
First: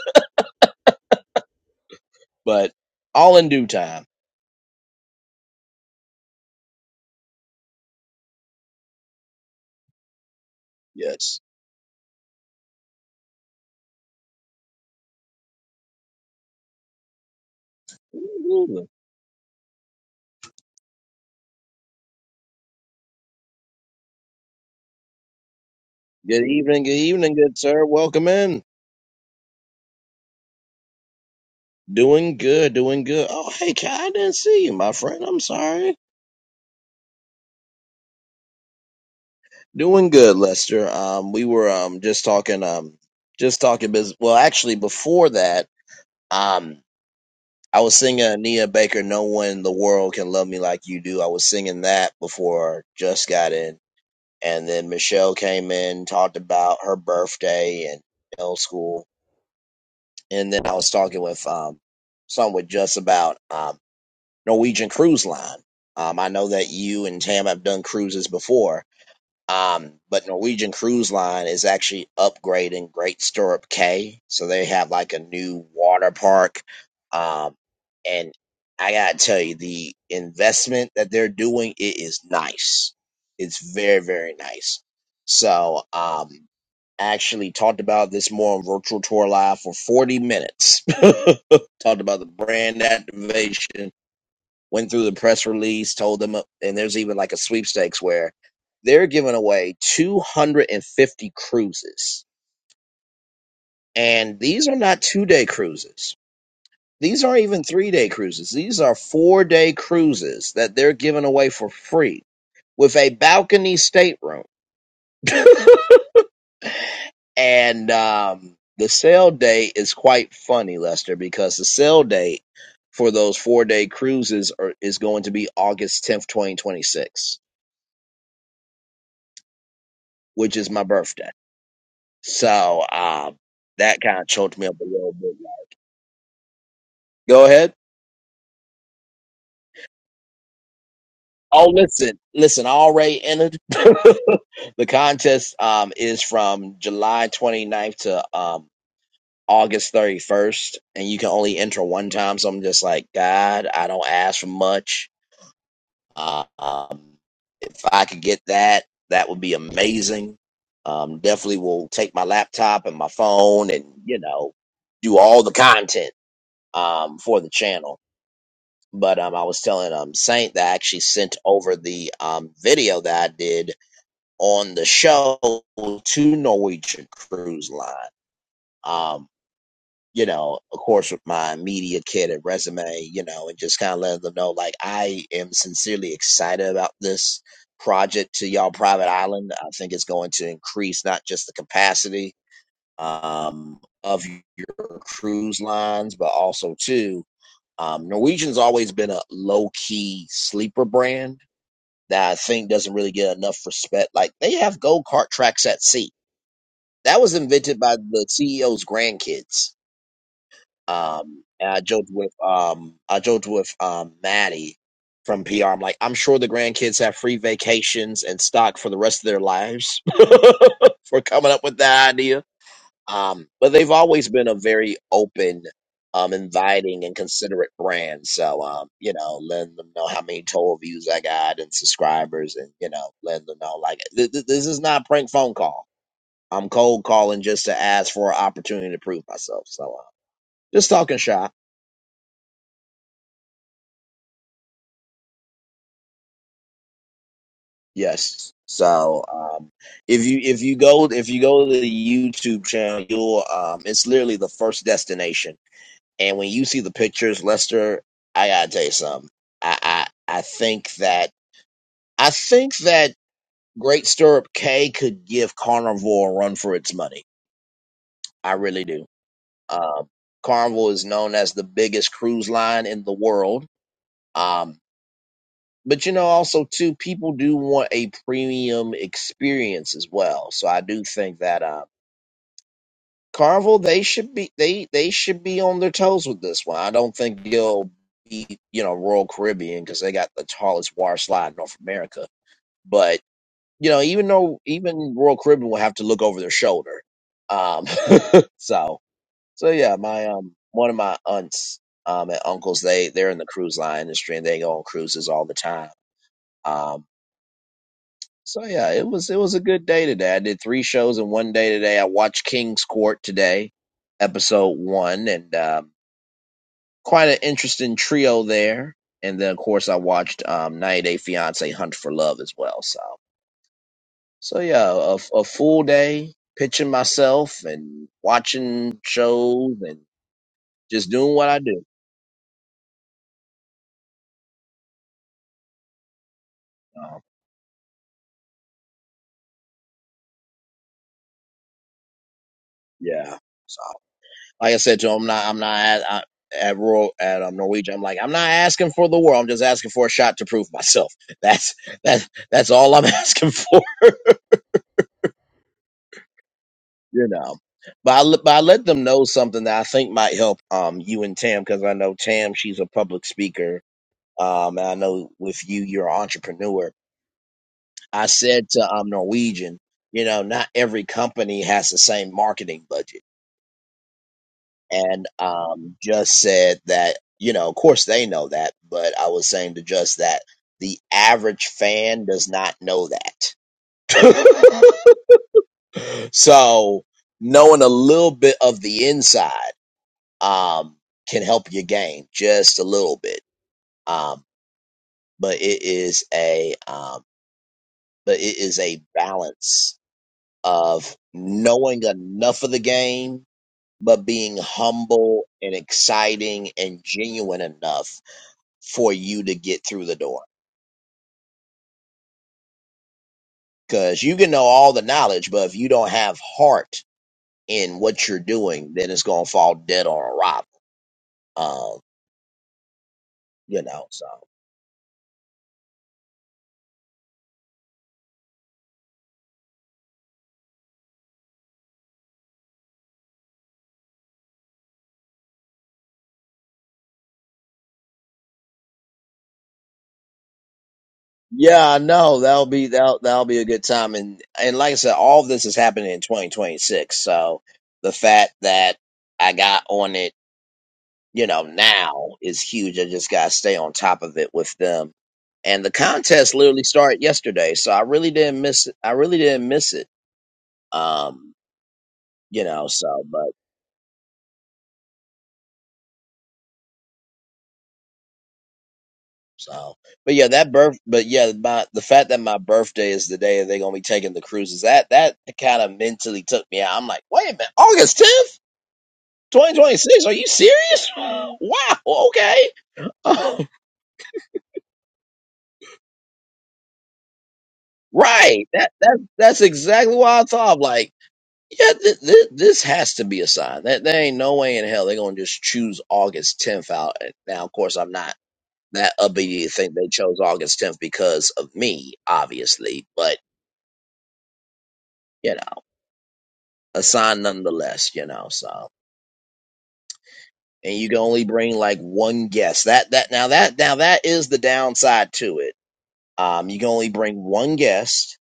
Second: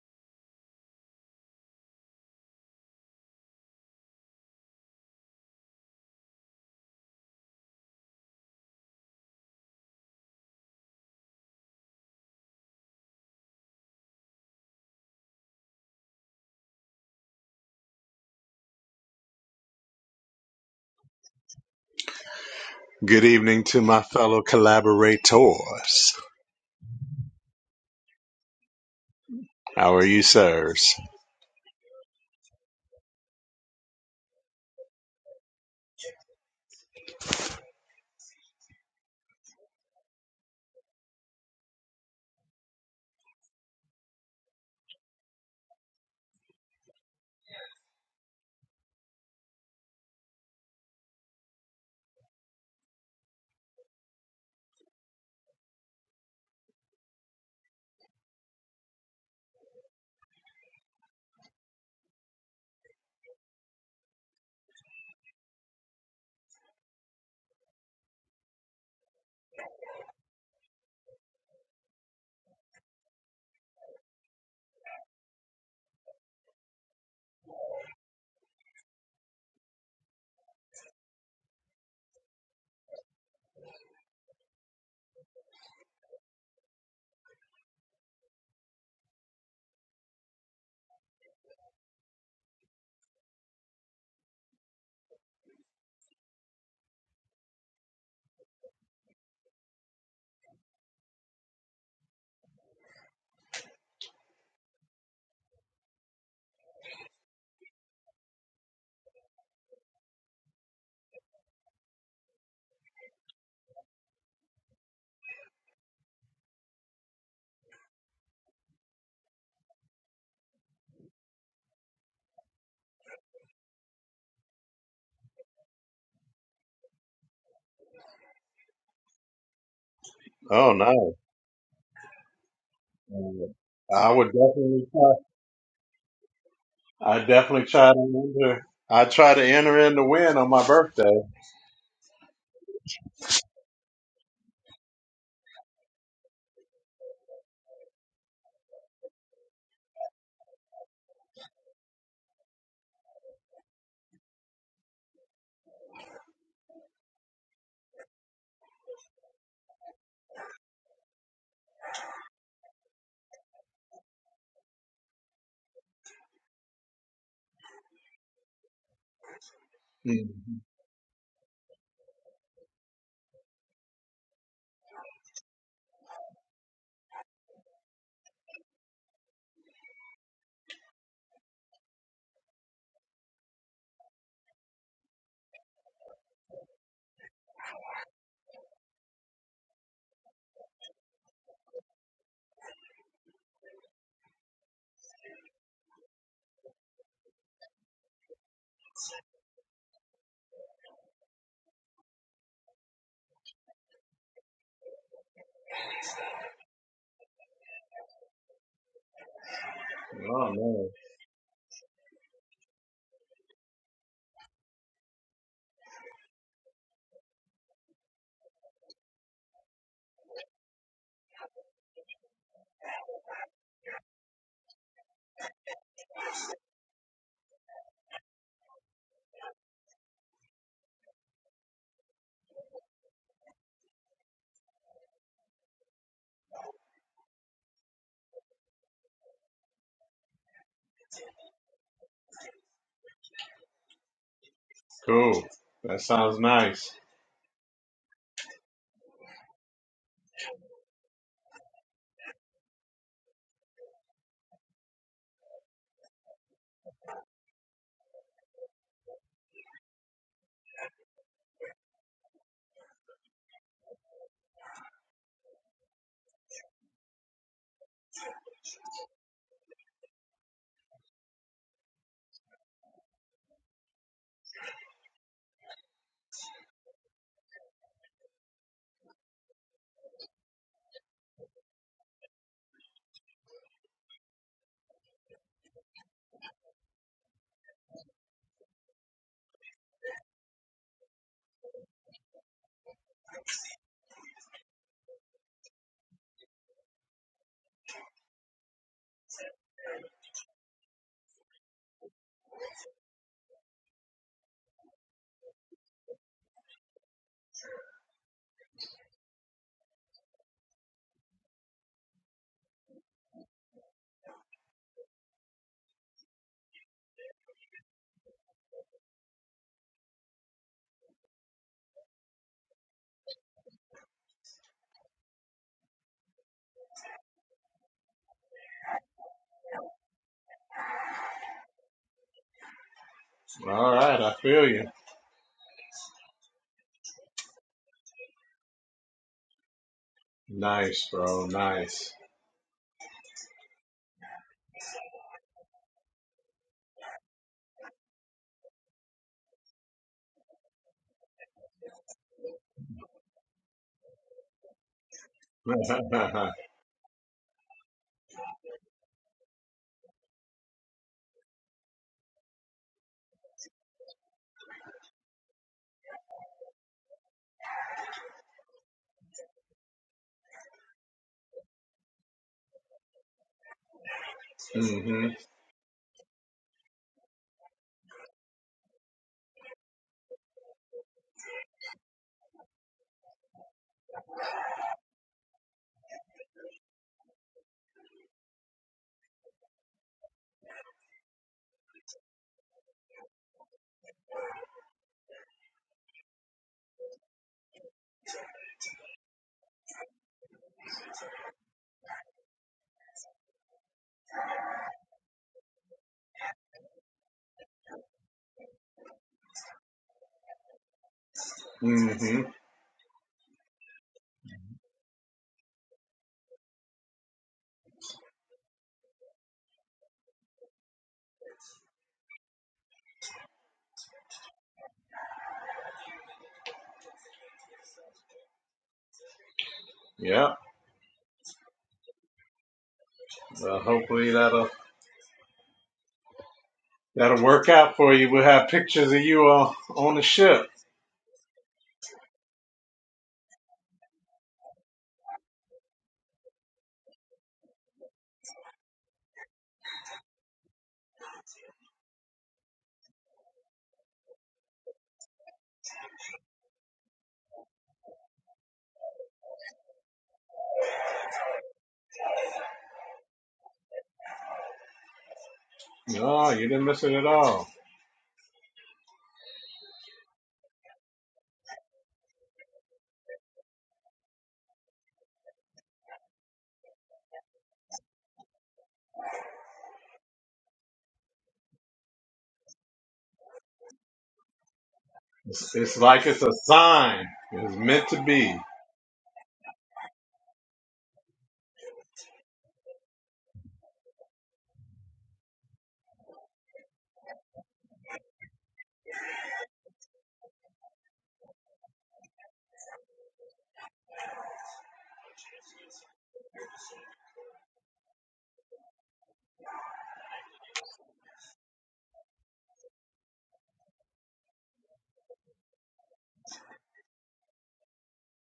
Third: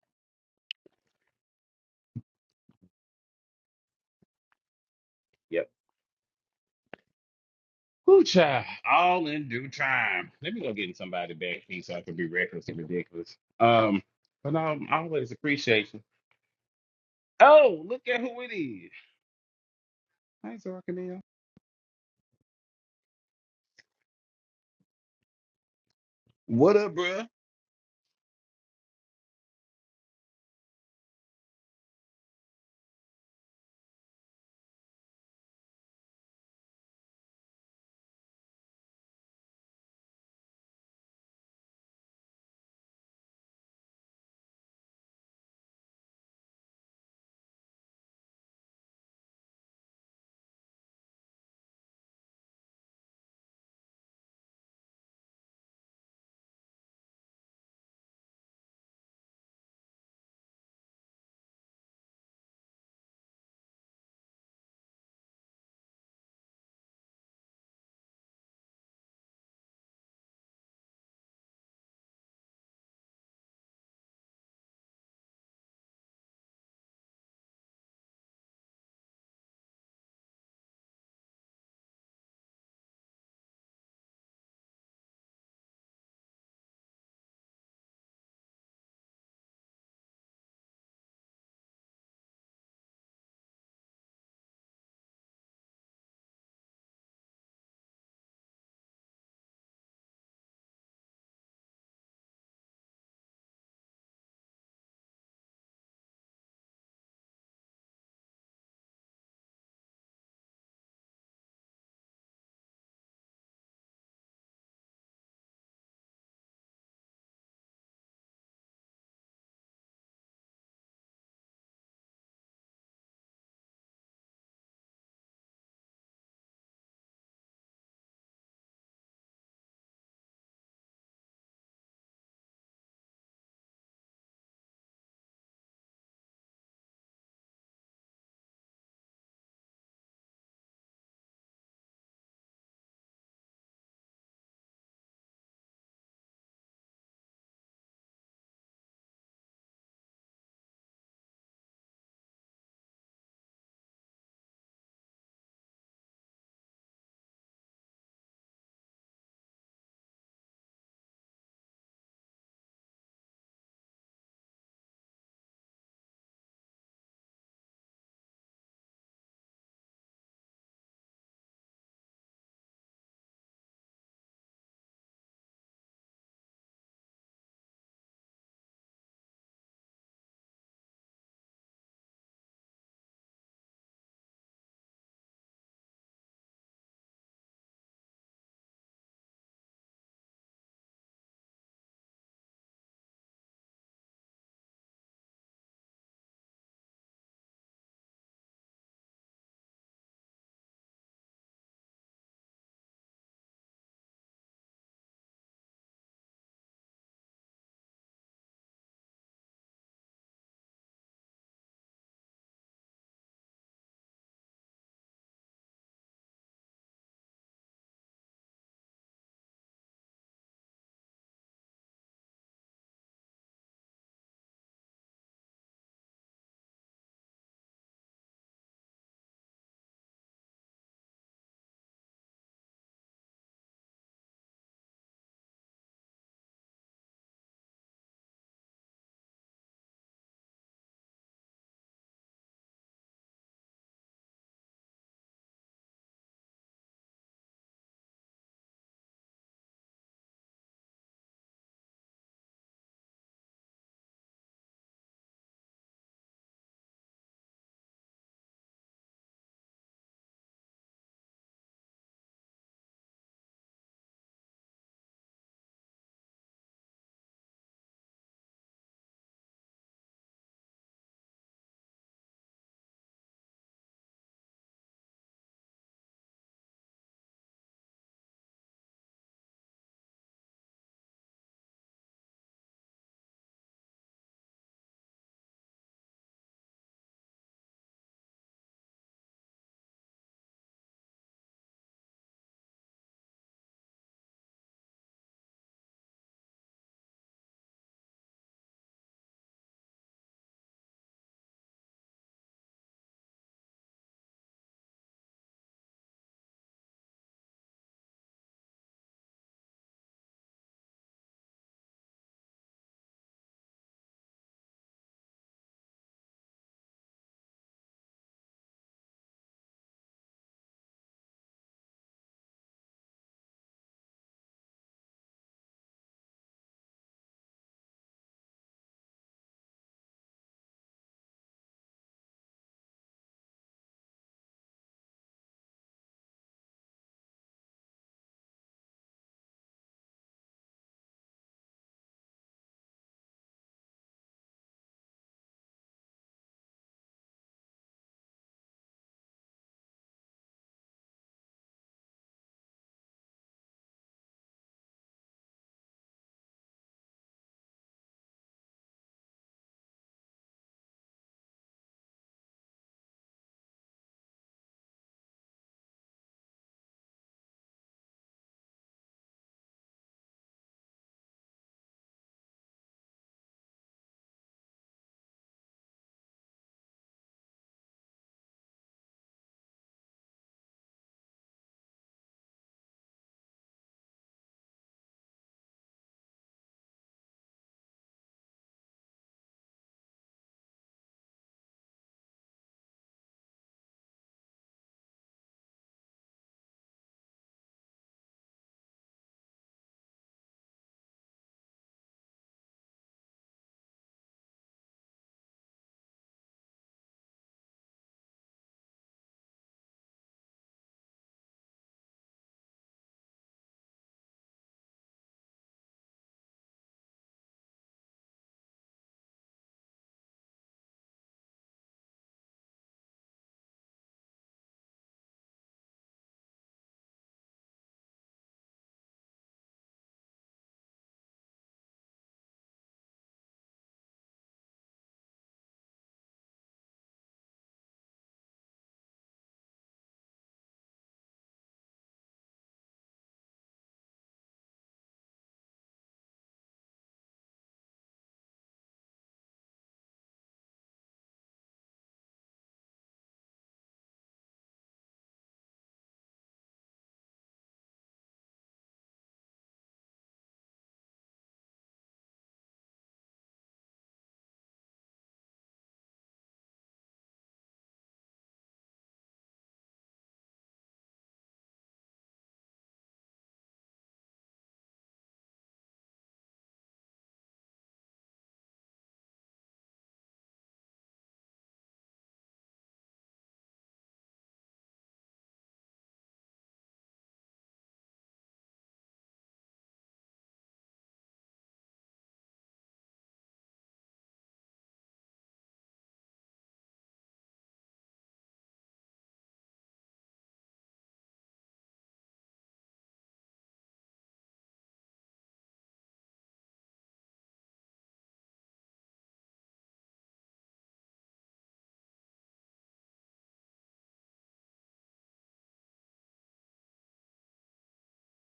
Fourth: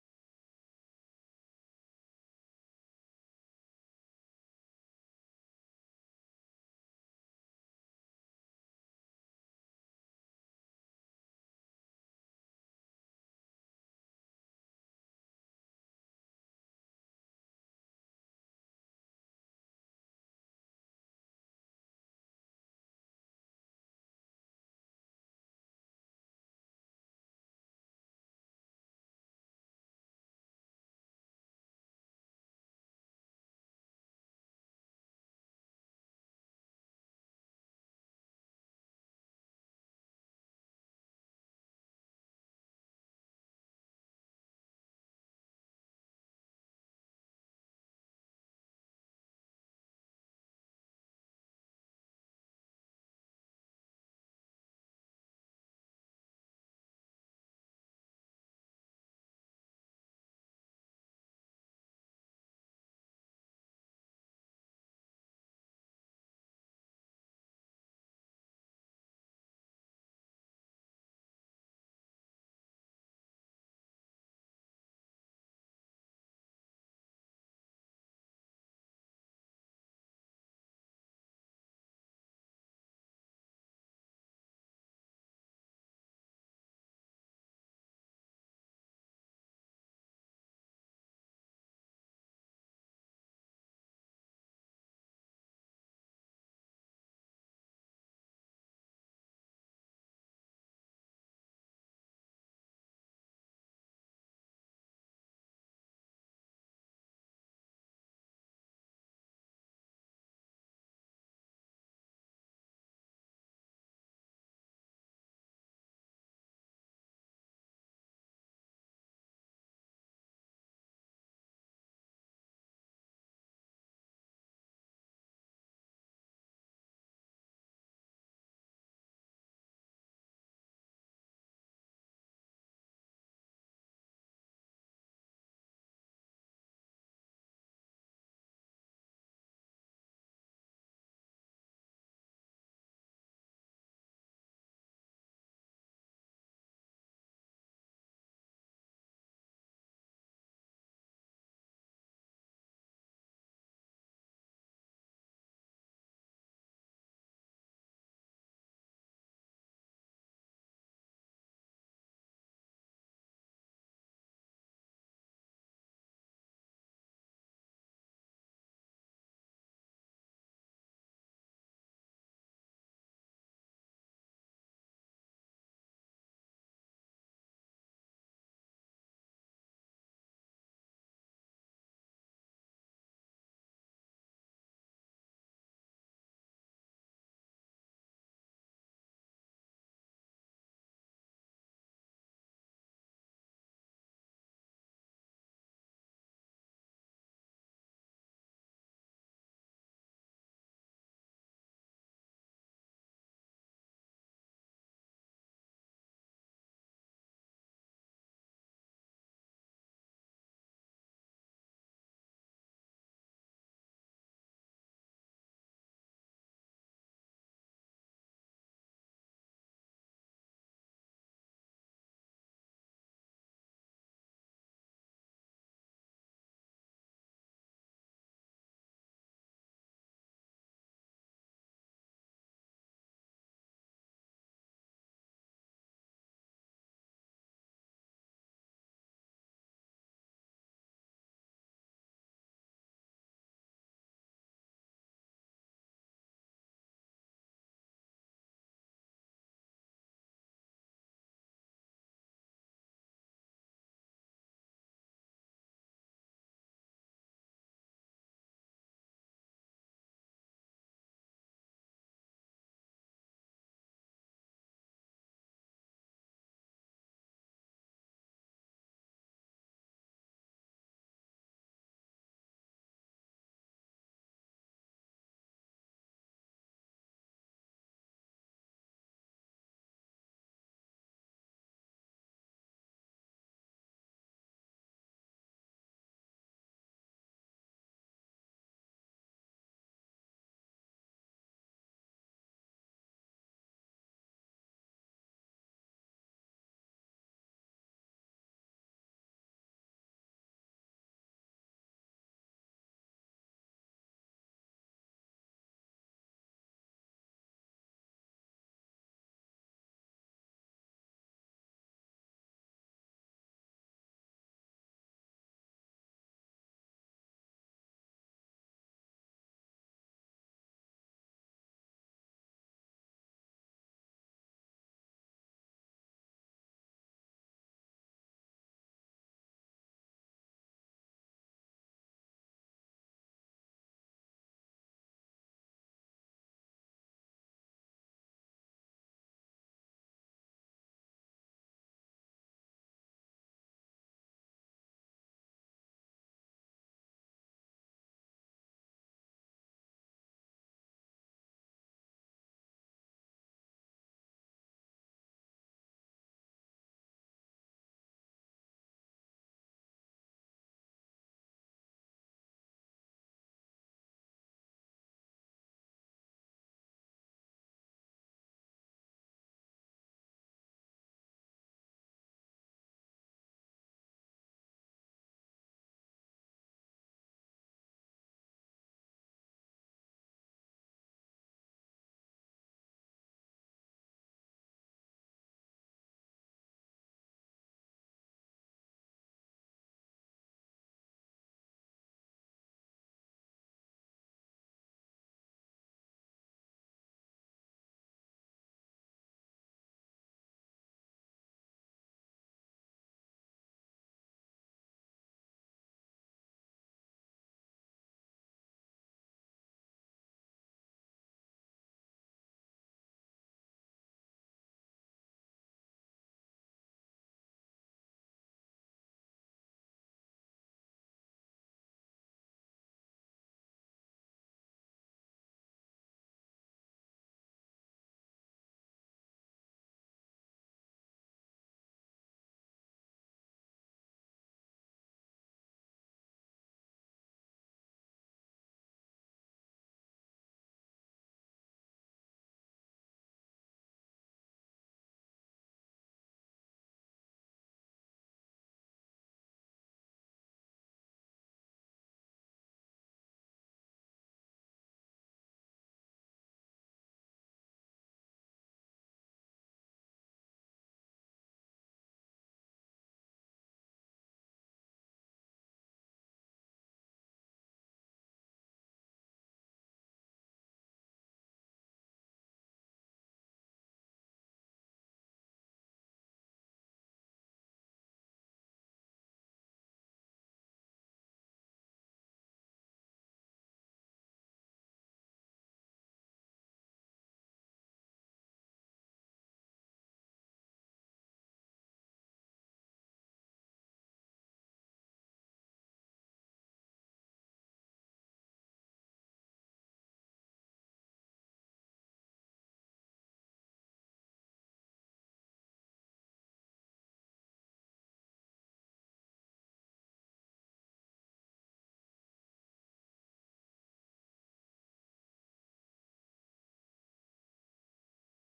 but all in due time. Yep. Woo child, all in due time. Let me go get somebody Yes. back here so I can be reckless and ridiculous. Um, but no, I always appreciate you. Oh, look at who it Absolutely. is. Thanks, Arcanine. Good evening to my fellow collaborators. Good What evening, good up, bro? evening, good sir. Welcome in. How are you, sirs? Doing good, doing good. Oh, hey, Kai, I didn't see you, my friend. I'm sorry. Doing good, Lester. Um, we were um just talking um just talking business. Well, actually, before that, um I was singing Ania Baker, No One in the World Can Love Me Like You Do. I was singing that before Just got in. And then Michelle came in, talked about her birthday and middle school. And then I was talking with um someone with Just about um Norwegian Cruise Line. Um, I know that you and Tam have done cruises before um, but Norwegian Cruise Line is actually upgrading Great Stirrup Cay, so they have like a new water park. Um, and I gotta tell you, the investment that they're doing it is nice. It's very very nice. So um, actually talked about this more on Virtual Tour Live for 40 minutes. talked about the brand activation went through the press release, told them, uh, and there's even like a sweepstakes where they're giving away 250 cruises. And these are not two day cruises. These aren't even three day cruises. These are four day cruises that they're giving away for free with a balcony stateroom. and um, the sale date is quite funny, Lester, because the sale date for those four day cruises are, is going to be August 10th, 2026, which is Oh my no, birthday. So um, Uh, that I kind would of choked me up a definitely try. little bit. I Go definitely ahead. try to enter. I try to enter in the win on my birthday. Oh, listen, listen. I already entered the contest. Um, is from July 29th to um August 31st, and you can only enter one time. So I'm just like, God, I don't ask for much. Uh, um, if I could get that, that would be amazing. Um, definitely will take my laptop and my phone, and you know, do all the content um for the channel but um, I was telling um Saint Mhm. that I actually sent over the um video that I did on the show to Norwegian Cruise Line. Um, you know, of course, with my media kit and resume, you know, and just kind of letting them know like I am sincerely excited about this project to y'all private island. I think it's going to increase not just the capacity um of your cruise lines, but also too um, Norwegian's always been a low key sleeper brand that I think doesn't really get enough respect. Like they have go kart tracks at sea. That was invented by the CEO's grandkids. Oh man, Um, and I joked with um, I joked with um, Maddie from PR. I'm like, I'm sure the grandkids have free vacations and stock for the rest of their lives for coming up with that idea. Um, but they've always been a very open, um, inviting and considerate brand. So, um, you know, letting them know how many total views I got and subscribers and, you know, letting them know like th- th- this is not a prank phone call. I'm cold calling just to ask for an opportunity to prove myself. So, uh, just talking shop. cool. That sounds nice. Yes. So, um, if you if you go if you go to the YouTube channel, you'll um, it's literally the first destination And when you see the pictures, Lester, I gotta tell you something. I I, I think that I think that Great Stirrup K could give Carnival a run for its money. I really do. Um, Carnival is known as the biggest cruise line in the world. Um, but you know, also too, people do want a premium experience as well. So I do think that. um, Carvel, they should be they they should be on their toes with this one. I don't think they will be you know Royal Caribbean because they got the tallest water slide in North America. But you know, even though even Royal Caribbean will have to look over their shoulder. Um, so so yeah, my um one of my aunts um and uncles they they're in the cruise line industry and they go on cruises all the time. Um. So yeah, it was it was a good day today. I did three shows in one day today. I watched King's Court today, episode one, and um, quite an interesting trio there. And then of course I watched um, 90 Day Fiance Hunt for Love as well. So so yeah, a, a full day pitching myself and watching shows and just doing what I do. All right, I feel you. Um, Nice, bro. Nice. yeah. So. Like I said to him, I'm not, I'm not at, I, at Royal at um, Norwegian. I'm like, I'm not asking for the world. I'm just asking for a shot to prove myself. That's that's that's all I'm asking for, you know. But I, let- but I let them know something that I think might help um you and Tam because I know Tam she's a public speaker um and I know with you you're an entrepreneur. I said to um Norwegian, you know, not every company has the same marketing budget and mhm. um, just said that you know, of course, they know that, but I was saying to just that the average fan does not know that. so knowing a little bit of the inside um, can help your game just a little bit, um, but it is a um, but it is a balance of knowing enough of the game. But being humble and exciting and genuine enough for you to get through the door. Mhm. Because you can know all the knowledge, but if you don't have heart in what you're doing, then it's gonna fall dead on arrival. Um, you know, so Yep. Well, hopefully that'll that'll work out for you. We'll have pictures of you all on the ship. yeah, I know that'll be that'll that'll be a good time. And and like I said, all of this is happening in 2026. So the fact that I got on it, you know, now is huge. I just gotta stay on top of it with them. And the contest literally started yesterday, so I really didn't miss it. I really didn't miss it. Um, you know. So, but No, you didn't miss it at all. so, but yeah, that birth, but yeah, my the fact that my birthday is the day they're gonna be taking the cruises. That that kind of mentally took me out. I'm like, wait a minute, August tenth, twenty twenty six. Are you serious? Wow. Okay. It's, it's like it's a sign. It's meant to be. right. That that that's exactly why I thought. I'm Like, yeah, th- th- this has to be a sign. That there ain't no way in hell they're gonna just choose August tenth out. Now, of course, I'm not. That upbeat to think they chose August 10th because of me, obviously, but you know. a sign nonetheless, you know. So, and you can only bring like one guest. That that now that now that is the downside to it. Um, you can only bring one guest,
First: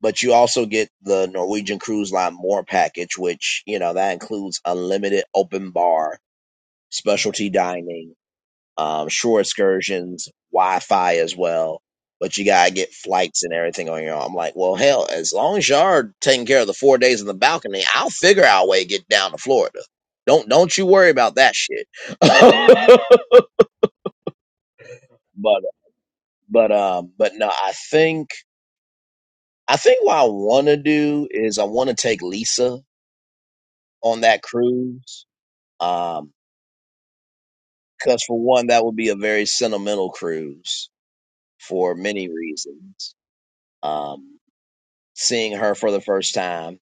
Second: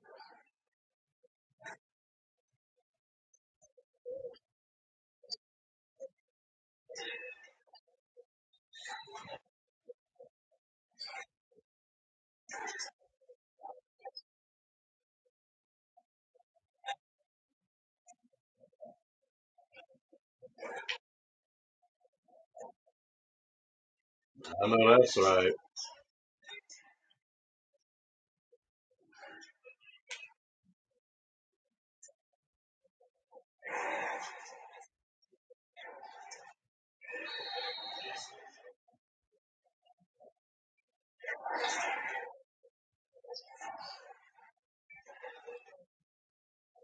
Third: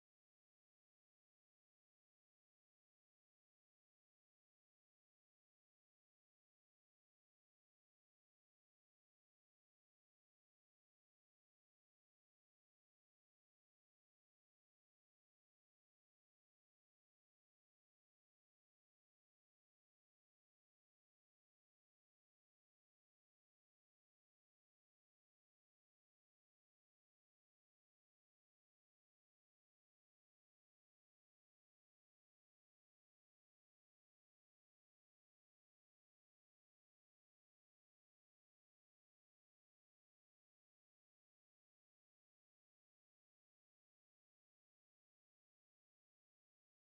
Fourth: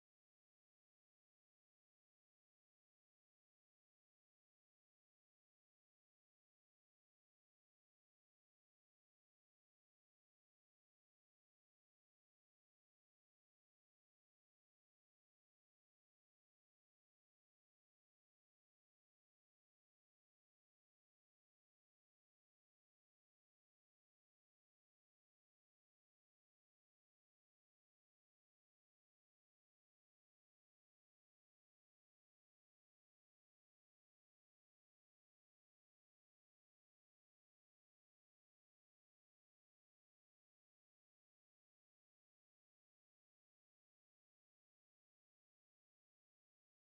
but you also get the Norwegian Cruise Line More package, which you know that includes unlimited open bar, specialty dining. um, shore excursions, Wi-Fi as well. But you gotta get flights and everything on your own. I'm like, well, hell, as long as y'all are taking care of the four days in the balcony, I'll figure out a way to get down to Florida. Don't don't you worry about that shit. but I know that's right. but um but no, I think I think what I want to do is I want to take Lisa on that cruise. Um, because for one, that would be a very sentimental cruise for many reasons. Um. seeing her for the first time,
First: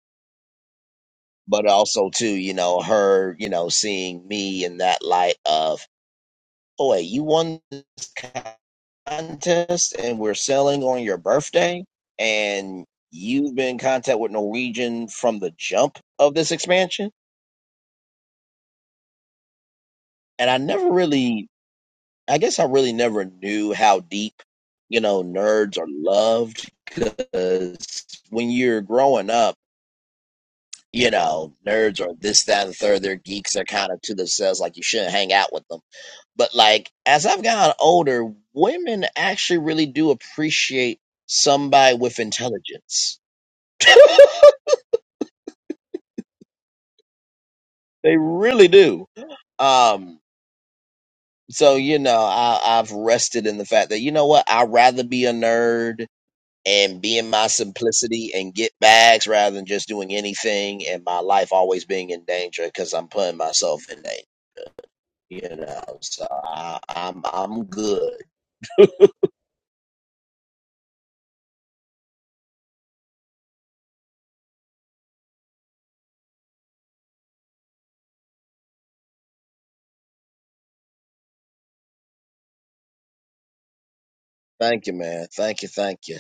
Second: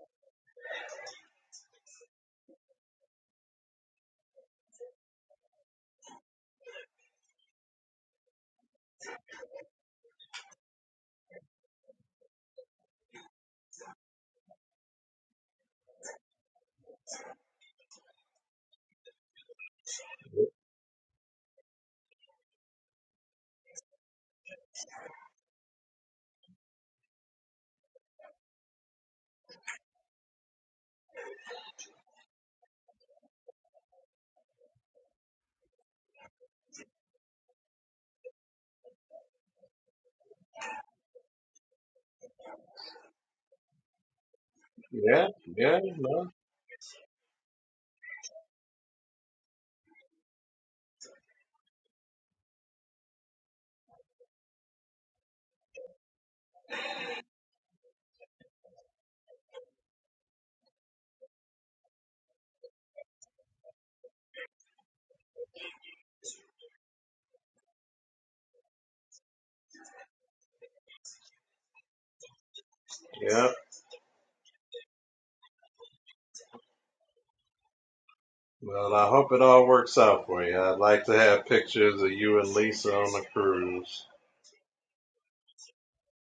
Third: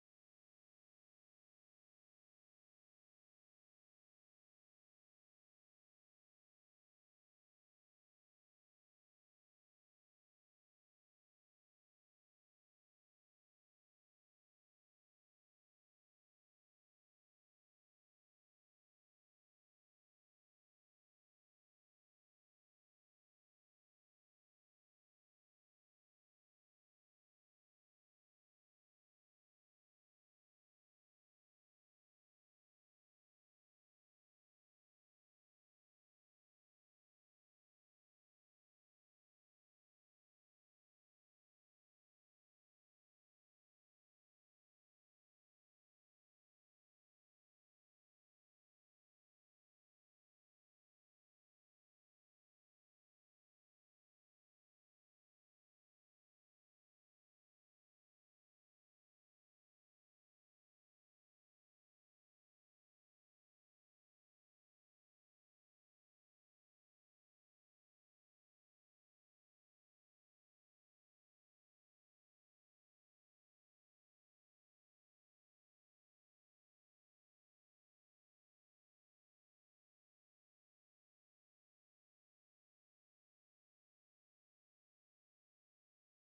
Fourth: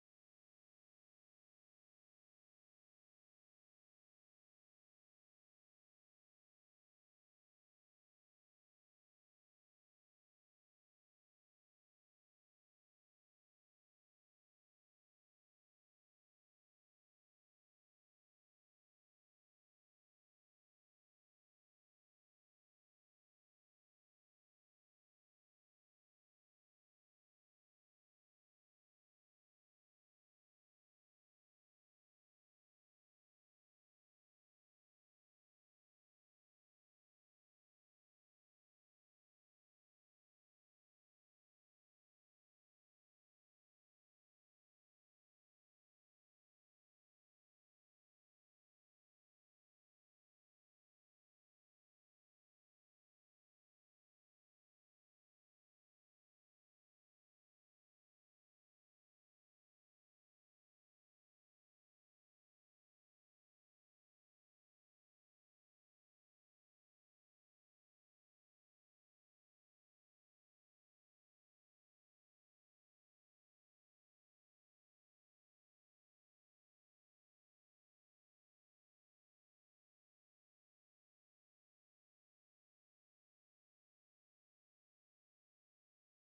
but also too, you know, her, you know, seeing me in that light of, oh wait, you won this contest and we're selling on your birthday and you've been in contact with Norwegian from the jump of this expansion. And I never really I guess I really never knew how deep, you know, nerds are loved, because when you're growing up you know, nerds or this, that, and the third. They're geeks. They're kind of to themselves, like you shouldn't hang out with them. But like as I've gotten older, women actually really do appreciate somebody with intelligence. Yeah, yeah, no, they really do. Um, so you know, I, I've rested in the fact that you know what, I'd rather be a nerd and be in my simplicity and get bags rather than just doing anything and my life always being in danger because I'm putting myself in danger. You know, so I, I'm I'm good. yeah. Well, I hope it all works out for you. I'd like to have pictures of you and Lisa on the cruise. Thank you, man. Thank you, thank you.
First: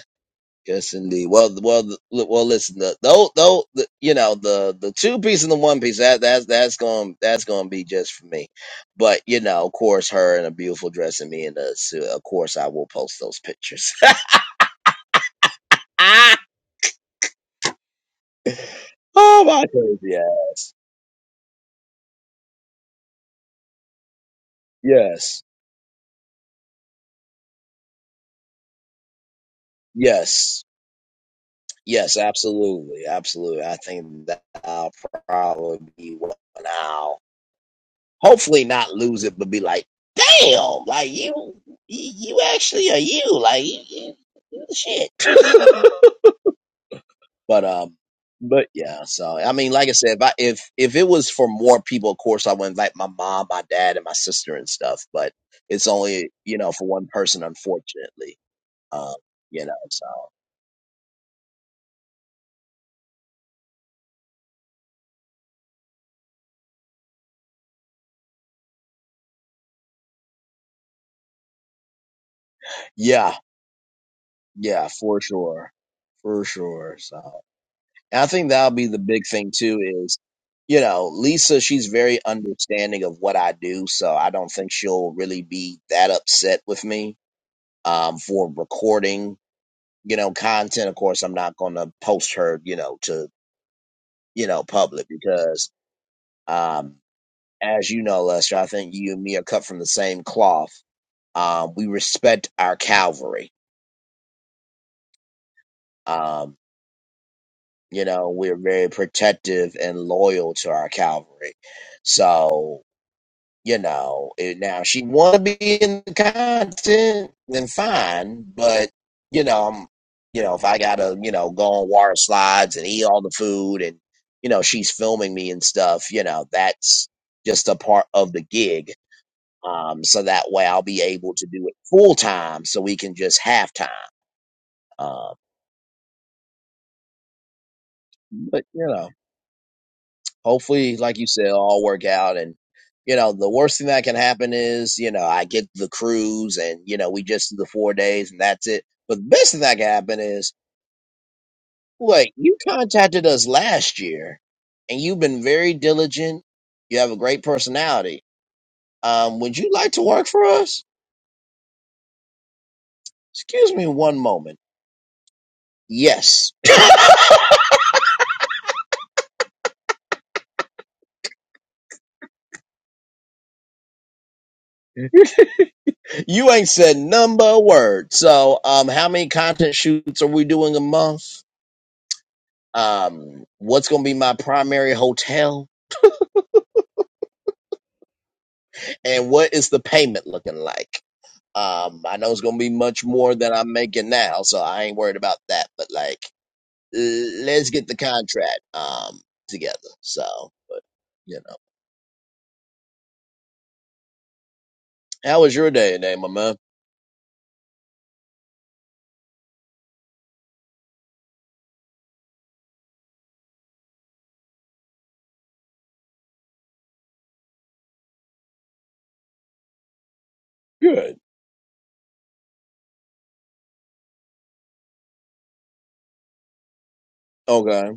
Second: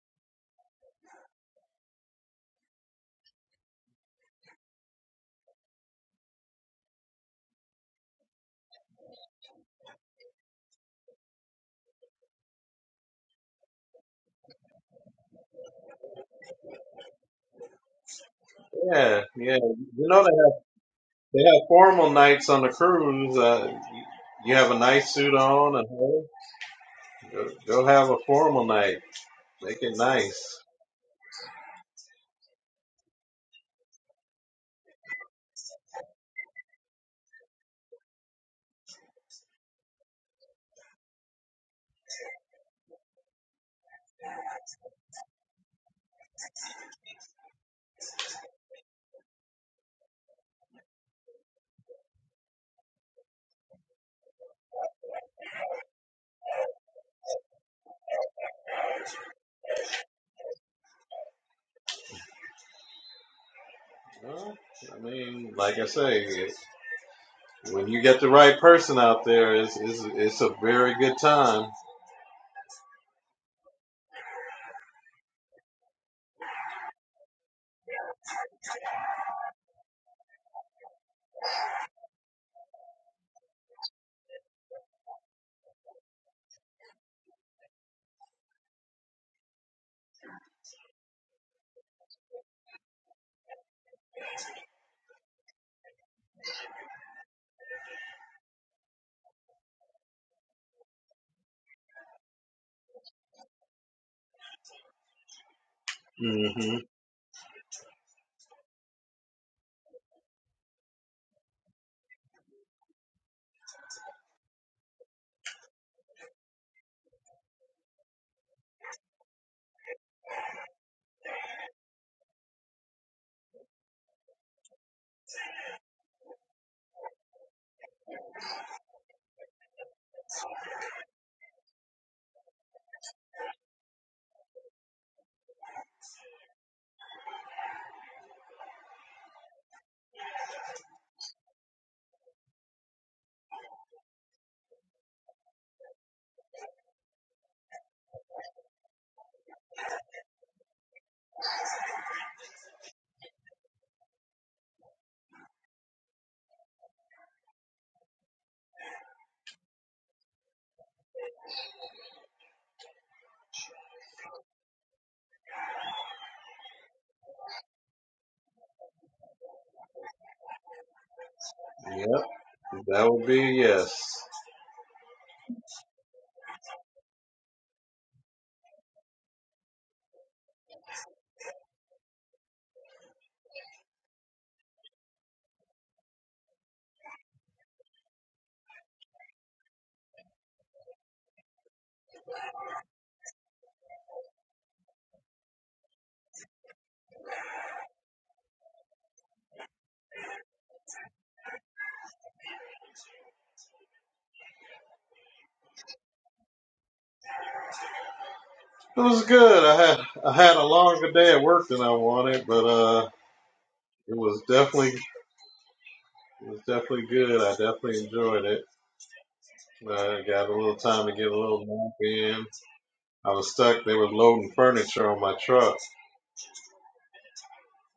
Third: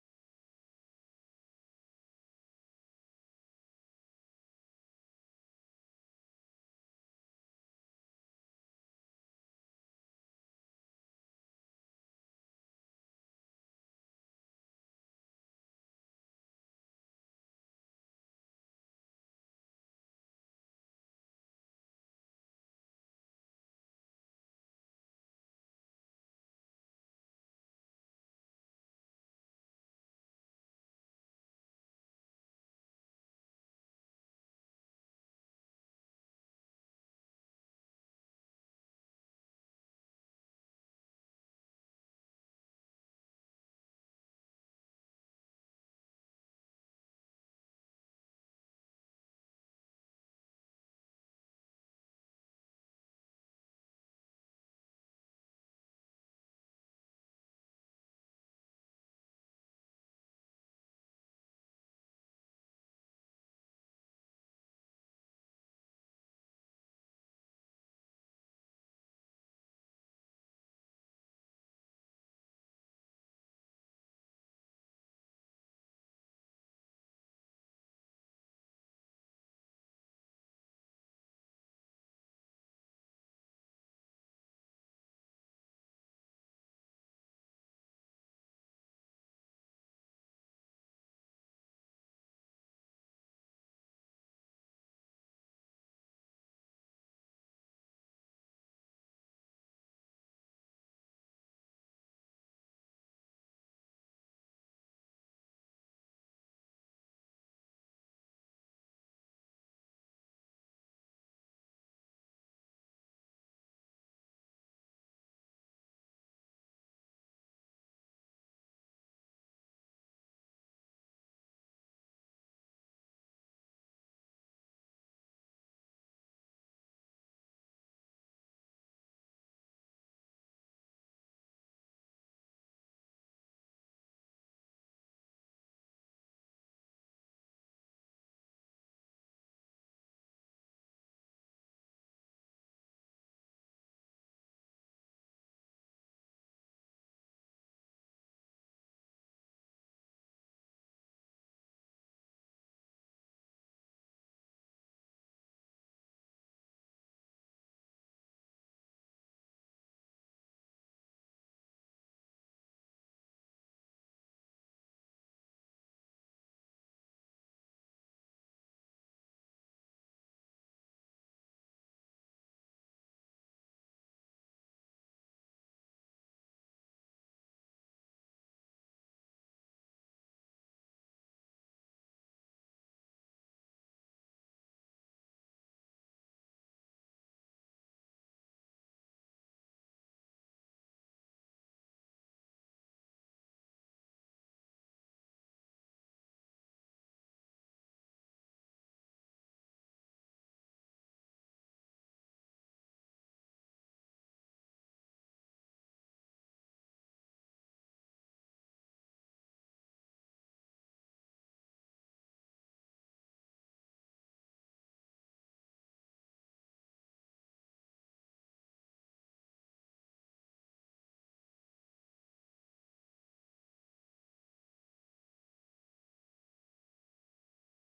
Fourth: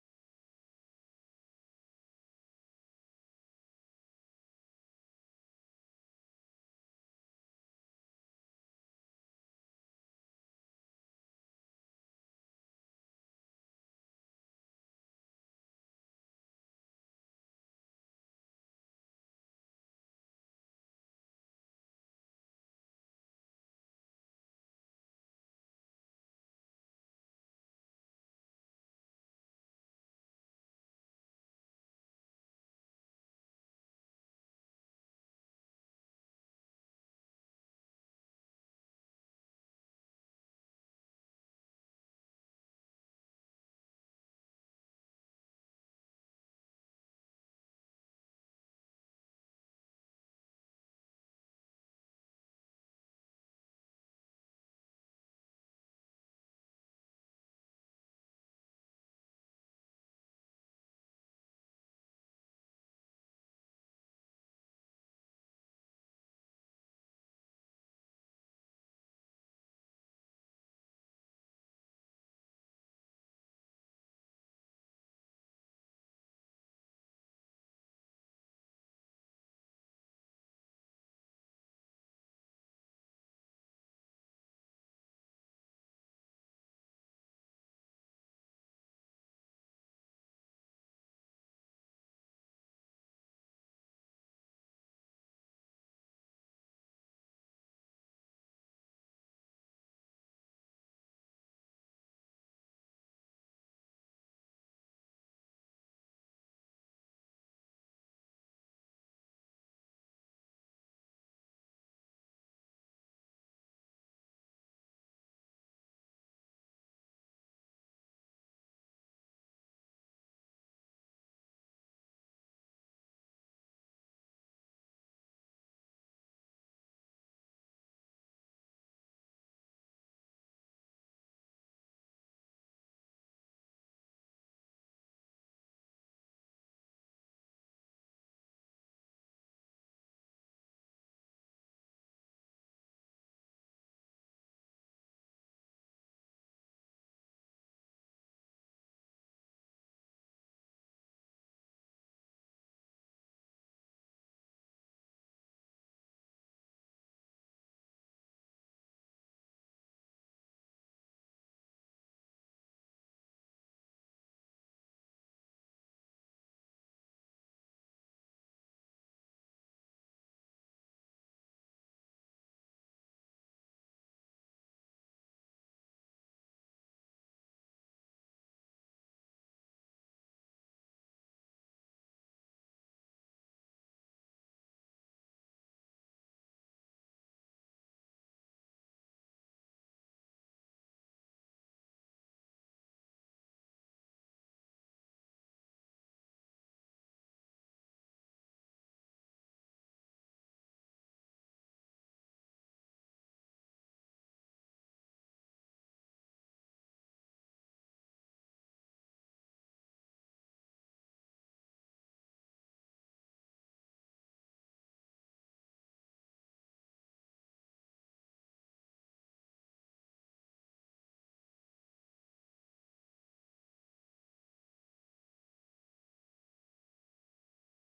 Yes, indeed. Well, th- well, th- li- well. Listen, the though, though, the, you know, the the two piece and the one piece. That that's that's going that's going to be just for me. But you know, of course, her in a beautiful dress and me in a suit. Of course, I will post those pictures. Ah, Yeah, oh yeah. my You goodness! know they have Yes, they have formal nights on the cruise. Uh, you have a nice suit yes, on, and hey, go, go have a formal night. Make it nice. yes, yes. Absolutely, absolutely. I think that I'll probably be one out. hopefully not lose it, but be like, damn, like you, you, you actually are you, like you, you, you the shit. but um, but yeah. So I mean, like I said, if I, if if it was for more people, of course I would invite my mom, my dad, and my sister and stuff. But it's only you know for one person, unfortunately. Um, you know, so Well, I mean, like I say. When you get the right person out there, it's, it's, it's a very good time. yeah, yeah, for sure, for sure. So. And I think that'll be the big thing too is, you know, Lisa, she's very understanding of what I do, so I don't think she'll really be that upset with me um for recording, you know, content. Of course, I'm not going to post her, you know, to, you know, public because um as you know, Lester, I think you and me are cut from the same cloth. Um we respect our cavalry. Um hmm you know, we're very protective and loyal to our cavalry. So, you know eh, now if she want to be in the content then fine but you know i'm you know if i gotta you know go on water slides and eat all the food and you know she's filming me and stuff you know that's just a part of the gig um so that way i'll be able to do it full time so we can just half time um but you know hopefully, like you said, it'll all work out. And, you know, the worst thing that can happen is, you know, I get the cruise and, you know, we just do the four days and that's it. But the best thing that can happen is, wait, you contacted us last year and you've been very diligent. You have a great personality. Um, would you like to work for us? Excuse me one moment. Yes. Yep, that would be yes. You ain't said number a word. So, um, how many content shoots are we doing a month? um, what's going to be my primary hotel, and what is the payment looking like. Um, I know it's going to be much more than I'm making now, so I ain't worried about that. But like, l- let's get the contract um together. So, but you know, how was your day today, my man? It was good. I had I had a longer day at work than I wanted, but uh, it was definitely it was definitely good. I definitely enjoyed it. I got a little time to Good. get a little nap in. I was stuck. They were loading furniture on my truck, Okay.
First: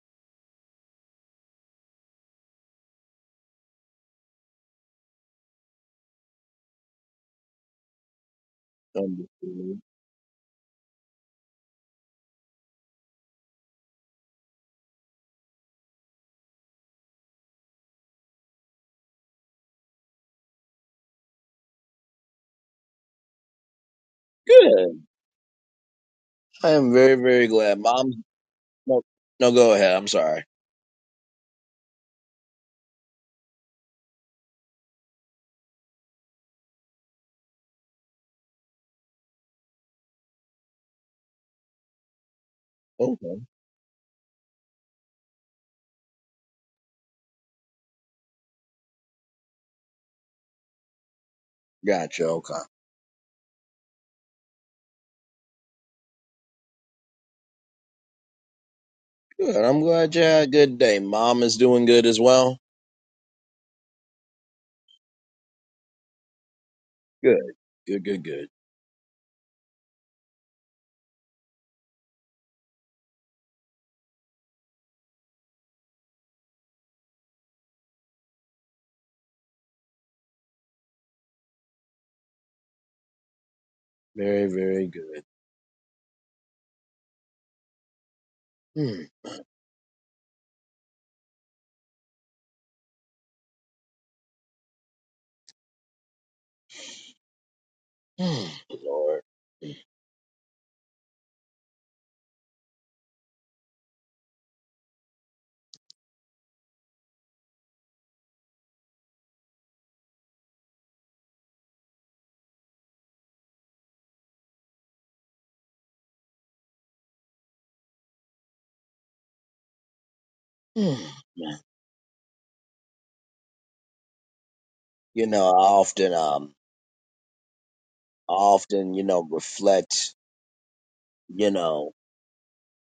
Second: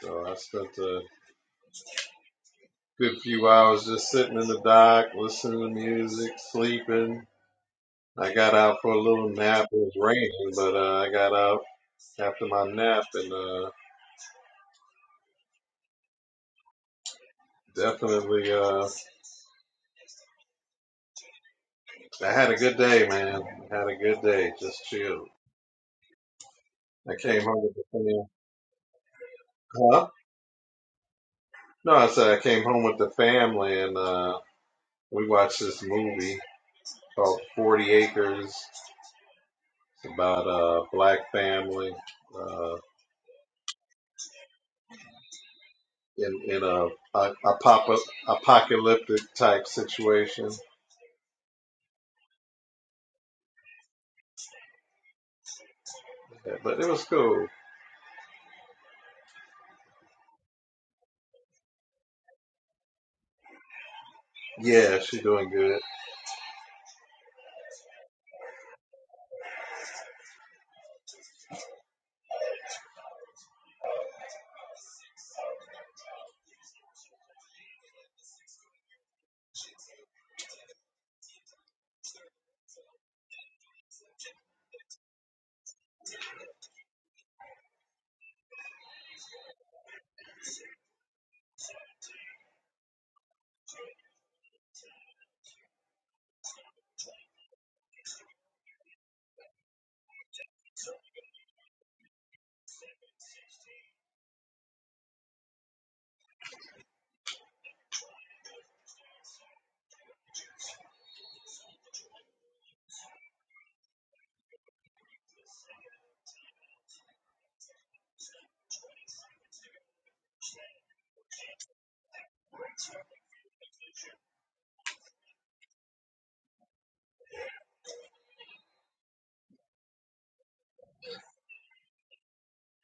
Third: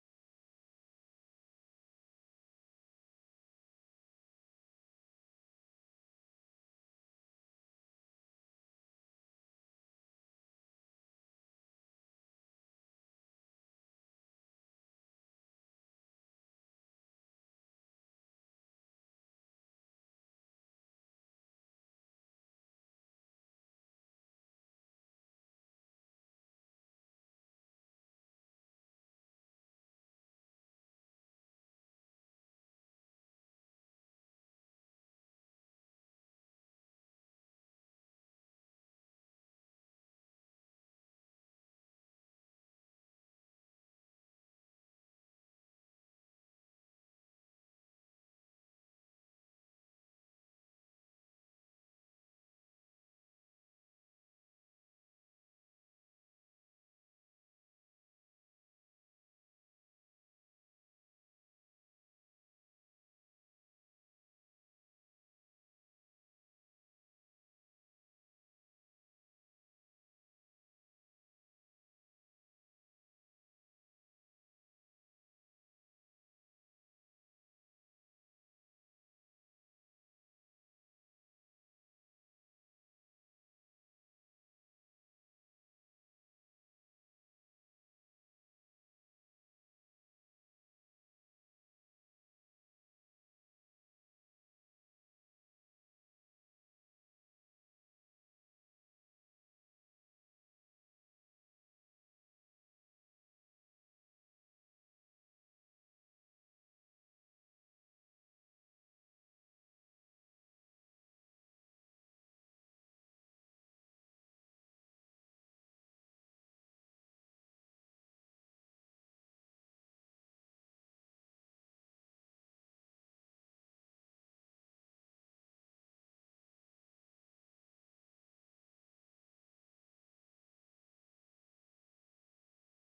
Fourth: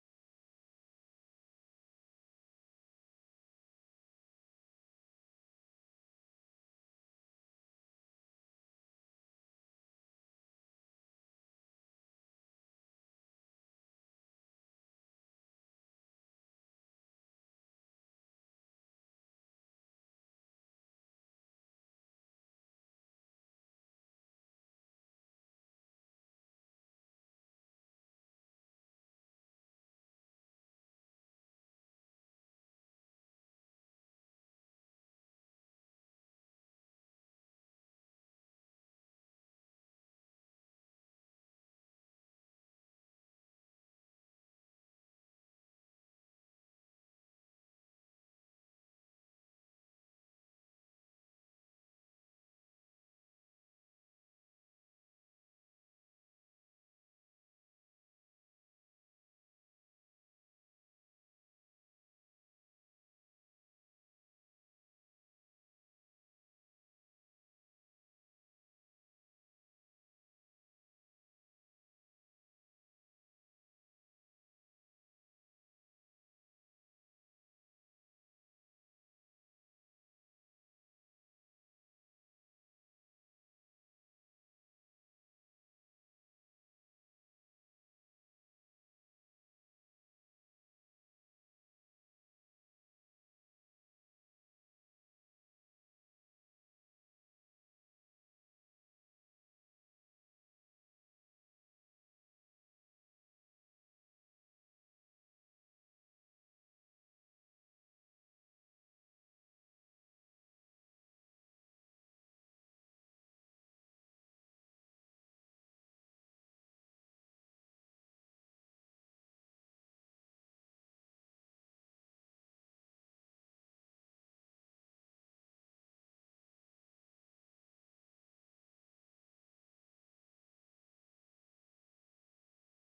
so I spent a good few hours just sitting in the dock, listening to music, sleeping, I got out for a little nap. It Understood. was raining, but uh, I got out after my nap and uh, definitely uh, I had a good day, man. I had a good day. Just Good. chilled. I am very, I came very home with glad. the Mom, fam. no, no, go ahead. Huh? I'm sorry. No, I said I came home with the family and uh, we watched this movie called Forty Acres. It's about a black family uh, Okay. in in a, a, a pop apocalyptic type situation, Gotcha. Okay. but it was cool. Good. I'm glad you had a good day. Mom is doing good as well. Yeah, she's doing good. Good. Good, good, good. Very, very good. Mm, mm, Lord. Mm, man. You know, I often, um, I often, you know, reflect, you know,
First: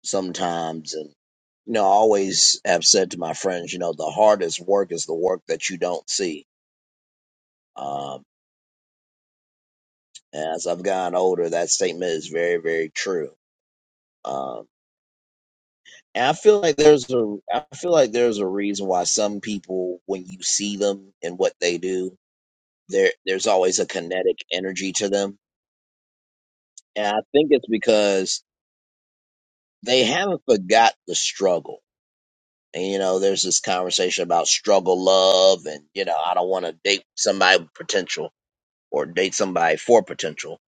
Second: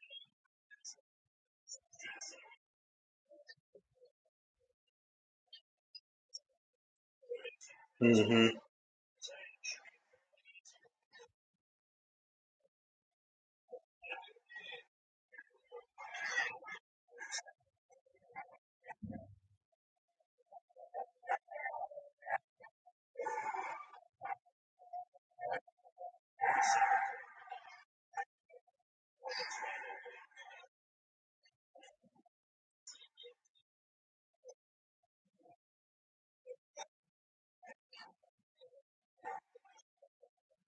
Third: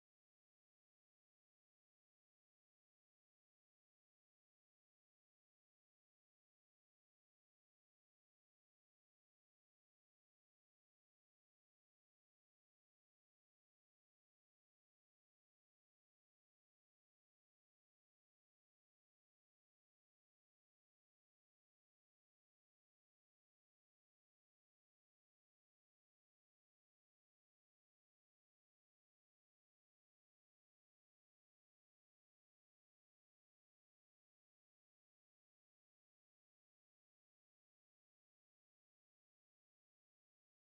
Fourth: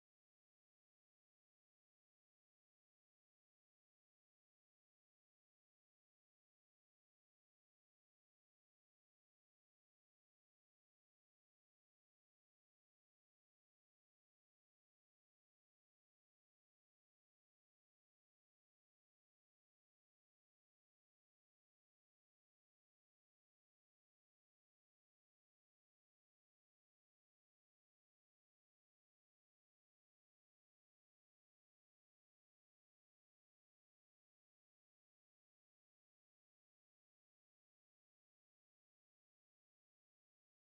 sometimes and, you know, I always have said to my friends, you know, the hardest work is the work that you don't see. Um, Mm-hmm. and as I've gotten older, that statement is very, very true. Um, and I feel like there's a, I feel like there's a reason why some people, when you see them and what they do, there there's always a kinetic energy to them and i think it's because they haven't forgot the struggle and you know there's this conversation about struggle love and you know i don't want to date somebody with potential or date somebody for potential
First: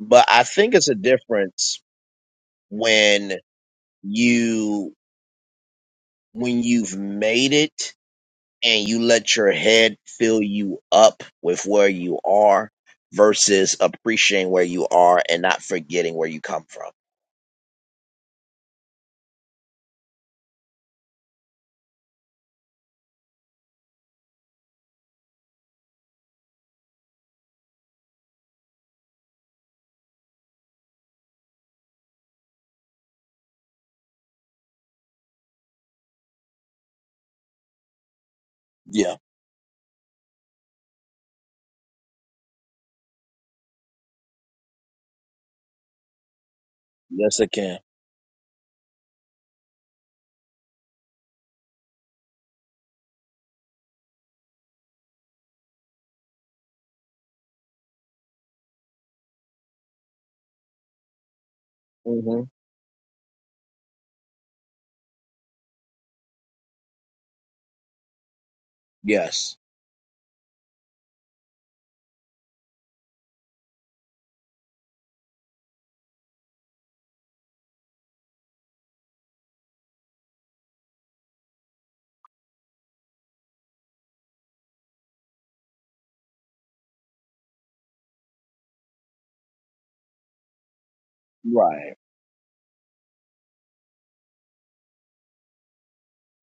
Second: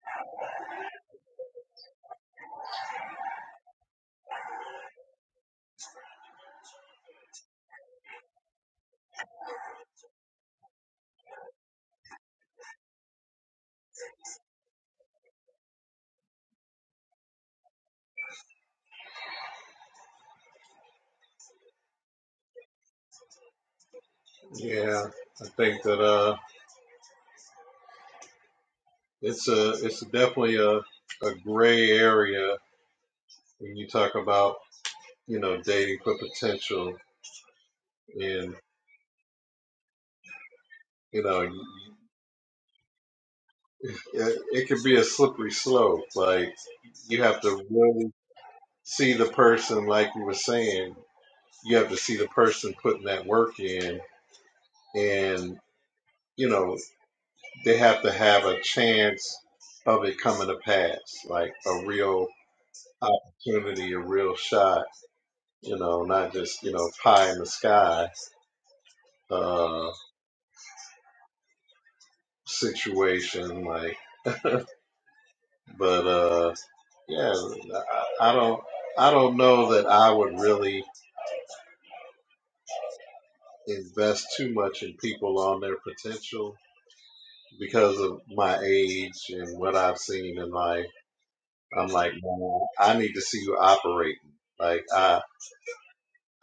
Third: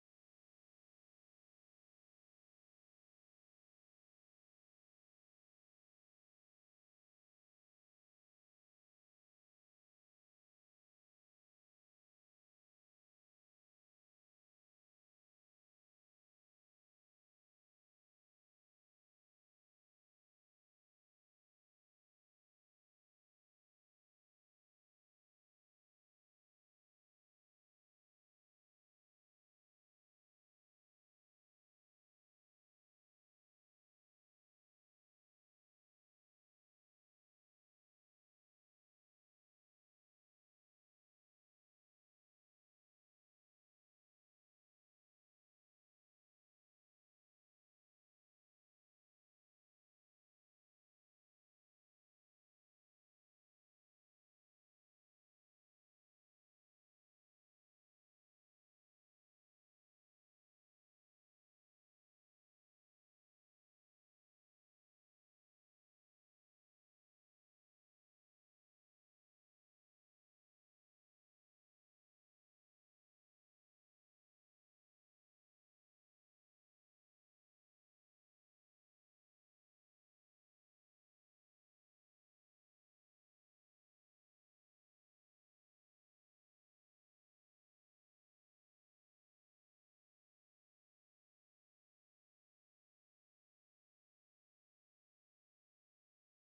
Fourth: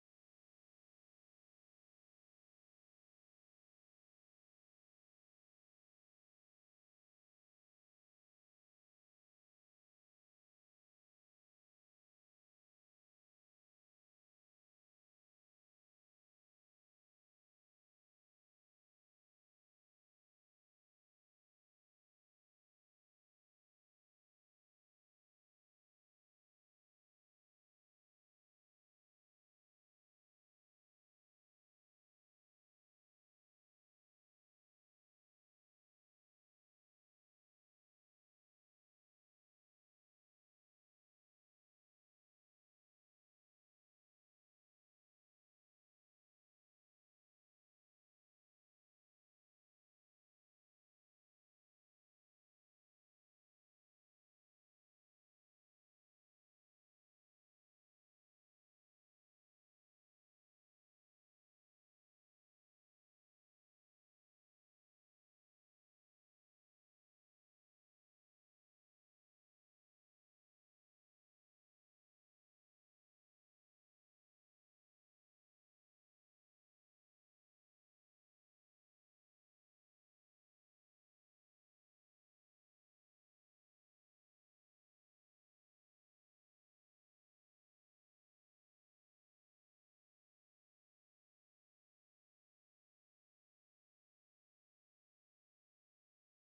but i think it's a difference when you when you've made it and you let your head fill you up with where you are versus appreciating where you are and not forgetting where you come from Yeah, I think that uh, it's a it's definitely a a gray area when you talk about you know dating for potential, and Yeah. you know it, it could be a slippery slope. Like you Yes, have it to can. really see the person, like you were saying, you have to see the person putting that work in, and you know they have to have a chance of it coming to pass, like a real hmm opportunity, a real shot you know, not just, you know, pie in the sky Yes. uh situation like but uh yeah, I, I don't I don't know that I would really invest too much in people on their potential because of my age and what I've seen in life. I'm Right. like, no, I need to see you operating. Like I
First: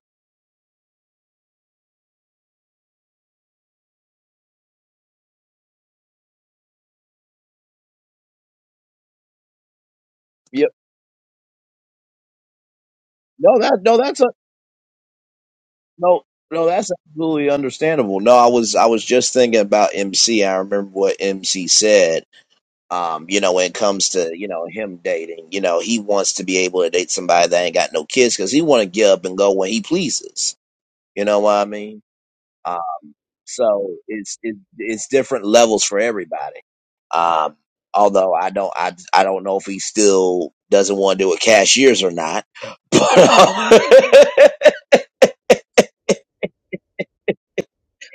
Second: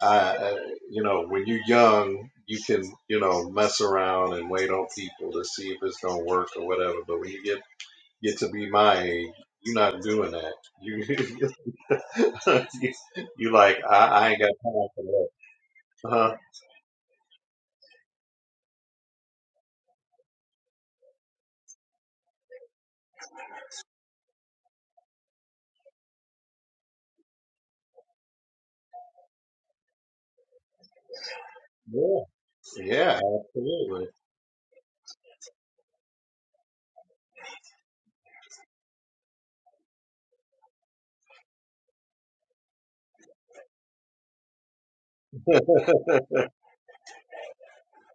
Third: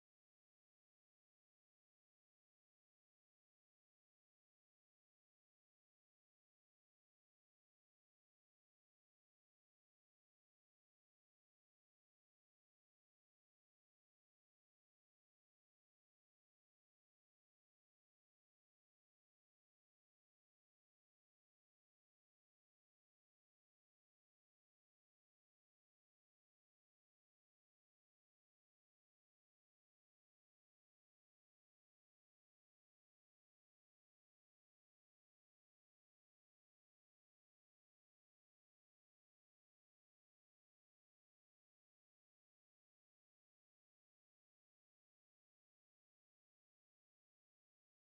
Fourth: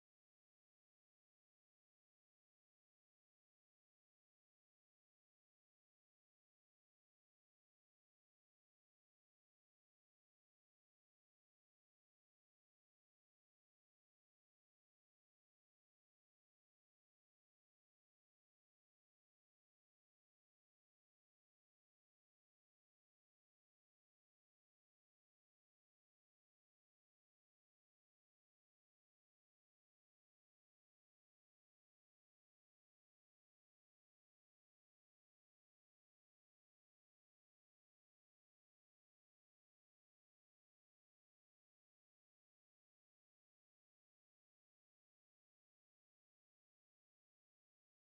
I uh, you know, when you're young, you can, you know, mess around and wait on people to see if it's going to work or whatever, but when you get get to be my age. You're not doing that. Yep. You you, you No, like that no, I, that's a I ain't got time for that. no, Uh-huh. no, that's absolutely understandable. No, I was I was just thinking about MC. I remember what MC said. Um, you know, when it comes to you know him dating, you know, he wants to be able to date somebody that ain't got no kids because he want to get up and go when he pleases. You know what I mean? Yeah, yeah, So absolutely. it's it, it's different levels for everybody. Um, although I don't I I don't know if he still doesn't want to do it cashiers or not. But uh,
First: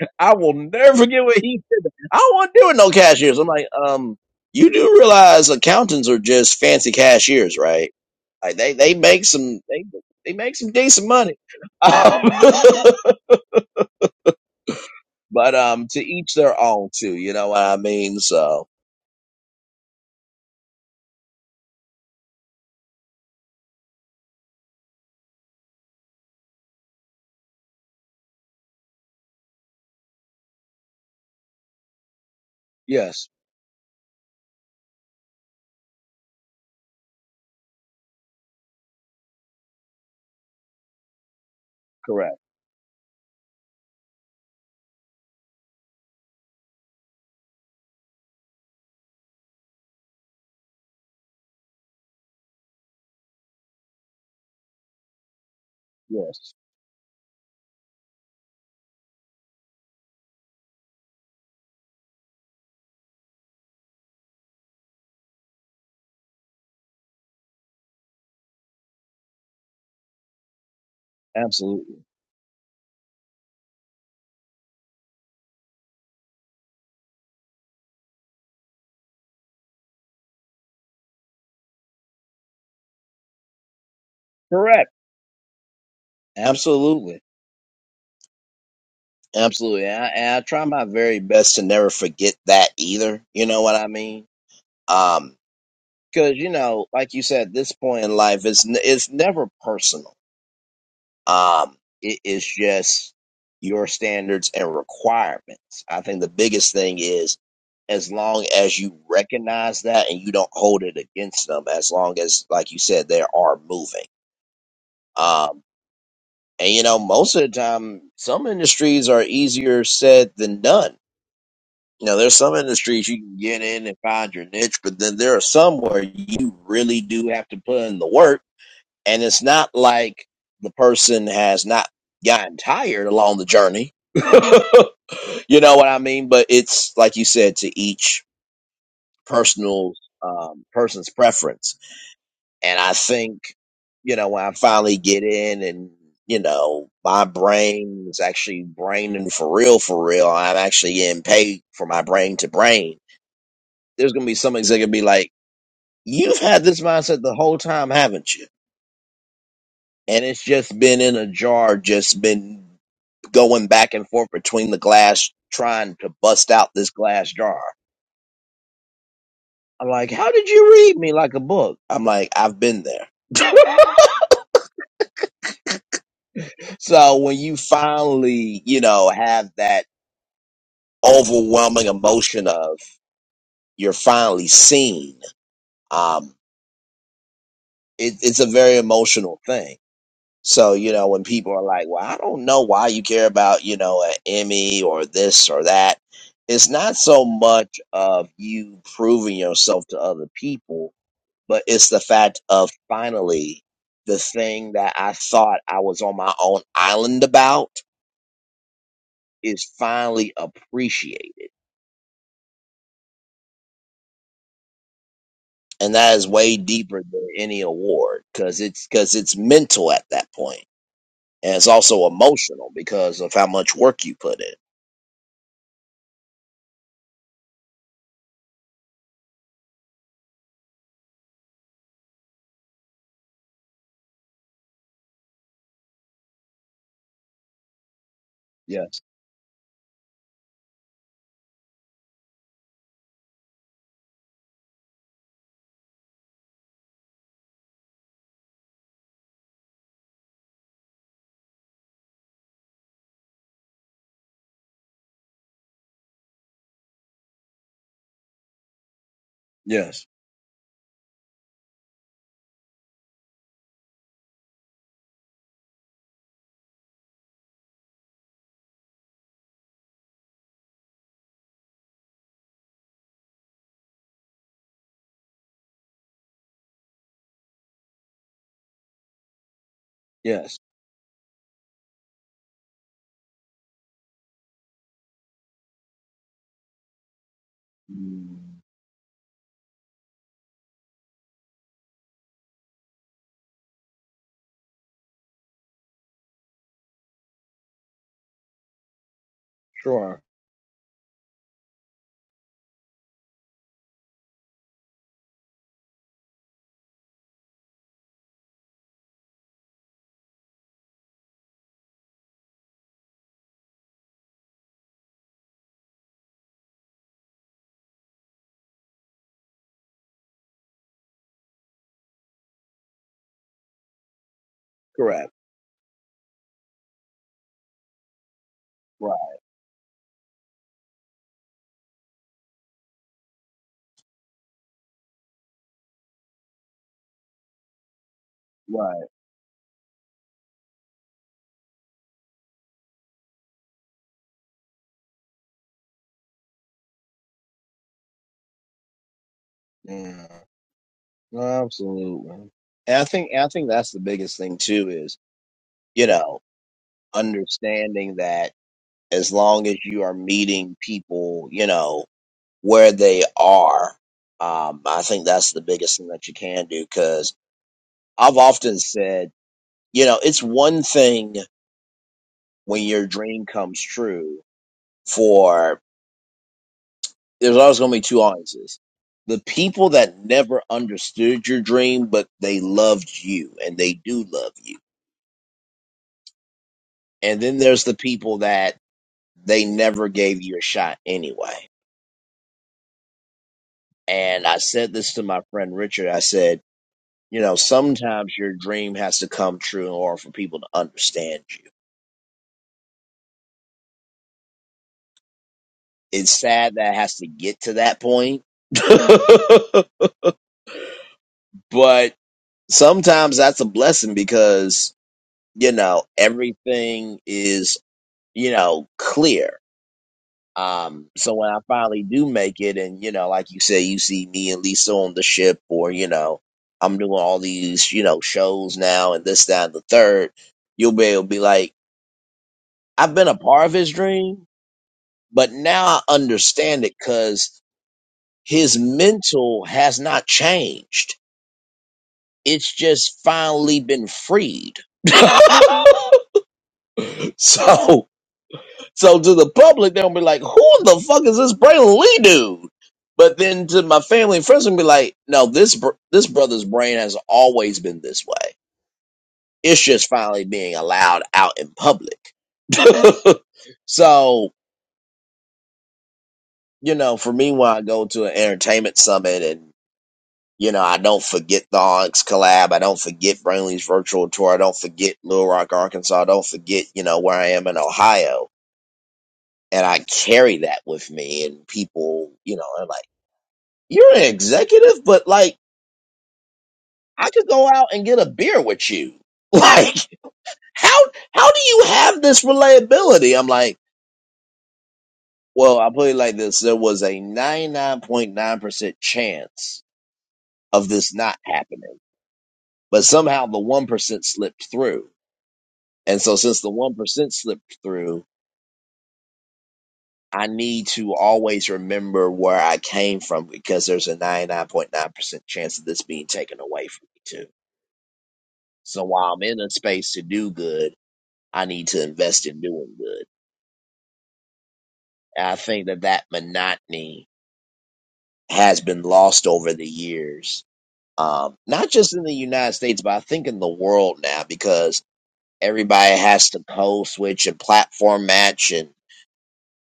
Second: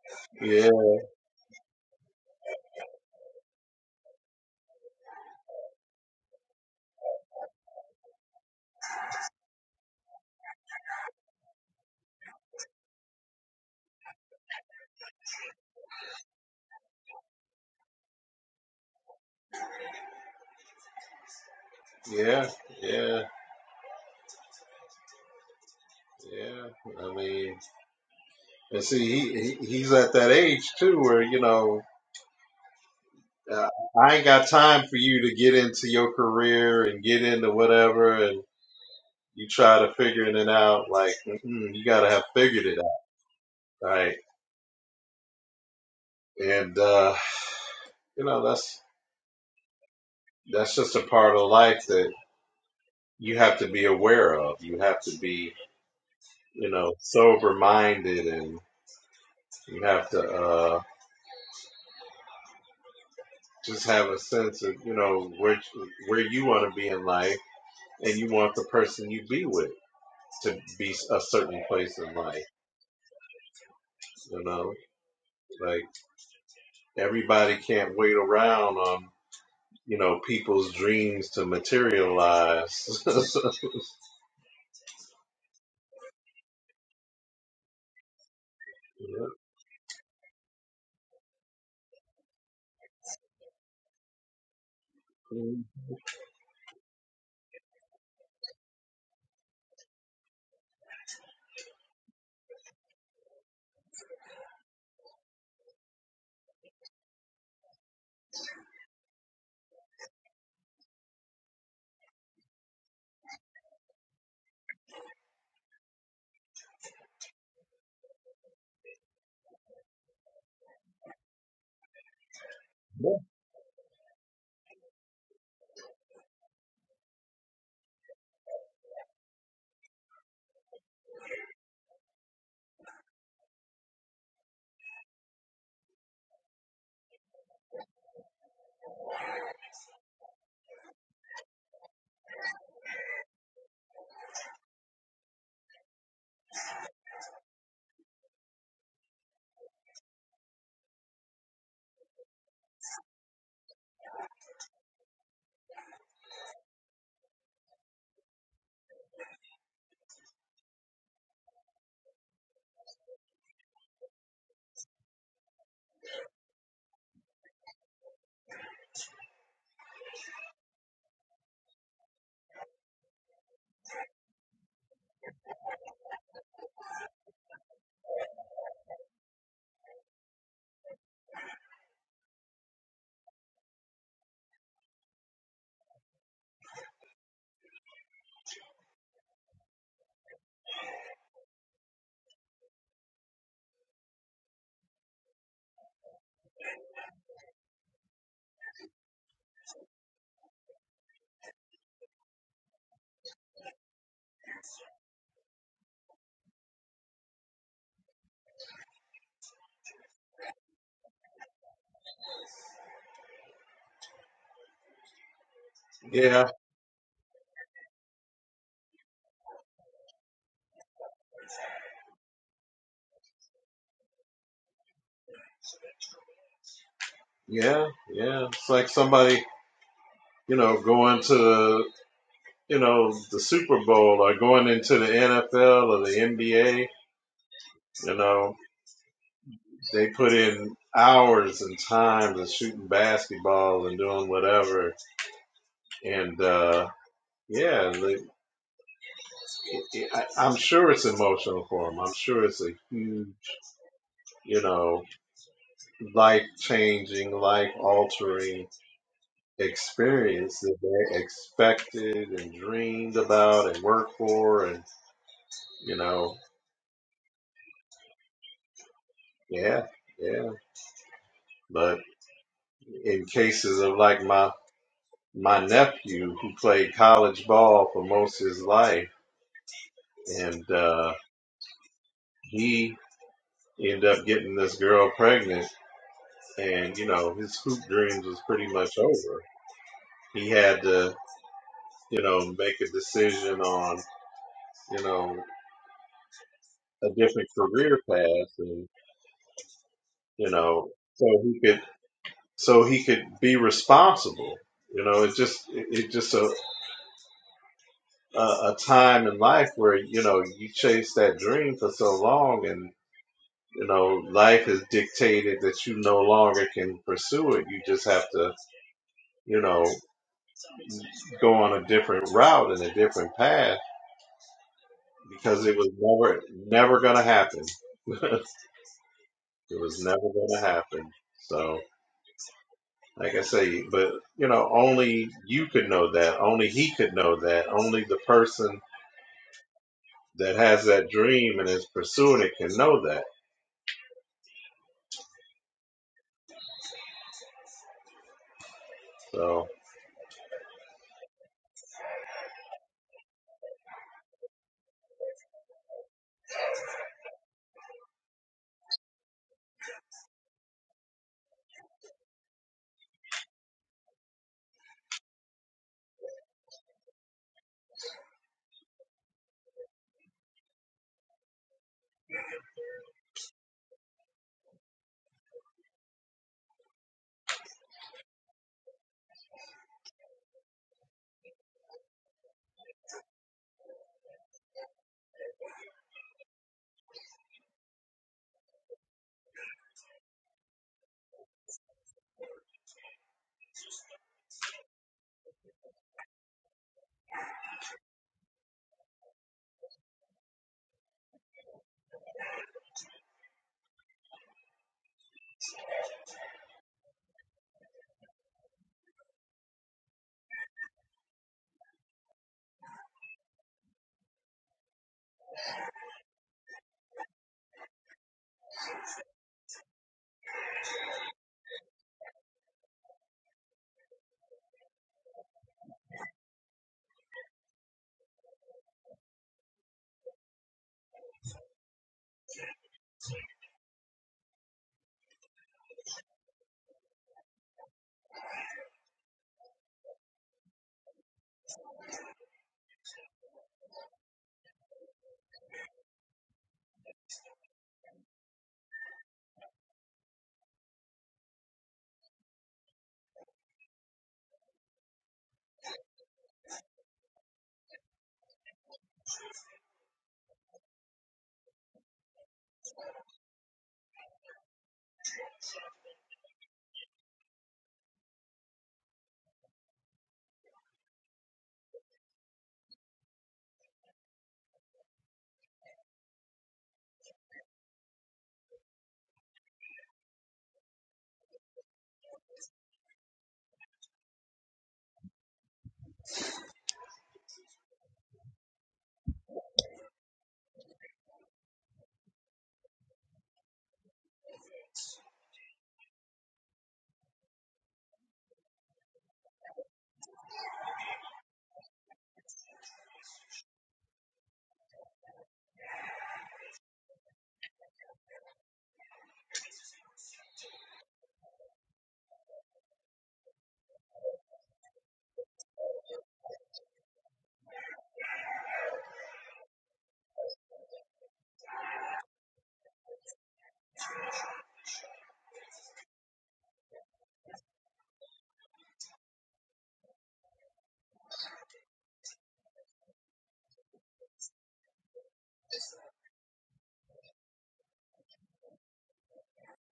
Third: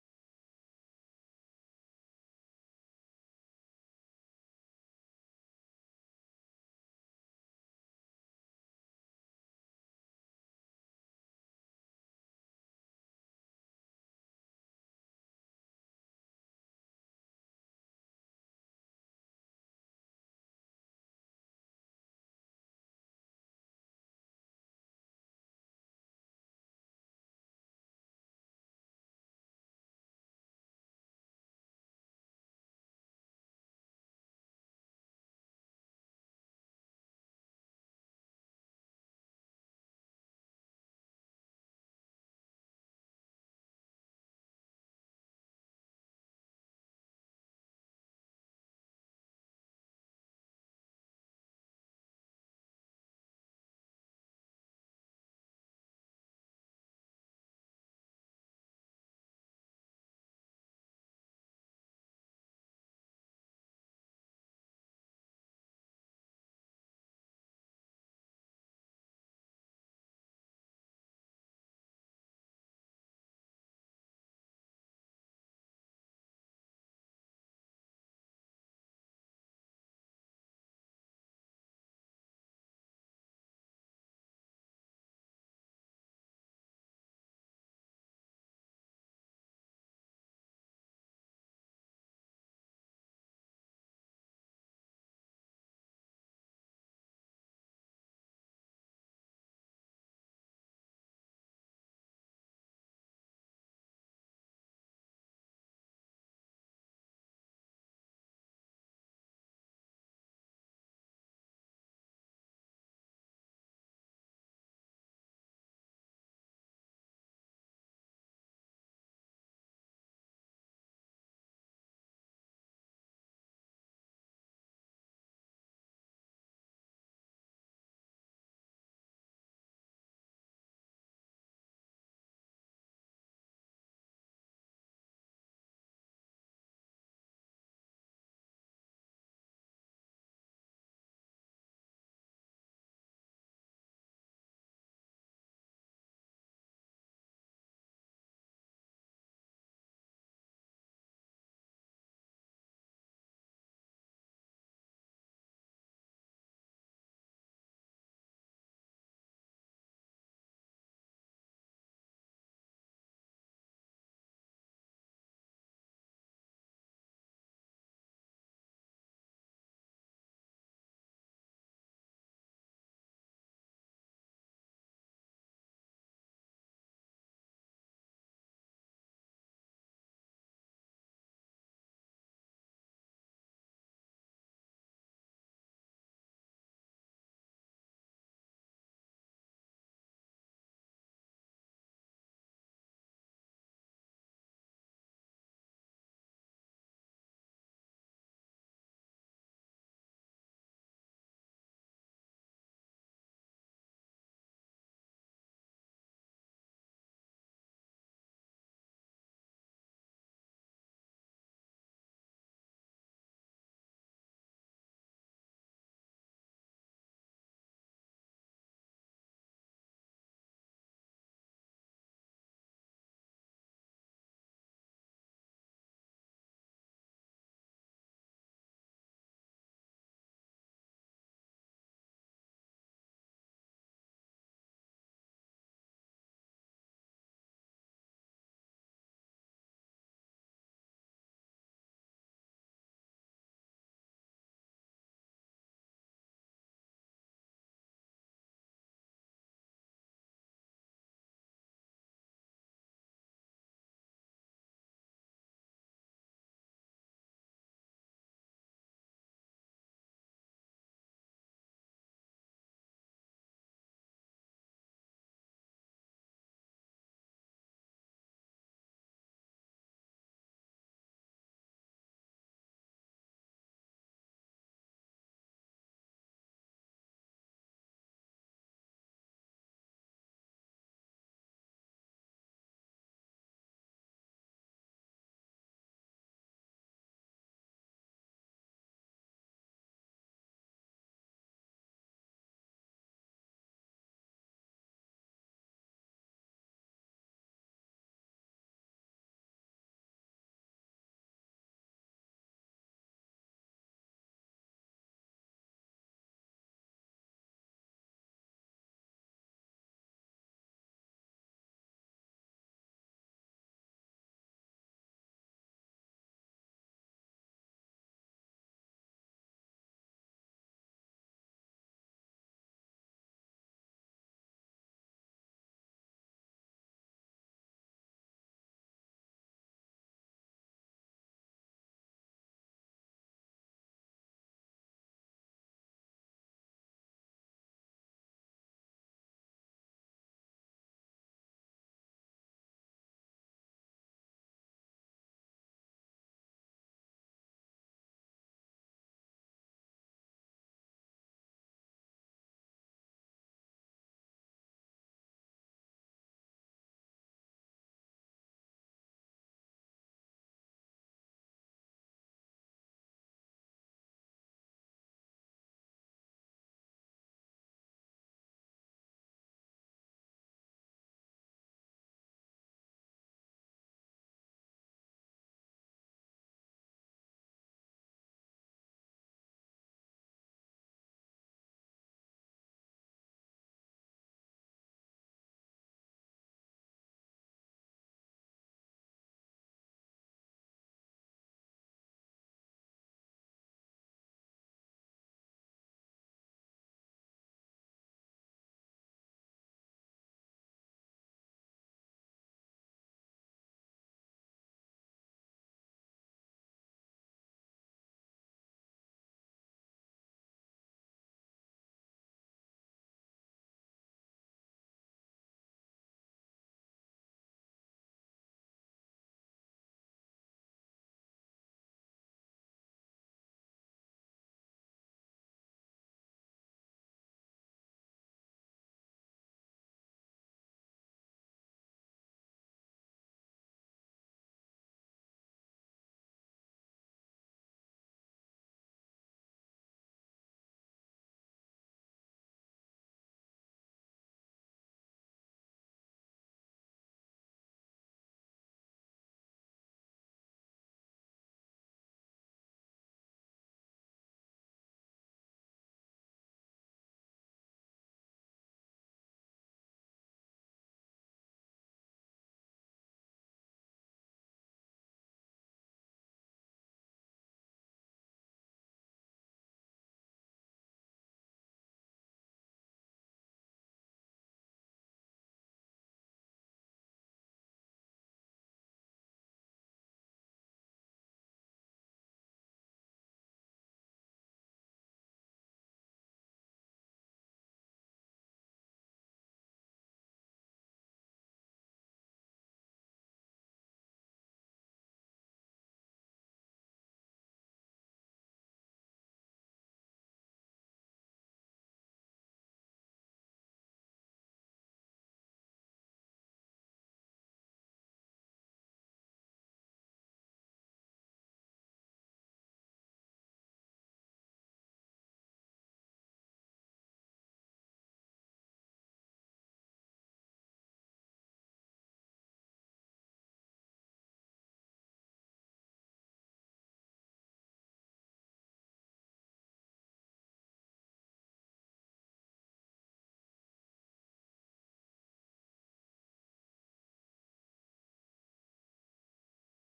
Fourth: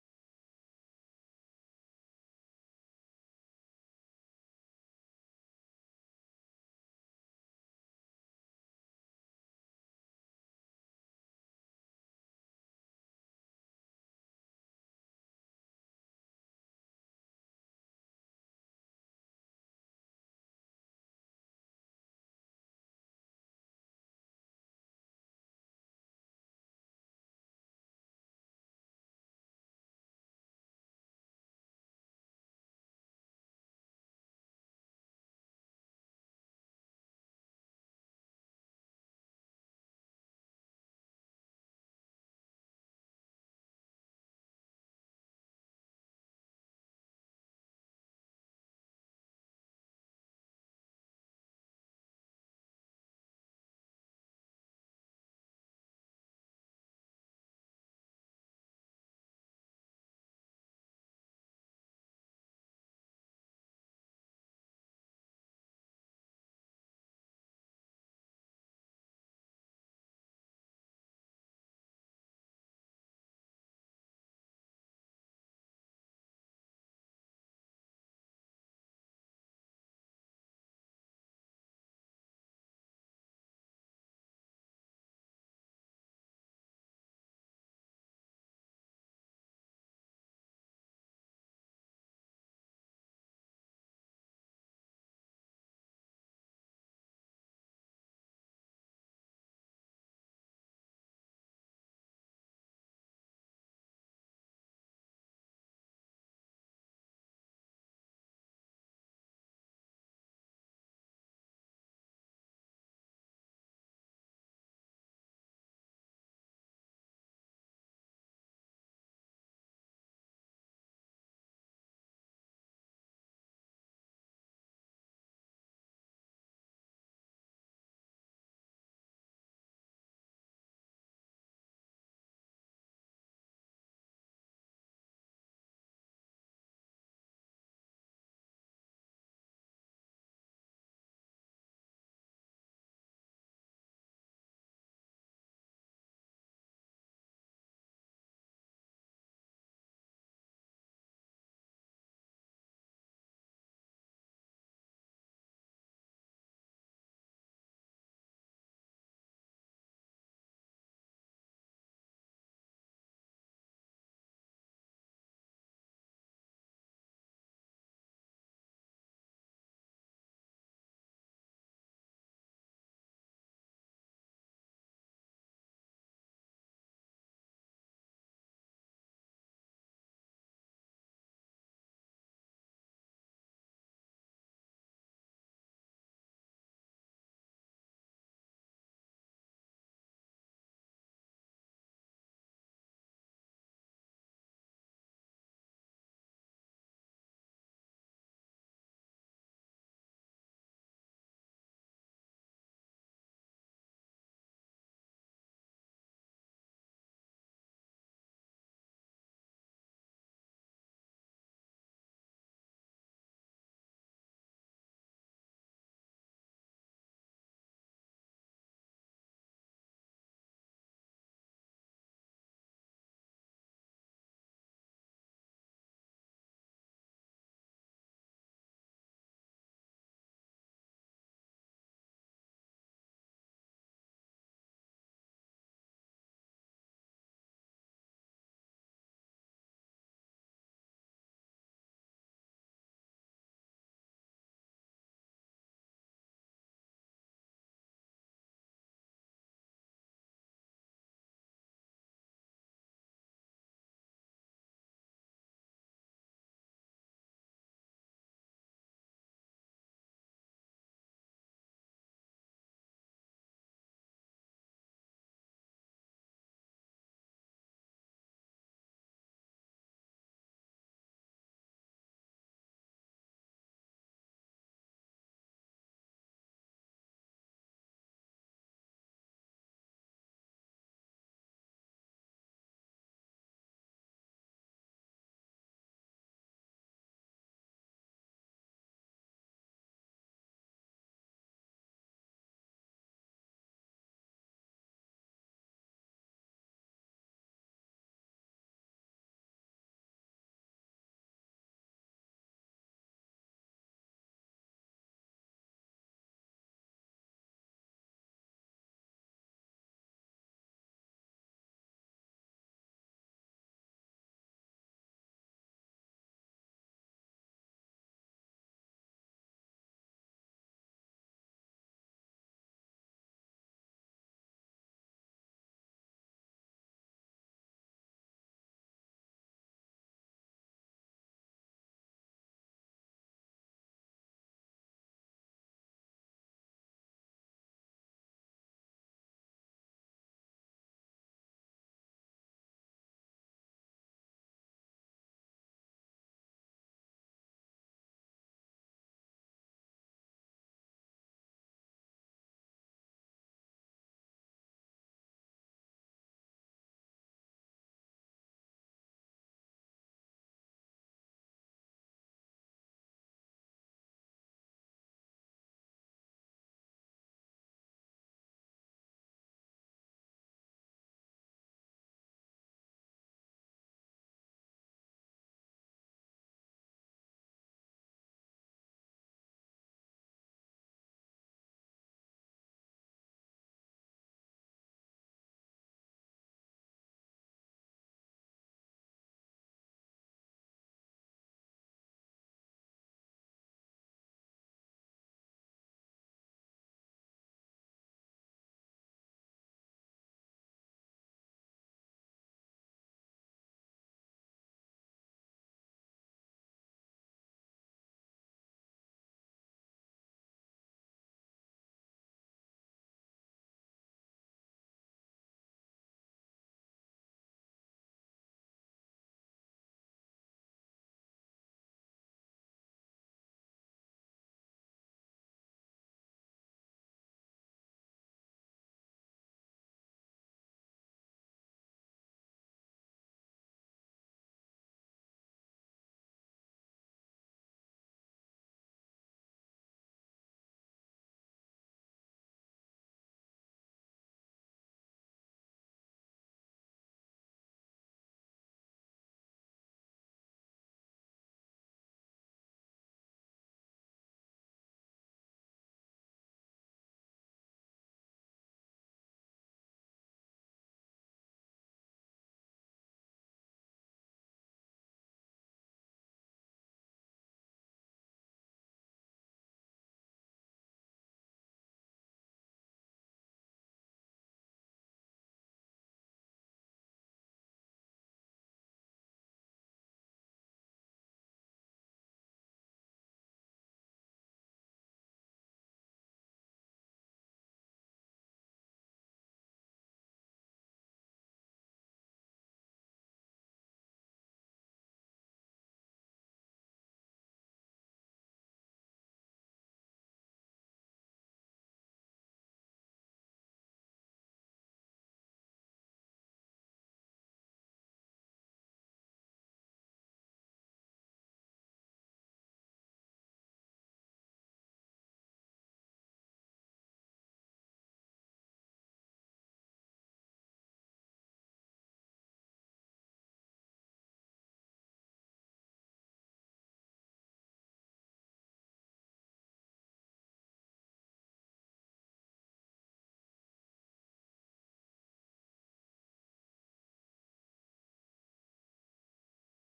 I will Yeah, never forget what he said. I don't want to do it no cashiers. I'm like, um, you do realize accountants are just fancy cashiers, right? Like they they make some they they make some decent money. Um, but um, to each their own, too. You know what I mean? So yeah, yeah, yeah. I mean, and see, he, he he's at that age too where you know. yes, Uh, I ain't got time for you to get into your career and get into whatever, and you try to figuring it out. Like mm-mm, you got to have correct. figured it out, right? And uh, you know that's that's just a part of life that you have to be aware of. You have to be, Yes. you know, sober minded, and you have to uh, just have a sense of, you know, where where you want to be in life, and you want the person you be with to be a certain place Absolutely. in life. You know, like everybody can't wait around on you know people's dreams to materialize. Correct. Absolutely. Absolutely. And I, and I try my very best to never forget that either. You know what I mean? Um, cause you know, like you said, this point in life is, n- it's never personal. Um, it is just your standards and requirements. I think the biggest thing is as long as you recognize that and you don't hold it against them, as long as, like you said, they are moving. Um, And you know, most of the time, some industries are easier said than done. You know, there's some industries you can get in and find your niche, but then there are some where you really do have to put in the work. And it's not like the person has not gotten tired along the journey. you know what I mean? But it's like you said, to each personal um, person's preference and I think, you know, when I finally get in and, you know, my brain is actually braining for real, for real, I'm actually getting paid for my brain to brain. There's going to be some that's going to be like, you've had this mindset the whole time, haven't you? And it's just been in a jar, just been going back and forth between the glass, trying to bust out this glass jar. I'm like, how did you read me like a book? I'm like, I've been there. So when you finally, you know, have that overwhelming emotion of you're finally seen, um, it, it's a very emotional thing. So, you know, when people are like, well, I don't know why you care about, you know, an Emmy or this or that, it's not so much of you proving yourself to other people, but it's the fact of finally the thing that I thought I was on my own island about is finally appreciated and that is yeah, way deeper than any award because it's because it's mental at that point and it's also emotional because of how much work you put in yeah, yeah. It's like somebody you know, going to you know, the Super Bowl or going into the NFL or the NBA, you know, Yes, they put in hours and time to shooting basketball and doing whatever. And, uh, yeah, the, I, I'm sure it's emotional for them. I'm sure it's a huge, you know, life changing, life altering yes, experience that they expected and dreamed about and worked for. And, you know, yeah, yeah. But in cases of like my my nephew who played college ball for most of his life yes. and uh he ended up getting this girl pregnant and you know his hoop dreams Mm, was pretty much over he had to you know make a decision on you know a different career path and sure, you know so he could so he could be responsible you know it just it, it just a, a a time in life where you know you chase that dream for so long and you know, life has dictated that you no longer can pursue it. You just have to, you know, go on a different route and a different path correct because it was never, never going to happen. it right, was never going to happen. So, like I say, but, you know, only you could know that. Only he could know that. Only the person right. that has that dream and is pursuing it can know that. So, Yeah, no, absolutely. And I think I think that's the biggest thing too is you know understanding that as long as you are meeting people you know where they are um, I think that's the biggest thing that you can do I've often said, you know, it's one thing when your dream comes true for there's always going to be two audiences. The people that never understood your dream, but they loved you and they do love you. And then there's the people that they never gave you a shot anyway. And I said this to my friend Richard. I said, you know, sometimes your dream has to come true in order for people to understand you. It's sad that it has to get to that point. but sometimes that's a blessing because you know everything is you know clear um so when i finally do make it and you know like you say you see me and lisa on the ship or you know i'm doing all these you know shows now and this that and the third you'll be able to be like i've been a part of his dream but now i understand it because his mental has not changed it's just finally been freed So, so to the public, they'll be like, "Who the fuck is this Braylon Lee dude?" But then to my family and friends, will be like, "No, this br- this brother's brain has always been this way. It's just finally being allowed out in public." so, you know, for me, when I go to an entertainment summit and you know, I don't forget the Onyx collab. I don't forget Brainley's virtual tour. I don't forget Little Rock, Arkansas. I don't forget, you know, where I am in Ohio and I carry that with me. And people, you know, are like, "You're an executive, but like, I could go out and get a beer with you. Like, how how do you have this reliability?" I'm like, "Well, I'll put it like this: there was a 99.9 percent chance of this not happening, but somehow the one percent slipped through. And so, since the one percent slipped through." I need to always remember where I came from because there's a 99.9% chance of this being taken away from me too. So while I'm in a space to do good, I need to invest in doing good. And I think that that monotony has been lost over the years, um, not just in the United States, but I think in the world now because everybody has to code switch and platform match and,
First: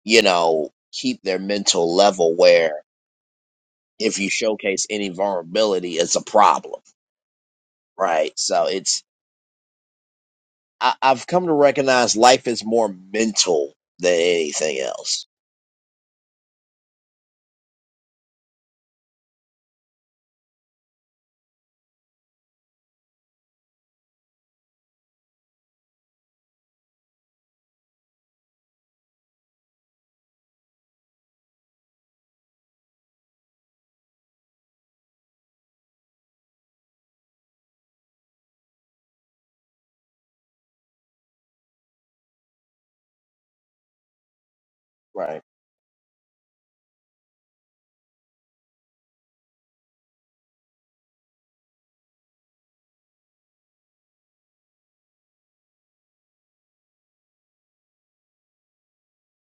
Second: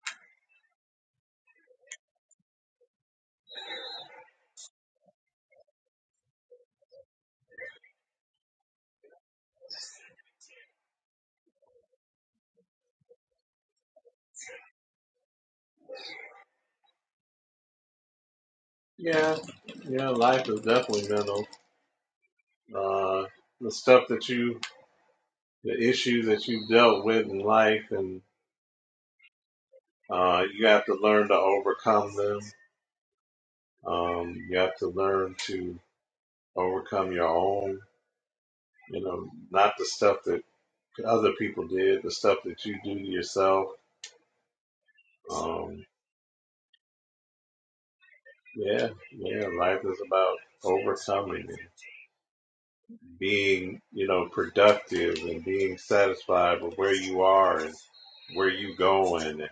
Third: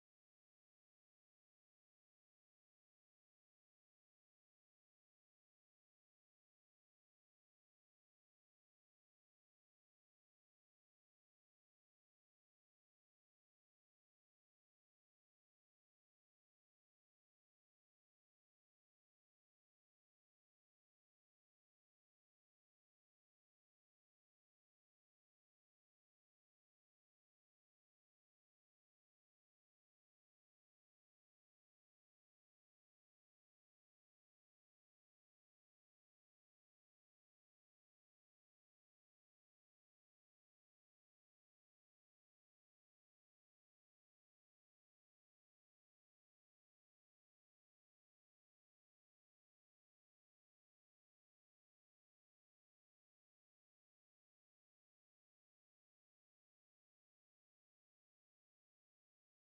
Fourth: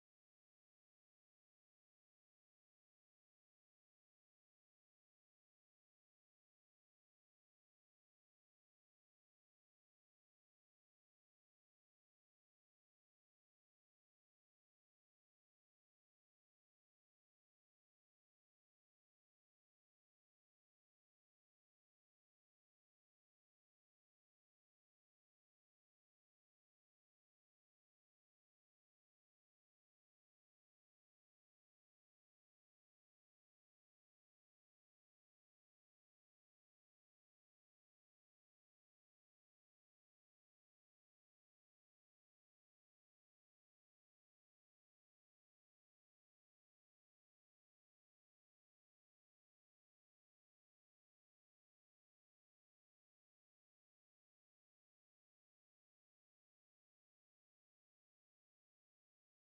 you know, keep their mental level where if you showcase any vulnerability, it's a problem, right? So it's I, I've come to recognize life is more mental than anything else. yeah, yeah, life is definitely mental. Uh, the stuff that you the issues that you've dealt with in life, and uh, you have to learn to overcome them. Um, you have to learn to overcome your own, you know, not the stuff that other people did, the stuff that you do to yourself. Right. Um, yeah, yeah, life is about overcoming and being, you know, productive and being satisfied with where you are and where you going and,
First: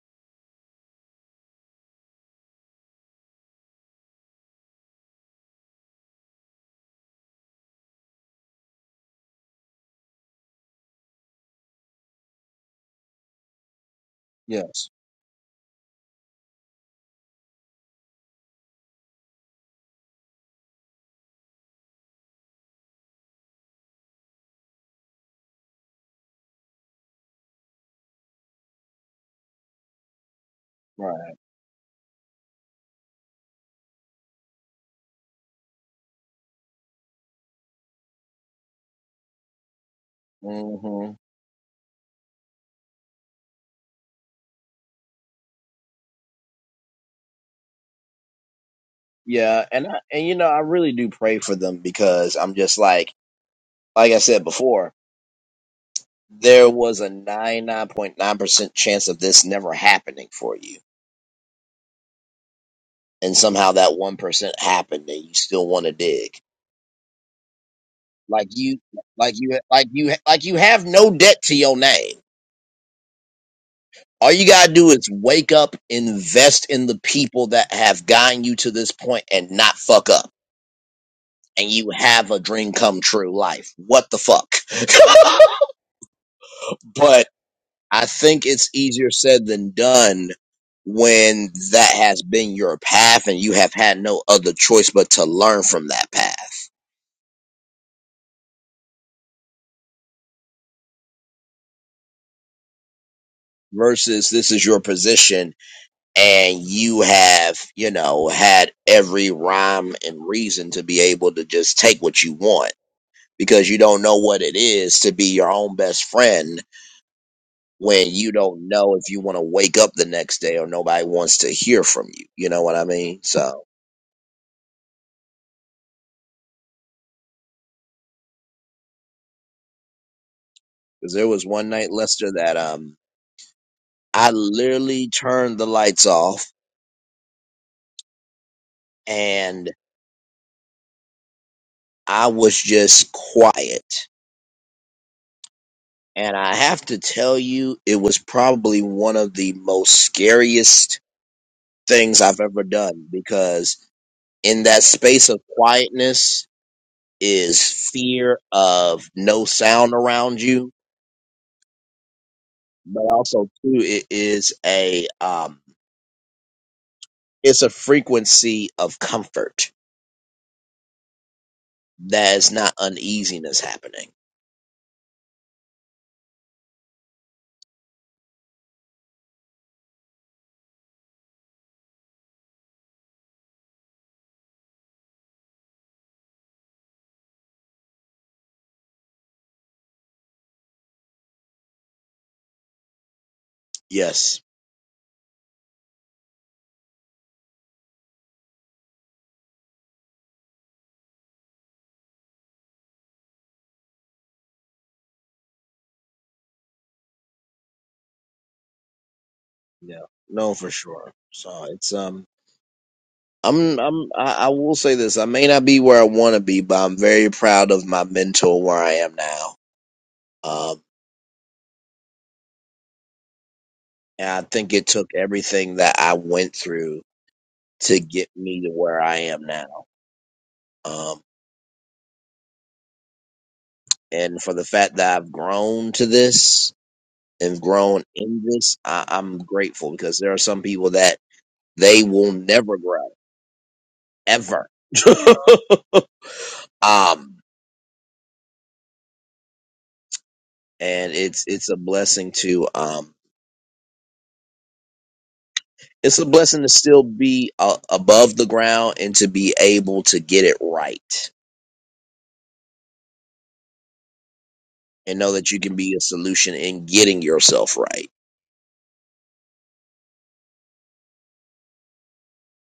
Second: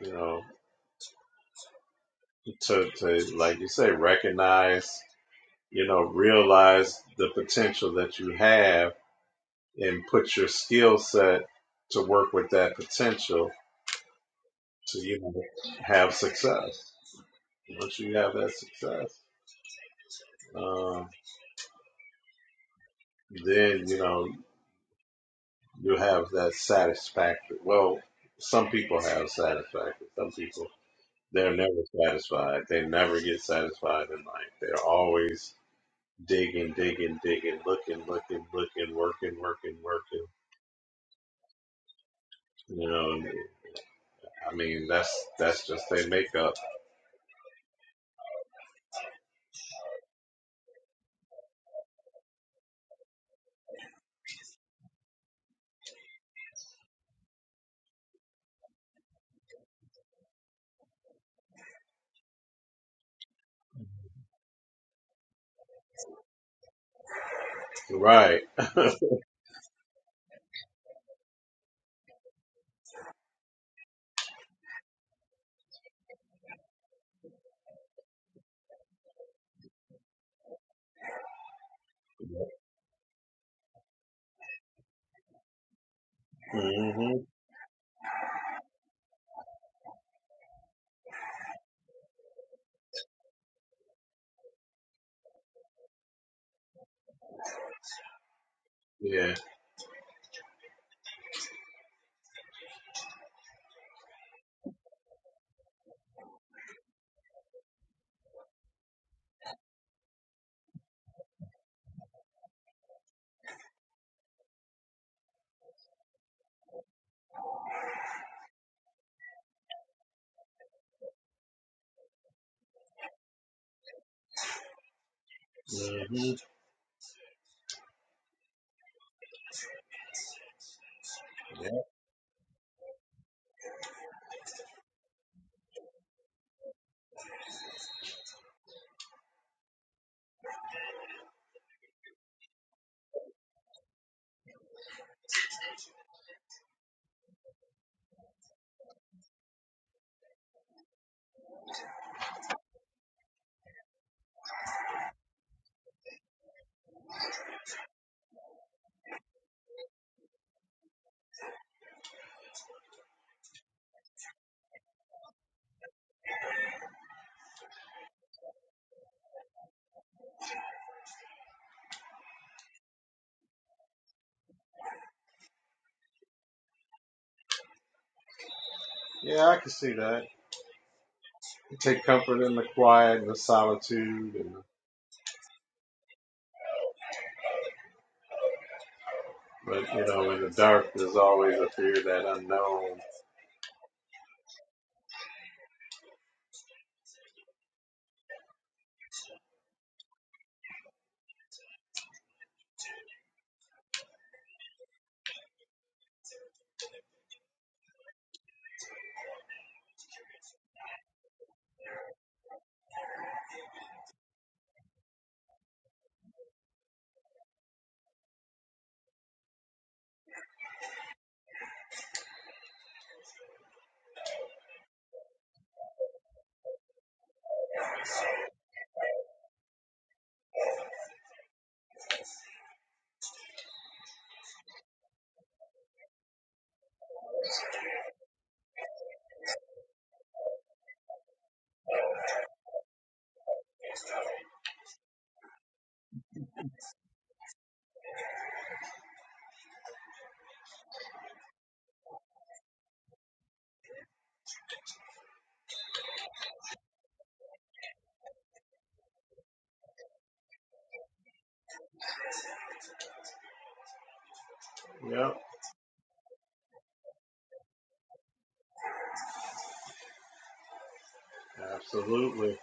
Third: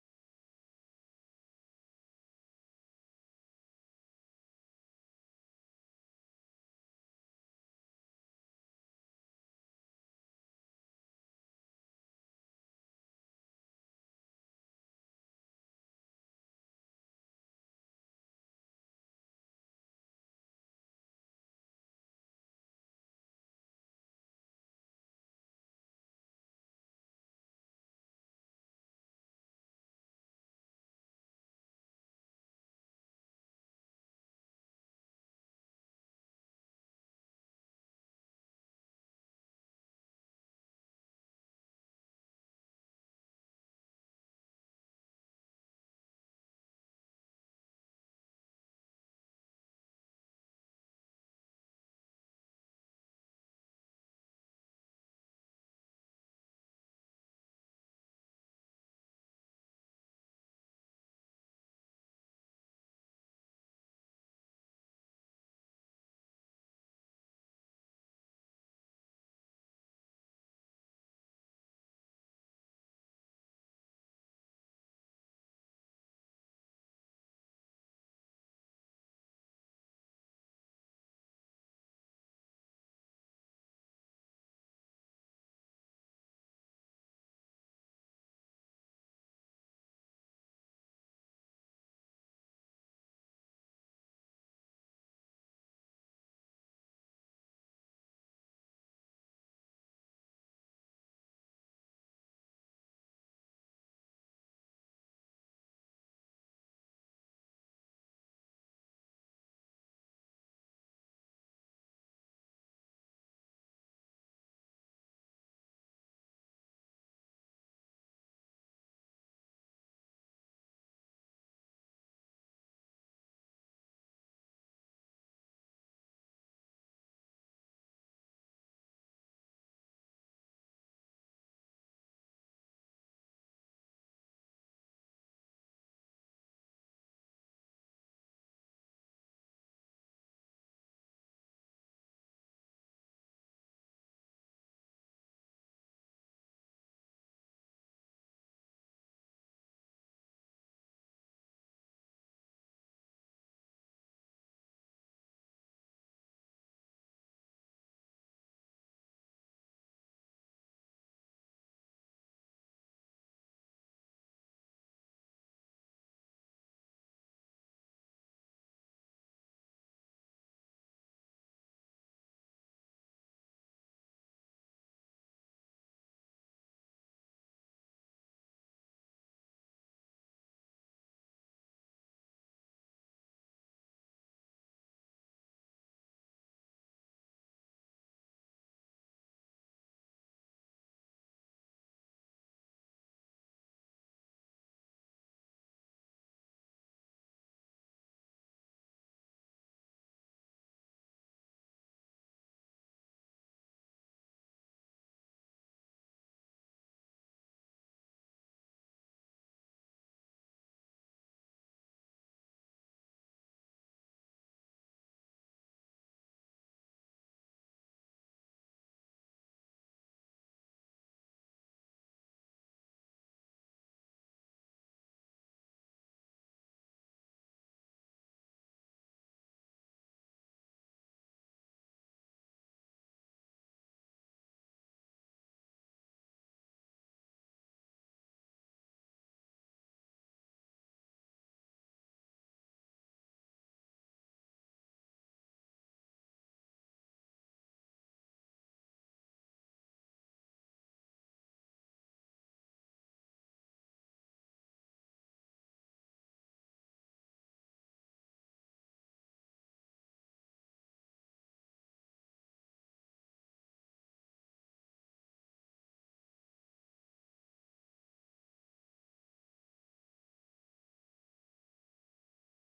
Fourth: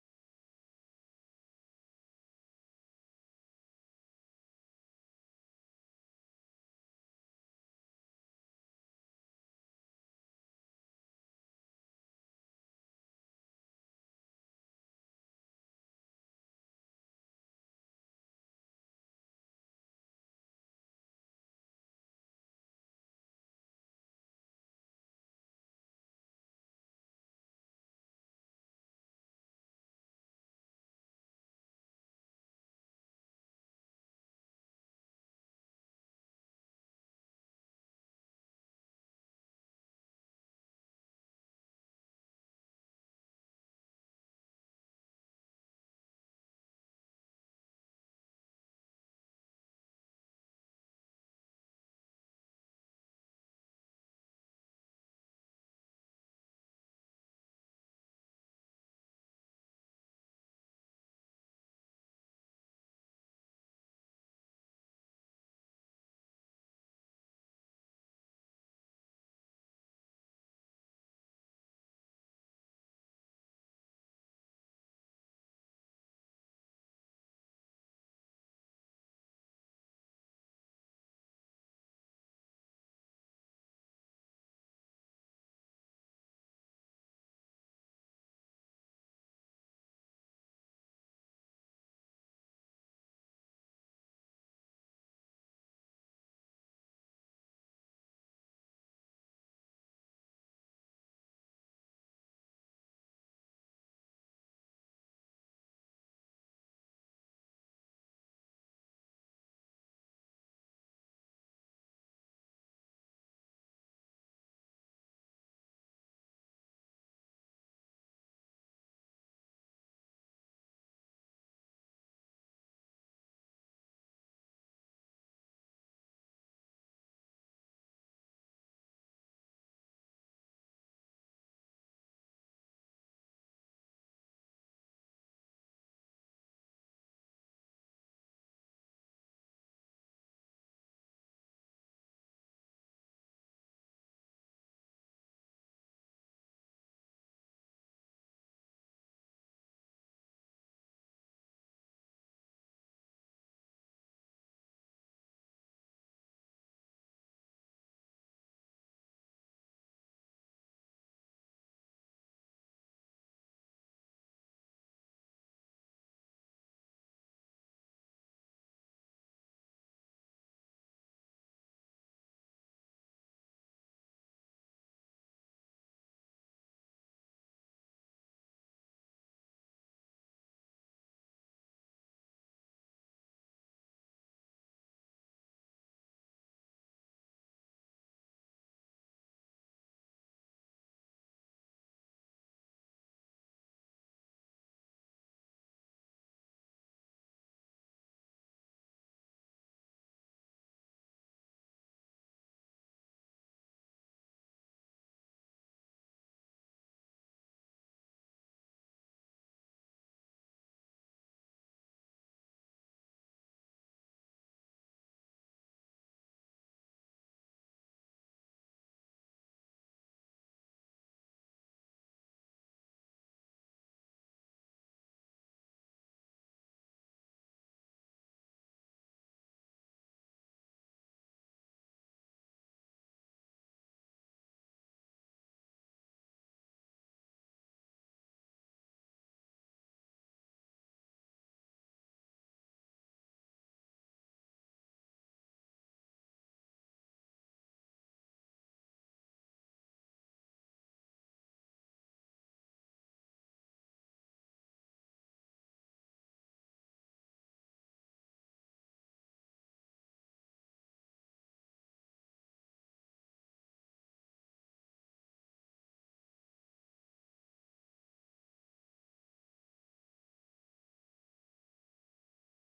you know, to, to like you say, recognize you know, realize the potential that you have and put your skill set to work with that potential Yes. to you know, have success. Once you have that success, um, then you know you have that satisfaction. Well, some people have satisfaction. Some people Right. they're never satisfied. They never get satisfied in life. They're always digging, digging, digging, looking, looking, looking, working, working, working hmm you know, and I mean, that's that's just their makeup, Yeah, and I, and you know I really do pray for them because I'm just like like I said before, there was a nine nine point nine percent chance of this never happening for you, and somehow that one percent happened, and you still want to dig right? like you like you like you like you have no debt to your name All you gotta do is wake up, invest in the people that have gotten you to this point, and not fuck up. And you have a dream come true life. What the fuck? hmm but I think it's easier said than done when that has been your path and you have had no other choice but to learn from that path Yeah. versus this is your position and you have, you know, had every rhyme and reason to be able to just take what you want because you don't know what it is to be your own best friend when you don't know if you want to wake up the next day or nobody wants to hear from you. You know what I mean? So, hmm because there was one Yeah. night, Lester, that um I literally turned the lights off and I was just quiet. And I have to tell you, it was probably one of the most scariest things I've ever done because in that space of quietness, is fear of no sound around you, but also too it is a um it's a frequency of comfort that is not uneasiness happening. Yeah, I can see that. Take comfort in the quiet and the solitude, and but you know, in the dark, there's always a fear of that unknown. Yes. Yeah. No, for sure. So it's um I'm I'm I, I will say this. I may not be where I want to be, but I'm very proud of my mentor where I am now. Um and I think it took everything that I went through to get me to where I am now. Um. and for the fact that I've grown to this and grown in this, I, I'm grateful because there are some people that they will never grow ever. um, and it's it's a blessing to um, it's a blessing to still be uh, above the ground and to be able to get it right and know Yep, that you can be a solution in getting yourself right. absolutely.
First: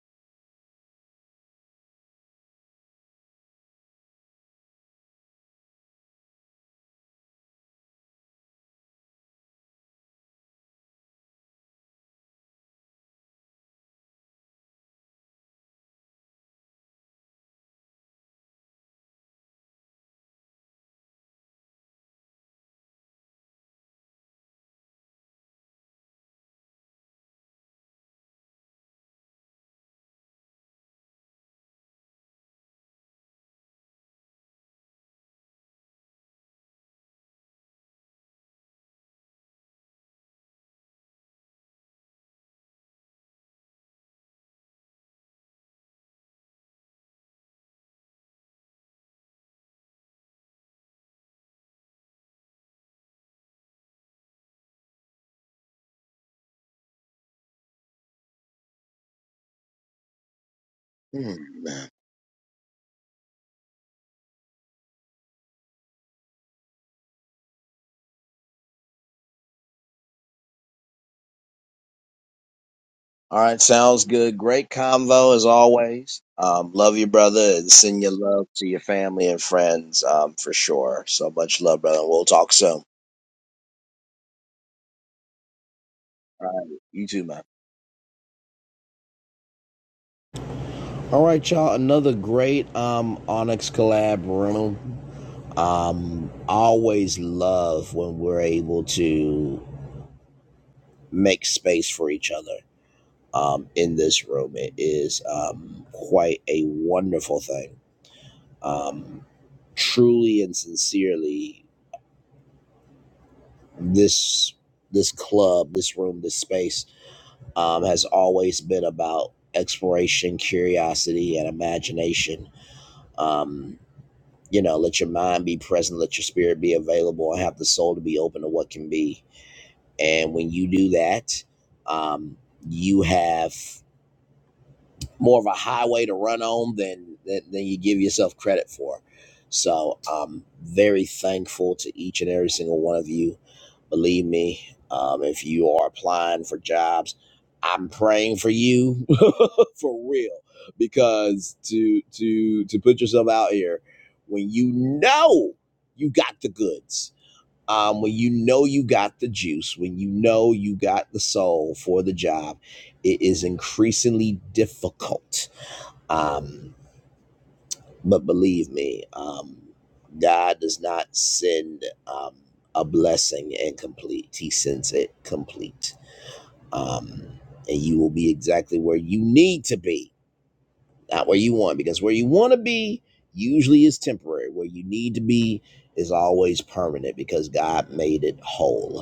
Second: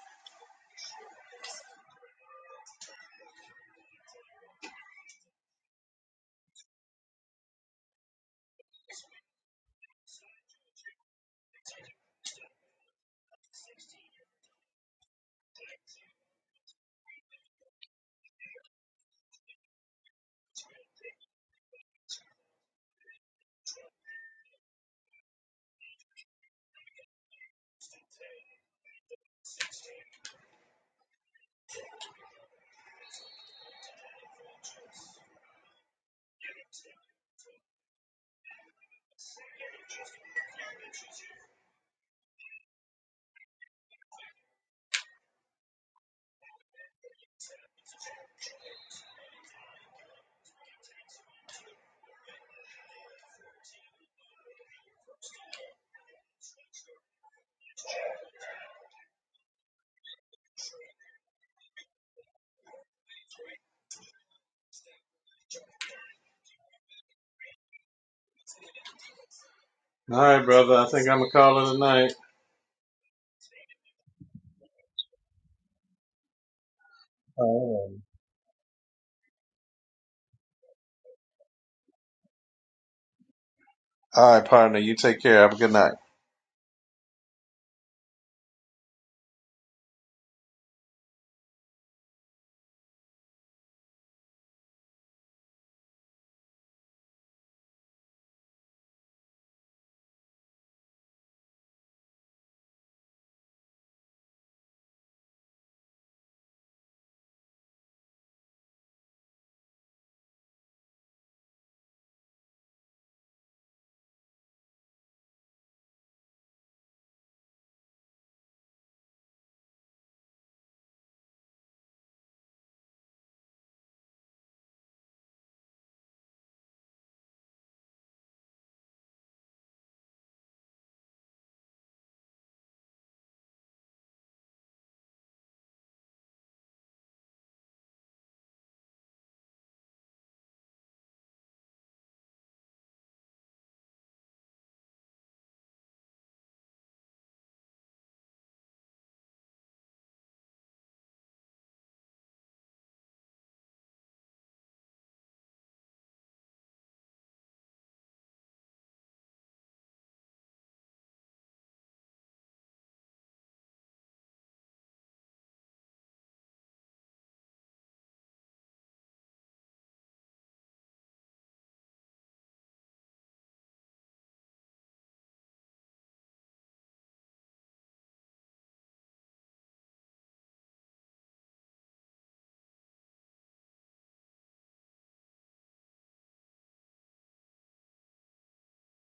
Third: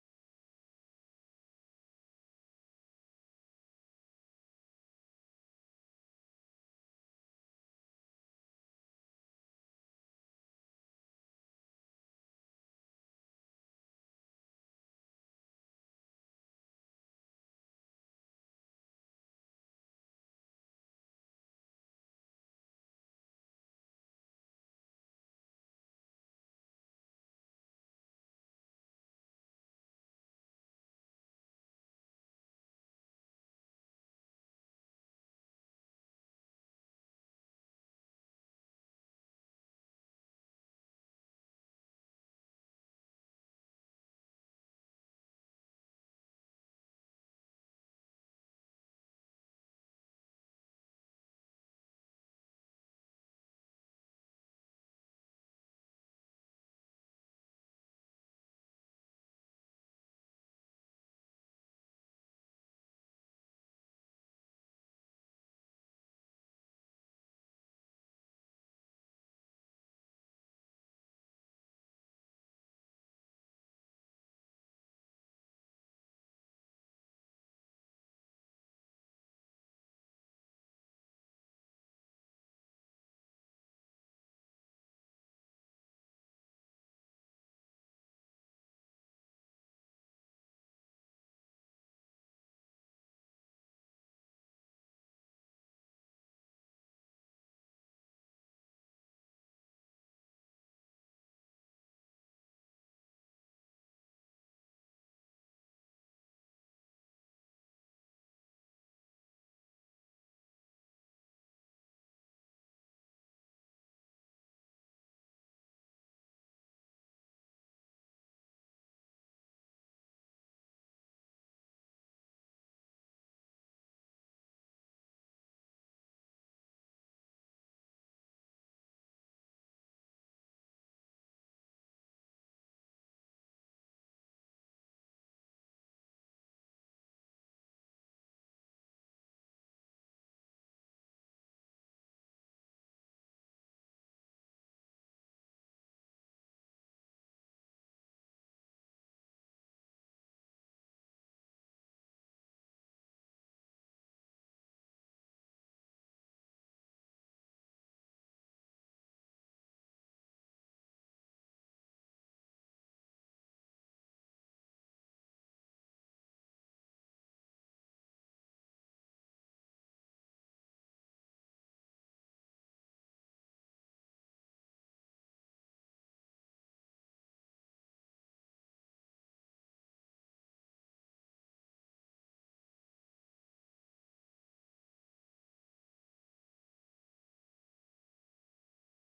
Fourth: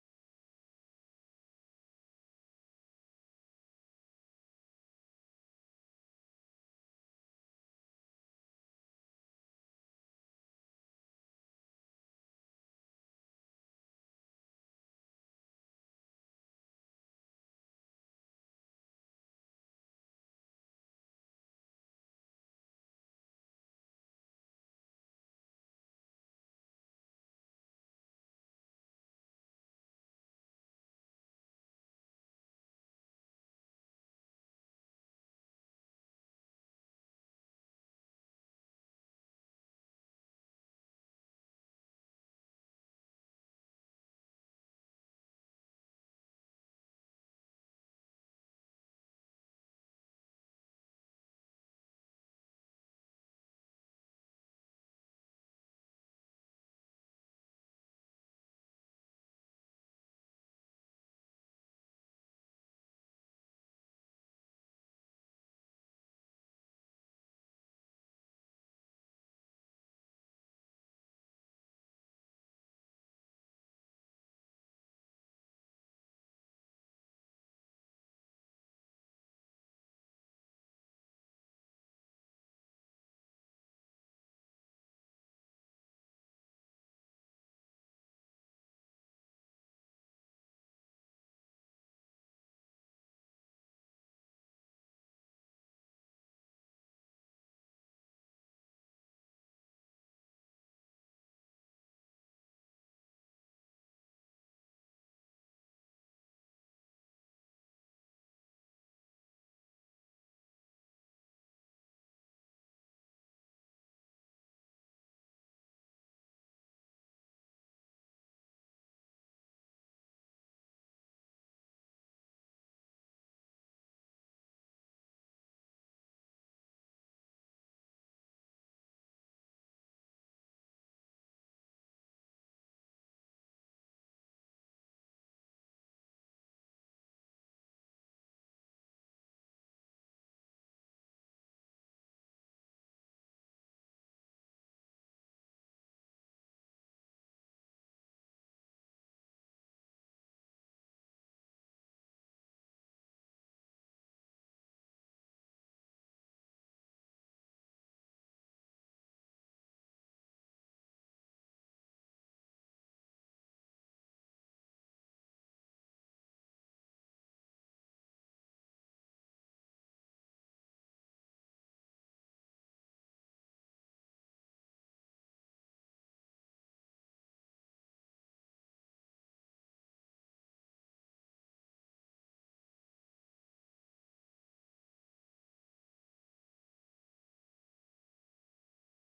Hmm. All right, brother. I think I'm gonna call it a night. All right, sounds good. Great convo as always. Um, love you, brother, and All right, send your love to your family and friends um, for sure. So much love, brother. We'll talk soon. All right, partner. You take care. Have a good night. You too, man. All right, y'all. Another great um, Onyx collab room. Um, always love when we're able to make space for each other um, in this room. It is um, quite a wonderful thing. Um, truly and sincerely this this club, this room, this space um, has always been about exploration, curiosity, and imagination. Um, you know, let your mind be present, let your spirit be available, and have the soul to be open to what can be. And when you do that, um, you have more of a highway to run on than than, than you give yourself credit for. So I'm very thankful to each and every single one of you Believe me, um, if you are applying for jobs, I'm praying for you for real because to to to put yourself out here when you know you got the goods, um, when you know you got the juice, when you know you got the soul for the job, it is increasingly difficult. Um, but believe me, um, God does not send um, a blessing incomplete. He sends it complete. Um, and you will be exactly where you need to be, not where you want, because where you want to be usually is temporary. Where you need to be is always permanent because God made it whole.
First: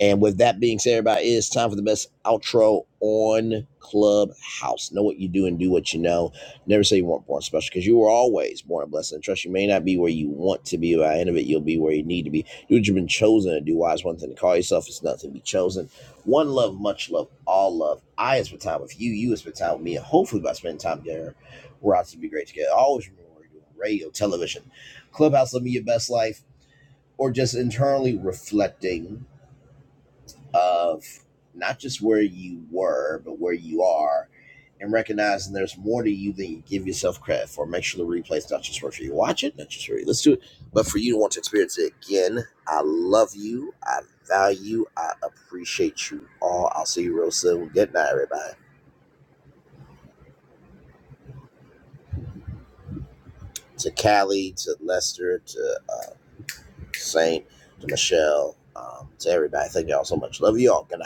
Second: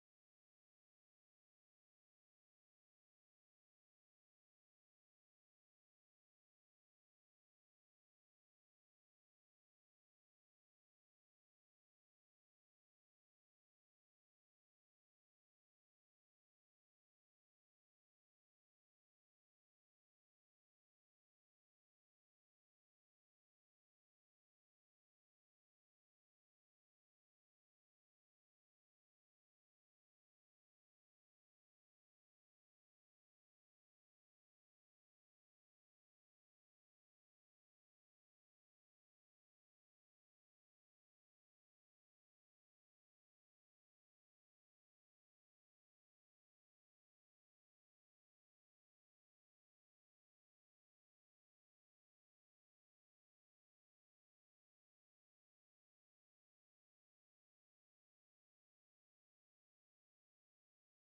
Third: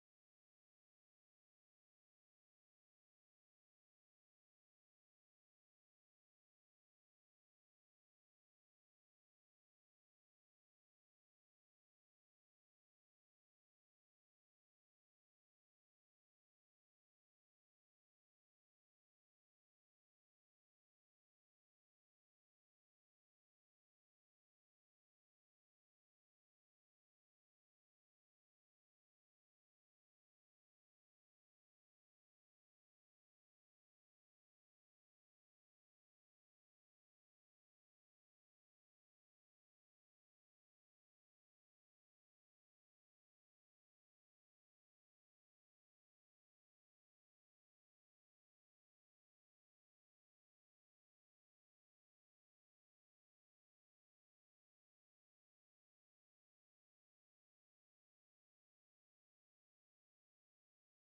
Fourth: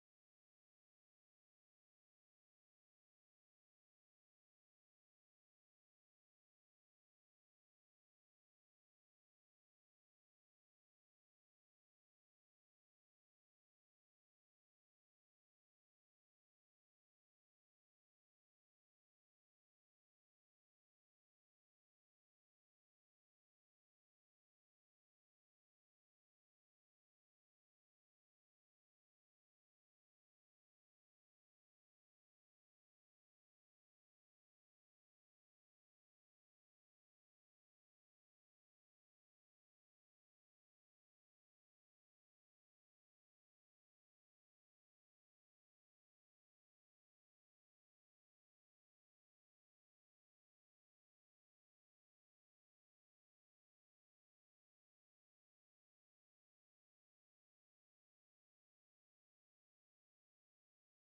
And with that being said, everybody, it's time for the best outro on Clubhouse. Know what you do and do what you know. Never say you weren't born special because you were always born a blessing. Trust you may not be where you want to be, but at the end of it, you'll be where you need to be. Do what you've been chosen to do. Why is one thing to call yourself? It's nothing to be chosen. One love, much love, all love. I is for time with you. You is for time with me. And hopefully, by spending time together, we're out to be great together. Always remember what we're doing radio, television, Clubhouse, living your best life, or just internally reflecting of not just where you were, but where you are, and recognizing there's more to you than you give yourself credit for. Make sure the replay is not just for you to watch it, not just for you to listen to it, but for you to want to experience it again. I love you. I value. I appreciate you all. I'll see you real soon. Good night, everybody. To Callie, to Lester, to uh, Saint, to Michelle, um, to everybody. Thank y'all so much. Love you all. Good night.